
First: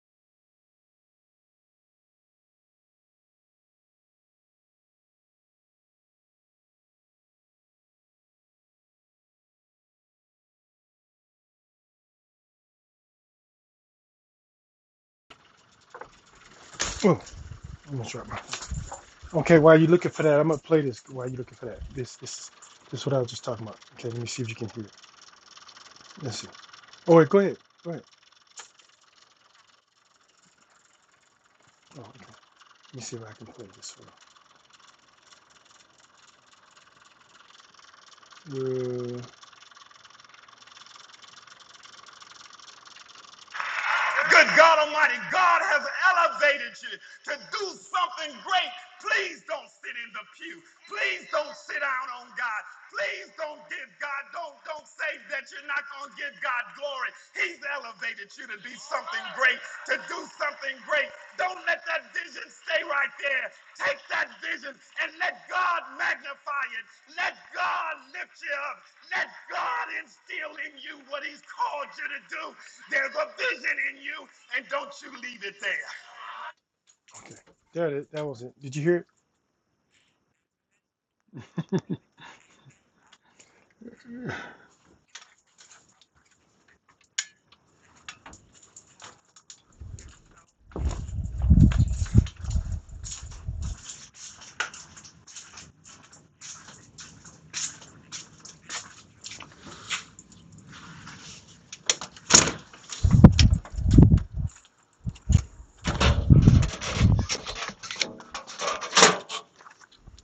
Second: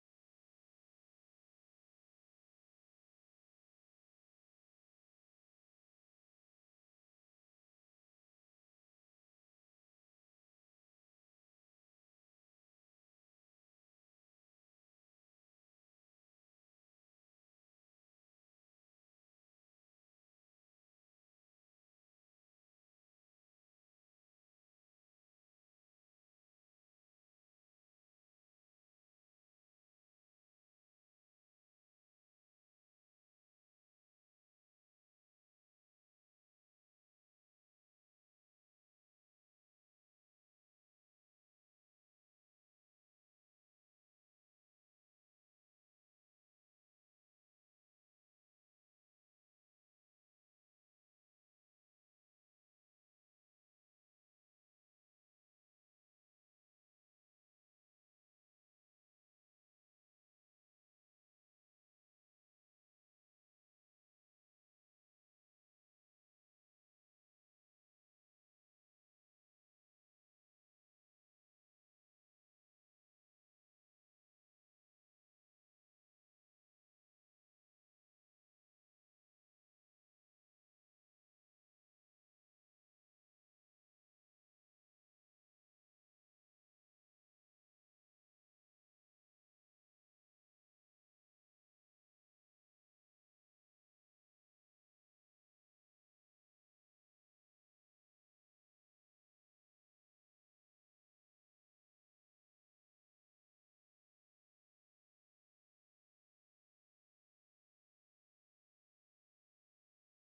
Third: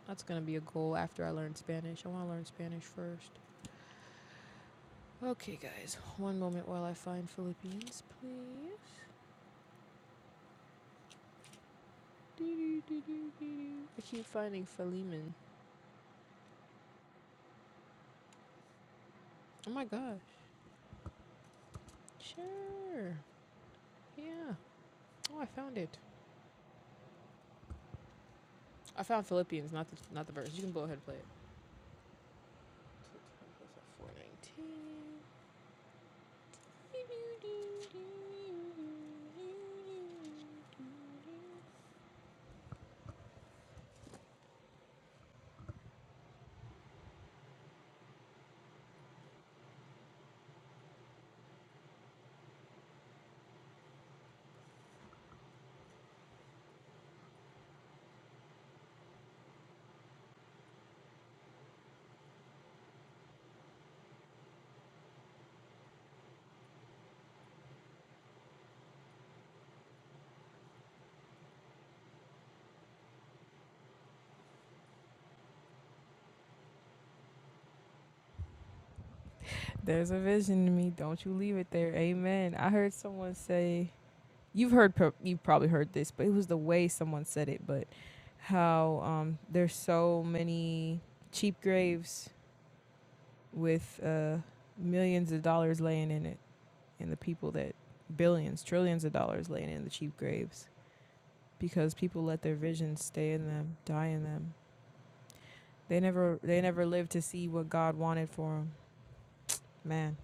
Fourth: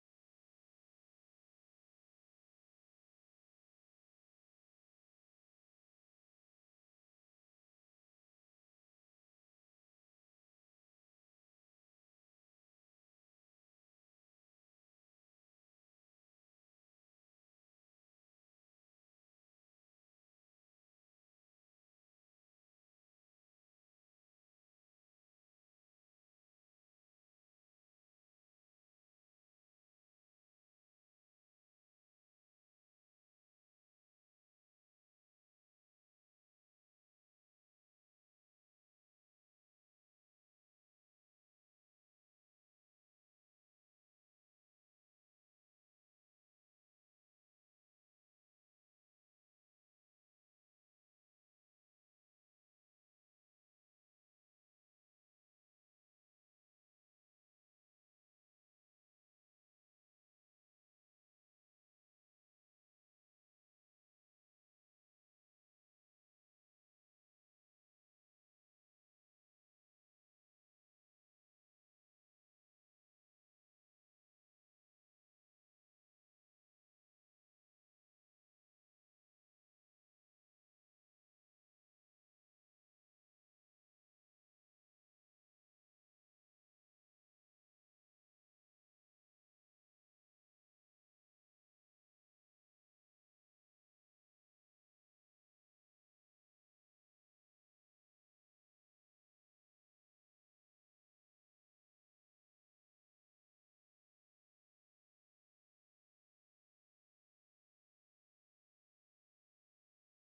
[SPEAKER 1] That's gonna be a goal after I learn Spanish. I want to learn Spanish first. Okay, guys, one moment while I find Philippians, please. I keep finding Philemon.
[SPEAKER 2] Oh, I'm gonna drop Okay,
[SPEAKER 1] Oh
[SPEAKER 2] while
[SPEAKER 1] my
[SPEAKER 2] you're looking
[SPEAKER 1] gosh.
[SPEAKER 2] for that, I'm gonna play this. While you're looking for that, this, this, this is what
[SPEAKER 1] Sure.
[SPEAKER 2] I was just talking about. Okay, let me see if
[SPEAKER 1] Yeah.
[SPEAKER 2] you can hear it.
[SPEAKER 1] Oh, I found it.
[SPEAKER 2] Let's see. Oh wait, go ahead. Go ahead.
[SPEAKER 1] I found Philippians, not the not the verse. You can go ahead and play it.
[SPEAKER 2] Oh, okay. Let me see if I can play this for
[SPEAKER 1] Four nineteen.
[SPEAKER 2] you. Uh, Good God Almighty, God has elevated you to do something great. Please don't sit in the pew. Please don't sit down on God. Please don't give God, don't, don't say that you're not going to give God glory. He's elevated you to be something great, to do something great. Don't let that vision stay right there. Take that vision and let God magnify it. Let God lift you up. Let God instill in you what He's called you to do. There's a vision in you, and don't you leave it there. Okay. That it. is. That was it. Did you hear it?
[SPEAKER 1] There's a vision in me. Don't you leave it there. Amen. I heard someone say you've heard pro- you've probably heard this, but it was the way someone said it. But how um, there's so many cheap graves with uh, millions of dollars laying in it, and the people that billions, trillions of dollars laying in the cheap graves because people let their visions stay in them, die in them. They never they never lived to see what God wanted for them. Man.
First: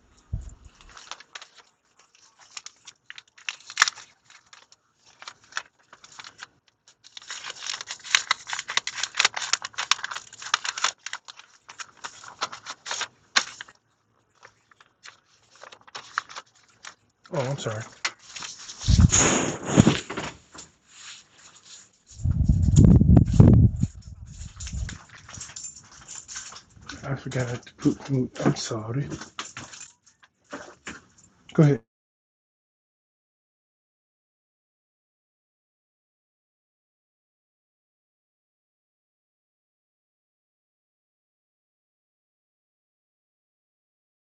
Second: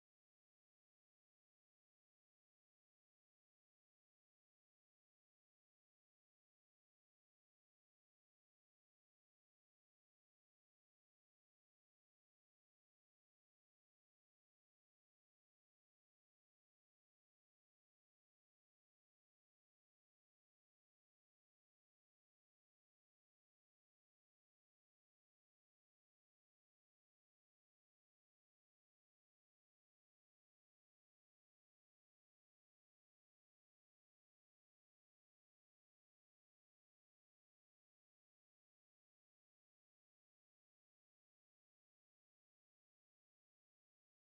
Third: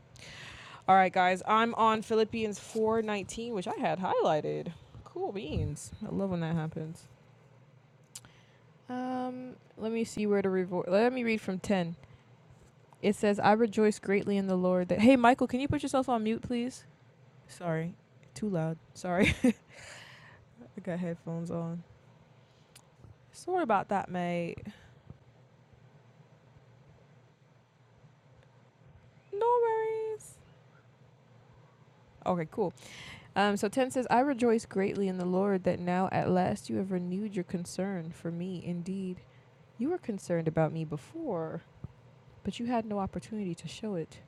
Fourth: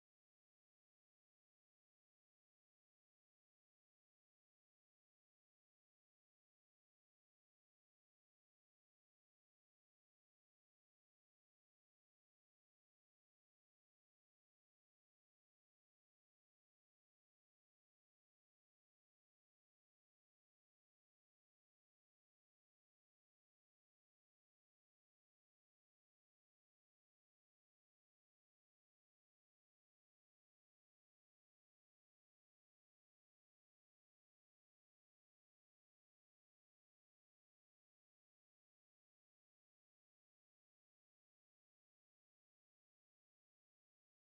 [SPEAKER 1] All right, guys. I'm on Philippians 4:19, which I had highlighted. Cool beans. I love when that happens. Um, let me see where to revor Let me read from 10. It says, I rejoice greatly in the Lord that. Hey, Michael, can you put yourself on mute, please?
[SPEAKER 2] Oh, I'm sorry.
[SPEAKER 1] Sorry. Too loud. Sorry. [laughs] I got headphones on. Sorry about that, mate.
[SPEAKER 2] I forgot to put. mute. I'm sorry.
[SPEAKER 1] No worries.
[SPEAKER 2] Go ahead.
[SPEAKER 1] Okay, cool. Um, so 10 says, I rejoice greatly in the Lord that now at last you have renewed your concern for me. Indeed, you were concerned about me before, but you had no opportunity to show it.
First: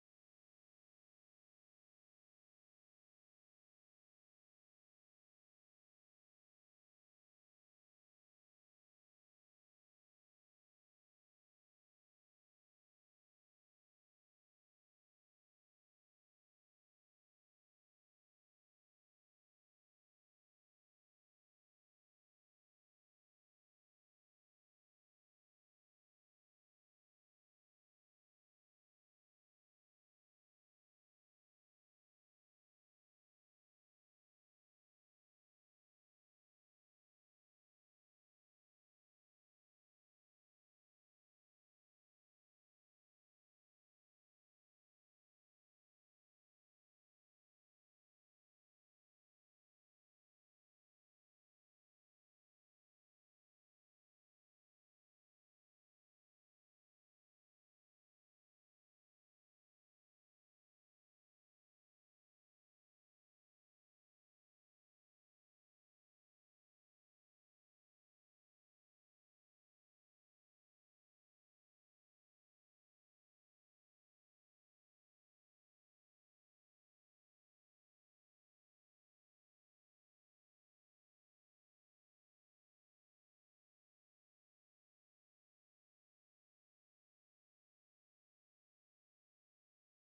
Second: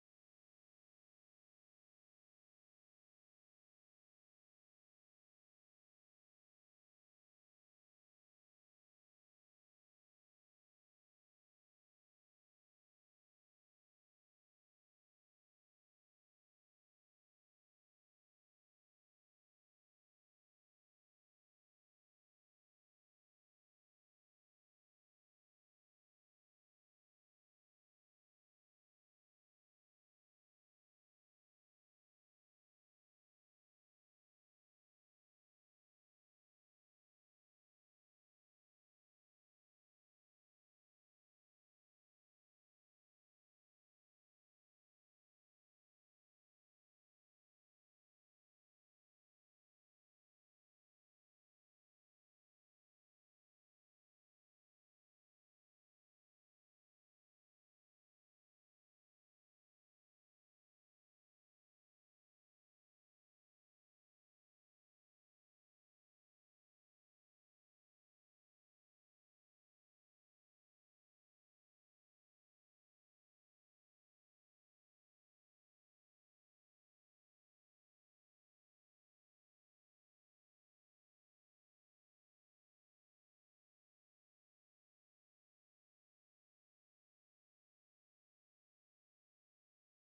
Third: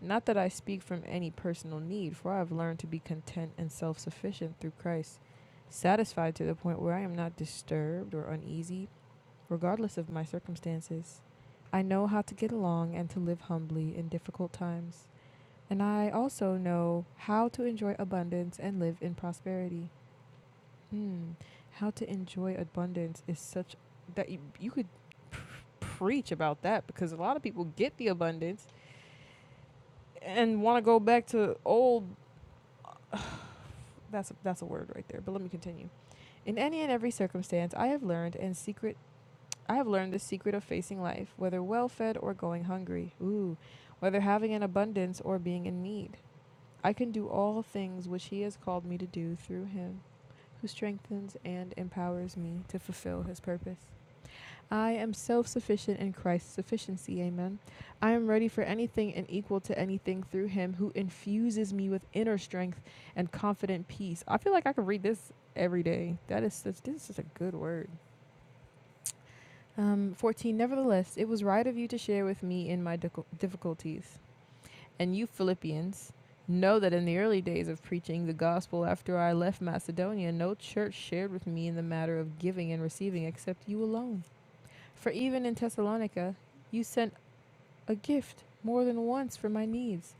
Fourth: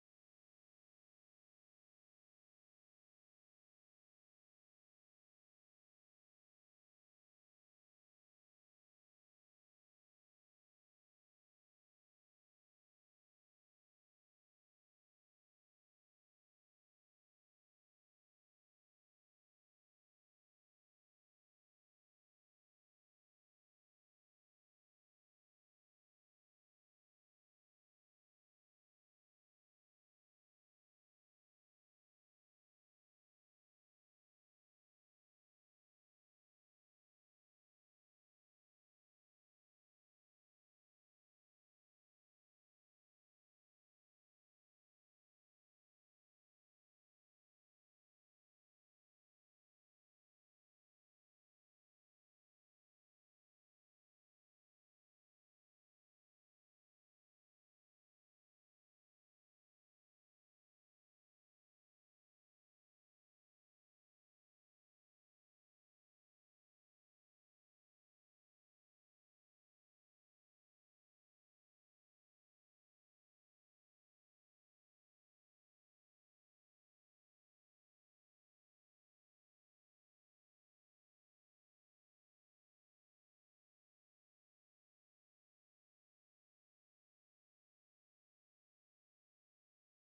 [SPEAKER 1] Not that I speak from any personal need, for I have learned to be content and self sufficient through Christ, satisfied to the point where I am not disturbed or uneasy, regardless of my circumstances. I know how to get along and to live humbly in difficult times, and I also know how to enjoy abundance and live in prosperity. Hmm, how to enjoy abundance is such that you, you could preach about that because a lot of people get the abundance and want to go back to old [sighs] That's a, that's a word right there. But let me continue. In any and every circumstance, I have learned and secret I have learned the secret of facing life, whether well-fed or going hungry. Ooh, whether having an abundance or being in need. I can do all things which he has called me to do through him who strengthens and empowers me to fulfill his purpose. I am self sufficient in Christ's sufficiency. Amen. I am ready for anything and equal to anything through Him who infuses me with inner strength and confident peace. I feel like I could read this every day. That is such, this is a good word. Um, 14. Nevertheless, it was right of you to share with me in my difficulties. And you, Philippians, know that in the early days of preaching the gospel after I left Macedonia, no church shared with me in the matter of giving and receiving except you alone. For even in Thessalonica, you sent a gift more than once for my needs.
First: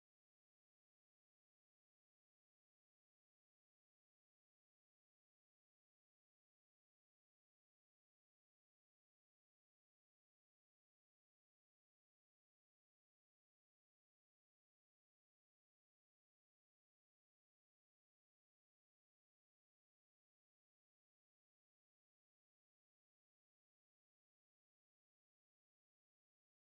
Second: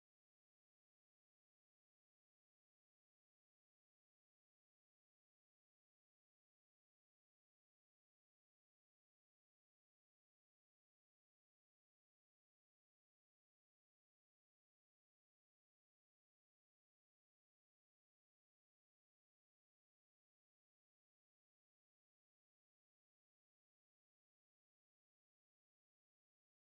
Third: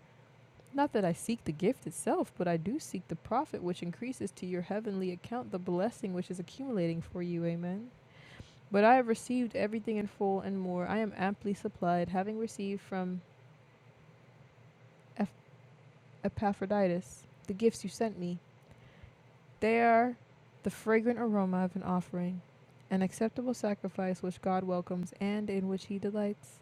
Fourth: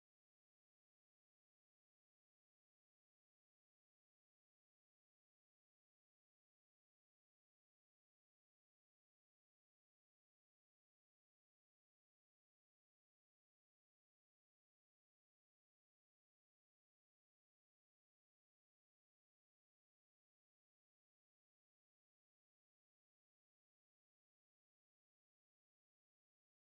[SPEAKER 1] Not that I seek the gift itself, but I do seek the profit which increases to your heavenly account the blessing which is accumulating for you. Amen. But I have received everything in full and more. I am amply supplied, having received from Eph- Epaphroditus the gifts you sent me. They are the fragrant aroma of an offering, an acceptable sacrifice which God welcomes and in which he delights.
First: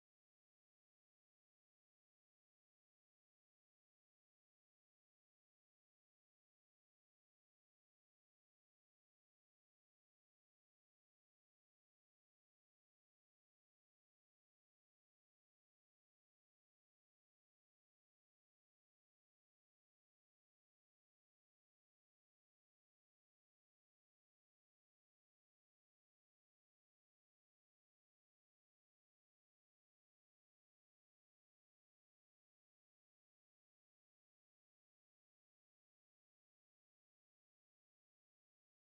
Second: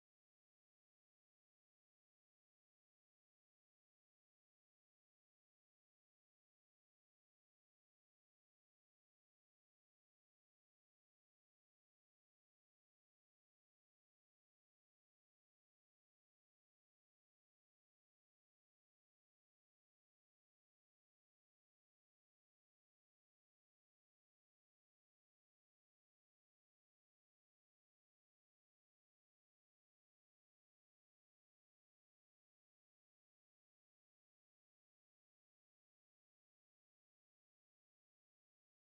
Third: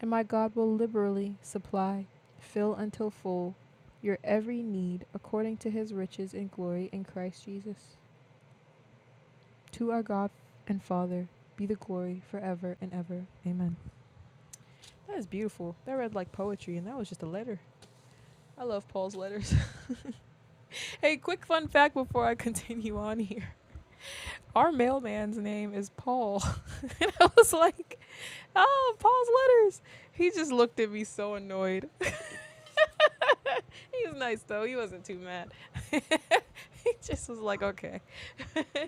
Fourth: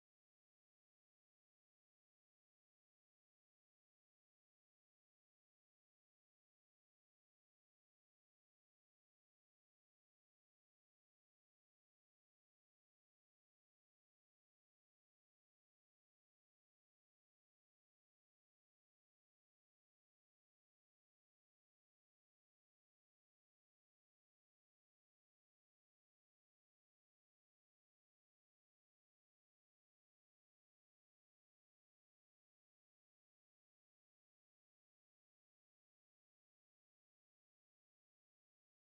[SPEAKER 1] And my God will liberally supply, fill until full, your every need according to his riches and glory in Christ Jesus. To our God and Father be the glory forever and ever. Amen. That is beautiful. That read like poetry, and that was just a letter. I love Paul's letters. [laughs] hey, quick fun fact before I continue on here. Our mailman's name is Paul. [laughs] I was like, Oh, Paul's letters. He just looked at me so annoyed. [laughs] he was nice though. He wasn't too mad. [laughs] he just was like, okay. [laughs]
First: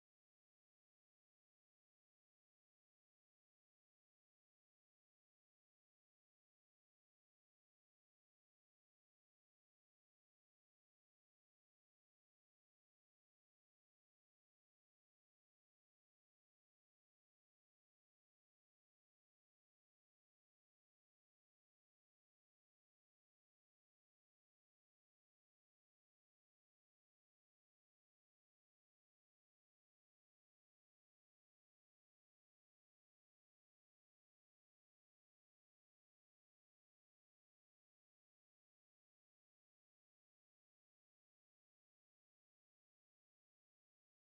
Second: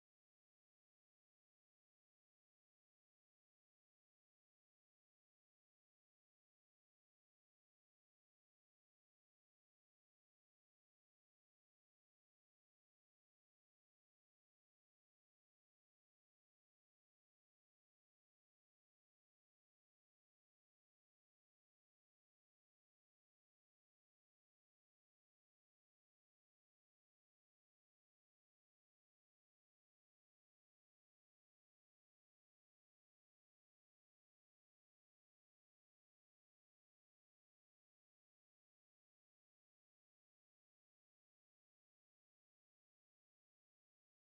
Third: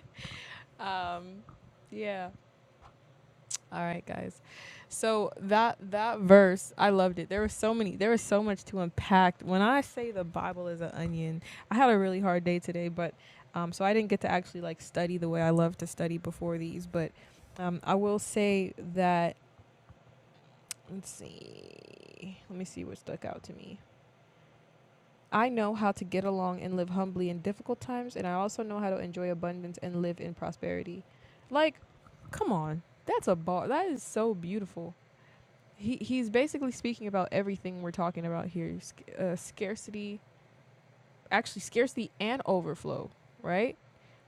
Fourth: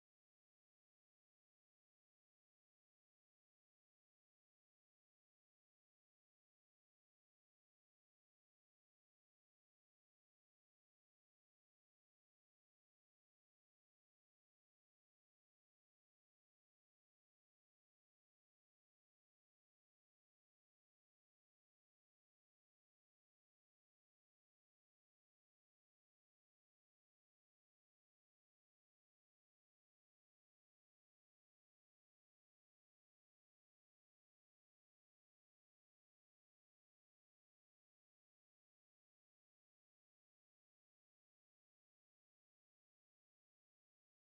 [SPEAKER 1] Um, yeah. All right, guys. So that that verse, I loved it. There was so many. There was so much to unpack. When I say the Bible is an onion, I had a really hard day today, but um, so I didn't get to actually like study the way I love to study before these. But um, I will say that Let's see. Let me see what stuck out to me. I know how to get along and live humbly in difficult times, and I also know how to enjoy abundance and live in prosperity. Like, come on, that's a bar. That is so beautiful. He he's basically speaking about everything we're talking about here: Sc- uh, scarcity, actually scarcity and overflow, right?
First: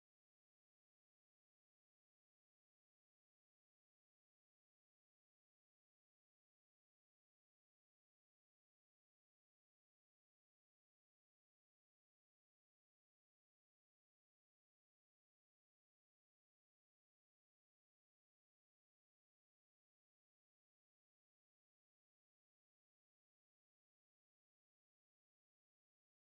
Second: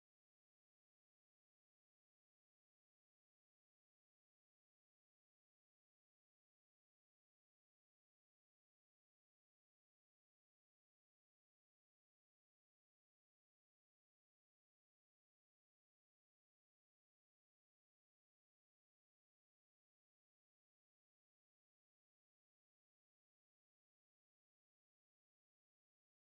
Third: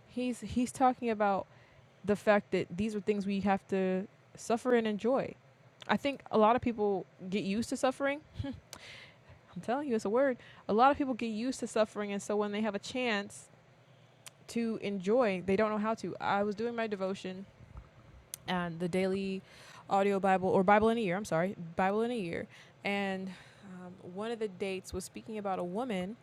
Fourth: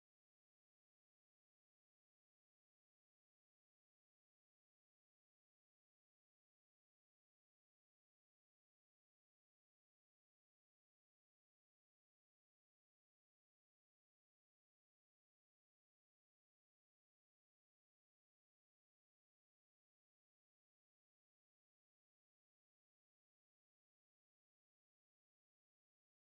[SPEAKER 1] He's he's talking about the fact that these are things we have to suffer and enjoy. I think a lot of people get used to suffering I'm telling you, it's a word. A lot of people get used to suffering, and so when they have a chance to enjoy, they don't know how to. I was doing my devotion and the daily audio Bible or Bible in a year. I'm sorry, Bible in a year, and um, one of the dates was speaking about a woman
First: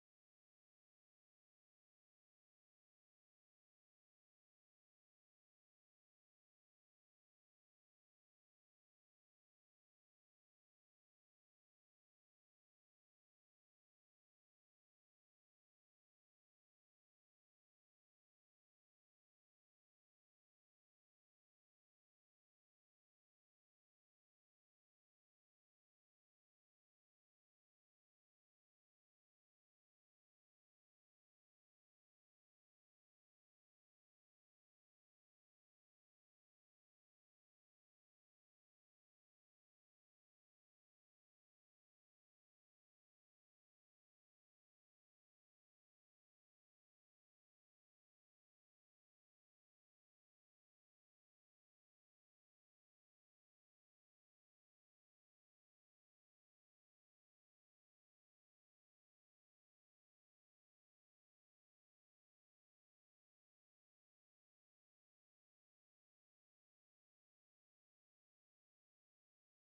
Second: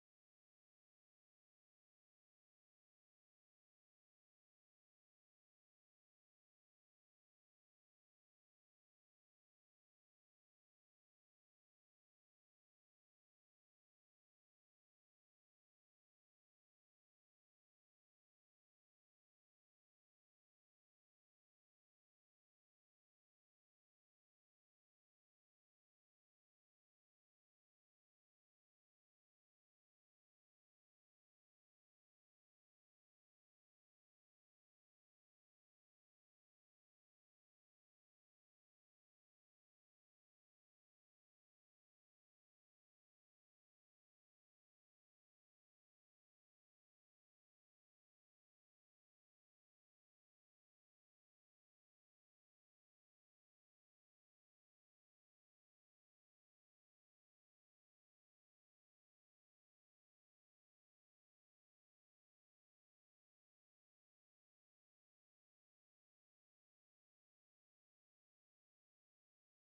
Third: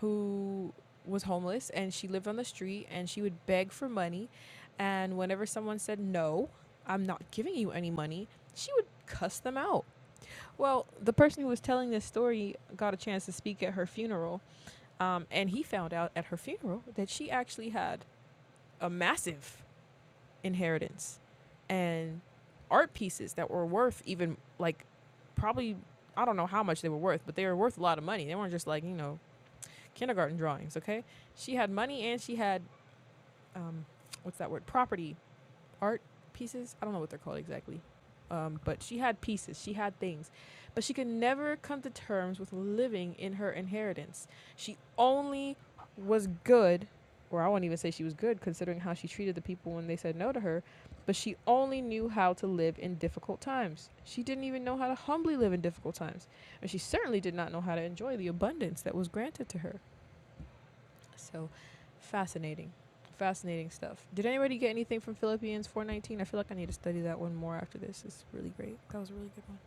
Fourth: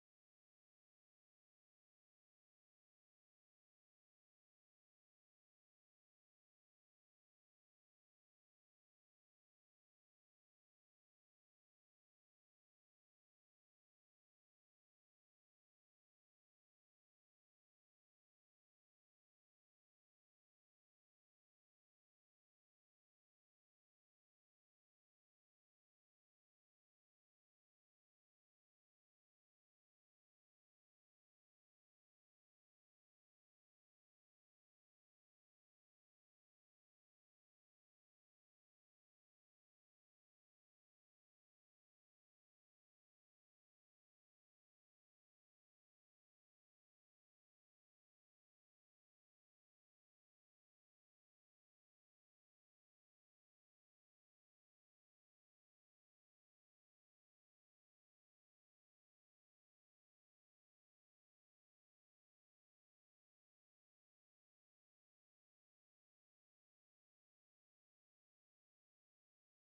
[SPEAKER 1] who was homeless and she lived on the street and she would beg for money, and whenever someone said no, I'm not giving you any money, she would cuss them out. Well, the person who was telling this story got a chance to speak at her funeral um, and he found out at her funeral that she actually had a massive inheritance and art pieces that were worth even like probably I don't know how much they were worth, but they were worth a lot of money. They weren't just like you know kindergarten drawings. Okay, she had money and she had um, what's that word? Property art pieces. I don't know what they're called exactly. Um, but she had pieces, she had things, but she could never come to terms with living in her inheritance. She only was good, or I won't even say she was good considering how she treated the people when they said no to her, but she only knew how to live in difficult times. She didn't even know how to humbly live in difficult times, and she certainly did not know how to enjoy the abundance that was granted to her. So fascinating. Fascinating stuff. Did anybody get anything from Philippians 4:19? I feel like I need to study that one more after this. It's really great. That was a really good one.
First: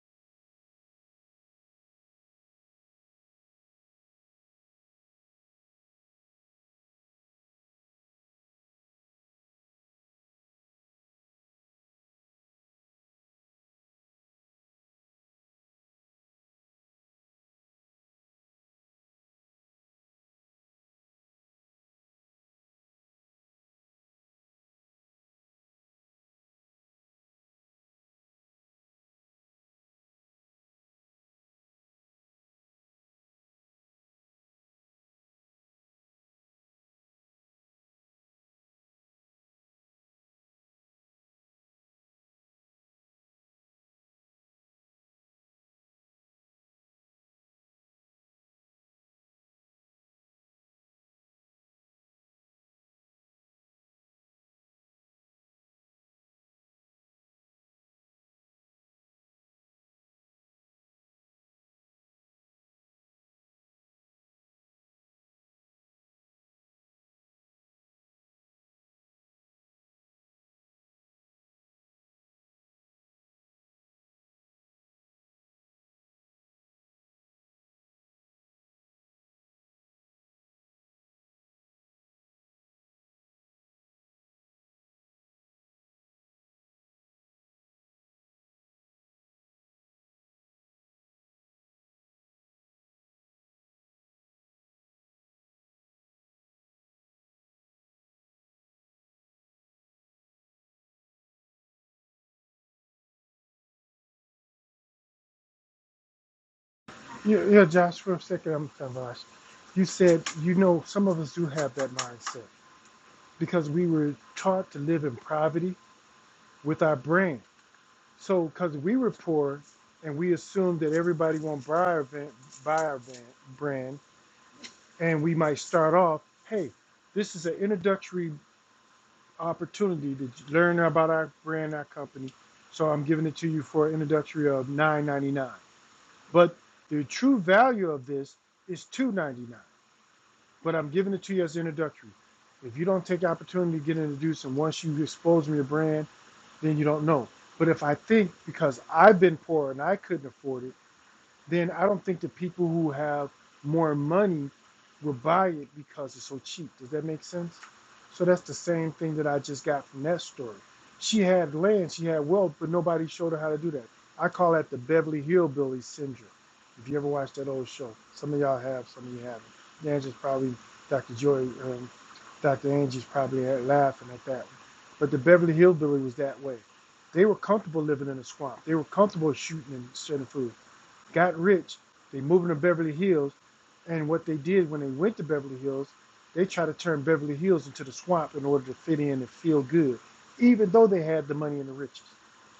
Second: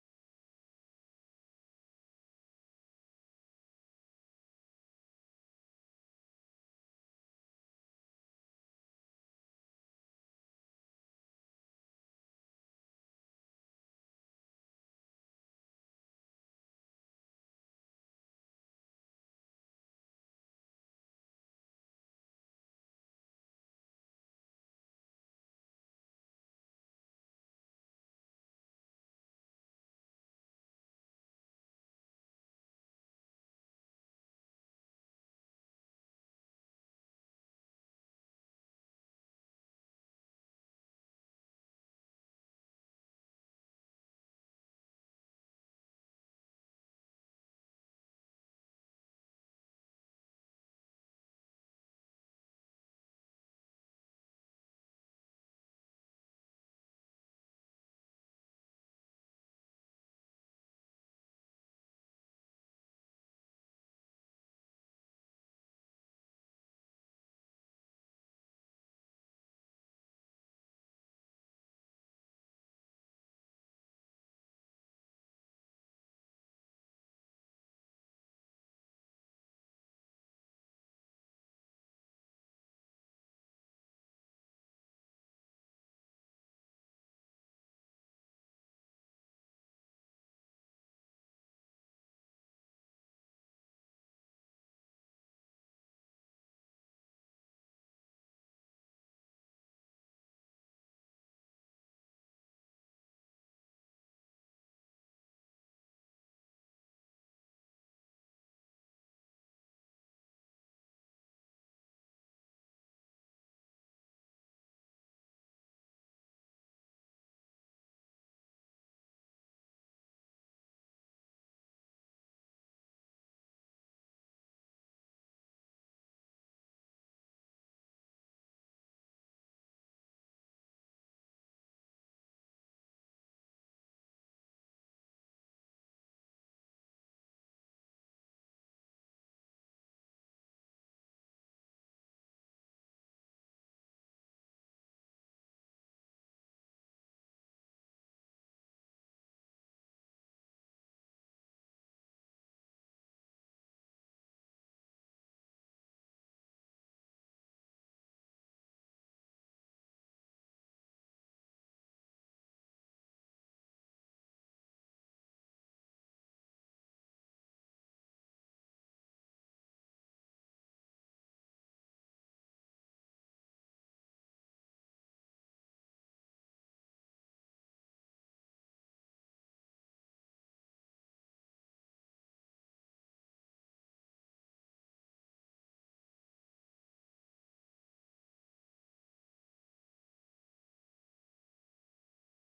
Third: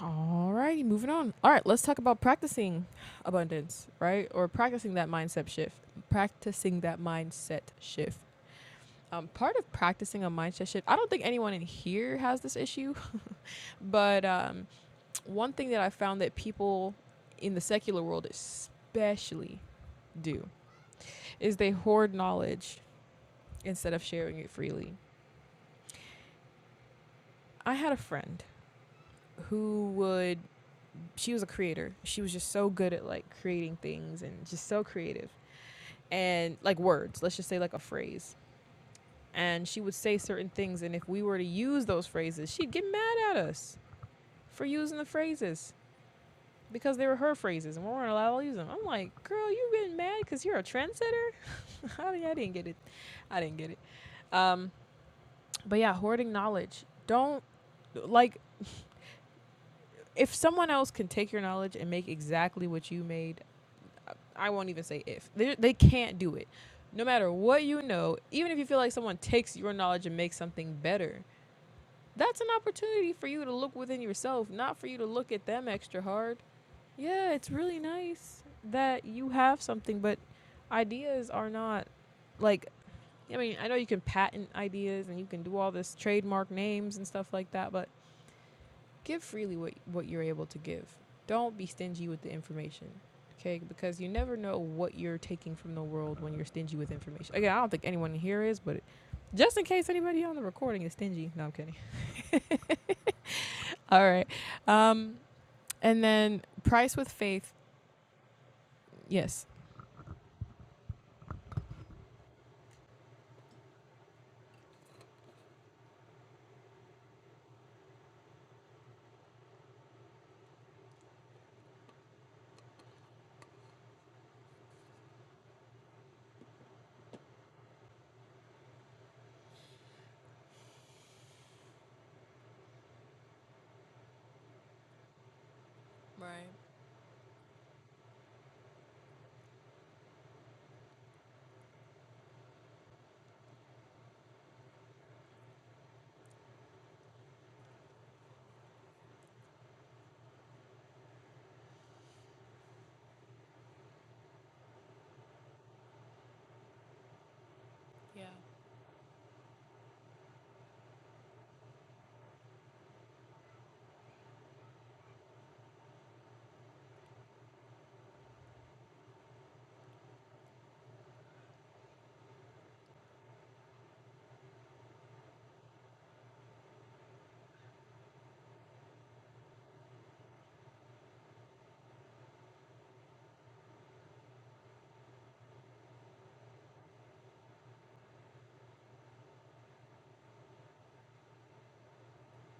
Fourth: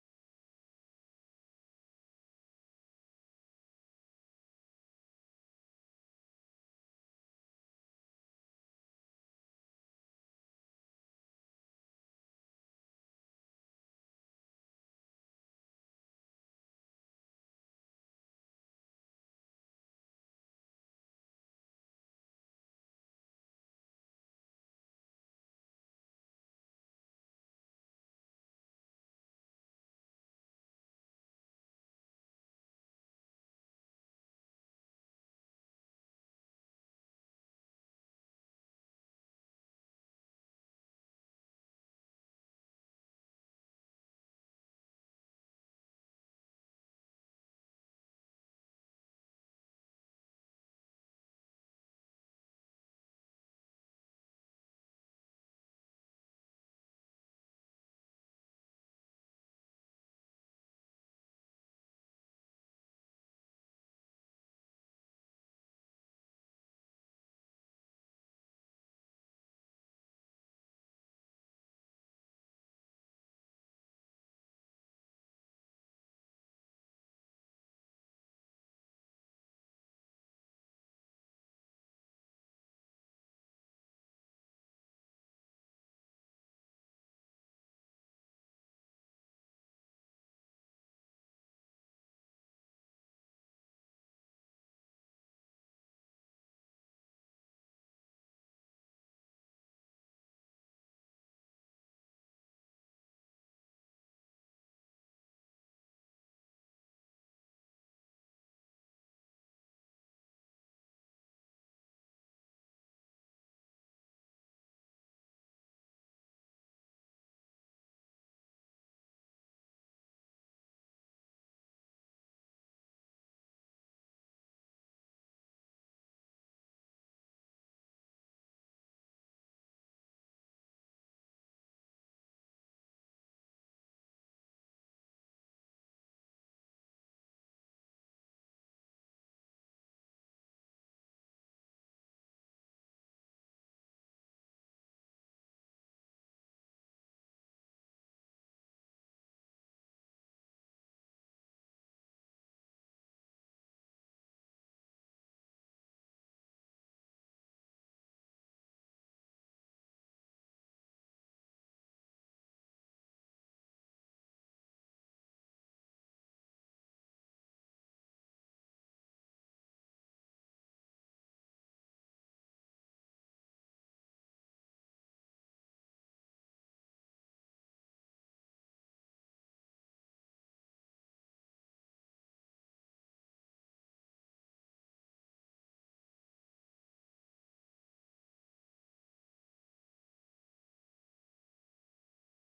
[SPEAKER 1] All righty, moving on. All right, let's talk about practicing abundance, right? Or practicing that mindset shift. Practicing that mindset shift. Um, part of practicing a mindset shift, I don't think anyone in here has this issue, [laughs] but um, one thing that I found that people in the secular world especially do is they hoard knowledge instead of sharing it freely. I had a friend who would, she was a creator. She was just so good at like creating things and just so creative and like words, let's just say like a phrase. And she would say certain things, and if we were to use those phrases, she'd get mad at us for using the phrases because they were her phrases and we weren't allowed to use them. I'm like, girl, you getting mad because you're a trendsetter? [laughs] I, didn't get it. I didn't get it. Um, But yeah, hoarding knowledge. Don't like if someone else can take your knowledge and make exactly what you made. I won't even say if they they can't do it. No matter what you know, even if you feel like someone takes your knowledge and makes something better, that's an opportunity for you to look within yourself, not for you to look at them extra hard. Yeah, it's really nice that you have something, but ideas are not like I mean, I know you can patent ideas and you can do all this trademark names and stuff like that, but give freely what, what you're able to give. Don't be stingy with the information. Okay, because you never know what you're taking from the world when you're stingy with information. Again, I don't think anyone here is, but just in case anybody on the recording is stingy. No, I'm kidding. [laughs] All right. Um, and then price with
[SPEAKER 2] Yeah,
[SPEAKER 1] faith.
[SPEAKER 2] yeah, Josh. For a second, I'm I'm lost.
[SPEAKER 1] Yes.
[SPEAKER 2] You said you know some of us do have that mindset. because we were taught to live in poverty with our brain. So, because we were poor and we assumed that everybody won't buy our, van, buy our van, brand, and we might start off, hey, this is an introductory opportunity to learn about our brand, our company. So I'm giving it to you for an introductory of nine ninety nine,
[SPEAKER 1] Right.
[SPEAKER 2] But the true value of this is two ninety nine. But I'm giving it to you as introductory. If you don't take the opportunity to get introduced, and once you expose me to your brand then you don't know. But if I think because I've been poor and I couldn't afford it, then I don't think the people who have more money will buy it because it's so cheap. Does that make sense?
[SPEAKER 1] Yeah.
[SPEAKER 2] So that's the same thing that I just got from that story. She had land, she had wealth, but nobody showed her how to do that. I call that the Beverly Hillbillies syndrome. If you ever watched that old show, some of y'all have, some of you haven't. Angie's probably, Dr. Joy, um, Dr. Angie's probably laughing at that one. But the Beverly Hillbilly was that way. They were comfortable living in a swamp. They were comfortable shooting and certain food got rich, they moved to Beverly Hills, and what they did when they went to Beverly Hills, they tried to turn Beverly Hills into the swamp in order to fit in and feel good, even though they had the money and the riches.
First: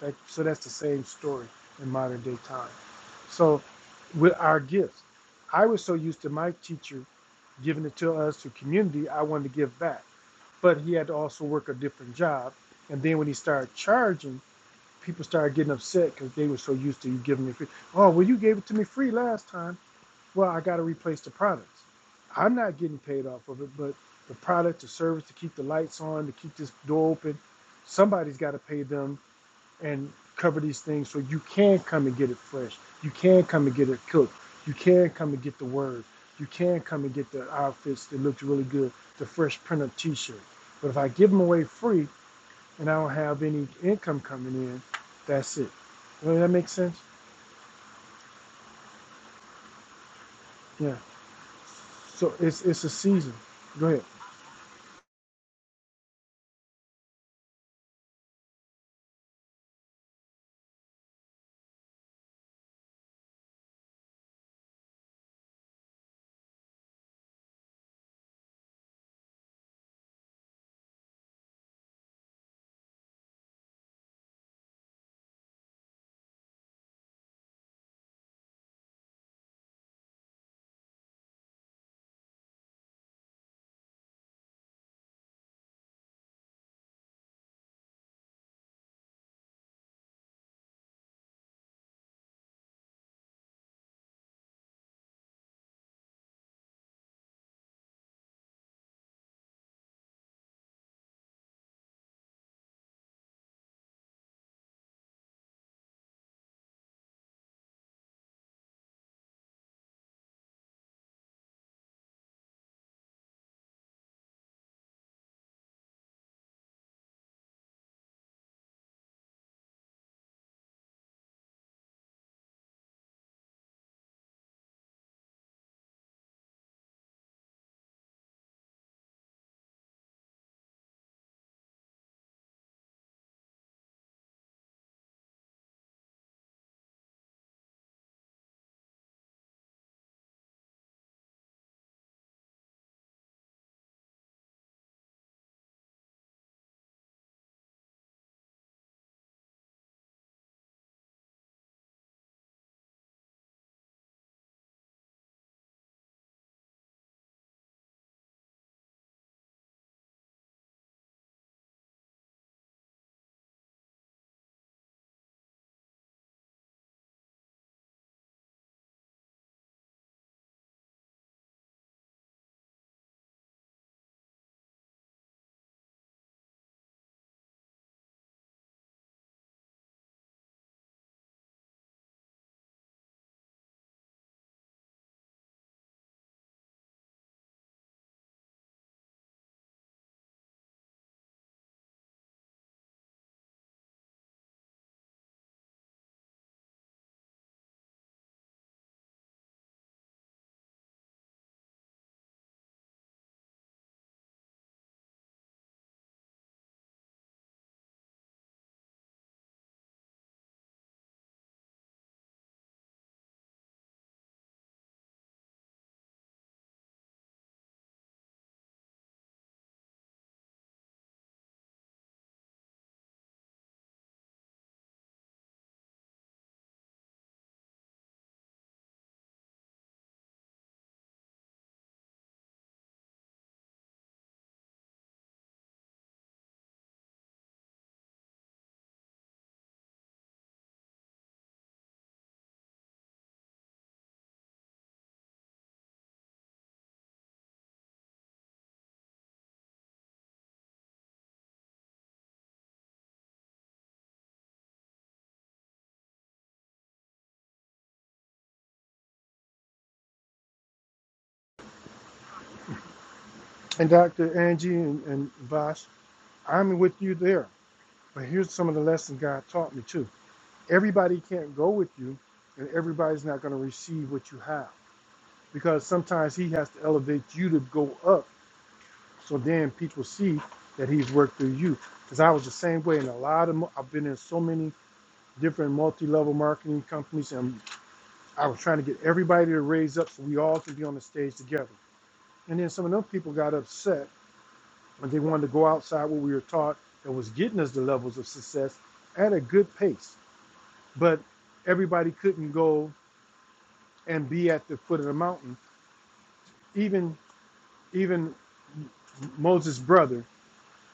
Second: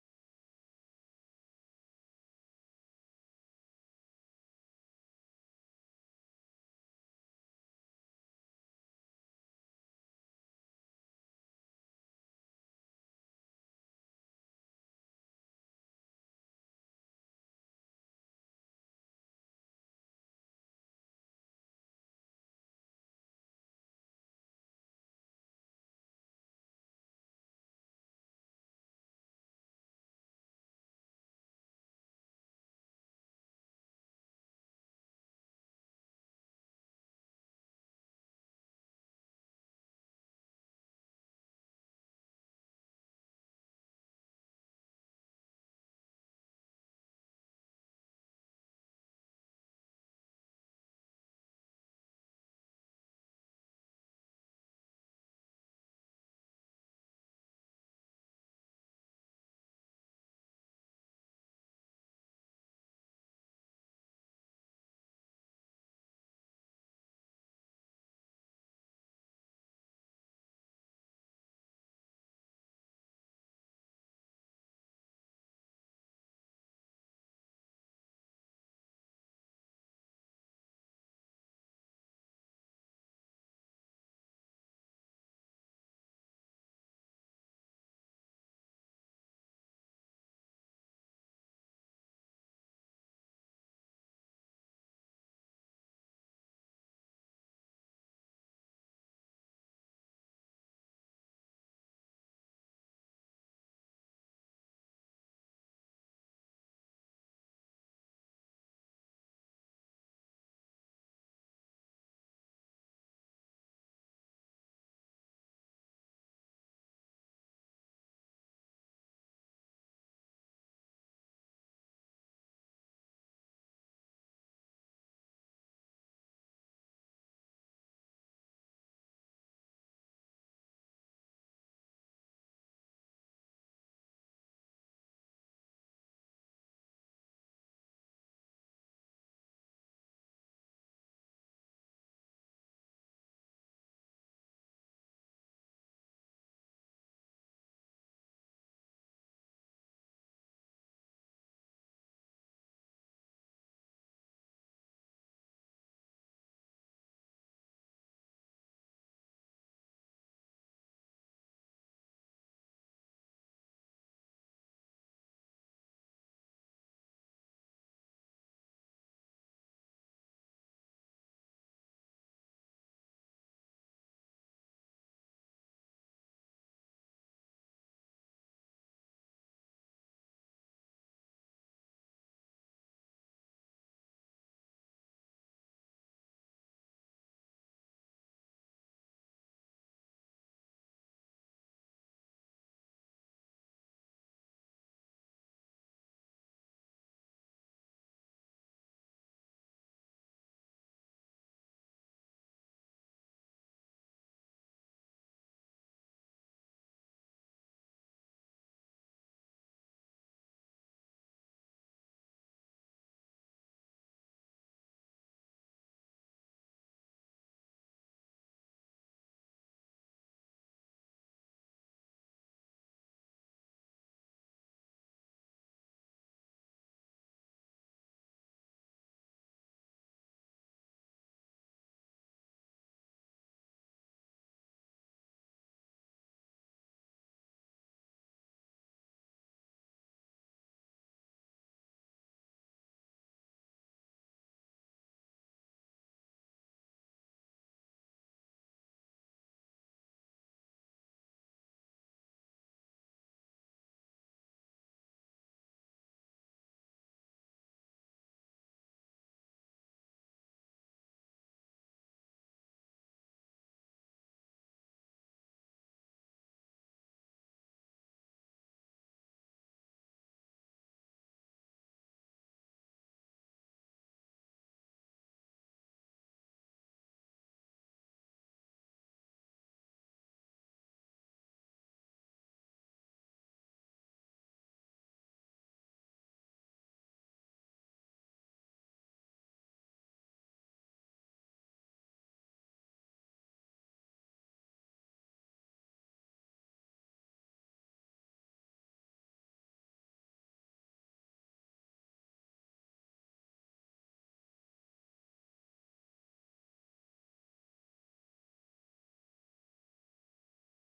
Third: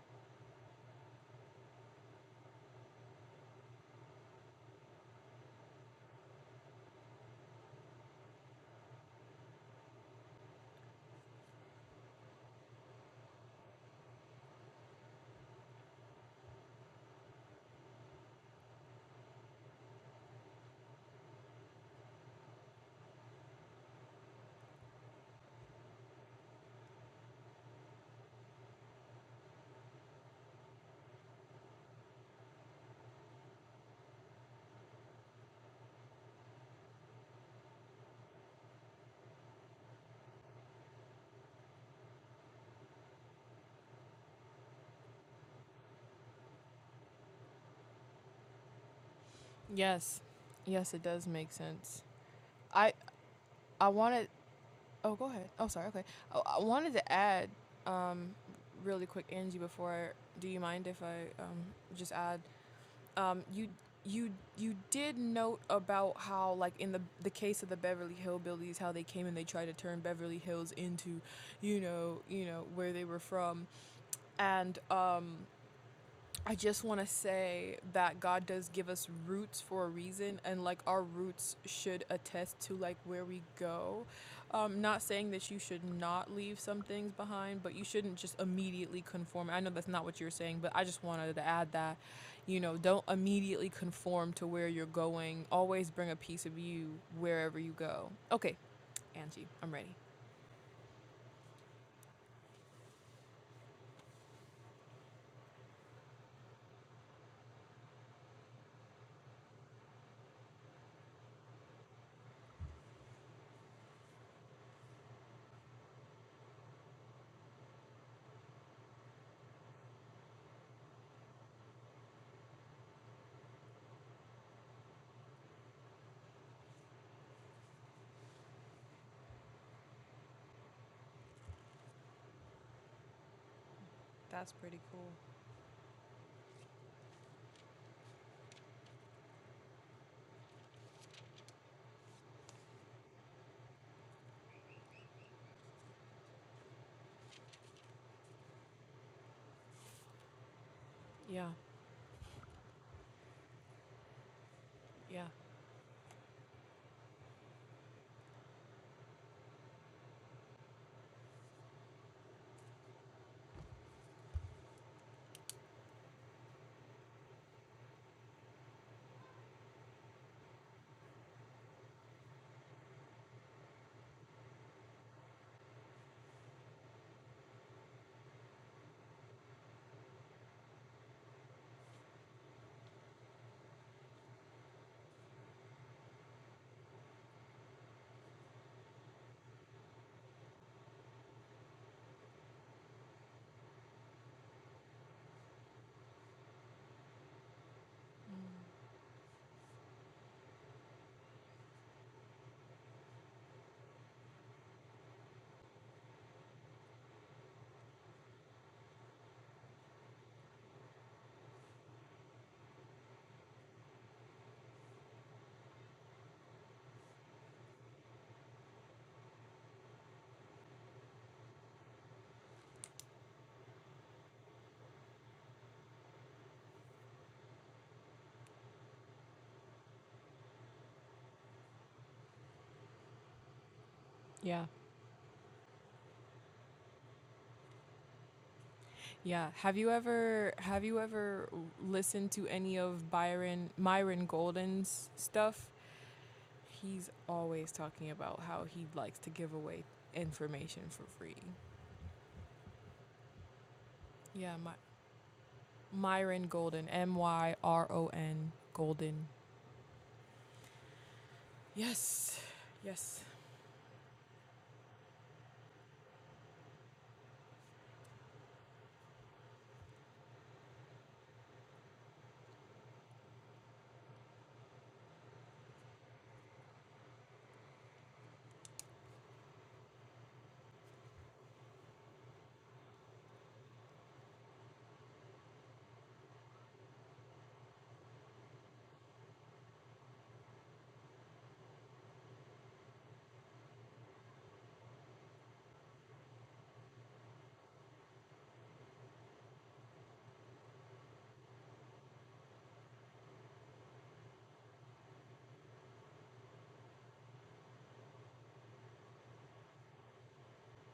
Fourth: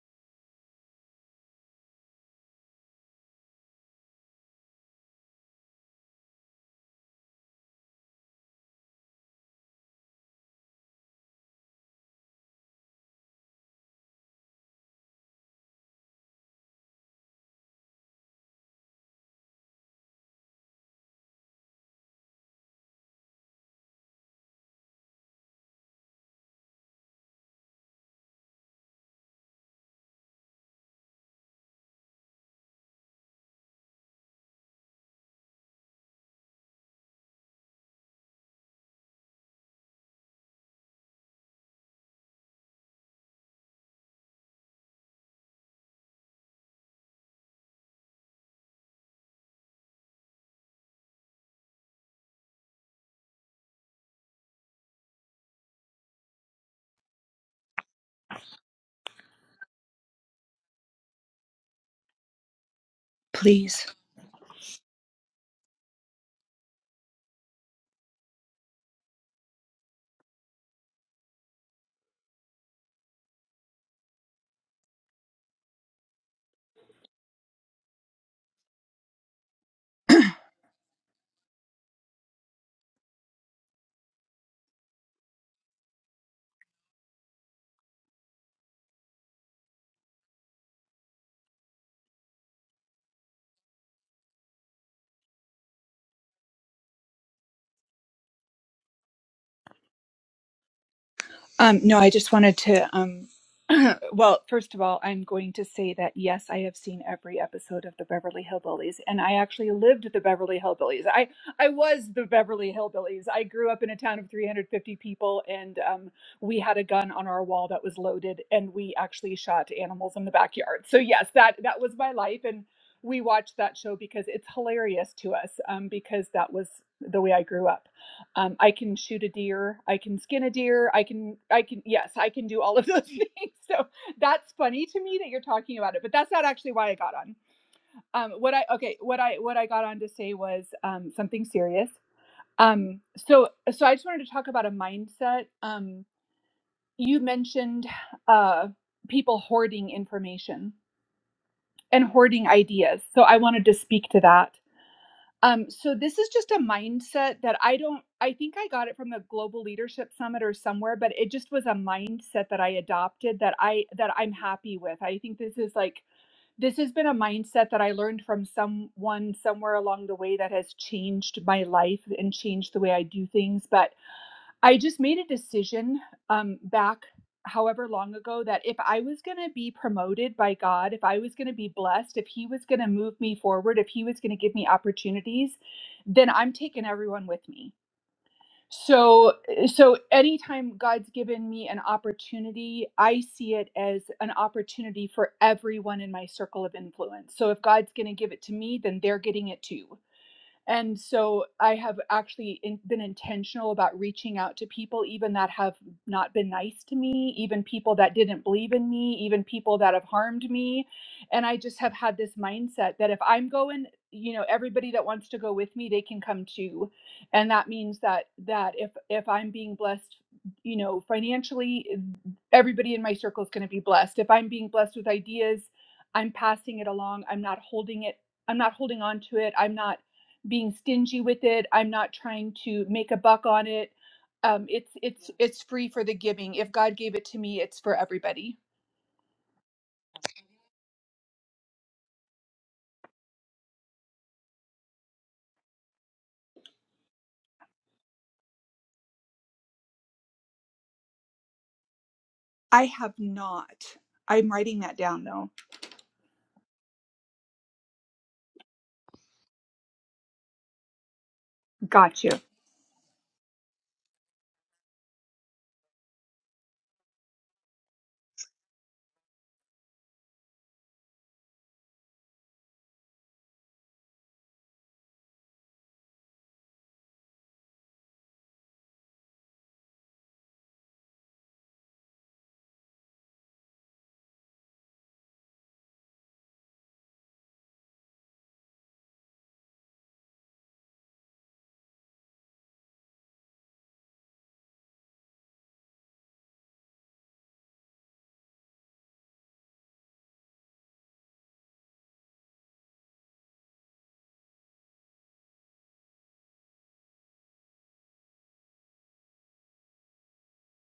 [SPEAKER 2] That, so that's the same story in modern day time. So with our gifts, I was so used to my teacher giving it to us to community, I wanted to give back. But he had to also work a different job. And then when he started charging people started getting upset because they were so used to you giving me free. Oh, well, you gave it to me free last time. Well, I got to replace the products. I'm not getting paid off of it, but the product, the service to keep the lights on, to keep this door open, somebody's got to pay them and cover these things so you can come and get it fresh. You can come and get it cooked. You can come and get the word. You can come and get the outfits that looked really good, the fresh print of t shirt. But if I give them away free, and I don't have any income coming in, that's it. Does that make sense?
[SPEAKER 1] Yes. Yes,
[SPEAKER 2] Yeah.
[SPEAKER 1] it does make sense.
[SPEAKER 2] So it's it's a
[SPEAKER 1] I
[SPEAKER 2] season. Go
[SPEAKER 1] I
[SPEAKER 2] ahead.
[SPEAKER 1] wanted. Oh, go ahead. Oh, sorry. Okay. Oh, I wanted to add, um, really quick, Angie. Before, I, do you mind if I um just add um,
[SPEAKER 4] please
[SPEAKER 1] you you you did note about how like in the the case of the Beverly Hillbillies how they came and they tried to turn Beverly Hills into you know you know where they were from and um I just want to say that God does give us roots for a reason, and like our roots should attest to like where we go. Um, not saying that you should not leave some things behind, but you shouldn't just immediately conform. I know that's not what you're saying, but I just wanted to add that, you know, don't immediately conform to where you're going. Always bring a piece of you wherever you go. Okay, Angie, I'm ready.
[SPEAKER 4] Um, no, I just wanted to. Um, [clears throat] well, first of all, I'm going to say that yes, I have seen every episode of the Beverly Hillbillies, and I actually lived the Beverly Hillbillies. I I was the Beverly Hillbillies. I grew up in a town of 350 people, and um, we had a gun on our wall that was loaded, and we actually shot animals in the backyard. So yes, that that was my life, and we watched that show because it's hilarious to us, um, because that was the way I grew up um, i can shoot a deer i can skin a deer i can i can yes i can do all of those [laughs] things so that's
[SPEAKER 1] That's pretty
[SPEAKER 4] funny to
[SPEAKER 1] cool.
[SPEAKER 4] me that you're talking about it but that's not actually why i got on um, what i okay what i what i got on to say was um, something serious um, so so i just wanted to talk about a mindset um, you mentioned uh, people hoarding information
[SPEAKER 1] Yeah,
[SPEAKER 4] and hoarding ideas so i wanted to speak to that
[SPEAKER 1] yeah,
[SPEAKER 4] Um, so this is just a mindset that I don't, I think I got it from the Global Leadership Summit or somewhere, but it just was a mindset that I adopted that I, that I'm happy with. I think this is like, this has been a mindset that I learned from someone somewhere along the way that has changed my life and changed the way I do things. But I just made a decision um, back however long ago that if I was going to be promoted by God, if I was going to be blessed, if He was going to move me forward, if He was going to give me opportunities, then I'm taking everyone with me. So, eh, so anytime God's given me an opportunity, I see it as an opportunity for everyone in my circle of influence. So, if God's going to give it to me, then they're getting it too and so I have actually in, been intentional about reaching out to people, even that have not been nice to me, even people that didn't believe in me, even people that have harmed me. And I just have had this mindset that if I'm going, you know, everybody that wants to go with me, they can come too. And that means that that if if I'm being blessed, you know, financially, everybody in my circle is going to be blessed. If I'm being blessed with ideas, I'm passing it along. I'm not holding it. I'm not holding on to it. I'm not being stingy with it. I'm not trying to make a buck on it.
[SPEAKER 1] yeah.
[SPEAKER 4] Um, it's it's it's free for the giving. If God gave it to me, it's for everybody.
[SPEAKER 1] Yeah. Have you ever have you ever listened to any of Byron Myron Golden's stuff? He's always talking about how he likes to give away information for free.
[SPEAKER 4] I have not. I'm
[SPEAKER 1] Yeah, My,
[SPEAKER 4] writing that down though.
[SPEAKER 1] Myron Golden, M Y R O N Golden.
[SPEAKER 4] Got you.
[SPEAKER 1] Yes. Yes.
[SPEAKER 2] And Dr. Angie and, and Vosh, I'm with you there. But here's some of the lessons God taught me too. Everybody can't go with you, and everybody's not going to receive what you have because sometimes He has to elevate you to go up. So then people see that He's worked through you. Because I was the same way And a lot of. mo- I've been in so many different multi-level marketing companies, and I was trying to get everybody to raise up so we all can be on the stage together. And then some of them people got upset and they wanted to go outside what we were taught that was getting us the levels of success at a good pace. But everybody couldn't go and be at the foot of the mountain. Even even Moses' brother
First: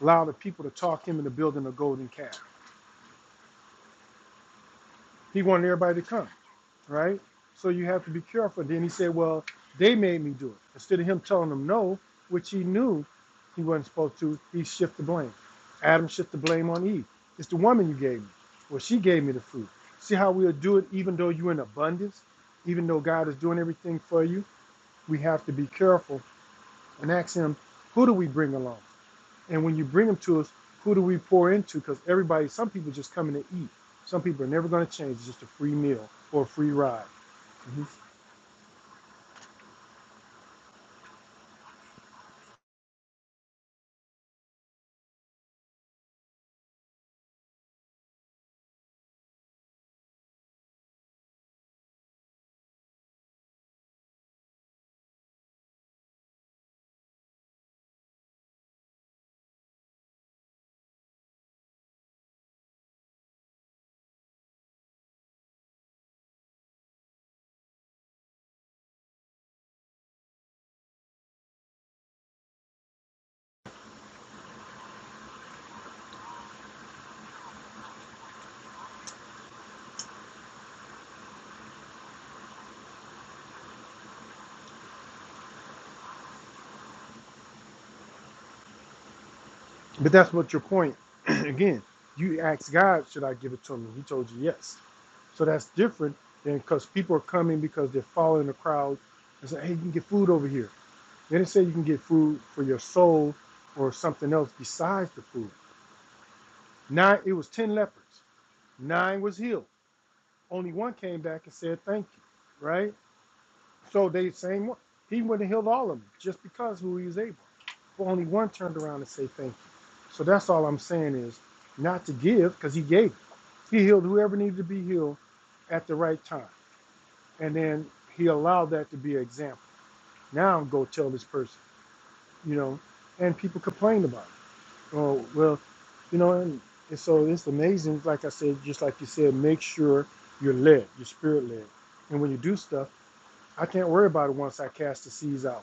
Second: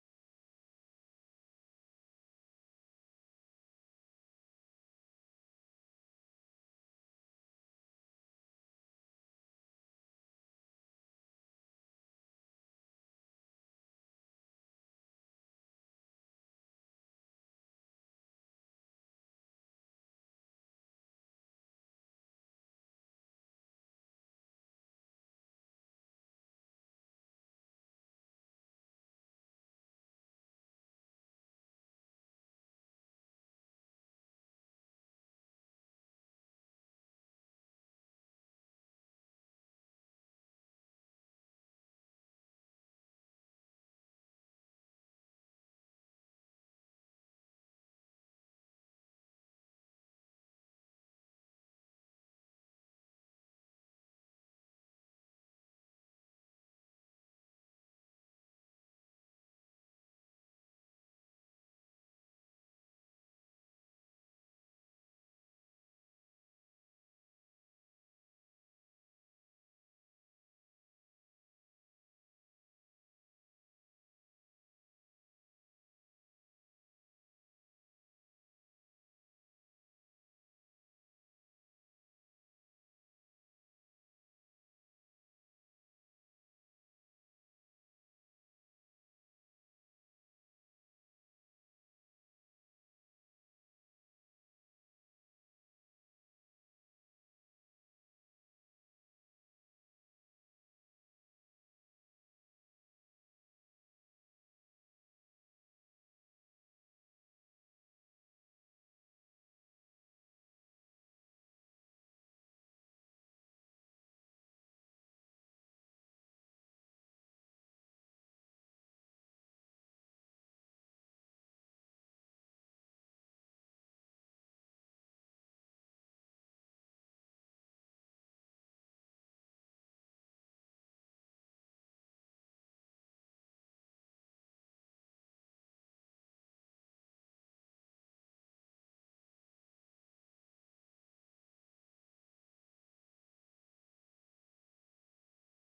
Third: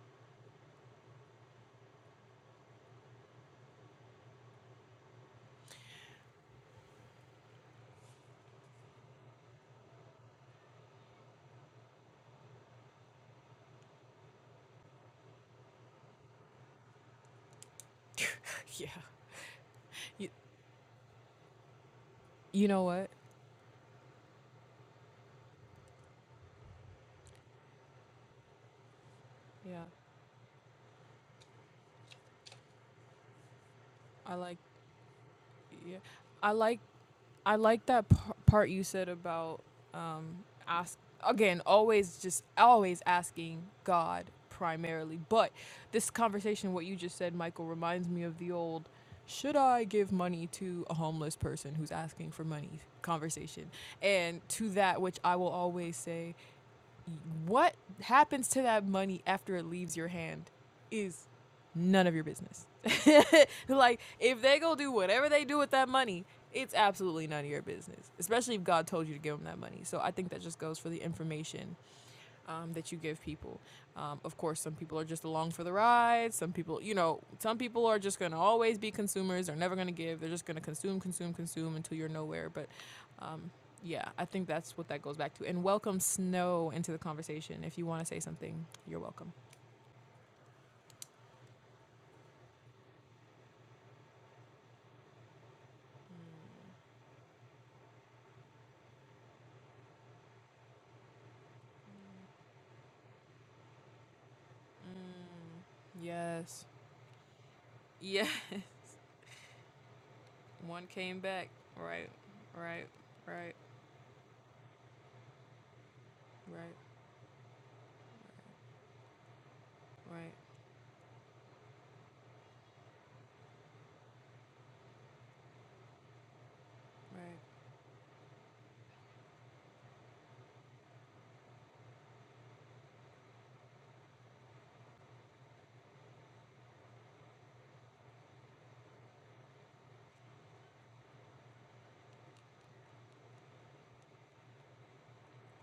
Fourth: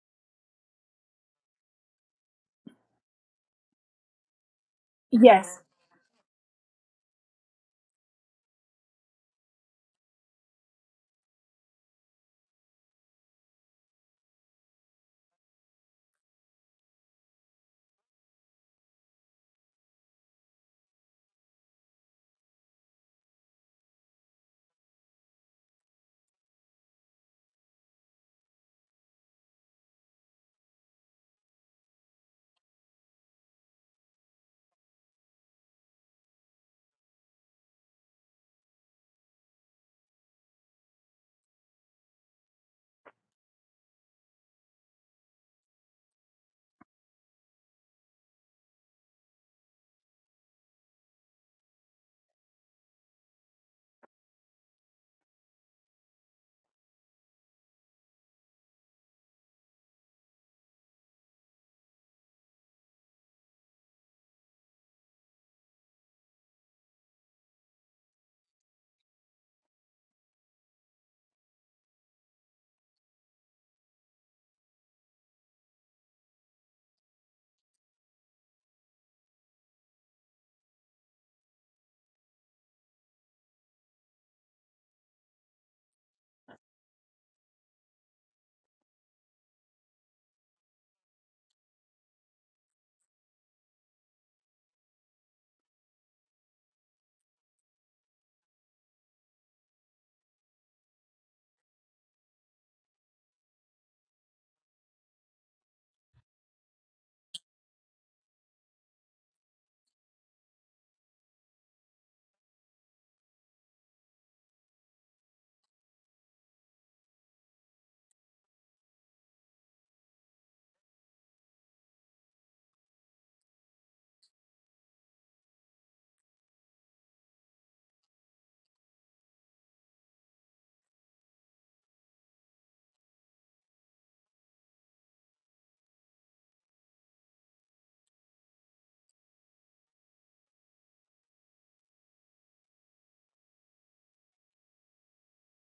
[SPEAKER 2] allowed the people to talk him into building a golden calf. He
[SPEAKER 4] Yes,
[SPEAKER 2] wanted everybody to come. right? So you have to be careful. Then he said, Well, they made me do it. Instead of him telling them no, which he knew he wasn't supposed to, he shifted the blame. Adam shifted the blame on Eve. It's the woman you gave me.
[SPEAKER 1] [laughs]
[SPEAKER 2] Well,
[SPEAKER 1] yeah.
[SPEAKER 2] she gave me the fruit. See
[SPEAKER 1] You,
[SPEAKER 2] how we'll do it even though you're in abundance,
[SPEAKER 1] you know
[SPEAKER 2] even though
[SPEAKER 1] what?
[SPEAKER 2] God is doing everything for you? We have to be careful and ask him, who do we bring along? And when you
[SPEAKER 1] Yeah.
[SPEAKER 2] bring them to us, who do we pour into? Because everybody, some people just come in to eat. Some
[SPEAKER 1] I
[SPEAKER 2] people are
[SPEAKER 1] like
[SPEAKER 2] never going to change. It's just a free
[SPEAKER 1] yeah.
[SPEAKER 2] meal or a
[SPEAKER 1] I
[SPEAKER 2] free
[SPEAKER 1] like
[SPEAKER 2] ride.
[SPEAKER 1] I
[SPEAKER 2] Mm-hmm.
[SPEAKER 1] like that par- part you said about um, ask again. Always just always asking God primarily. But this conversation, what you just said, Michael, reminds me of the old "Should I give money to a homeless person who's asking for money?" conversation. And to that, which I will always say. What happens to that money after it leaves your hand is none of your business. [laughs] like, if they go do whatever they do with that money, it's absolutely none of your business, especially if God told you to give them that money. So I think that just goes for the information um, that you give people. Um, of course, some people are just along for the ride. Some people, you know, some people are just going to always be consumers. They're never going to give. They're just going to consume, consume, consume until you're nowhere. But um, yeah, I think that's what that goes back to. And welcome snow into the conversation. If you want to say something, you're welcome.
[SPEAKER 2] But that's what your point. [clears throat] Again, you asked God, should I give it to him? And he told you yes. So that's different than because people are coming because they're following the crowd and say, hey, you can get food over here. They didn't say you can get food for your soul or something else besides the food.
[SPEAKER 1] Mm, Yes.
[SPEAKER 2] Nine, it was 10 lepers.
[SPEAKER 1] Yeah, [laughs]
[SPEAKER 2] Nine was healed. Only
[SPEAKER 1] one
[SPEAKER 2] one
[SPEAKER 1] came
[SPEAKER 2] came back
[SPEAKER 1] back.
[SPEAKER 2] and said, thank
[SPEAKER 1] Right,
[SPEAKER 2] you,
[SPEAKER 1] right,
[SPEAKER 2] right?
[SPEAKER 1] right,
[SPEAKER 2] So they same one. He wouldn't have healed all of them just
[SPEAKER 1] right,
[SPEAKER 2] because who he was able. But only one turned around and said, thank you. So
[SPEAKER 1] right,
[SPEAKER 2] that's all I'm saying is not to give because he gave. He healed whoever needed to be healed at the right time.
[SPEAKER 1] right.
[SPEAKER 2] And then he allowed that to be an example. Now go tell this person, you know, and people complained about it. Oh, well, you know, and, and so it's amazing. Like I said, just like you said, make sure you're led, you're spirit led. And when you do stuff, I can't worry about it once I cast the seeds out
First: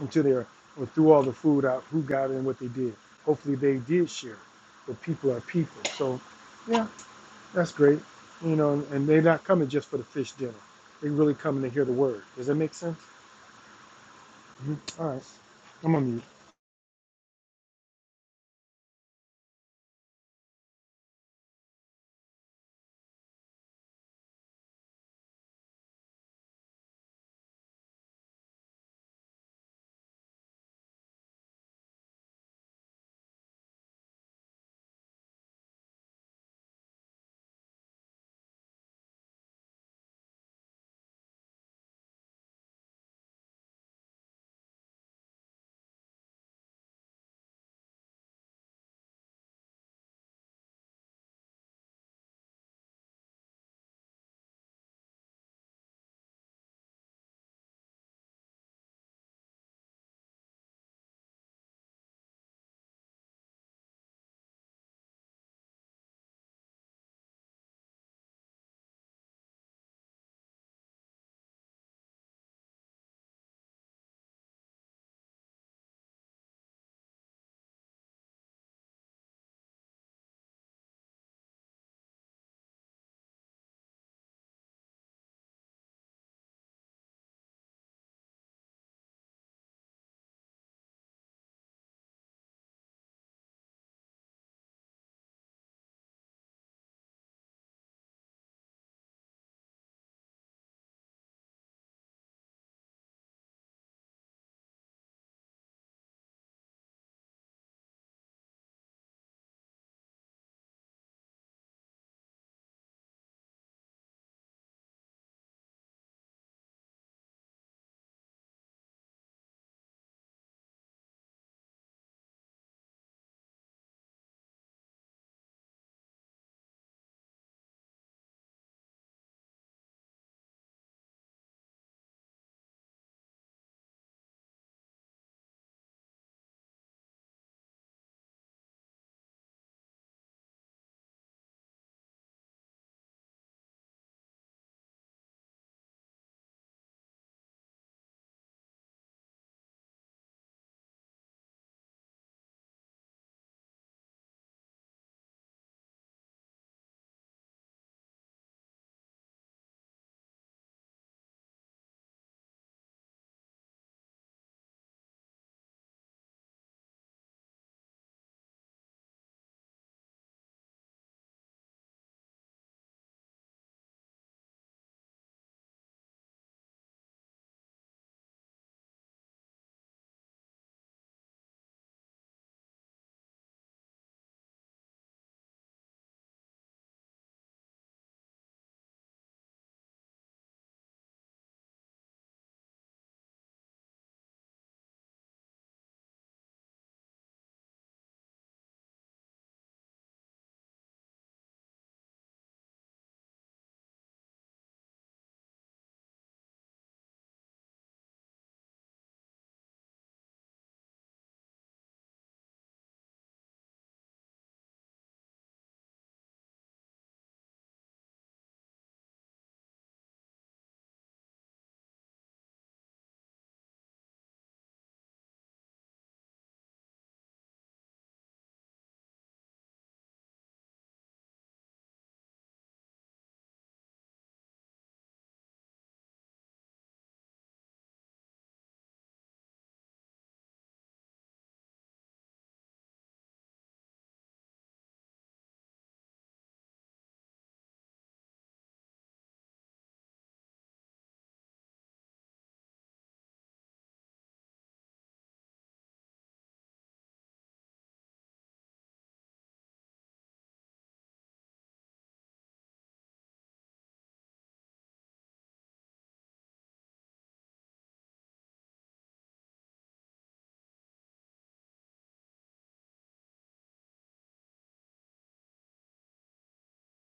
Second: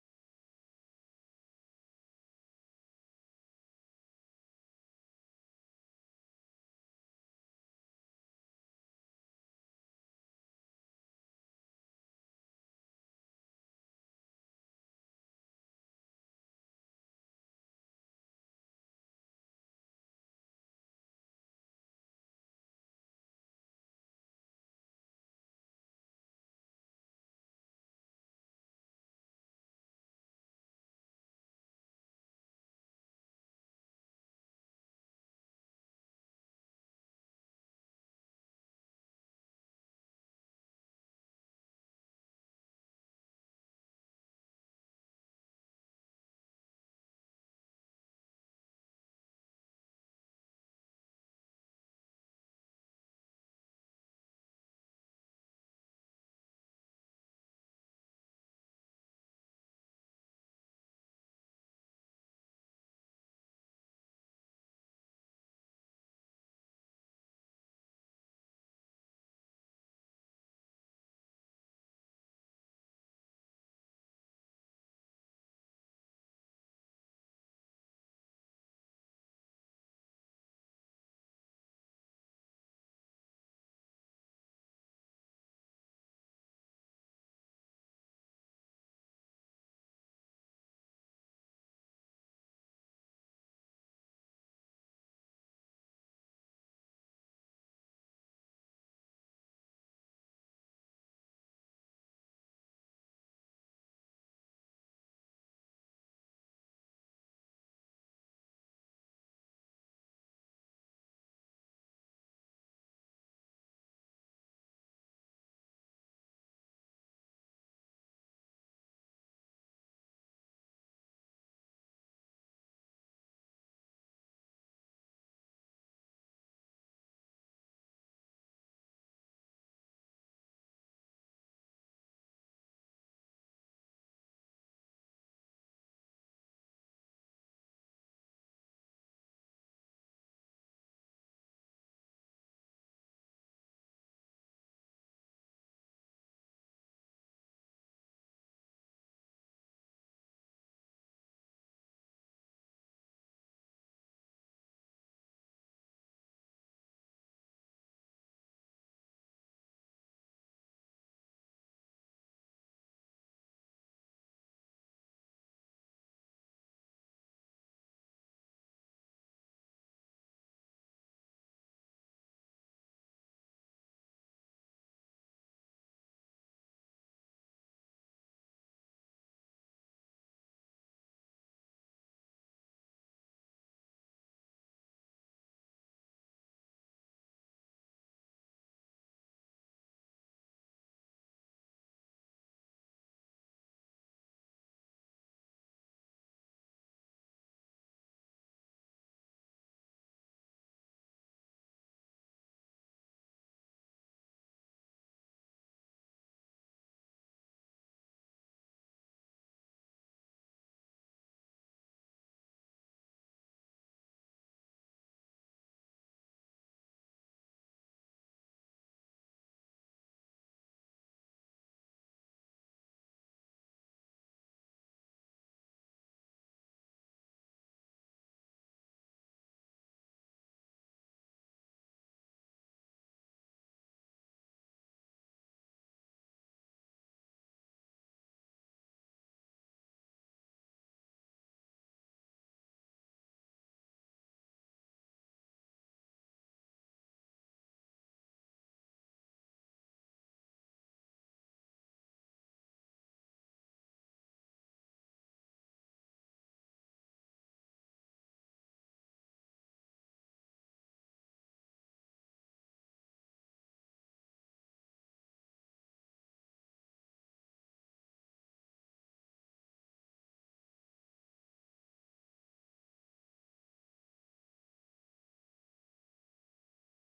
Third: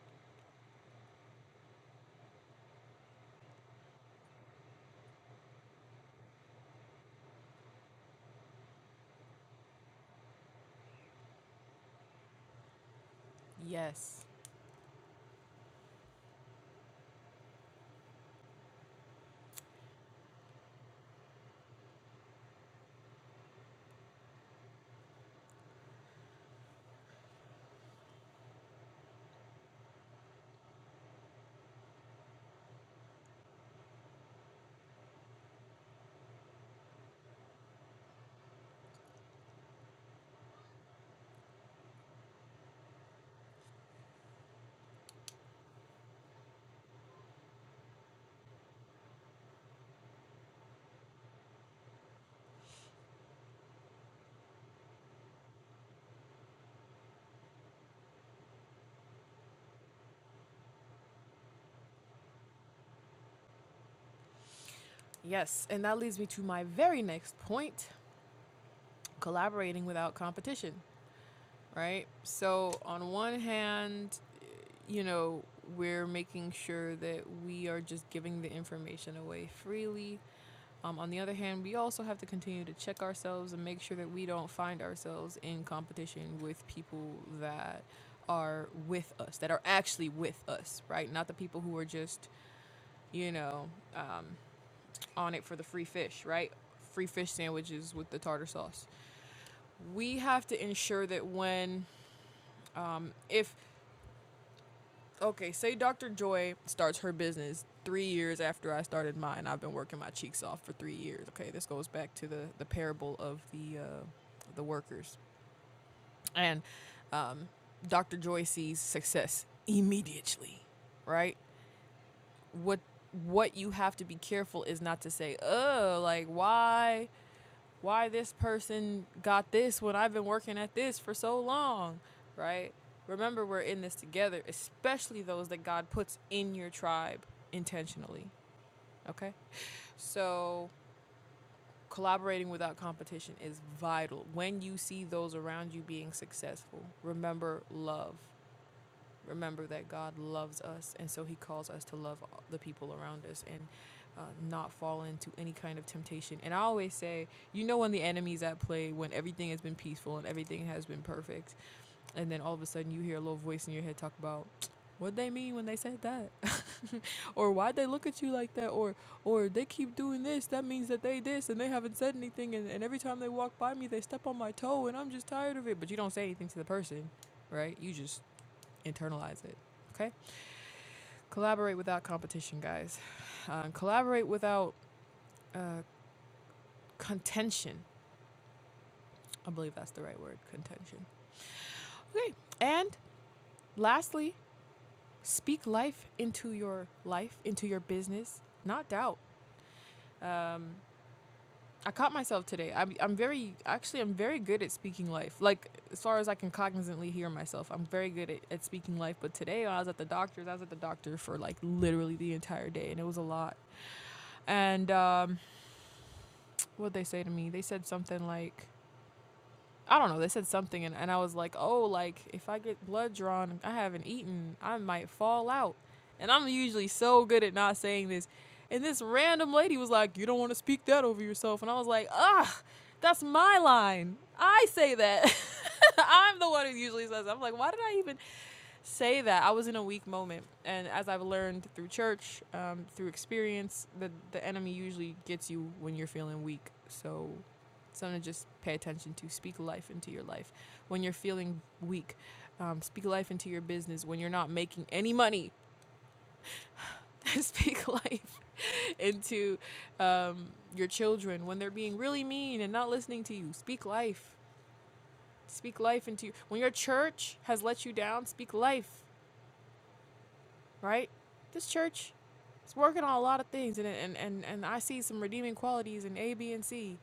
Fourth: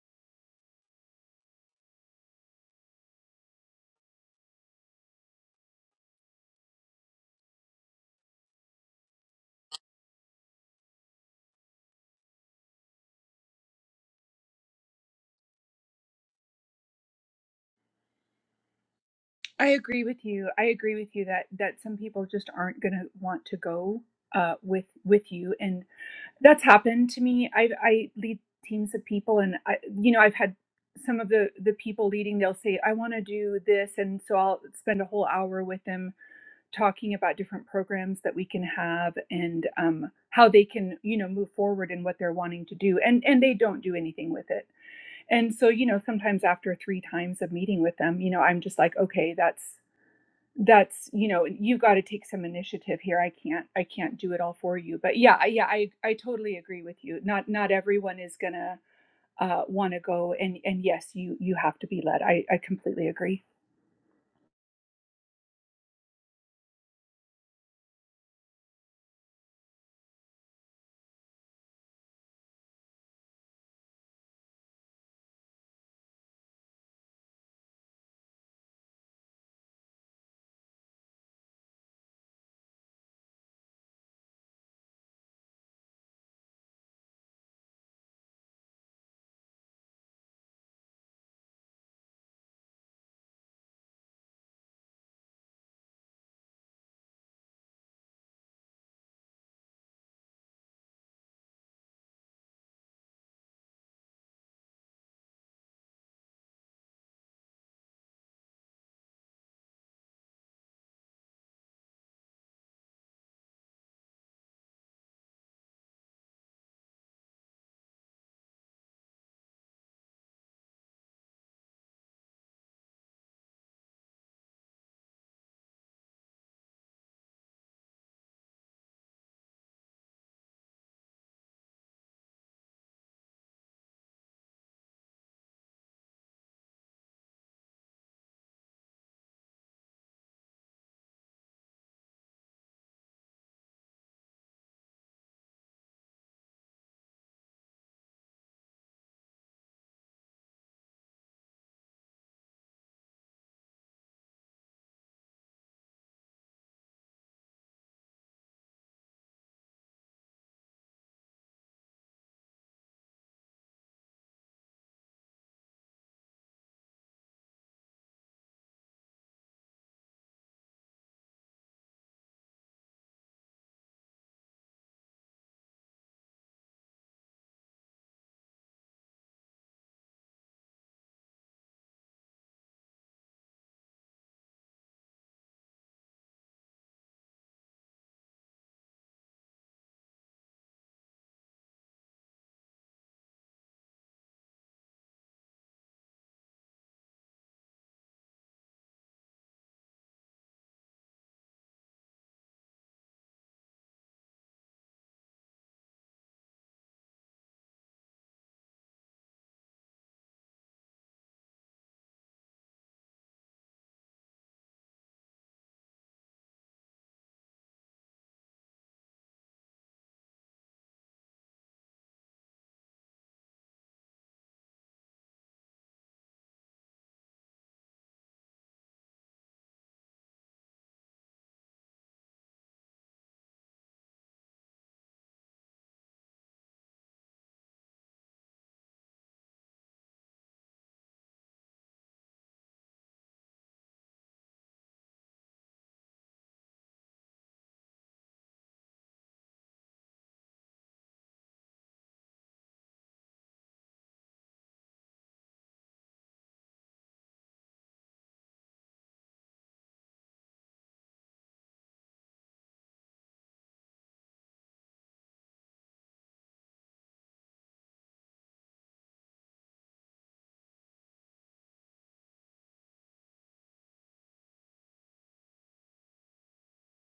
[SPEAKER 2] into there or threw all the food out, who got it and what they did. Hopefully they did share, but people are people. So, yeah, that's great. You know, and, they're not coming just for the fish dinner. They are really coming to hear the word. Does that make sense?
[SPEAKER 1] Yes.
[SPEAKER 2] Mhm. All right. I'm on mute.
[SPEAKER 4] I agree with you. I agree with you that that some people just aren't going to want to go uh, with with you, and that's happened to me. I I lead teams of people, and I you know I've had some of the the people leading. They'll say I want to do this, and so I'll spend a whole hour with them talking about different programs that we can have and um, how they can you know move forward in what they're wanting to do and and they don't do anything with it and so you know sometimes after three times of meeting with them you know i'm just like okay that's that's you know you got to take some initiative here i can't i can't do it all for you but yeah yeah i i totally agree with you not not everyone is gonna uh, want to go and and yes you you have to be led i i completely agree
[SPEAKER 1] Yes. And that leads me to my very next point, collaborating without competition, right? So, on one hand, you know, we're making sure that we are just giving the information away freely. Um, on the other hand, we also have to continue to check ourselves and make sure that we don't find ourselves in competition with people that are with us, that are actually with us, right? Not the people who are just, you know, um, on it for the free fish, right? Free fish sandwiches with the tartar sauce we have to ensure that when um, if okay say dr joy starts her business three years after i started mine i've been working my cheeks off for three years okay this goes back to the the parable of the uh, the workers and um, dr joy sees success immediately right what what you have to be careful is not to say oh like why why this person got this when I've been working at this for so long, right? Remember, we're in this together, especially those that God puts in your tribe intentionally, okay? So, collaborating without competition is vital. When you see those around you being successful, remember love remember that God loves us, and so He calls us to love the people around us and uh, not fall into any kind of temptation. And I always say, you know, when the enemy's at play, when everything has been peaceful and everything has been perfect, and then all of a sudden you hear a little voice in your head talk about. What they mean when they said that, [laughs] or why'd they look at you like that, or or they keep doing this. That means that they this, and they haven't said anything. And, and every time they walk by me, they step on my toe, and I'm just tired of it. But you don't say anything to the person, right? You just internalize it. Okay? Collaborate without competition, guys. Uh, collaborate without uh, contention. I believe that's the right word contention. Okay. And lastly, speak life into your life, into your business, not doubt. Um, I caught myself today. I'm, I'm very, actually, I'm very good at speaking life. Like, as far as I can cognizantly hear myself, I'm very good at, at speaking life. But today, when I was at the doctor's, I was at the doctor for like literally the entire day, and it was a lot. And um, what'd they say to me? They said something like, I don't know, they said something, and, and I was like, oh, like, if I get blood drawn, I haven't eaten, I might fall out. And I'm usually so good at not saying this. And this random lady was like, you don't want to speak that over yourself. And I was like, ah, that's my line. I say that. [laughs] I'm the one who usually says that. I'm like, why did I even say that I was in a weak moment, and as I've learned through church, um, through experience, that the enemy usually gets you when you're feeling weak. So, something to just pay attention to. Speak life into your life when you're feeling weak. Um, speak life into your business when you're not making any money. [laughs] speak life into um, your children when they're being really mean and not listening to you. Speak life. Speak life into you when your church has let you down. Speak life right? This church is working on a lot of things, and and and, and I see some redeeming qualities in A, B, and C.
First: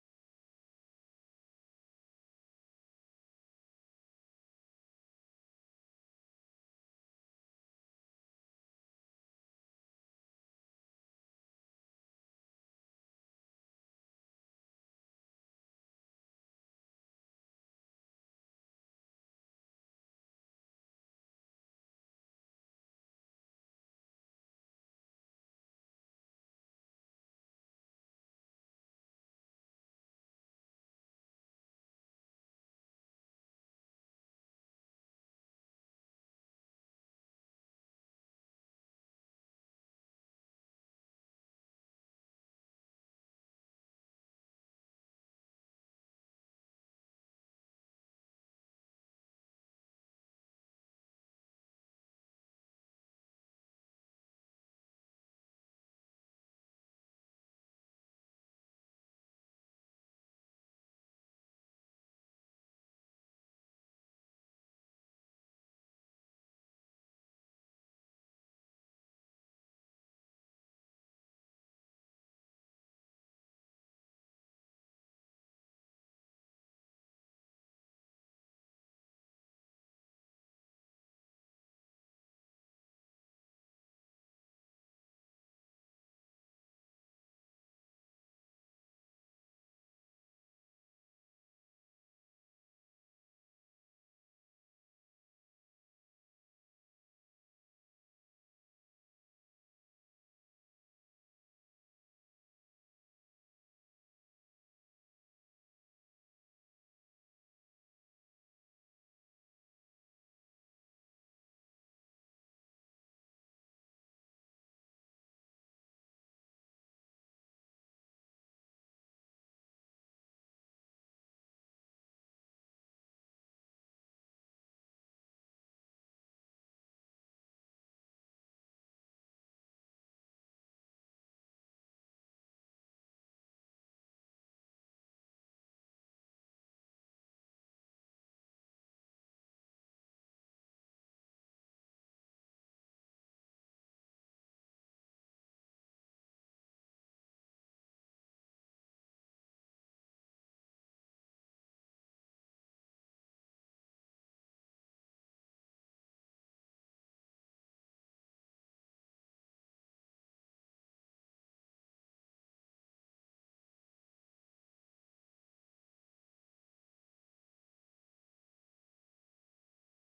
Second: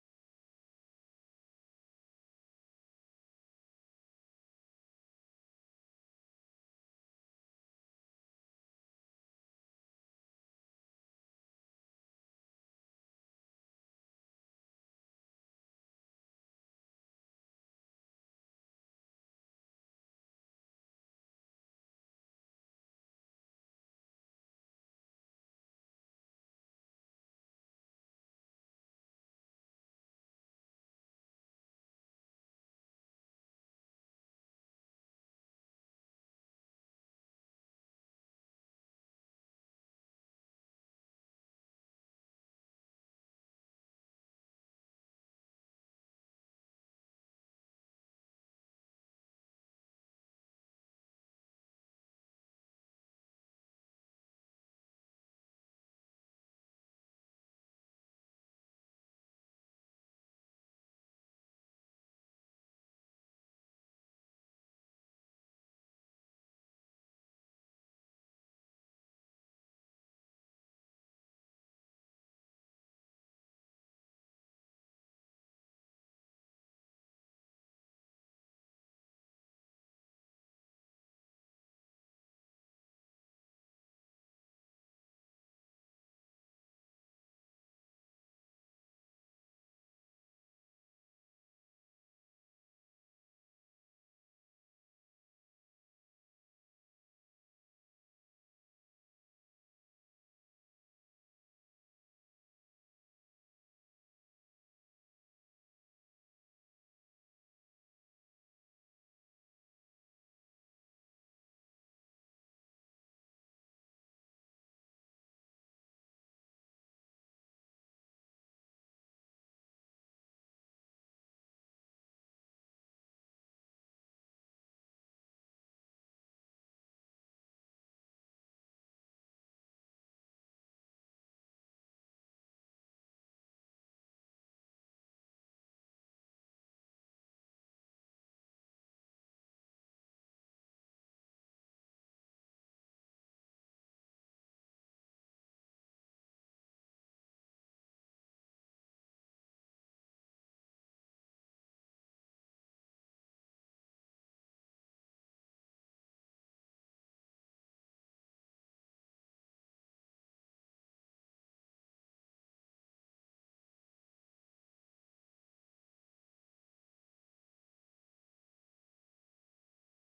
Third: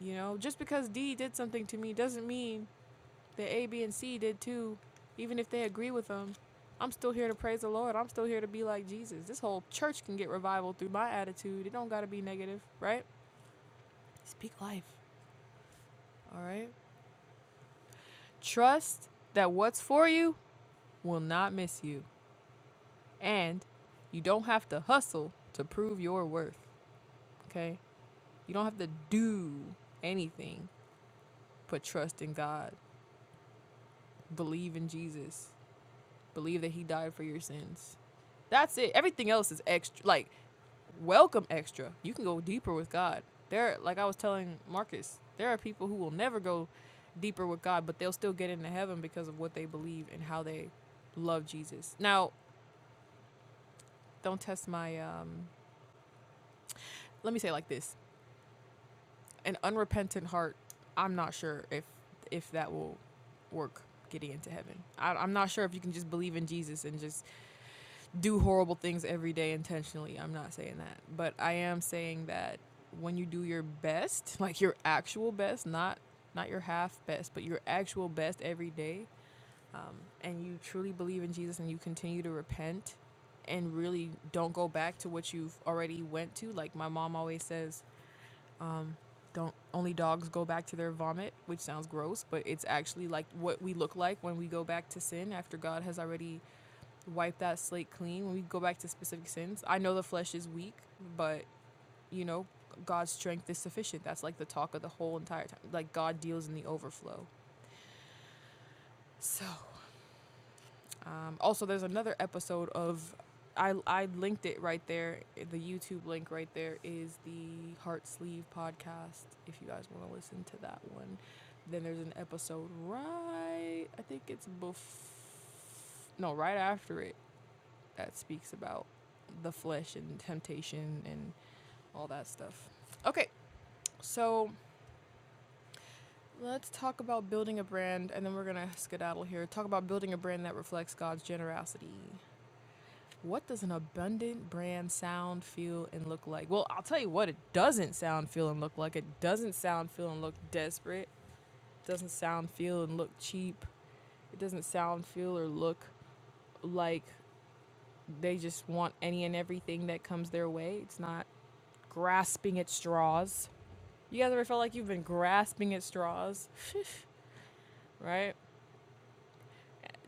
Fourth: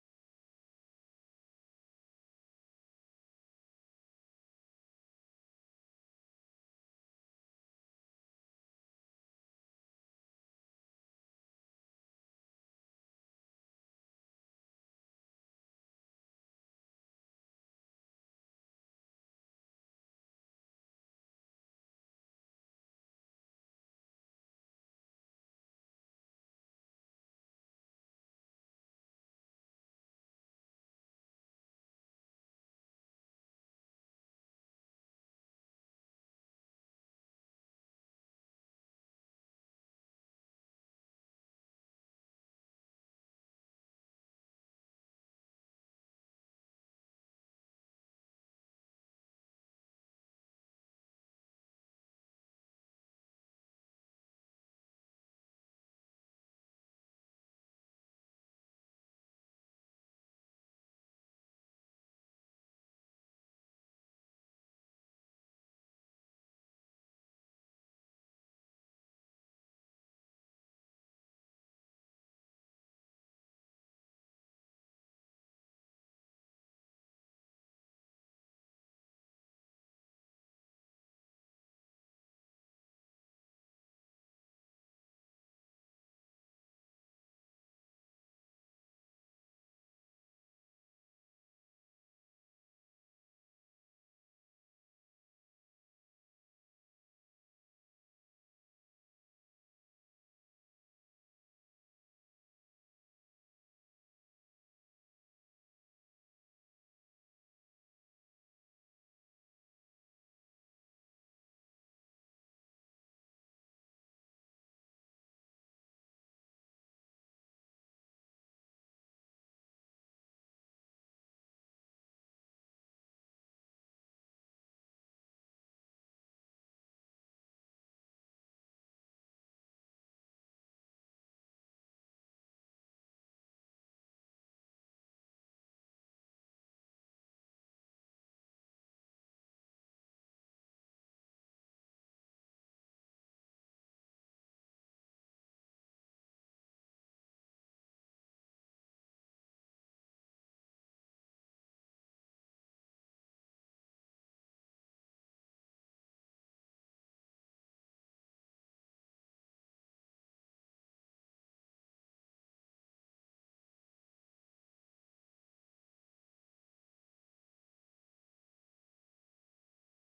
[SPEAKER 1] You know, just because D did something to me doesn't mean that A, B, and C did too. Even if they agree with them, I'm still here to praise the Lord. I'm still here to be like Jesus. This whole church can get revival through my attitude. It don't gotta be negative, right? Speak life, all right? Trust that what's for you will not miss you, and you don't have to hustle to prove your worth. Okay? You don't have to do anything but trust in God, believe in Jesus, believe that He died for your sins. That's it. Everything else is extra. Like, welcome extra. You can go deeper with God. There, like I was telling Marcus, there are people who will never go deeper with God, but they'll still get into heaven because of what they believe and how they love Jesus. Now, don't test my. Um, let me say it like this: an unrepentant heart, I'm not sure if if that will work getting into heaven. I, I'm not sure if you can just believe in Jesus and just do horrible things every day intentionally. I'm not saying that, but I am saying that when you do your best, [laughs] like your actual best, not not your half best, but your actual best every day, um, and you truly believe in Jesus and you continue to repent and really don't go back to what you've already went to. Like my mom always says, um, don't only dogs go back to their vomit, which sounds gross, but it's actually like what we look like when we go back to sin after God has already wiped that slate clean. When we go back to specific sins, I know the flesh is weak, but you know God's strength is sufficient. That's like the talk of the whole entire time. Like God deals in the overflow. So Um, also, there's another episode of I I linked it right there. The YouTube link right there is the Heart Sleeve podcast. If you guys want to listen to that one, then there's an episode right. I think it's bef- no right after it that speaks about the flesh and temptation and all that stuff. Okay, so let's talk about building a brand, and then we're gonna skedaddle here. Talk about building a brand that reflects God's generosity. What does an abundant brand sound, feel, and look like? Well, I'll tell you what it doesn't sound, feel, and look like. It doesn't sound, feel, and look desperate. It doesn't sound, feel, and look cheap. It doesn't sound, feel, or look like they just want any and everything that comes their way. It's not grasping at straws. You guys ever felt like you've been grasping at straws, right?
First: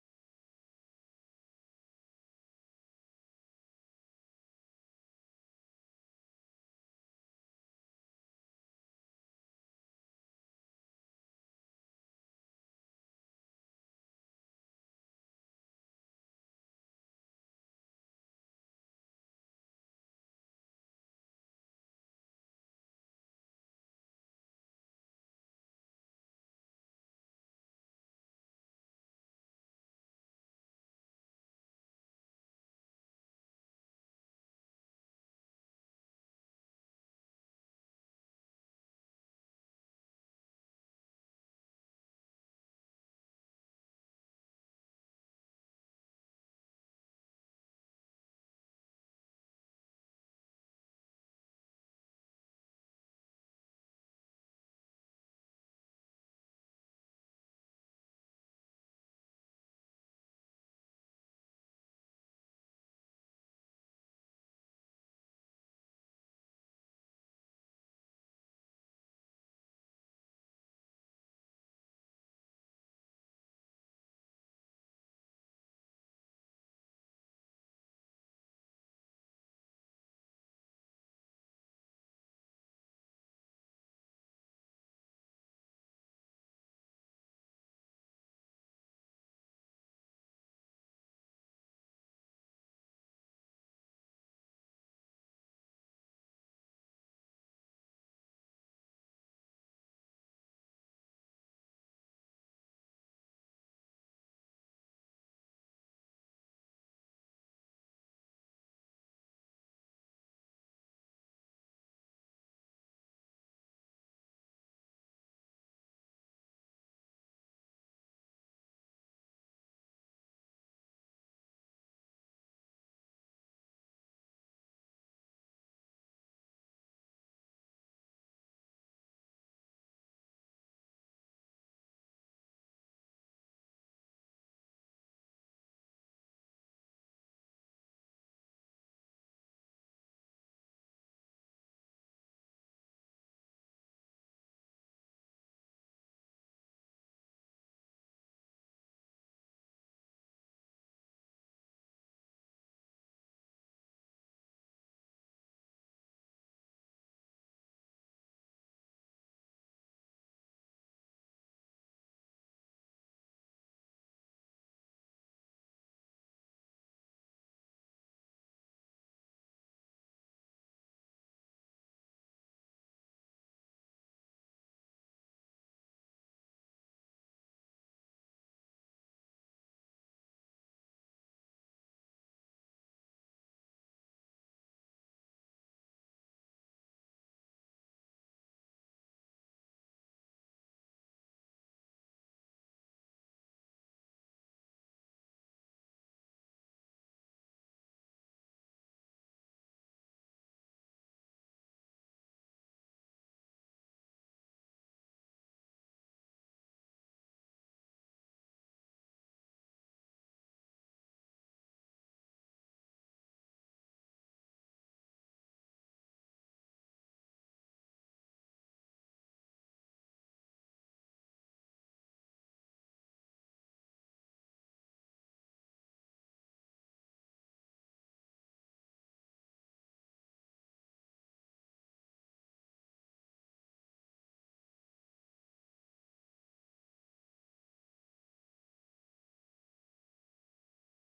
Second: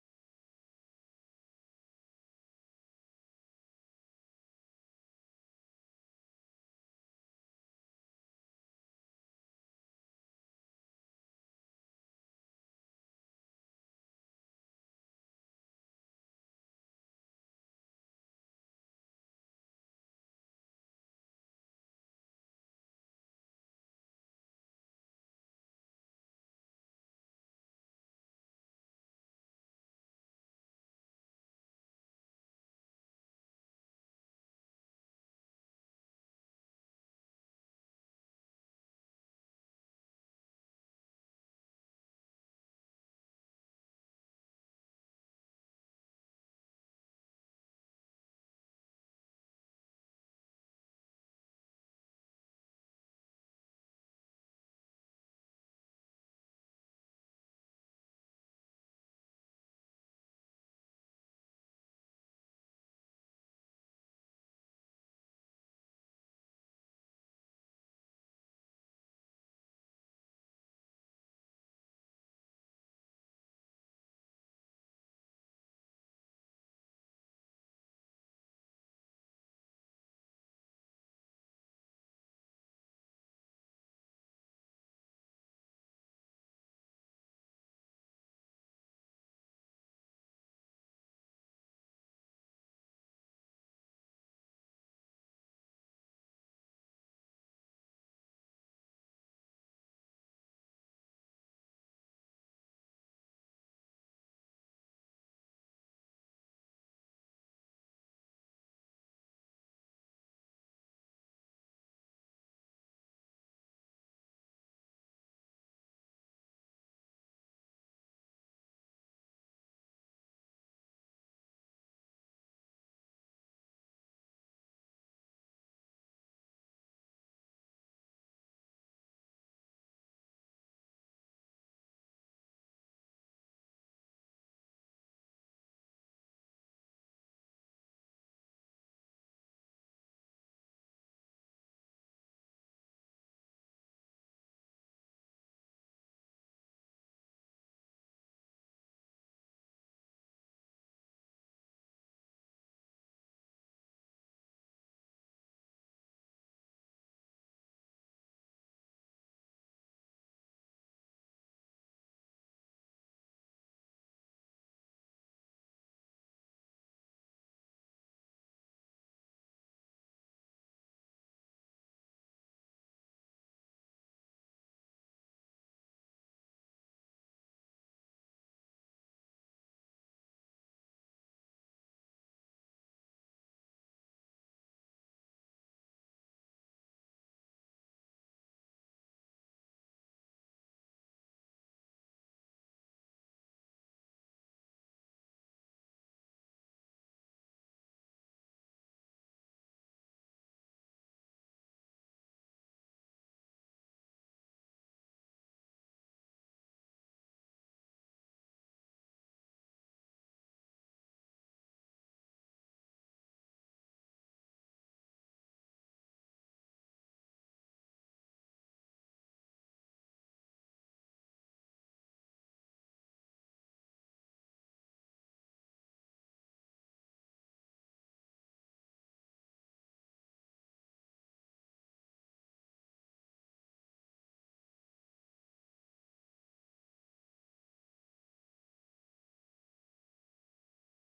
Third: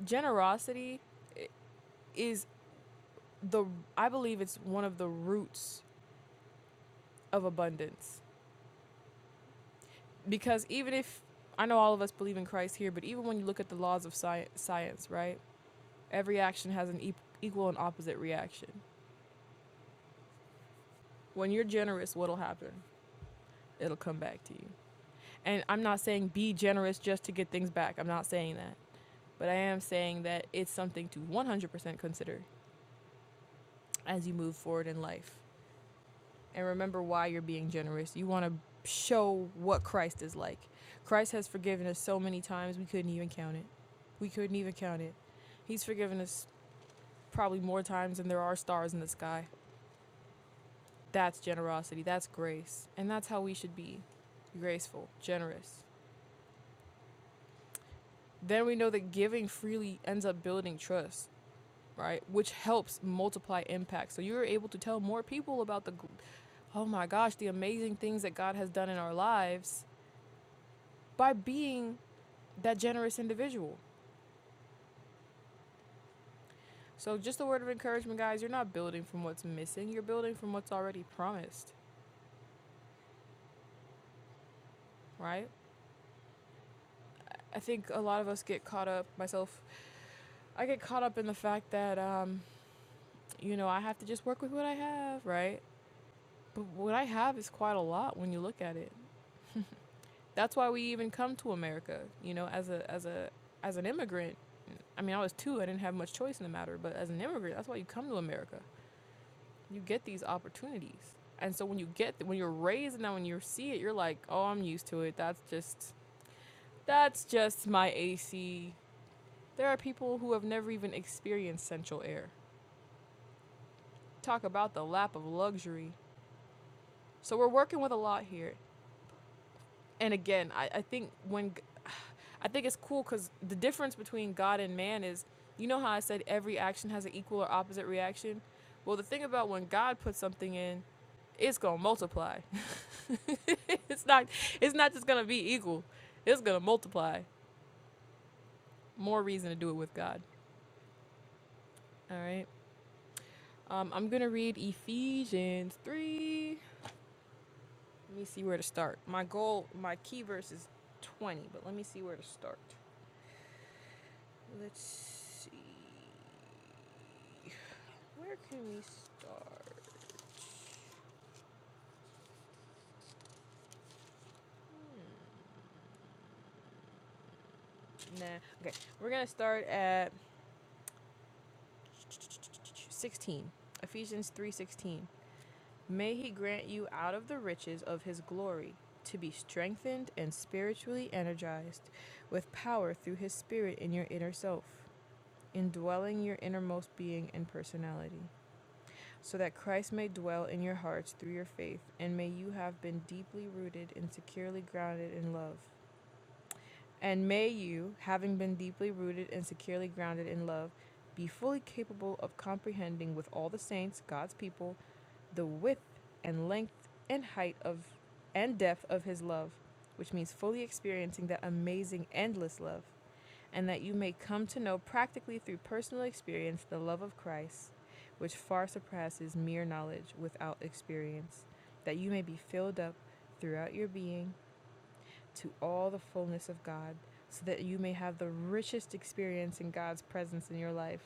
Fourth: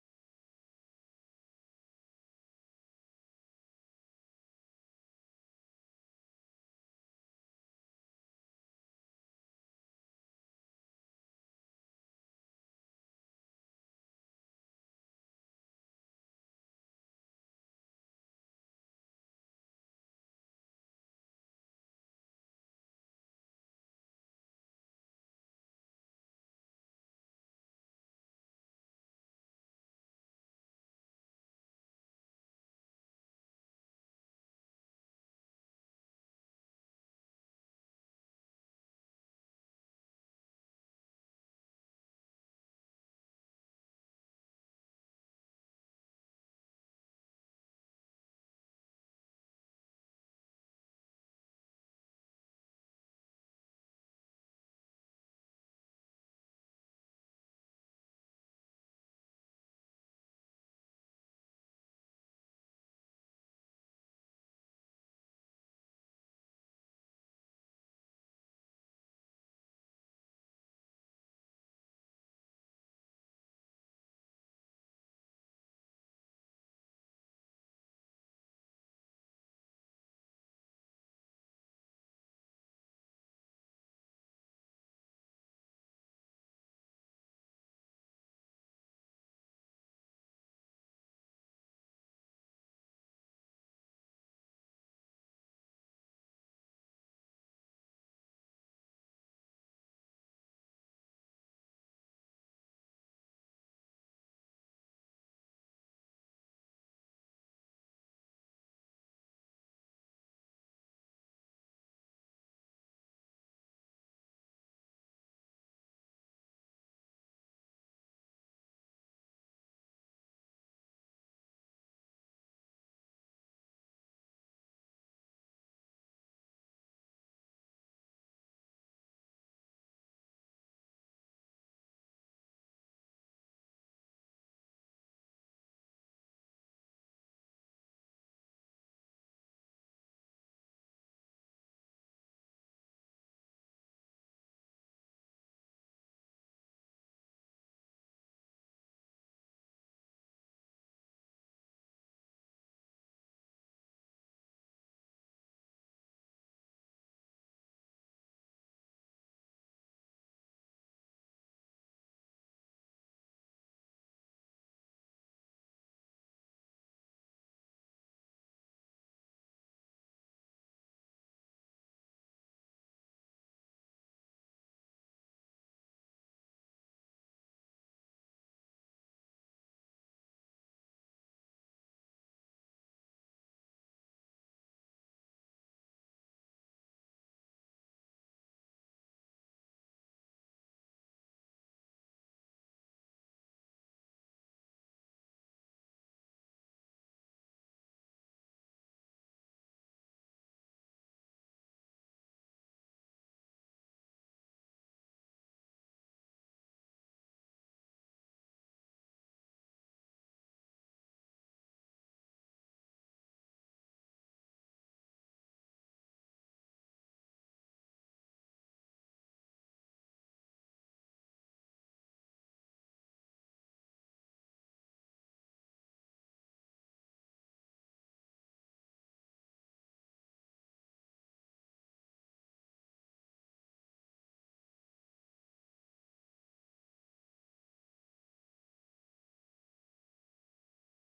[SPEAKER 1] Generosity is the, I believe it's one of the roots of abundance because even if I know all of us believe in Christ here, but even when you look at the laws of sci- science, right? Every action has an e- equal and opposite reaction. When you're generous, what'll happen? It'll come back to you. And I'm not saying be generous just to get things back. I'm not saying that. But I am saying that it's something to 100% consider as you move forward in life. and remember why you're being generous. You want to show what Christ is like. Christ has forgiven us so many times we couldn't even count it. We couldn't even count it. He's forgiven us probably more times than there are stars in the sky. That's generosity. That's grace. And that's how we should be graceful, generous. Then we know that giving freely ends up building trust, right? Which helps multiply impact. So you're able to tell more people about the, oh my gosh, the amazing things that God has done in our lives by being that generous individual. So, just a word of encouragement, guys. You're not building from what's missing, you're building from what's already promised, right? I think a lot of us get caught up, myself, I get caught up in the fact that, um, you know, I have to just work with what I have, right? But what I have is quite a lot when you look at it. That's why we even come to America, you know, as a as a as an immigrant. I mean, I was two, I didn't have much choice in the matter, but as an immigrant, that's why you come to America. you get these opportunities. And so when you get when you're raised and then when you see it, you're like, "Oh, I'm used to it. That's just that's just my AC." There are people who have never even experienced central air. Talk about the lap of luxury. So we're working with a lot here. and again, I, I think when [sighs] I think it's cool because the difference between God and man is, you know how I said every action has an equal or opposite reaction. Well, the thing about when God puts something in, it's gonna multiply. [laughs] it's not. It's not just gonna be equal. It's gonna multiply. More reason to do it with God. All right. Um, I'm gonna read Ephesians three. Let me see where to start. My goal, my key verse is 20, but let me see where to start. Let's see. Where can we start? Nah. Okay, we're gonna start at 16. Ephesians 3:16. May he grant you out of the riches of his glory to be strengthened and spiritually energized with power through his spirit in your inner self, indwelling your innermost being and personality, so that Christ may dwell in your hearts through your faith, and may you have been deeply rooted and securely grounded in love And may you, having been deeply rooted and securely grounded in love, be fully capable of comprehending with all the saints, God's people, the width and length and height of and depth of his love, which means fully experiencing that amazing endless love, and that you may come to know practically through personal experience the love of Christ, which far surpasses mere knowledge without experience, that you may be filled up throughout your being to all the fullness of God, so that you may have the richest experience in God's presence in your life,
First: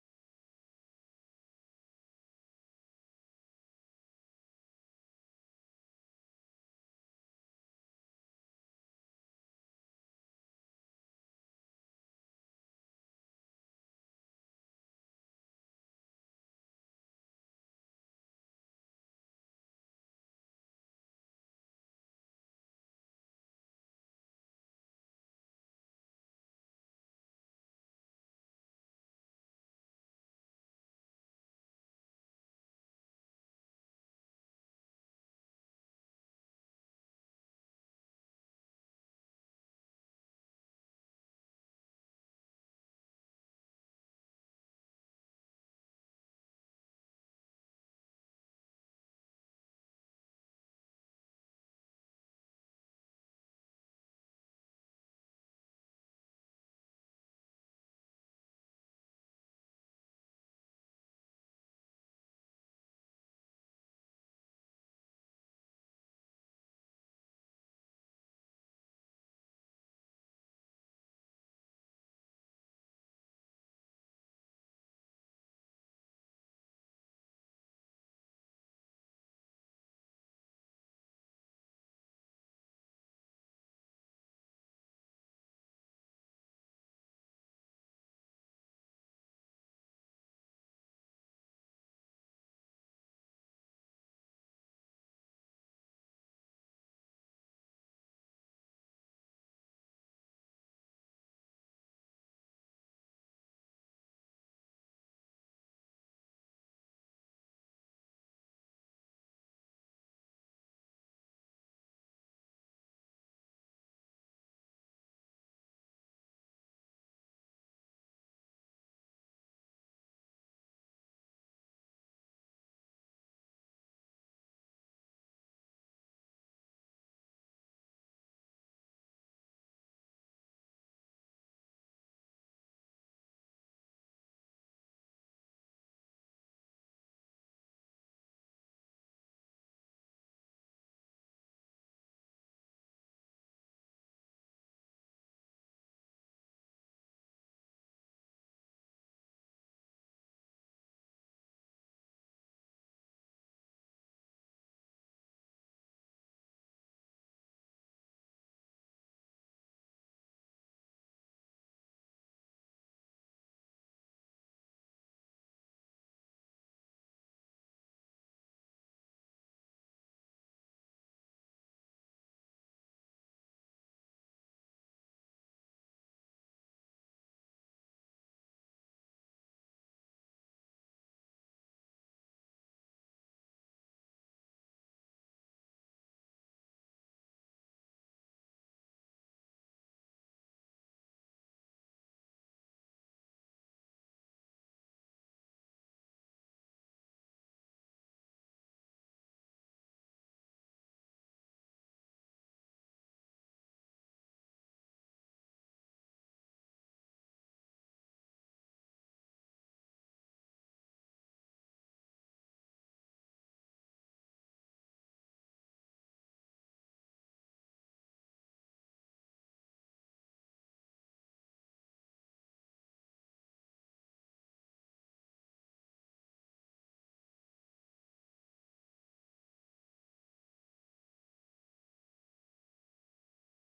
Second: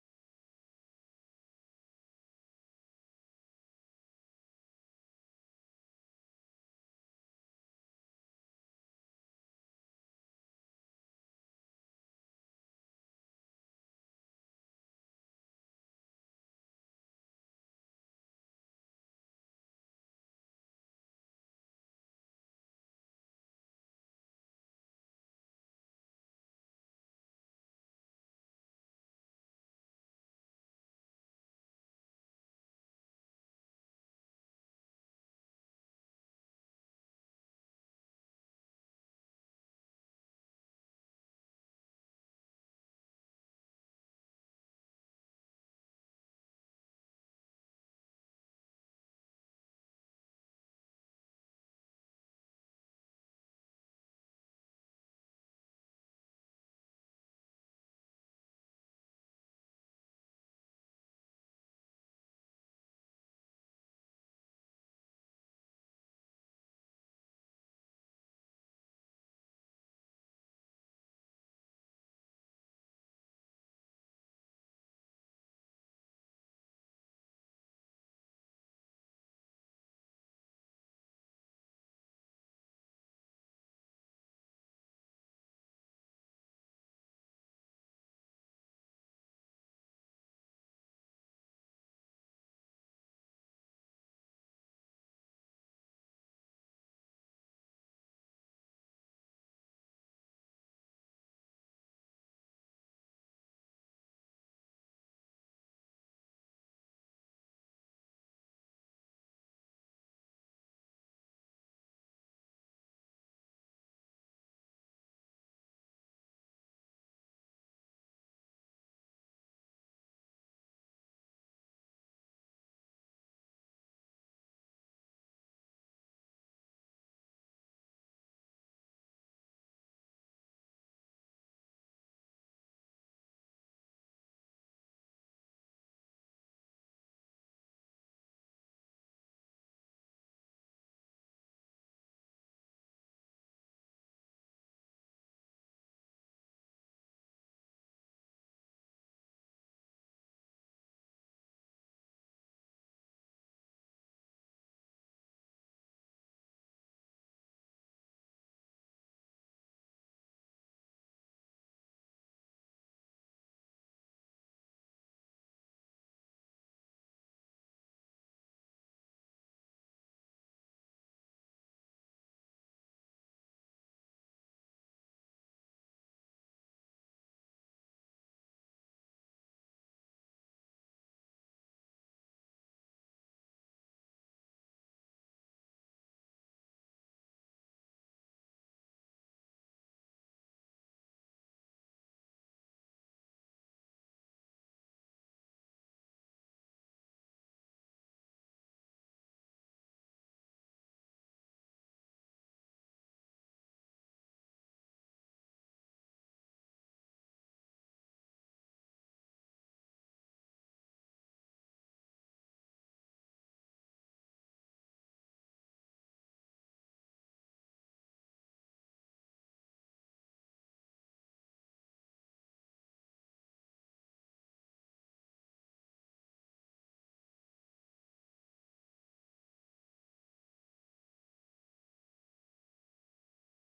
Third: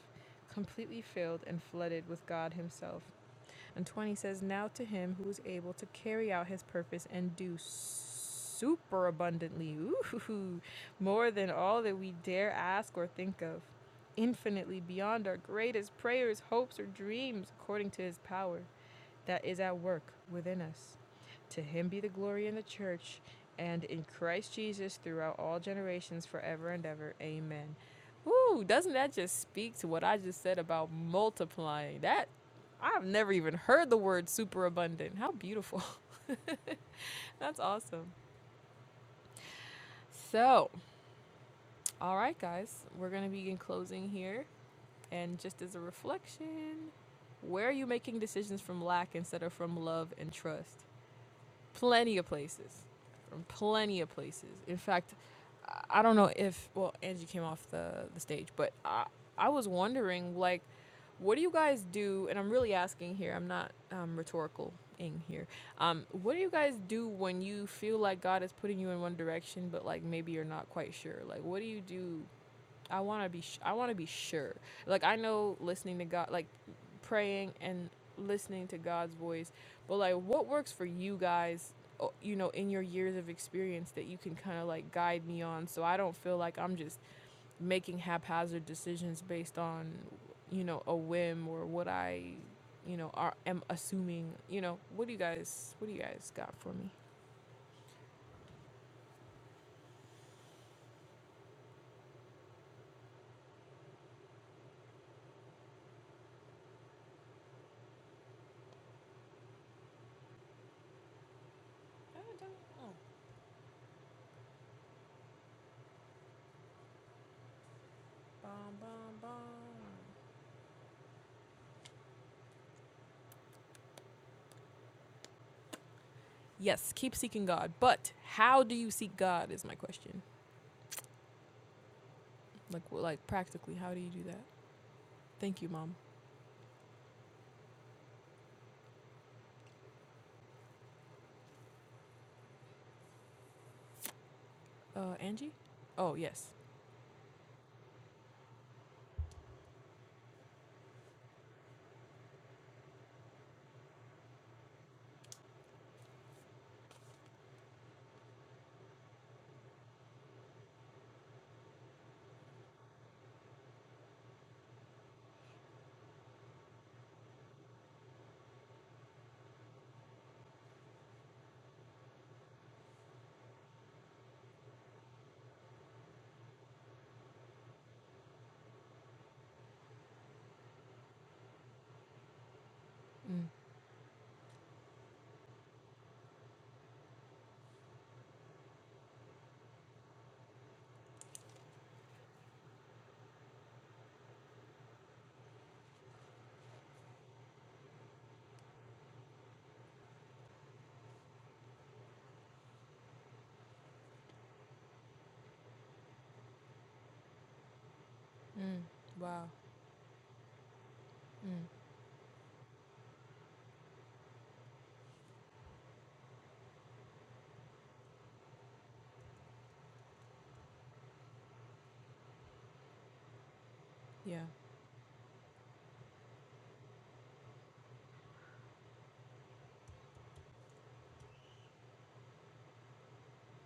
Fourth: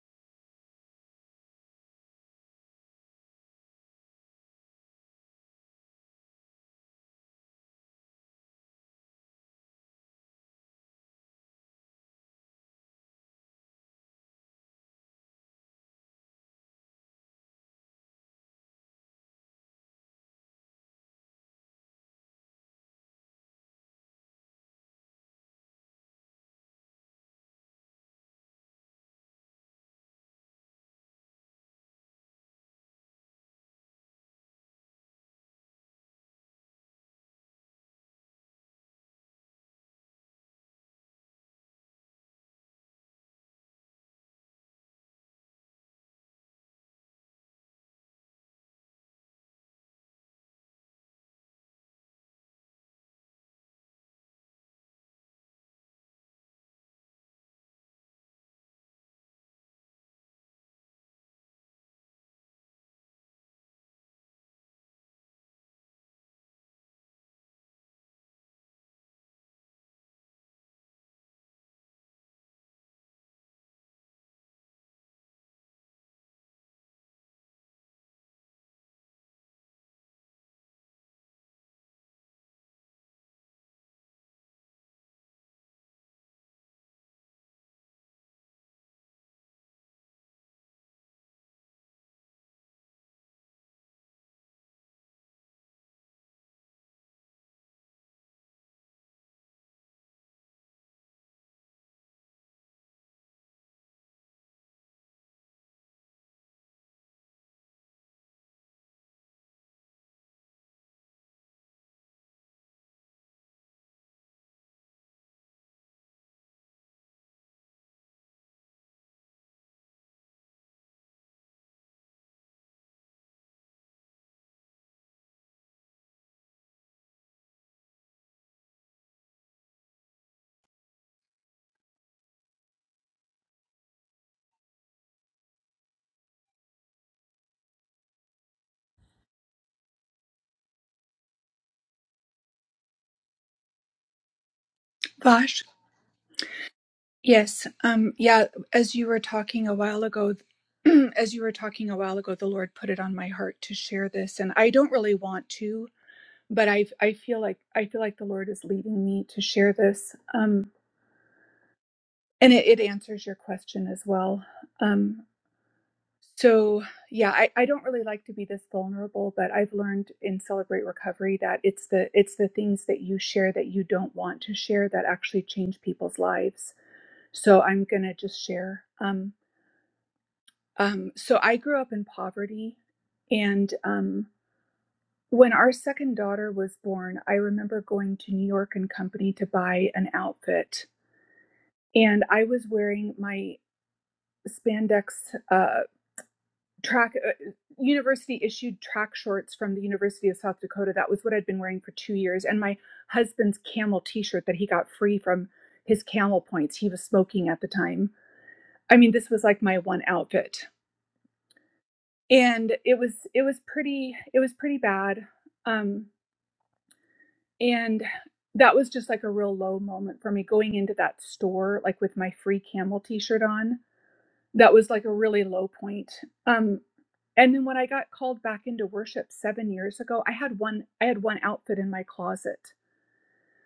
[SPEAKER 1] completely filled and flooded with God Himself. And 20 says, Now to Him who is able to carry out His purpose and do super abundantly, ooh, more than all that we dare ask or think of, infinitely beyond our greatest prayers, hopes, or dreams, according to His power that is at work within us. To him be the glory in the church and in Christ Jesus throughout all generations, forever and ever. Amen. Woo, doesn't that just speak to what I just said about multiplying? That I've never even heard the word superabundant. How beautiful. [laughs] That's awesome. So, all right, guys, we're going to be in closing here. And just as a reflection, where are you making decisions from lack instead of from love and trust? plenty of places, from plenty of places. In fact, I- don't know if well Angie came off the the stage, but I I was wondering like, what do you guys do? And I'm really asking here. I'm not um, rhetorical in here. Um, what do you guys do when you feel like God is putting you in one direction, but like maybe you're not quite sure? Like, what do you do I want to be sh- I want to be sure. Like I know listening to God, like praying and listening to God's voice, but like what works for you guys, o- you know, in your years of experience that you can kind of like guide me on so I don't feel like I'm just making haphazard decisions based on you know a whim or what I you know are am assuming, you know. What do you guys what do you guys got for me? Bum, bum, bum. Yes, keep seeking God, but how do you seek God is my question. Like like practically, how do you do that? Thank you, mom. Uh, Angie.
[SPEAKER 4] Gosh,
[SPEAKER 1] Oh yes.
[SPEAKER 4] yes. Um, yeah, as you were talking a while ago, [clears throat] as you were talking a while ago, the Lord put it on my heart to share this, and I don't really want to, but I I feel like I feel like the Lord is leading me to share this. Um, and it, it answers your question as well. Um, So, yeah, I, I don't really like to be this vulnerable, but I've learned in Celebrate Recovery that it's the it's the things that you share that you don't want to share that actually change people's lives. So I'm gonna just share. Um, um, so I grew up in poverty,
[SPEAKER 1] Mm.
[SPEAKER 4] and um, when our second daughter was born, I remember going to New York and Company to buy an outfit, and I was wearing my spandex. uh, track uh, university issued track shorts from the University of South Dakota. That was what I'd been wearing for two years, and my husband's camel T-shirt that he got free from his camel points. He was smoking at the time.
[SPEAKER 1] Mm.
[SPEAKER 4] I mean, this
[SPEAKER 1] Wow.
[SPEAKER 4] was like my one outfit,
[SPEAKER 1] Mm.
[SPEAKER 4] and it was it was pretty it was pretty bad. Um, and that was just like a real low moment for me going into that store like with my free camel T-shirt on.
[SPEAKER 1] Yeah.
[SPEAKER 4] That was like a really low point. Um, And then when I got called back into worship 7 years ago, I had one I had one outfit in my closet.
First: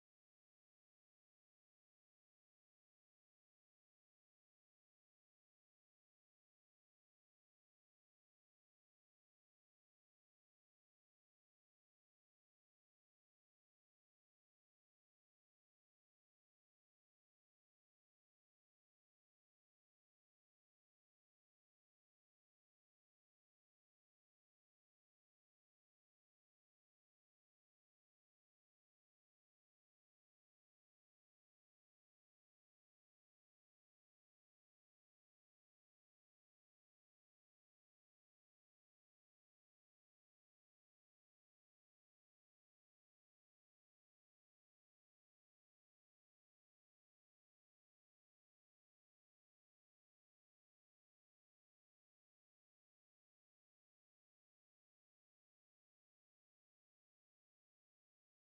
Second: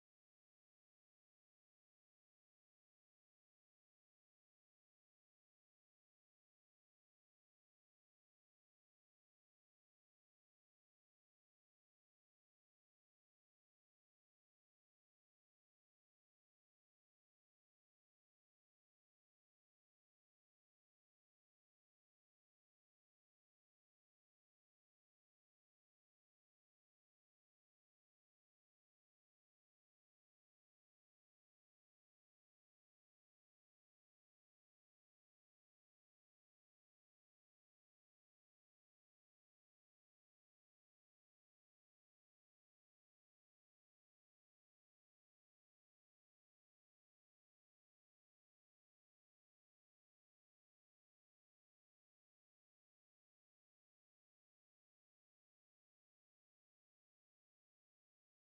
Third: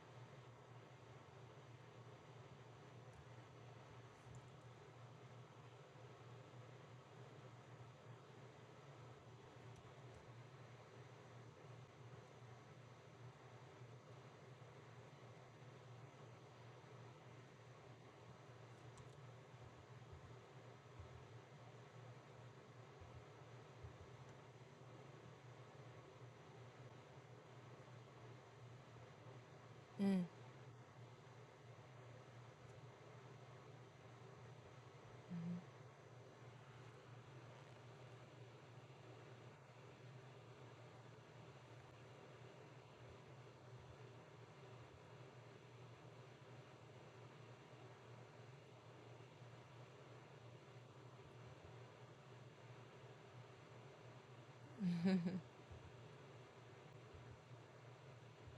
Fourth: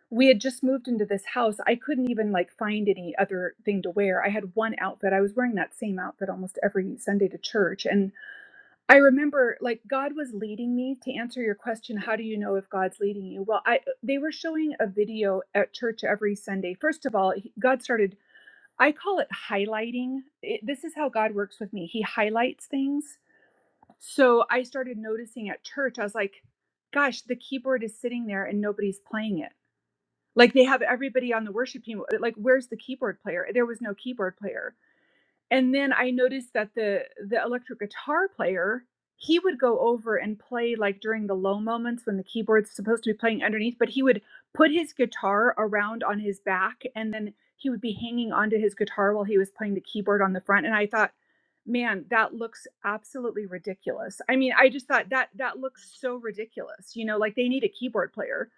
[SPEAKER 4] We had just moved into this house. I couldn't even like find any other thing to wear. I had one outfit. I was wearing that same outfit almost every Sunday to church. And I remember like God was leading me to answer your question, how do you know if God's leading you? Well, I they were showing a video at church every Sunday. First of all, he- God started I call it highlighting. It, this is how God works with me. He highlights things so I started noticing at church, I was like, gosh, the keyboard is sitting there and nobody's playing it.
[SPEAKER 1] Mm.
[SPEAKER 4] Like they have everybody on the worship team. Like, where's the keyboard player? There was no keyboard player. And then I noticed that the the electric guitar player, he would go over and play like during the low moments when the keyboard's supposed to be playing underneath, but he would put his guitar around on his back and then he would be hanging onto his guitar while he was playing the keyboard on the front. And I thought, man, that looks absolutely ridiculous. I mean, I just thought
[SPEAKER 1] Mm-hmm.
[SPEAKER 4] that
[SPEAKER 1] [laughs]
[SPEAKER 4] that looks so ridiculous. You know, like they need a keyboard player.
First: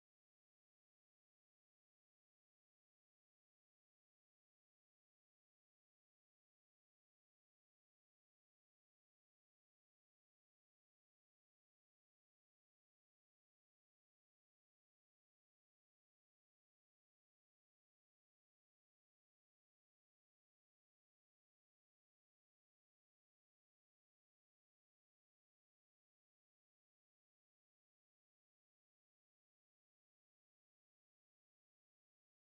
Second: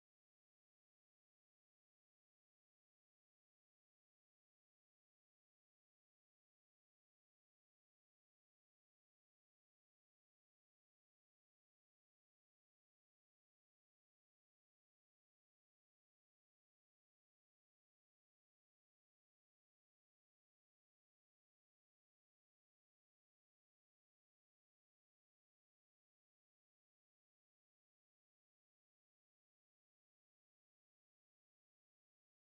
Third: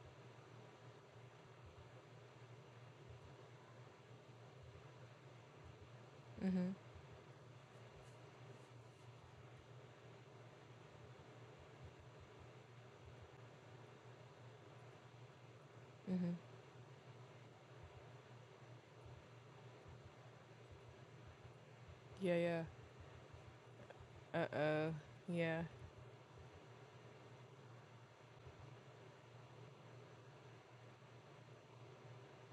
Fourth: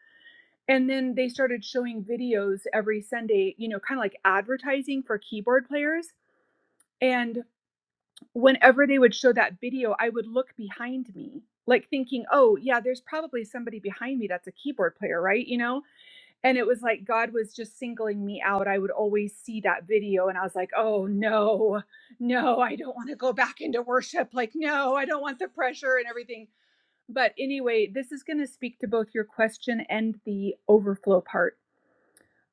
[SPEAKER 4] And then they started showing videos every Sunday, you know, kind of like advertising for keyboard players.
[SPEAKER 1] mm-hmm.
[SPEAKER 4] And whenever they would show that video, I would look behind me, like thinking, oh, yeah, there's probably somebody behind me that's a keyboard player, right? You know?
[SPEAKER 1] Mm-hmm.
[SPEAKER 4] And it was like God was just singling me out. I would always see that video and I was like, oh, no,
[SPEAKER 1] Yeah.
[SPEAKER 4] no,
[SPEAKER 1] Yeah.
[SPEAKER 4] I don't want to go back into worship.
[SPEAKER 1] Uh.
[SPEAKER 4] Like,
[SPEAKER 1] oh.
[SPEAKER 4] no, I don't want the
[SPEAKER 1] Yeah.
[SPEAKER 4] pressure and everything. But anyway, this is going to speak to both your question and the overflow part.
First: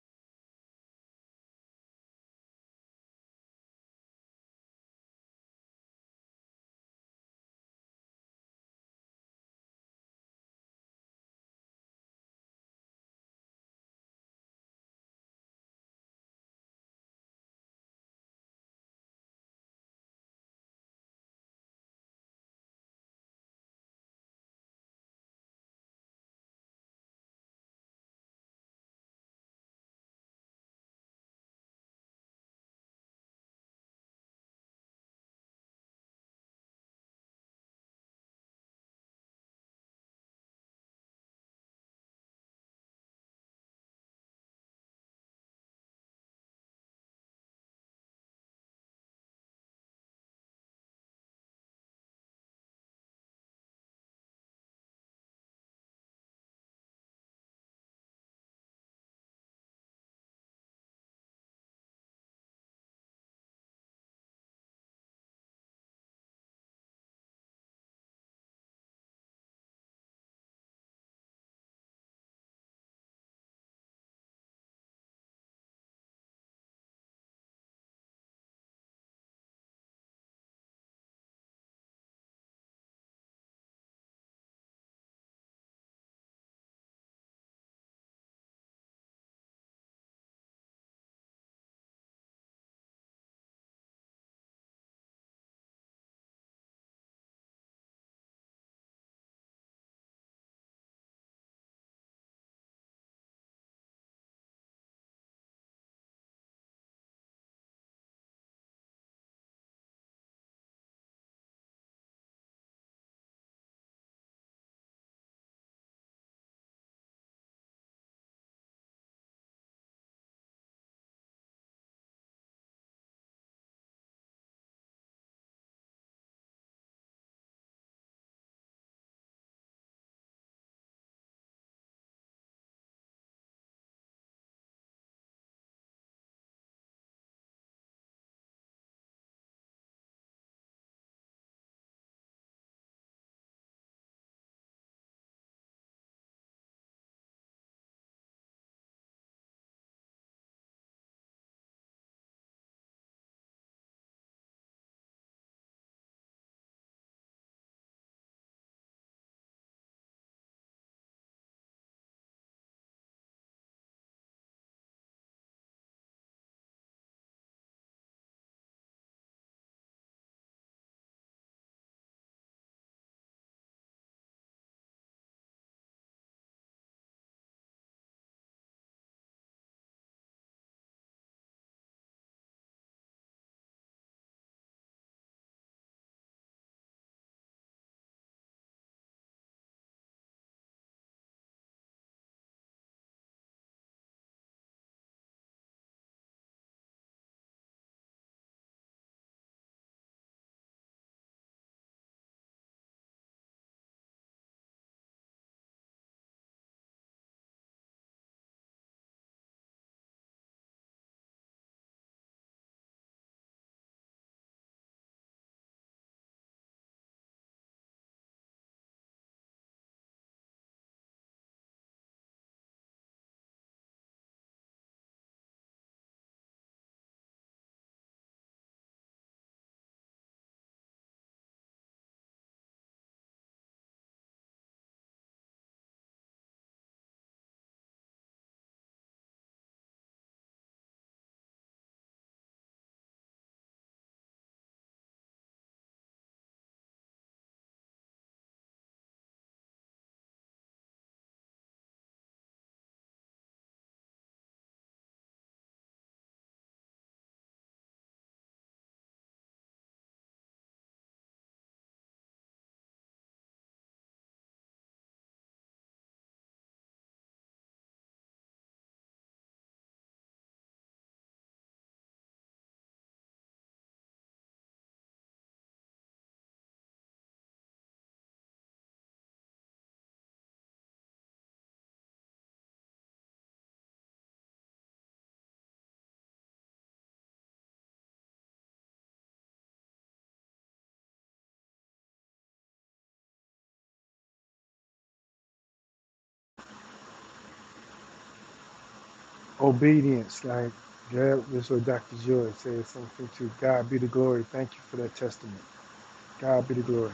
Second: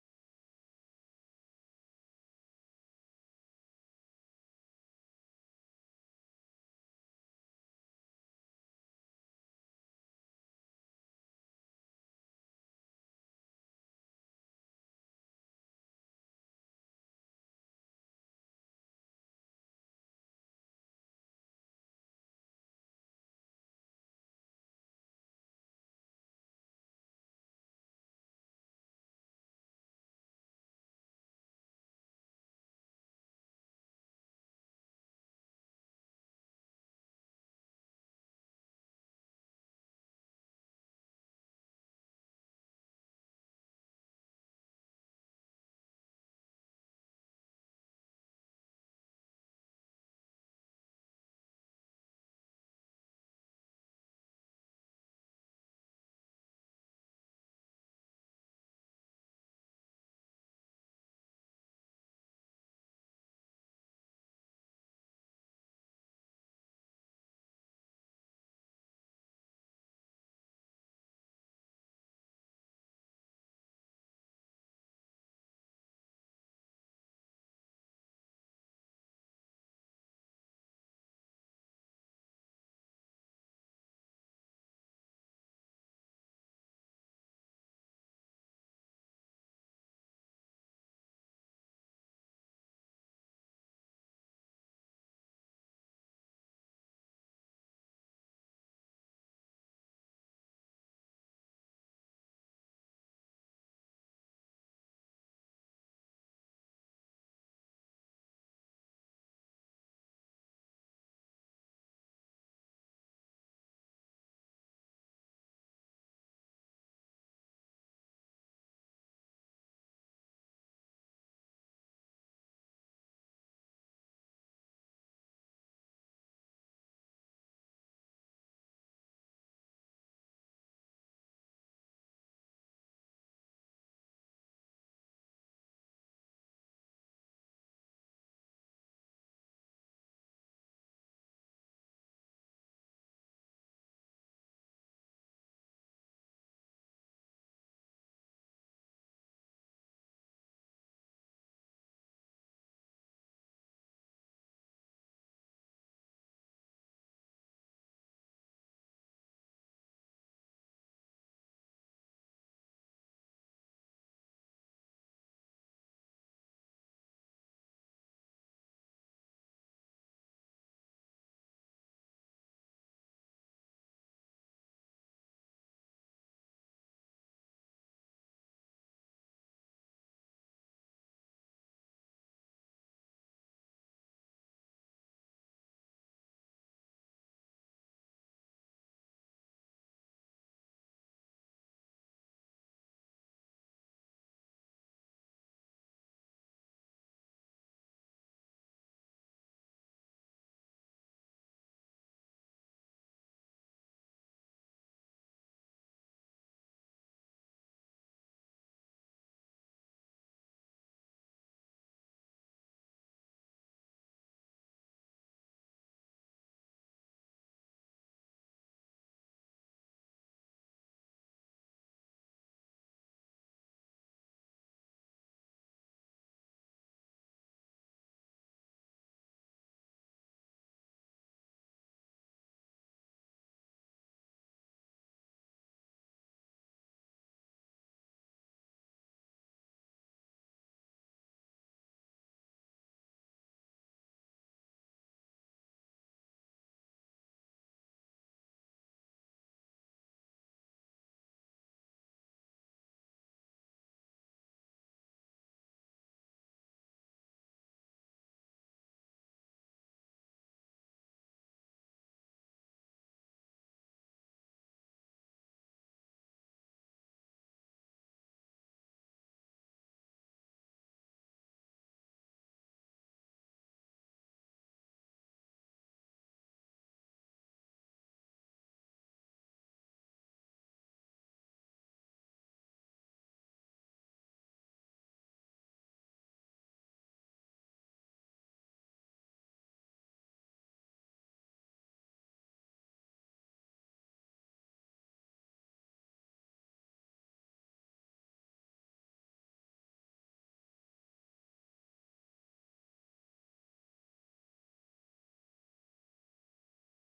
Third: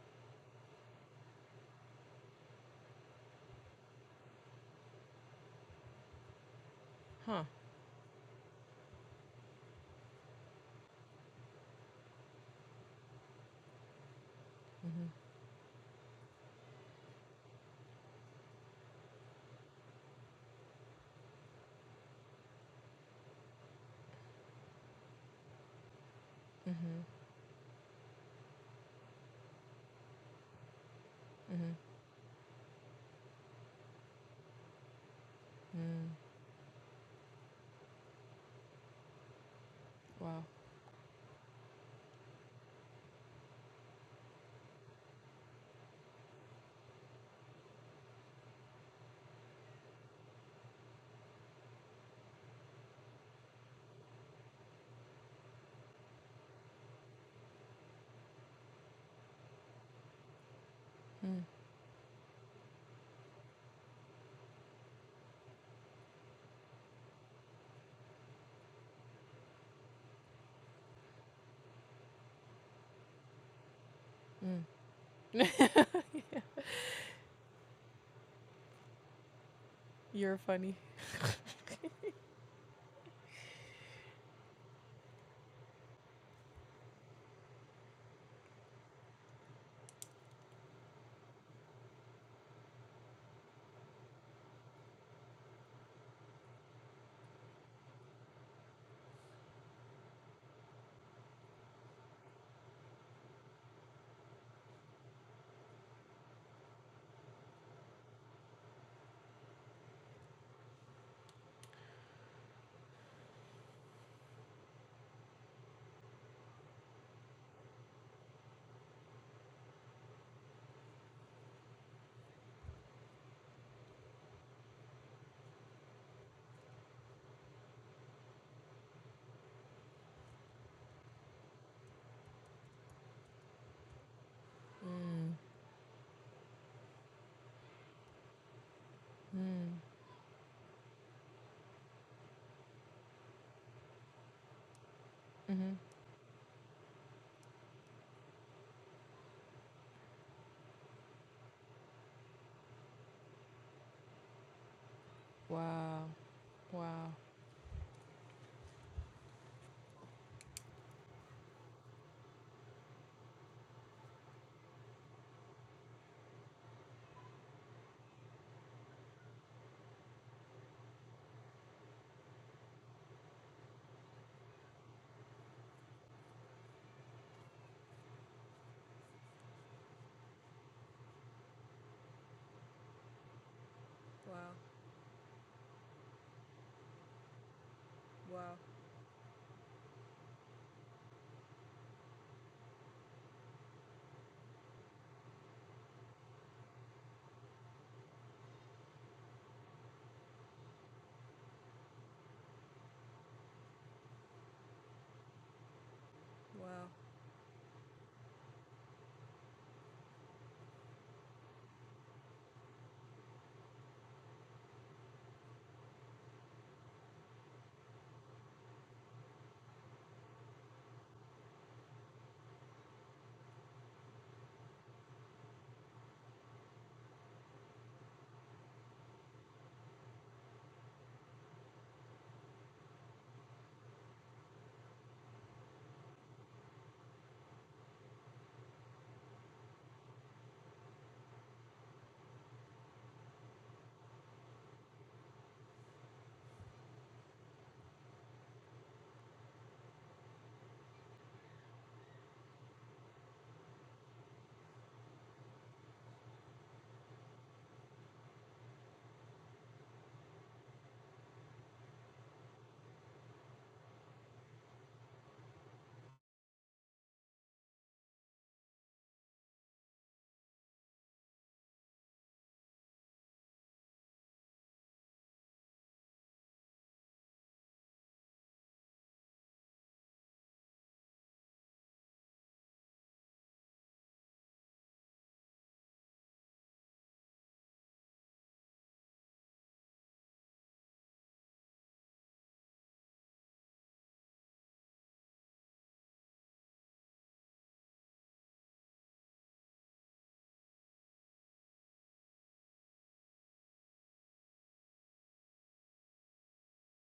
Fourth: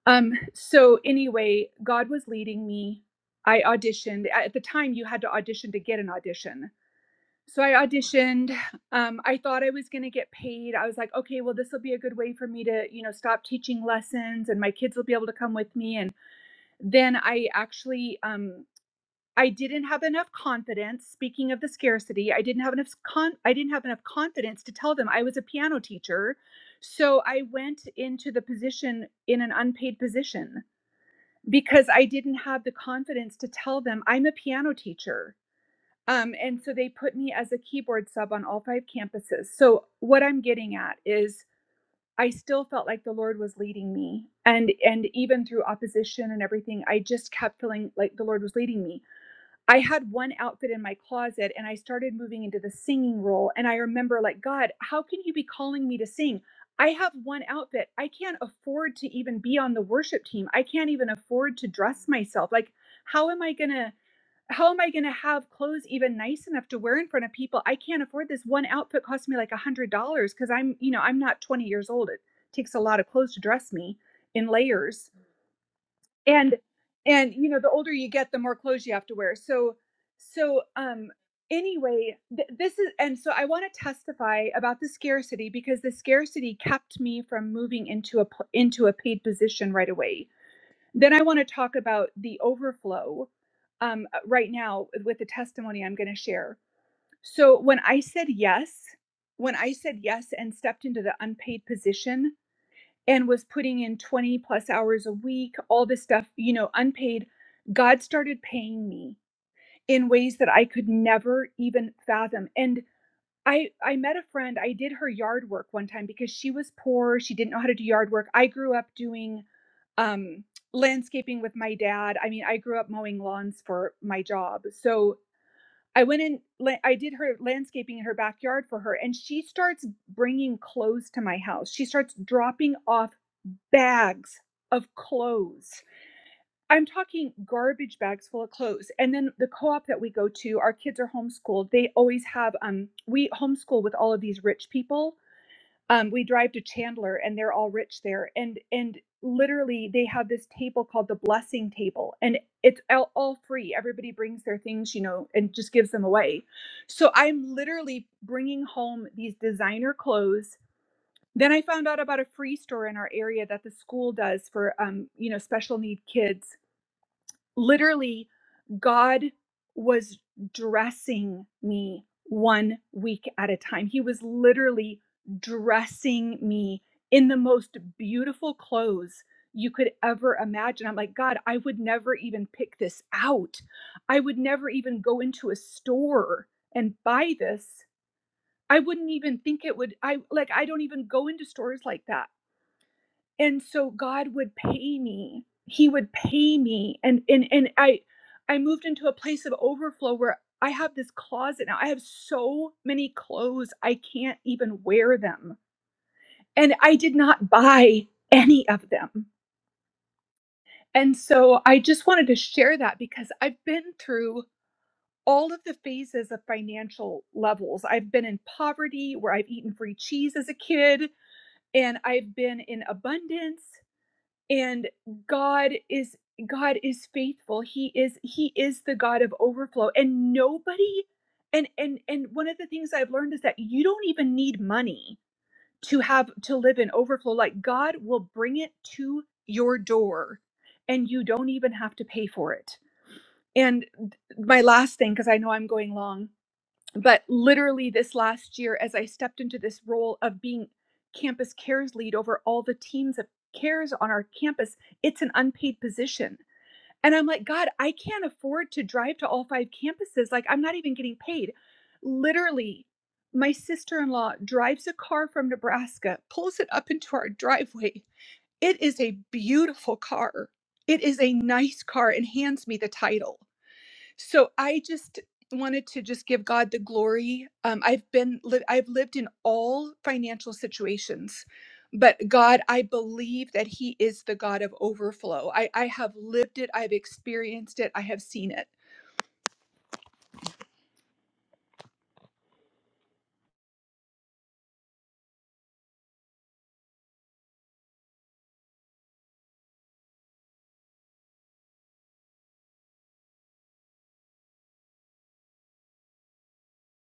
[SPEAKER 4] Um, so anyway, God was leading me. I auditioned. At the time, you had to audition to get an audition
[SPEAKER 1] Huh.
[SPEAKER 4] so I auditioned. Um, I thought I was going to get paid. I was like, okay, well, this will be a good way for me to, you know, stop teaching lessons and my kids will be
[SPEAKER 1] Mm-hmm.
[SPEAKER 4] able to come with me. And then I actually, um, I didn't have enough confidence. Speaking of the scarcity, I didn't have enough con- I didn't have enough confidence to tell them I was a piano teacher.
[SPEAKER 1] Mm-hmm.
[SPEAKER 4] So I went into the position in an unpaid position
[SPEAKER 1] Mm-hmm.
[SPEAKER 4] because I didn't have the confidence to tell them I'm a piano teacher
[SPEAKER 1] Mm.
[SPEAKER 4] um, and so they put me as a keyboard sub on all five campuses. So what I'm
[SPEAKER 1] Wow.
[SPEAKER 4] getting at is I still felt like the Lord was leading me. And and even through opposition and everything, I just kept feeling like the Lord was leading me. I had one outfit in my closet and I started moving into the singing role. And I remember like, God, how can you be calling me to sing? I have one outfit. I can't afford to even be on the worship team. I can't even
[SPEAKER 1] Mm.
[SPEAKER 4] afford to dress myself. Like, how am I gonna how am I going to have clothes even nice enough to wear in front of people? I can't afford this. One outfit cost me like a hundred dollars because I'm, you know, I'm not 20 years old. It takes a lot of clothes to dress me in
[SPEAKER 1] Mm.
[SPEAKER 4] layers. And and you know, the older you get, the more clothes you have to wear. So
[SPEAKER 1] You're
[SPEAKER 4] so
[SPEAKER 1] funny.
[SPEAKER 4] um anyway, th- this is and so I want to testify about the scarcity because the scarcity kept me from moving into a into a paid position right away then I want to talk about the overflow um, uh, right now with the testimony I'm going to share. So, when I said yes, when I said yes and stepped into the unpaid position and was putting in 20 plus hours a week, all this stuff, you know, unpaid, God started paying me in ways that I could never even fathom. And I, I met a friend, I did her yard work one time because she was poor. She didn't know how to do yard work. I grew up doing um, landscaping with my dad. I mean, I grew up mowing lawns for my job. So I went in, I did her landscaping in her backyard for her, and she starts bringing clothes to my house. She starts dropping off bags of
[SPEAKER 1] Mm.
[SPEAKER 4] clothes. I'm talking garbage bags full of clothes. And then the co op
[SPEAKER 1] Mm.
[SPEAKER 4] that we go to, our kids are homeschooled. They always have, um, we homeschool with all of these rich people
[SPEAKER 1] Mm-hmm.
[SPEAKER 4] um, we drive to Chandler and they're all rich there. And and literally they have this table called the blessing table and it's all, all free. Everybody brings their things, you know, and just gives them
[SPEAKER 1] Wow.
[SPEAKER 4] away.
[SPEAKER 1] Wow.
[SPEAKER 4] So I'm literally bringing home these designer clothes. Then I found out about a free store in our area that the school does for, um, you know, special need kids Literally, God was dressing me one week at a time. He was literally dressing me in the most beautiful clothes you could ever imagine. I'm like, God, I would never even pick this out. I
[SPEAKER 1] Wow.
[SPEAKER 4] would never even go into a store and buy this.
[SPEAKER 1] Wow.
[SPEAKER 4] I wouldn't even think it would I like I don't even go into stores like that and so god would pay me he would pay me and and and i i moved into a place of overflow where i have this closet now i have so many clothes i can't even wear them
[SPEAKER 1] Wow.
[SPEAKER 4] and i did not buy any of them and so i just wanted to share that because i've been through all of the phases of financial levels i've been in poverty where i've eaten free cheese as a kid and I've been in abundance and god is god is faithful he is he is the god of overflow and nobody and and and one of the things i've learned is that you don't even need money to have to live in overflow like god will bring it to your door and you don't even have to pay for it and my last thing because i know i'm going long but literally this last year as i stepped into this role of being campus cares lead over all the teams of cares on our campus it's an unpaid position and i'm like god i can't afford to drive to all five campuses like i'm not even getting paid literally my sister-in-law drives a car from nebraska pulls it up into our driveway it is a beautiful car it is a nice car and hands me the title so I just wanted to just give God the glory. Um, I've been li- I've lived in all financial situations, but God, I believe that He is the God of overflow. I I have lived it. I've experienced it. I have seen it.
[SPEAKER 2] Obedience, like God, this is what Dr. Joy says something to God be the glory. Thank you for that testament. God be the glory.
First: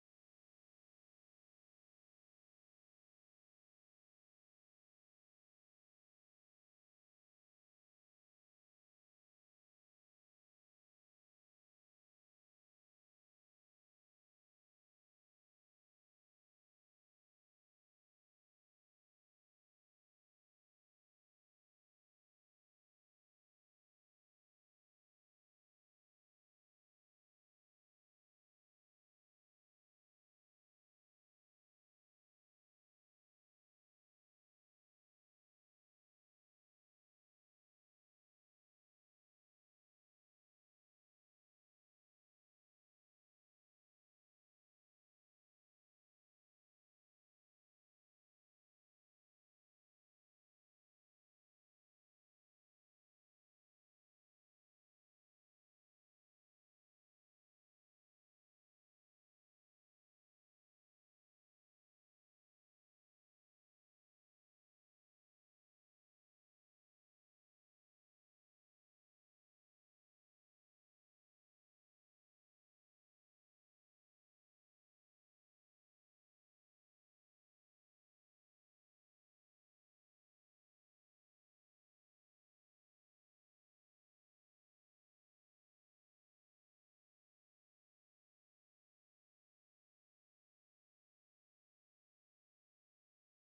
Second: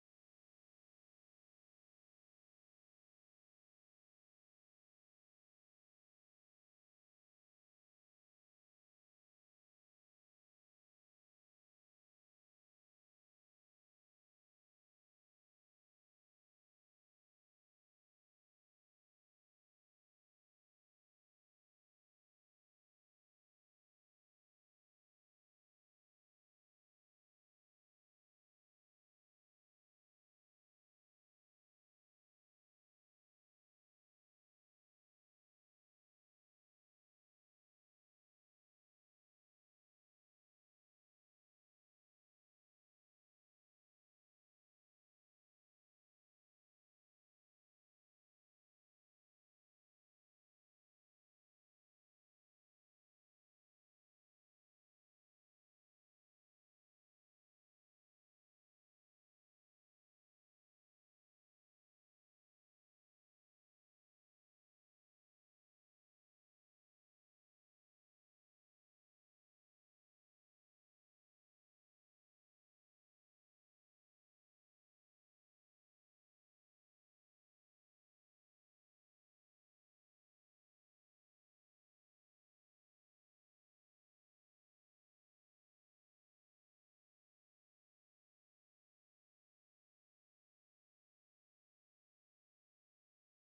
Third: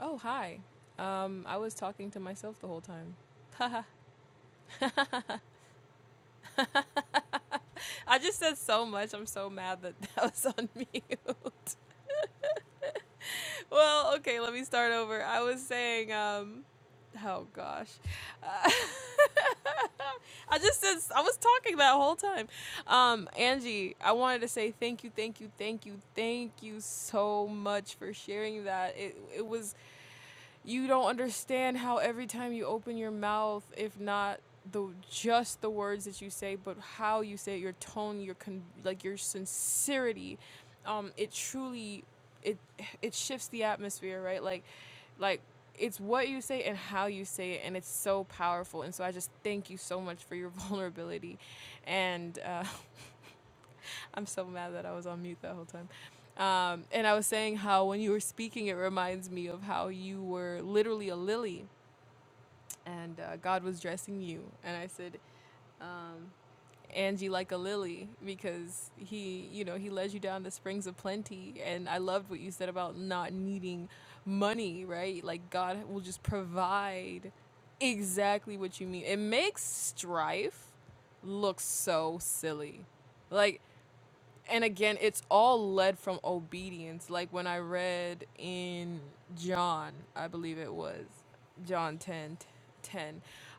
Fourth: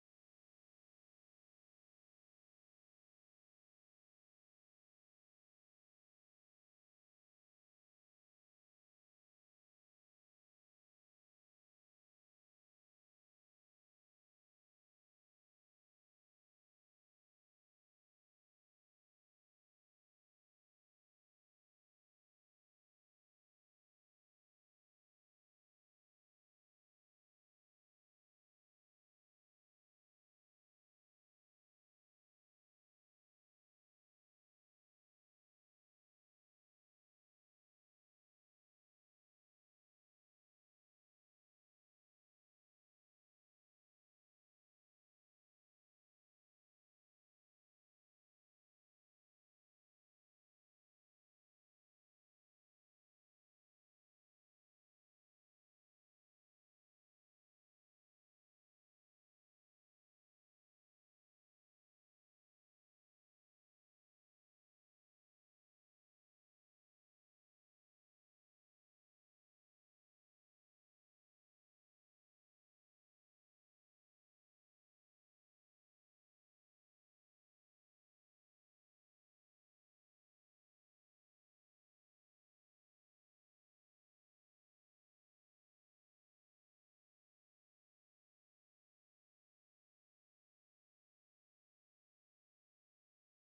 [SPEAKER 1] Oh hi. Um, I was talking to myself the whole time. I just said so much. I'm so mad that [laughs] that was on mute. [laughs] well, okay, let me start over. I was saying, um, oh gosh, uh, [laughs] I just said I was talking that whole time. Um, Angie, I wanted to say thank you, thank you, thank you, thank you so much for sharing that. It it was you don't understand how every time you open your mouth, if not the just the words that you say, but how you say it, your tone, your con- like your sincerity, um, it truly it it shifts the atmosphere, right? Like like it's what you say and how you say it, and it's so powerful. And so I just thank you so much for your [laughs] vulnerability, and. Uh, [laughs] I'm so mad that I was on mute that whole time. Um, and I was saying how when you were speaking, it reminds me of how you were literally a lily and uh, God was dressing you. And I said, um, Angie like a lily because he, you know, he led you down the springs of plenty. And I loved what you said about not needing money, right? Like God will just provide exactly what you need. It makes strife look so silly. Like and again it's all led from obedience like when i read in john i believe it was john 10:10,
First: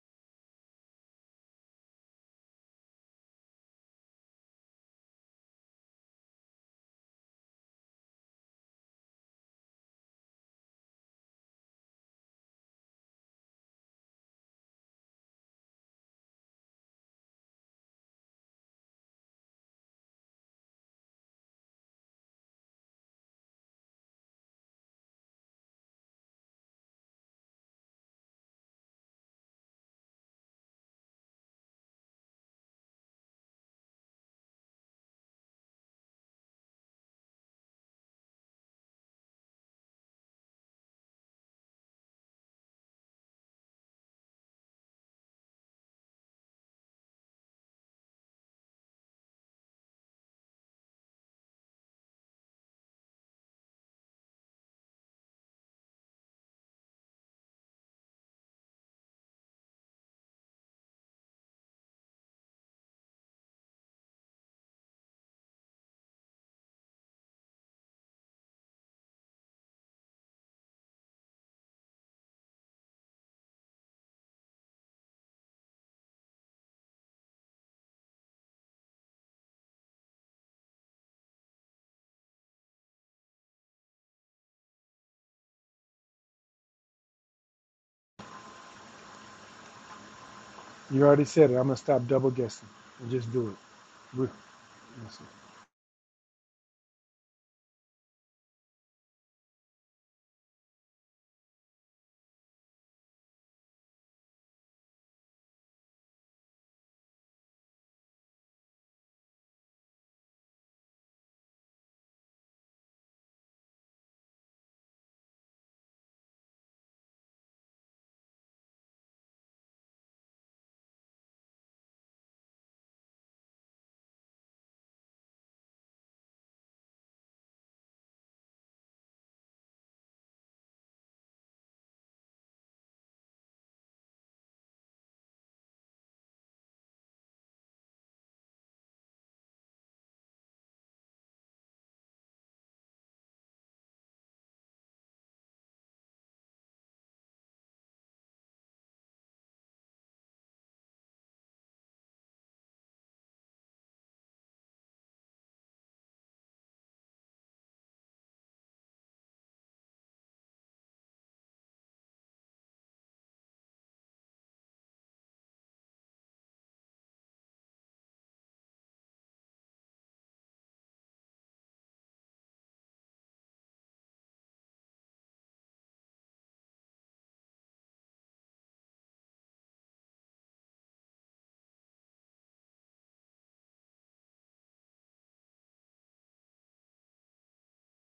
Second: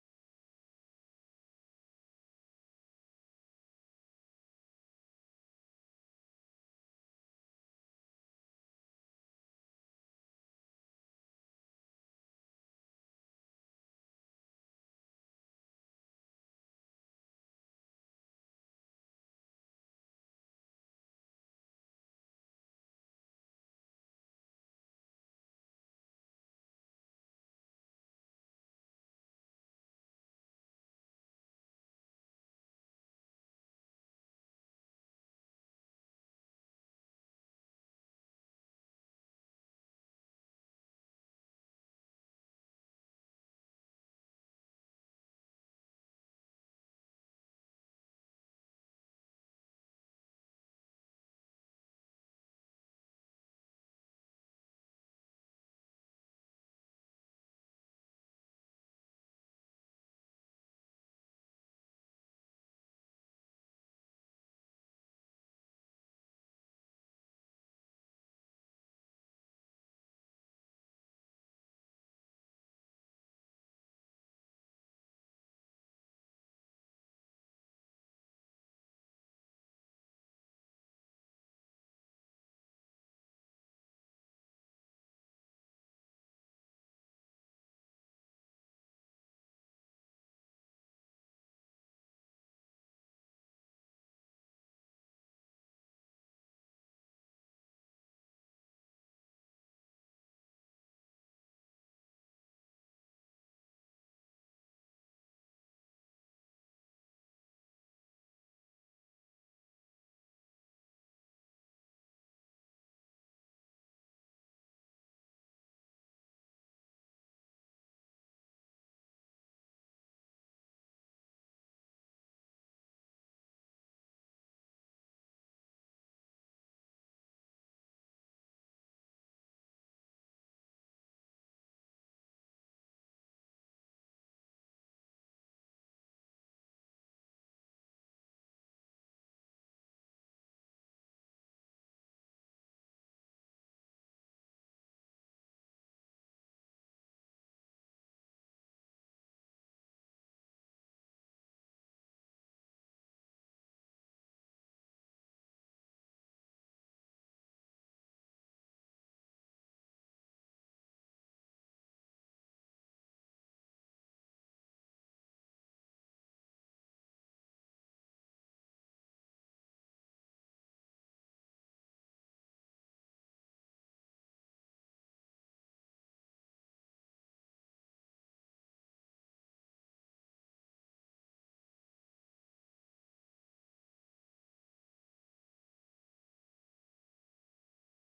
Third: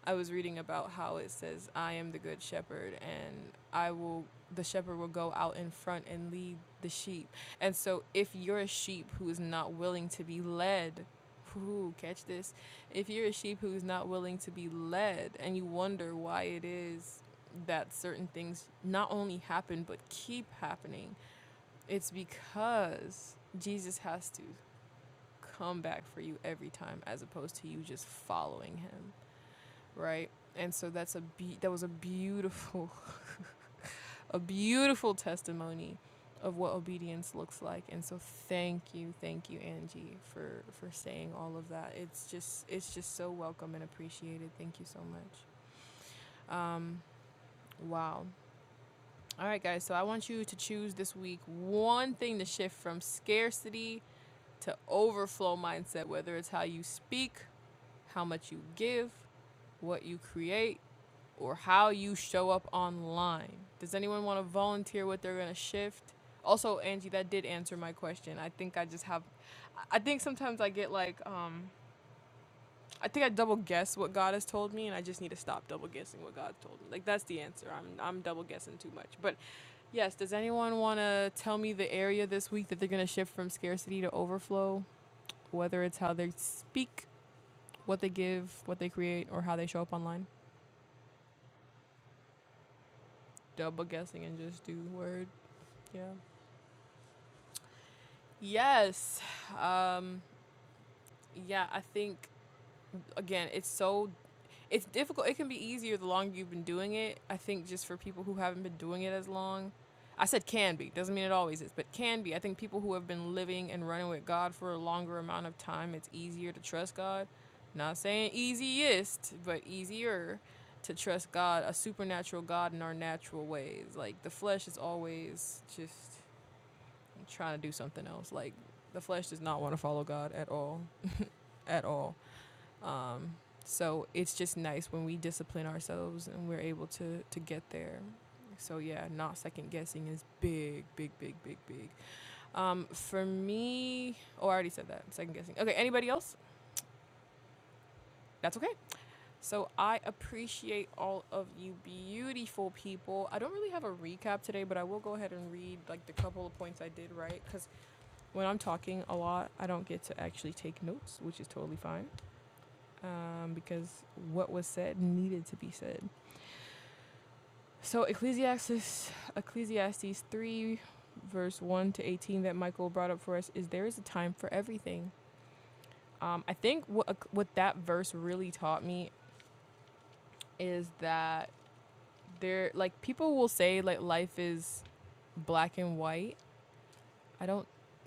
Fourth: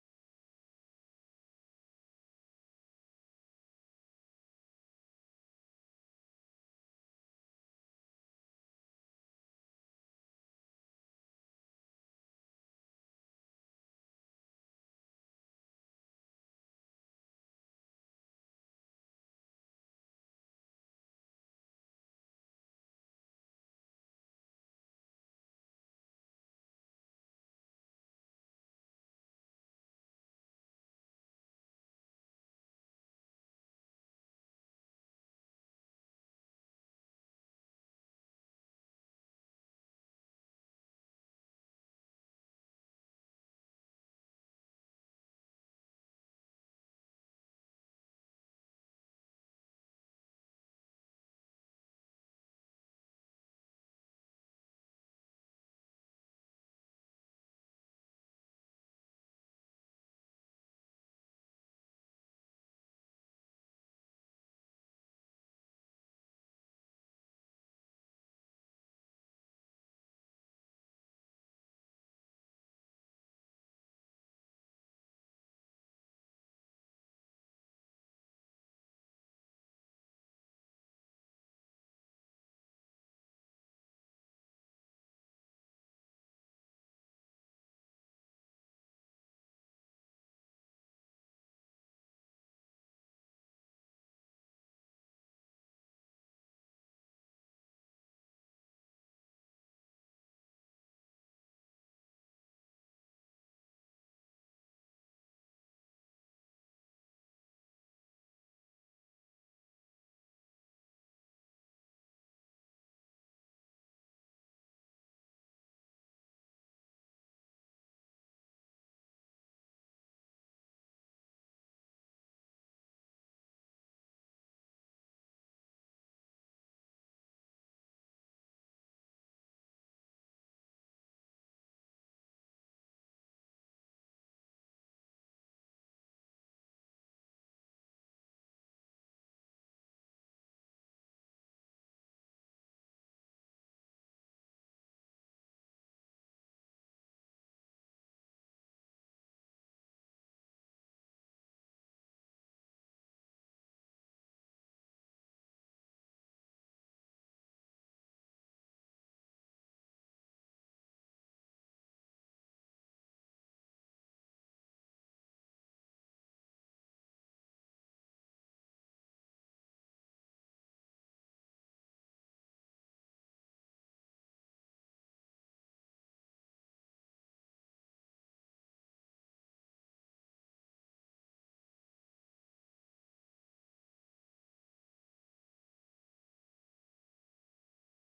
[SPEAKER 1] i was reading about how it says i am the good shepherd and i will the shepherd will go out in front and lead the sheep and so if you're a sheep who is not willing to be led Ooh, catch this. If you're a sheep who's not willing to be led and you wonder why it is that certain things not only happen but keep happening, it's because Jesus has to come back for you every time as opposed to you just following him, right? And so that's a be- that was a beautiful [laughs] a beautiful testimony of what obedience looks like. And so thank you, thank you Angie for for saying all of that. It's just it's just so welcome and appreciated. Thank you so much. Um wow. All right, guys. So I want you to choose this week one thing to shift from scarcity to overflow mindset, whether it's how you speak, how much you give, what you create, or how you show up online. Does anyone want to volunteer what they're going to shift? Also, Angie, that did answer my question. I think I just have, I think sometimes I get like, um, I think I double guess what God has told me, and I just need to stop double guessing what God told me. Like that's the answer. I'm I'm double guessing too much. But yes, does anyone want to tell me the area this week that they're gonna shift from scarcity to overflow? Whether it's how they speak, what they give, what they create, or how they show up online.
[SPEAKER 2] You already said it. I'm gonna stop double guessing and just do
[SPEAKER 1] Double guessing and just do
[SPEAKER 2] it.
[SPEAKER 1] word. Yeah. Yes. Um, yeah. I think again, it's so It's difficult. It can be easier the longer you've been doing it. I think just for people who haven't been doing it as long. I said can be, doesn't mean it always is, but can be. I think people who have been living and running with God for a longer amount of time, it's easier to trust God. Not saying easiest, but easier to trust God, a supernatural God in our natural ways. Like the flesh is always just trying to do something else. Like the flesh does not want to follow God at all. At all. Um, so it's just nice when we discipline ourselves and we're able to to get there. So yeah, not second guessing is big, big, big, big, big. Um, for me, oh, I already said that. Second guessing. Okay, anybody else? That's okay. So I appreciate all of you beautiful people. I don't really have a recap today, but I will go ahead and read like the couple of points I did right because when I'm talking a lot, I don't get to actually take notes, which is totally fine um, because what was said needed to be said. So Ecclesiastes Ecclesiastes 3 verse 1 to 18 that Michael brought up for us is there is a time for everything. Um, I think what uh, what that verse really taught me is that there like people will say like life is black and white I don't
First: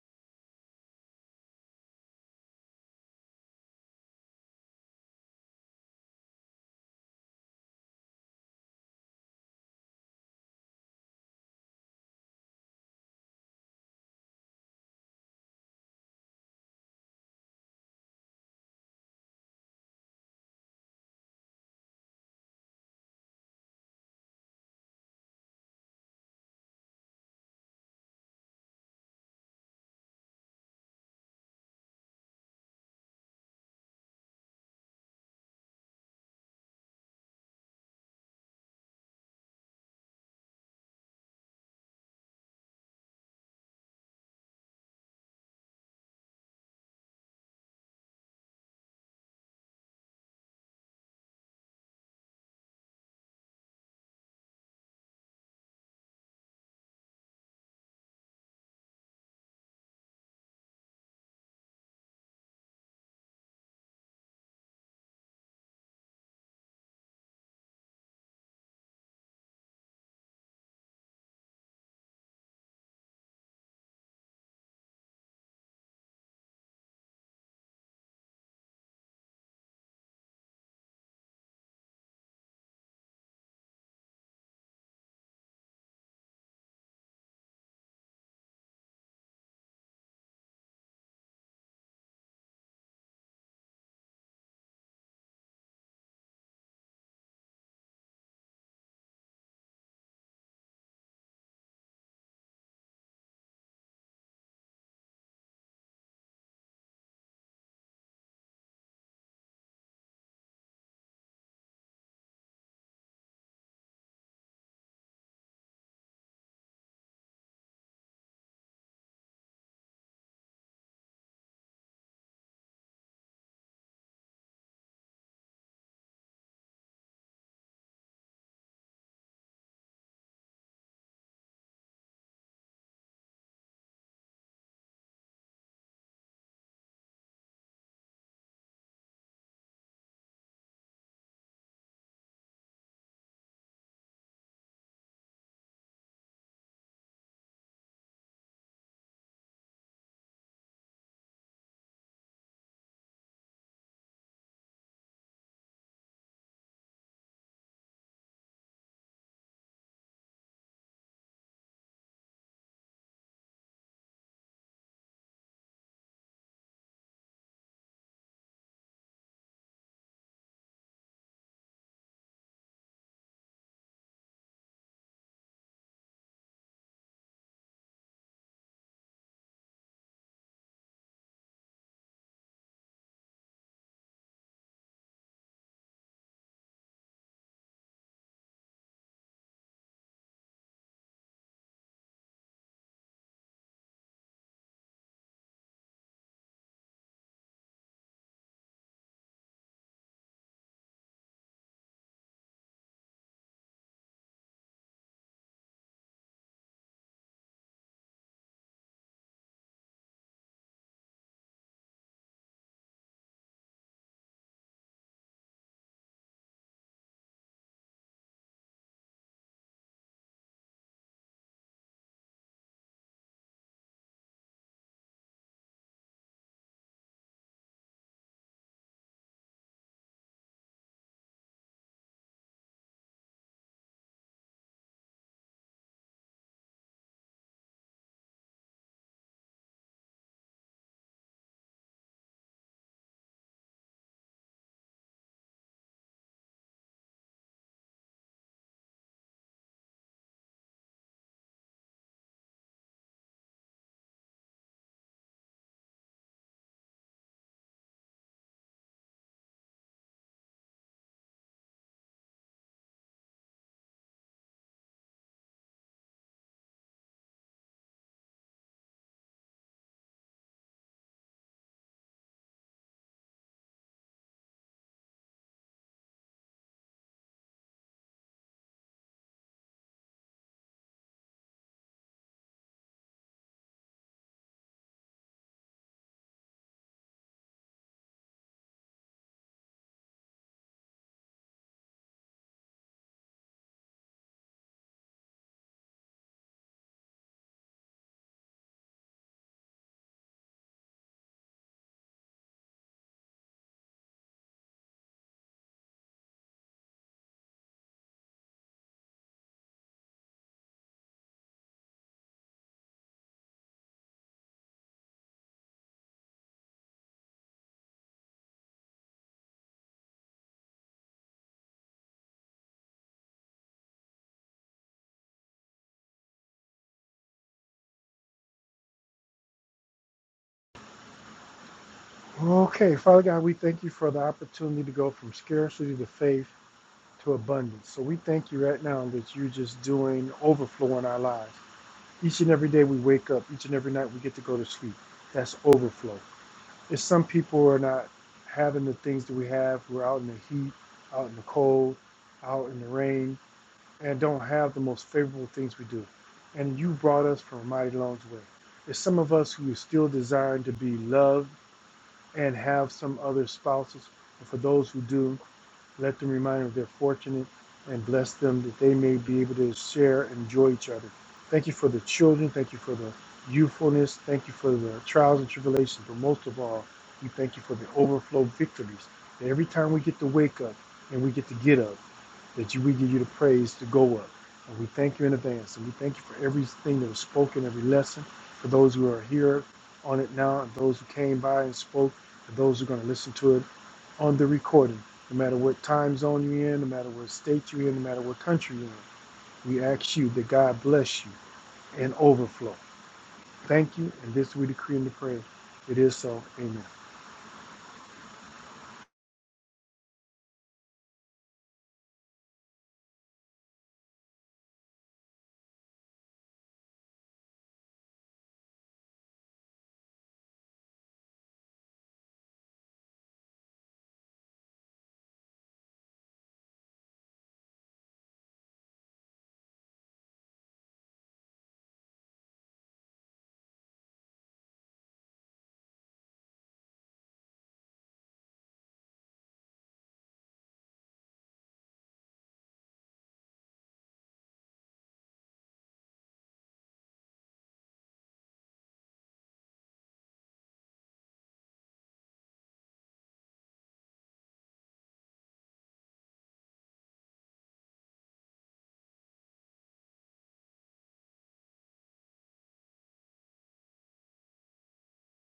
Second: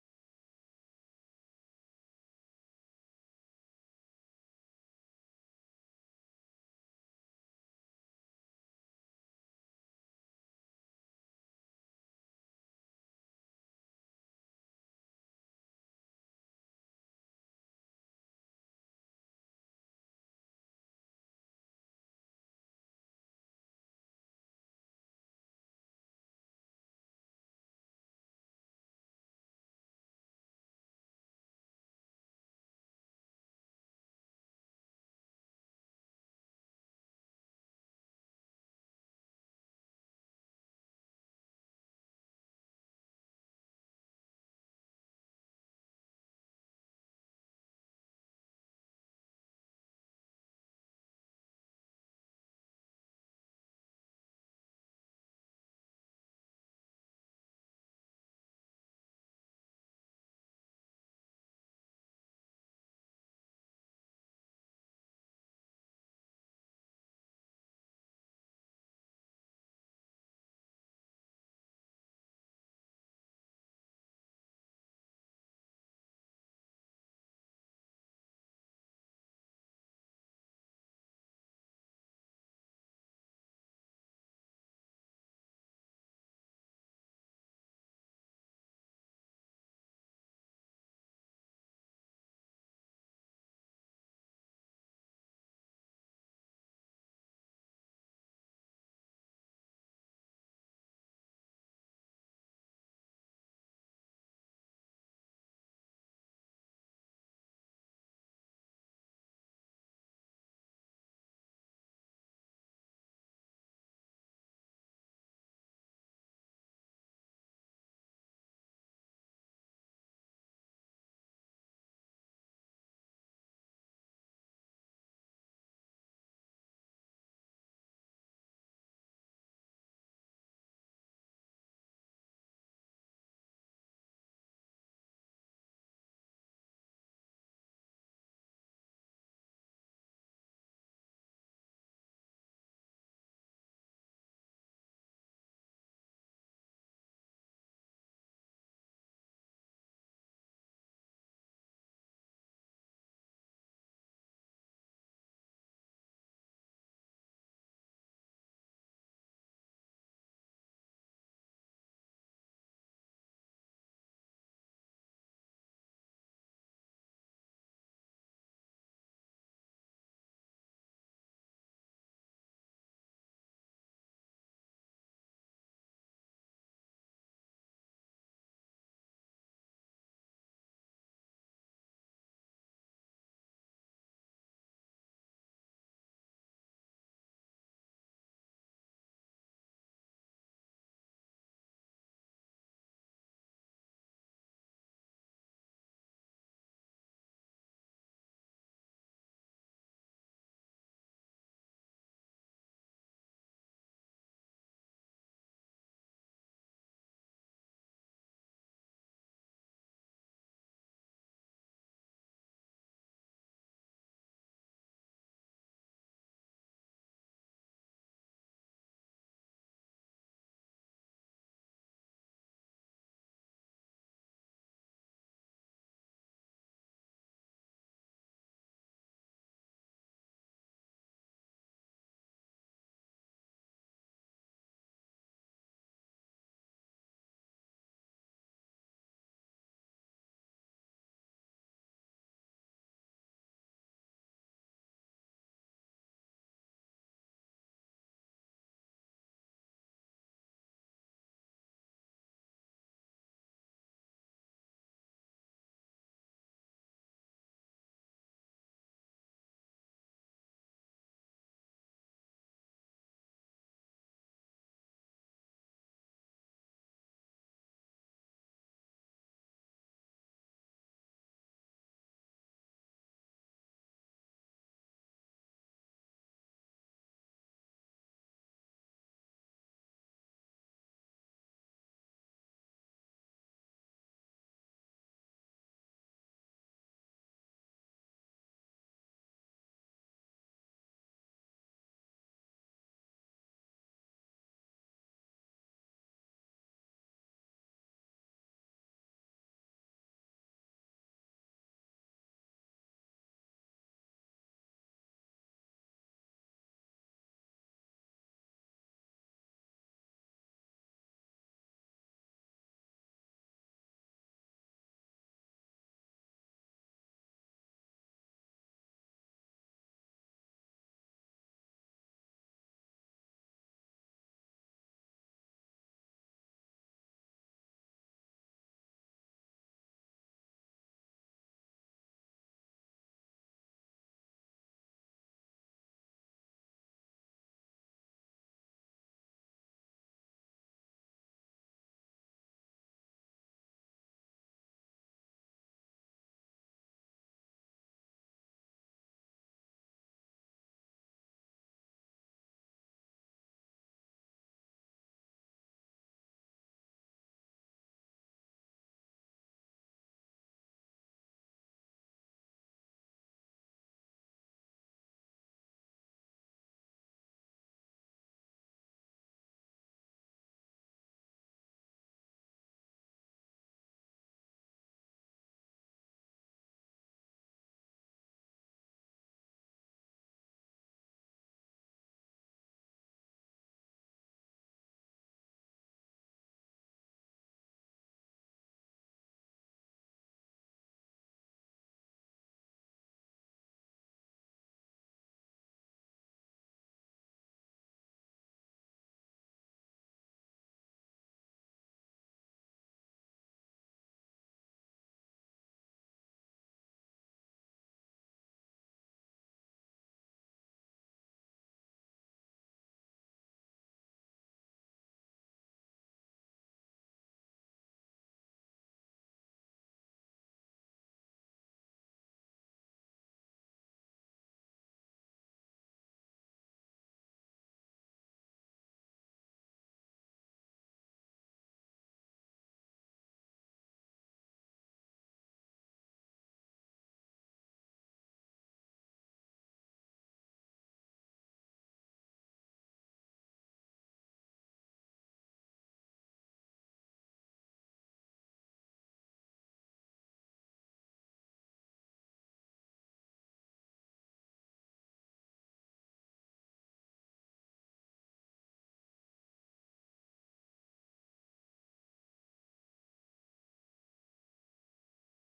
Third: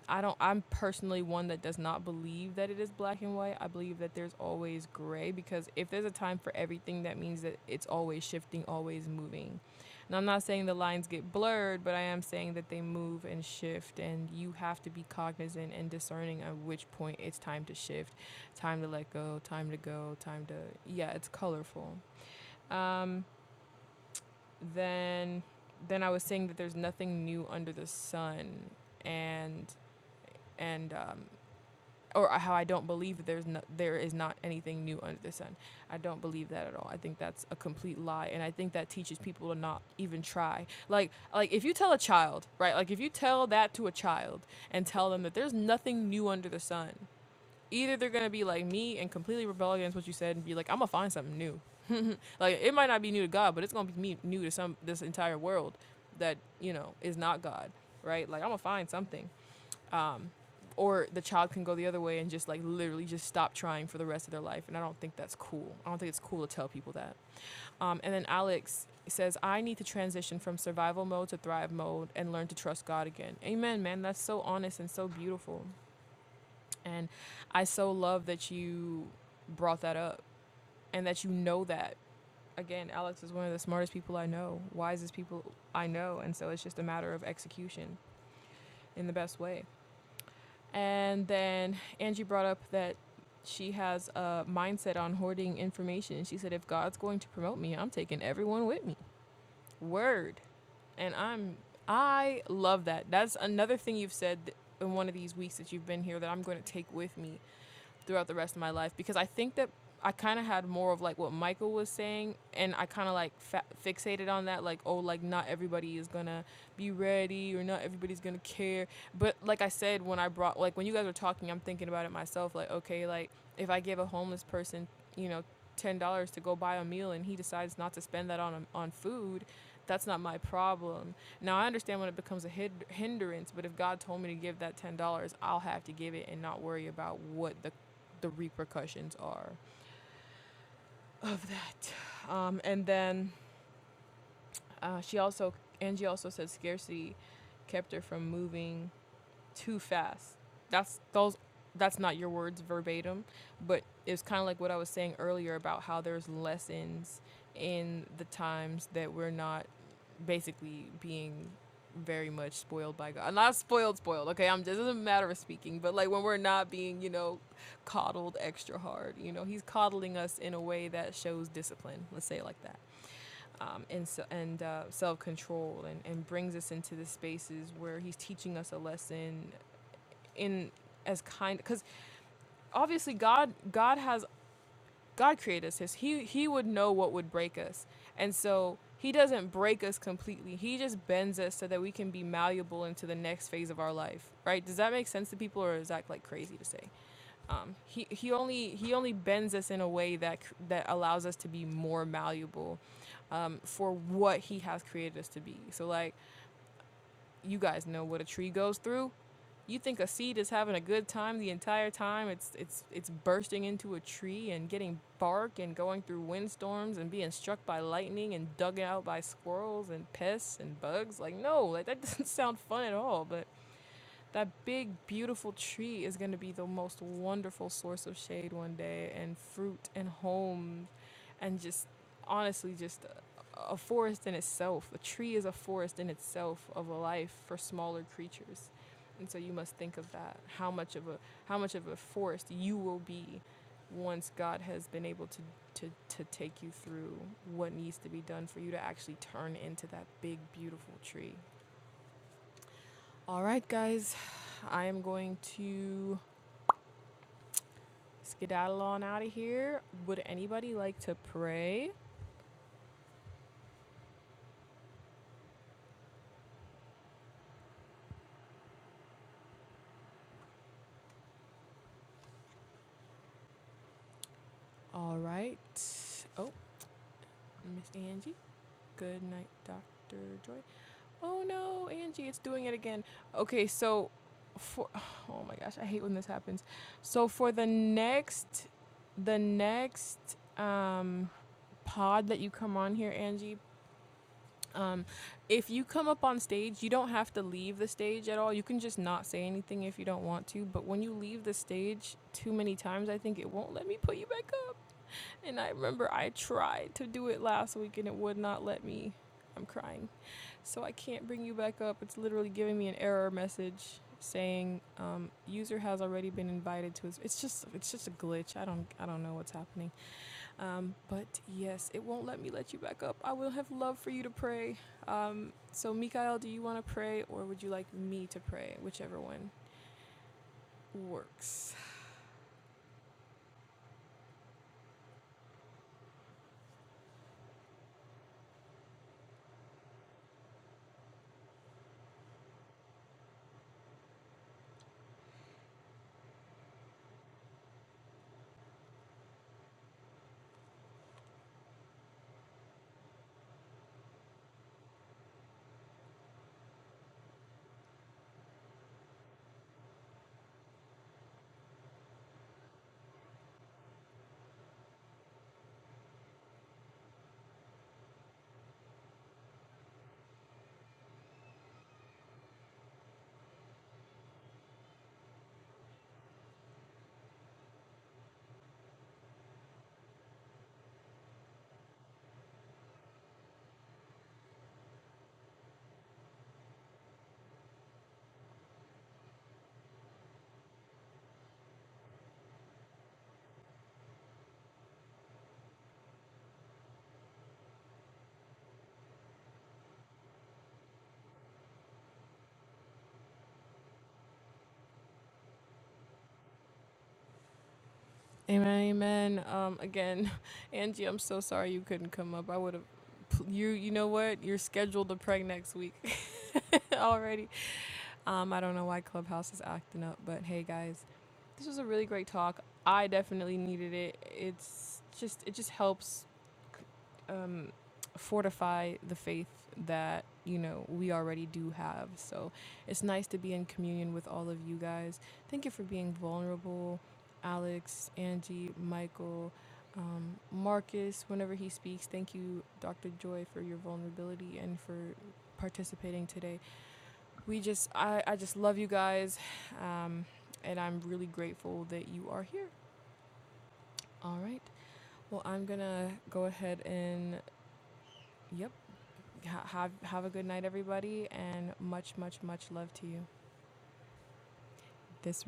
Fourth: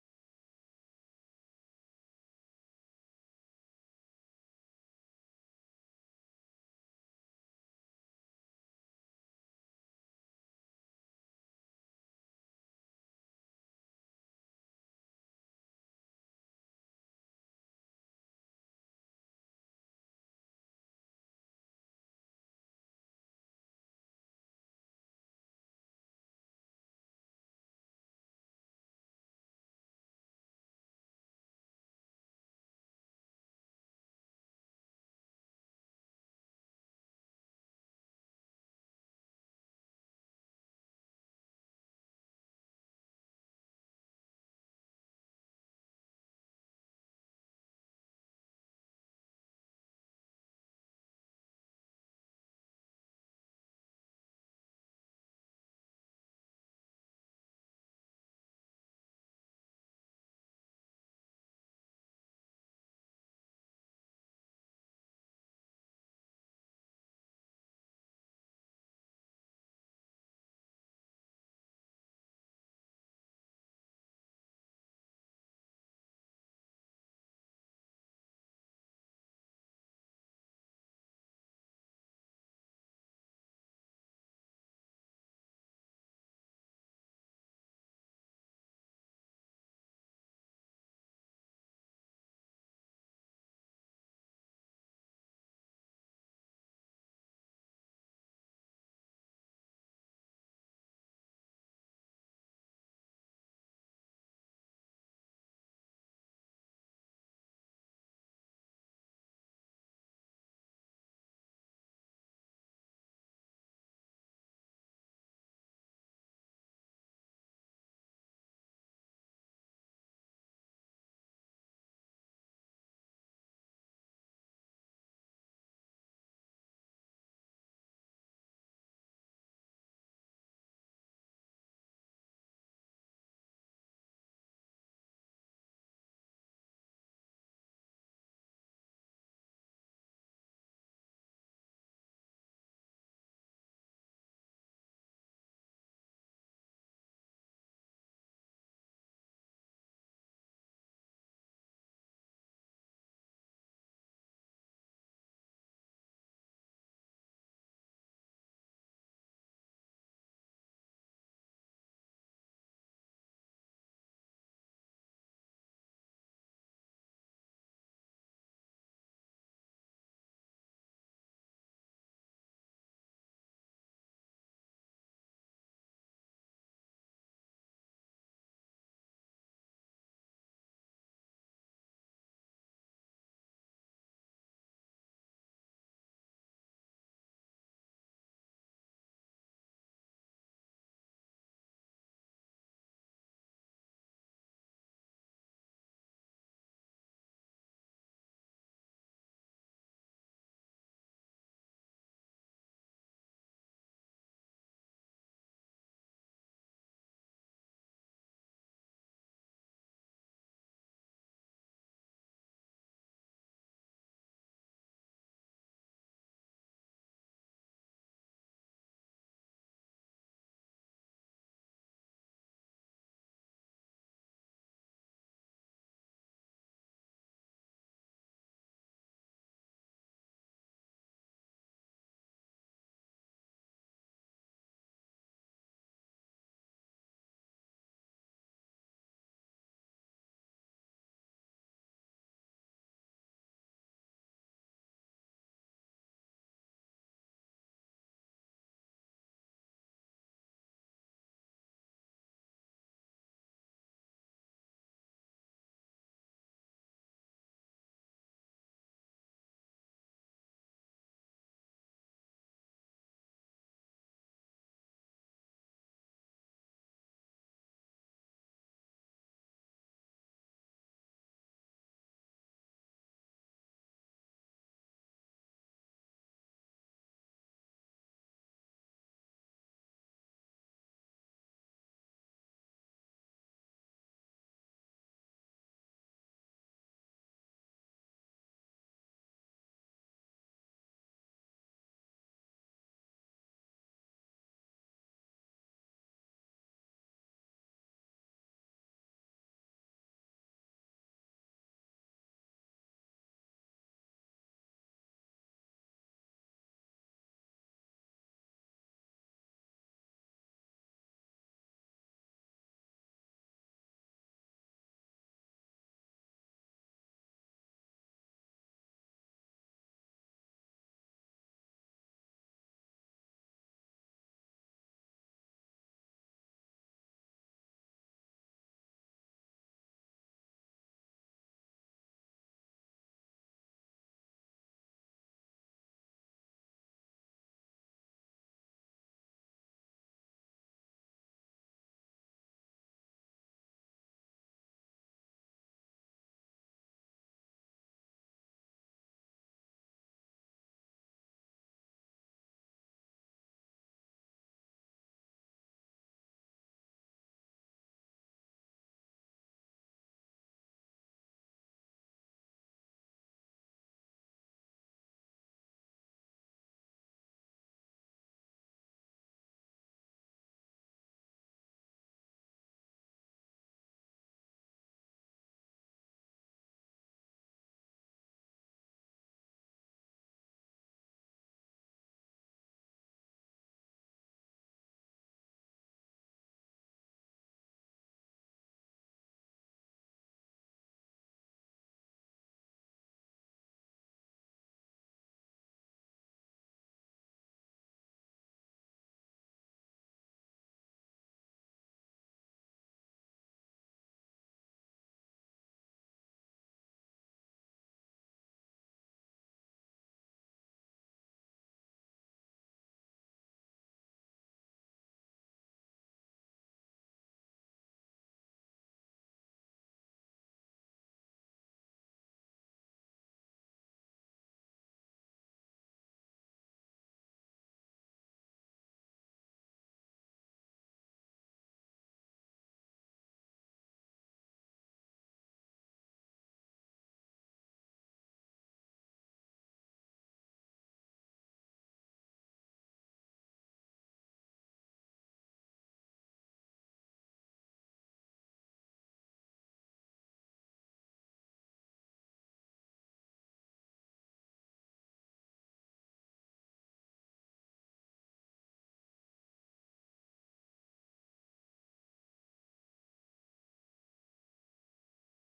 [SPEAKER 1] I don't I'm personally one that does not believe that it is black and white. I believe that there's always gray because if there's a time for everything that means that it's always shifting, always moving. And I'm not saying the lines get blurred, but I am saying that they move and shift and you have to be cognizant and discerning at which point it's time to shift, time to let go, time to go, time to yeah, it's colorful. Um then then I was saying that there's nothing new under the sun and and um, or how I don't believe that there's no, there is not anything new under the sun. I don't believe that at all. I think that's a complete lie, and I think that teaches people to not even try. Like like if you tell a child, right? Like if you tell that to a child and tell them that there's nothing new under the sun, either they're gonna be like me and completely rebel against what you said and be like, I'm gonna find something new. [laughs] like it might not be new to God, but it's gonna be me- new to some this entire world that you know is not God, right? Like I'm gonna find something um, or the child can go the other way and just like literally just stop trying for the rest of their life. And I don't think that's cool. I don't think it's cool to tell people that. Um, and then Alex says, I need to transition from survival mode to thrive mode and learn to trust God again. Amen, man. That's so honest and so beautiful. And I so love that you brought that up and that you know that. Again, Alex is one of the smartest people I know, wisest people I know. And so it's just a matter of execution in the best way. And then Angie brought up that she has a mindset on hoarding information. She said, if God's going to promote me, I'm taking everyone with me. Word. And I'm, I love that. That's another thing you've said in one of these weeks that you've been here that I'm going to take with me throughout the rest of my life because I think that I kind of had more of like what Michael was saying, and I kind of like fa- fixated on that, like oh, like not everybody is gonna be ready or not everybody's gonna care. But like I said, when I brought like when you guys were talking, I'm thinking about it myself. Like okay, like if I give a homeless person, you know, ten dollars to go buy a meal, and he decides not to spend that on on food, that's not my problem. Now I understand when it becomes a hid- hindrance, but if God told me to give that ten dollars, I'll have to give it and not worry about what the the repercussions are of that. Um, and then uh, she also Angie also said scarcity kept her from moving too fast. That's those that's not your words verbatim, but it's kind of like what I was saying earlier about how there's lessons in the times that we're not basically being very much spoiled by God. Not spoiled, spoiled. Okay, I'm just it doesn't matter of speaking, but like when we're not being, you know, coddled extra hard. You know, He's coddling us in a way that shows discipline. Let's say it like that. Um, and so, and uh, self control and, and brings us into the spaces where he's teaching us a lesson in as kind because obviously God God has God created us. He He would know what would break us, and so He doesn't break us completely. He just bends us so that we can be malleable into the next phase of our life. Right? Does that make sense to people, or is that like crazy to say? Um, he He only He only bends us in a way that c- that allows us to be more malleable um, for what He has created us to be. So like you guys know what a tree goes through. You think a seed is having a good time the entire time? It's it's it's bursting into a tree and getting bark and going through windstorms and being struck by lightning and dug out by squirrels and pests and bugs. Like no, like that [laughs] doesn't sound fun at all. But that big beautiful tree is going to be the most wonderful source of shade one day and fruit and homes and just honestly just a, a forest in itself a tree is a forest in itself of a life for smaller creatures and so you must think of that how much of a how much of a forest you will be once god has been able to to, to take you through what needs to be done for you to actually turn into that big beautiful tree all right, guys, I am going to skedaddle on out of here. Would anybody like to pray? All right. Oh, Miss Angie. Good night, Dr. Joy. Oh no, Angie, it's doing it again. Okay, so for [sighs] oh my gosh, I hate when this happens. So for the next the next um pod that you come on here, Angie, Um, if you come up on stage, you don't have to leave the stage at all. You can just not say anything if you don't want to. But when you leave the stage too many times, I think it won't let me put you back up. And I remember I tried to do it last week and it would not let me. I'm crying. So I can't bring you back up. It's literally giving me an error message saying um, user has already been invited to his. It's just it's just a glitch. I don't I don't know what's happening. Um, but yes, it won't let me let you back up. I will have love for you to pray. Um, so, Mikael, do you want to pray or would you like me to pray? Whichever one works.
[SPEAKER 2] Okay, Father God, we thank you for the opportunity to go from scarcity to faith to abundance. So we thank you right now that you're just doing overflow in our lives. Each and every day we wake up, each and every night we get to go to sleep. That's overflow. If some people are not having the things that we have, we're out in the heat, out in the cold, out in the rain, and don't have the most favorable things we do. And you brought us from a mighty long way. There's some of us who are still desiring to be loved and have some other spouses. And for those who do, let them remind them they're fortunate and bless them that they may be able to share and enjoy each other. Thank you for the children. Thank you for the youthfulness. Thank you for the trials and tribulations. But most of all, we thank you for the overflow victories. That every time we get to wake up and we get to get up, that you, we give you the praise to go up. And we thank you in advance. And we thank you for everything that was spoken, every lesson, for those who are here on it now, and those who came by and spoke, and those who are going to listen to it on the recording. No matter what time zone you're in, no matter what state you're in, no matter what country you're in, we ask you that God bless you and overflow. Thank you. And this we decree and declare. It is so. Amen.
[SPEAKER 1] Amen, amen. Um, again, [laughs] Angie, I'm so sorry you couldn't come up. I would have. You you know what? You're scheduled to pray next week [laughs] already. Um, I don't know why Clubhouse is acting up, but hey guys, This was a really great talk. I definitely needed it. It's just it just helps um, fortify the faith that you know we already do have. So it's nice to be in communion with all of you guys. Thank you for being vulnerable, Alex, Angie, Michael, um, Marcus. Whenever he speaks, thank you, Dr. Joy, for your vulnerability and for participating today. We just, I, I just love you guys, um, and I'm really grateful that you are here. All right. Well, I'm gonna go ahead and yep. Ha- have have a good night, everybody, and much, much, much love to you. This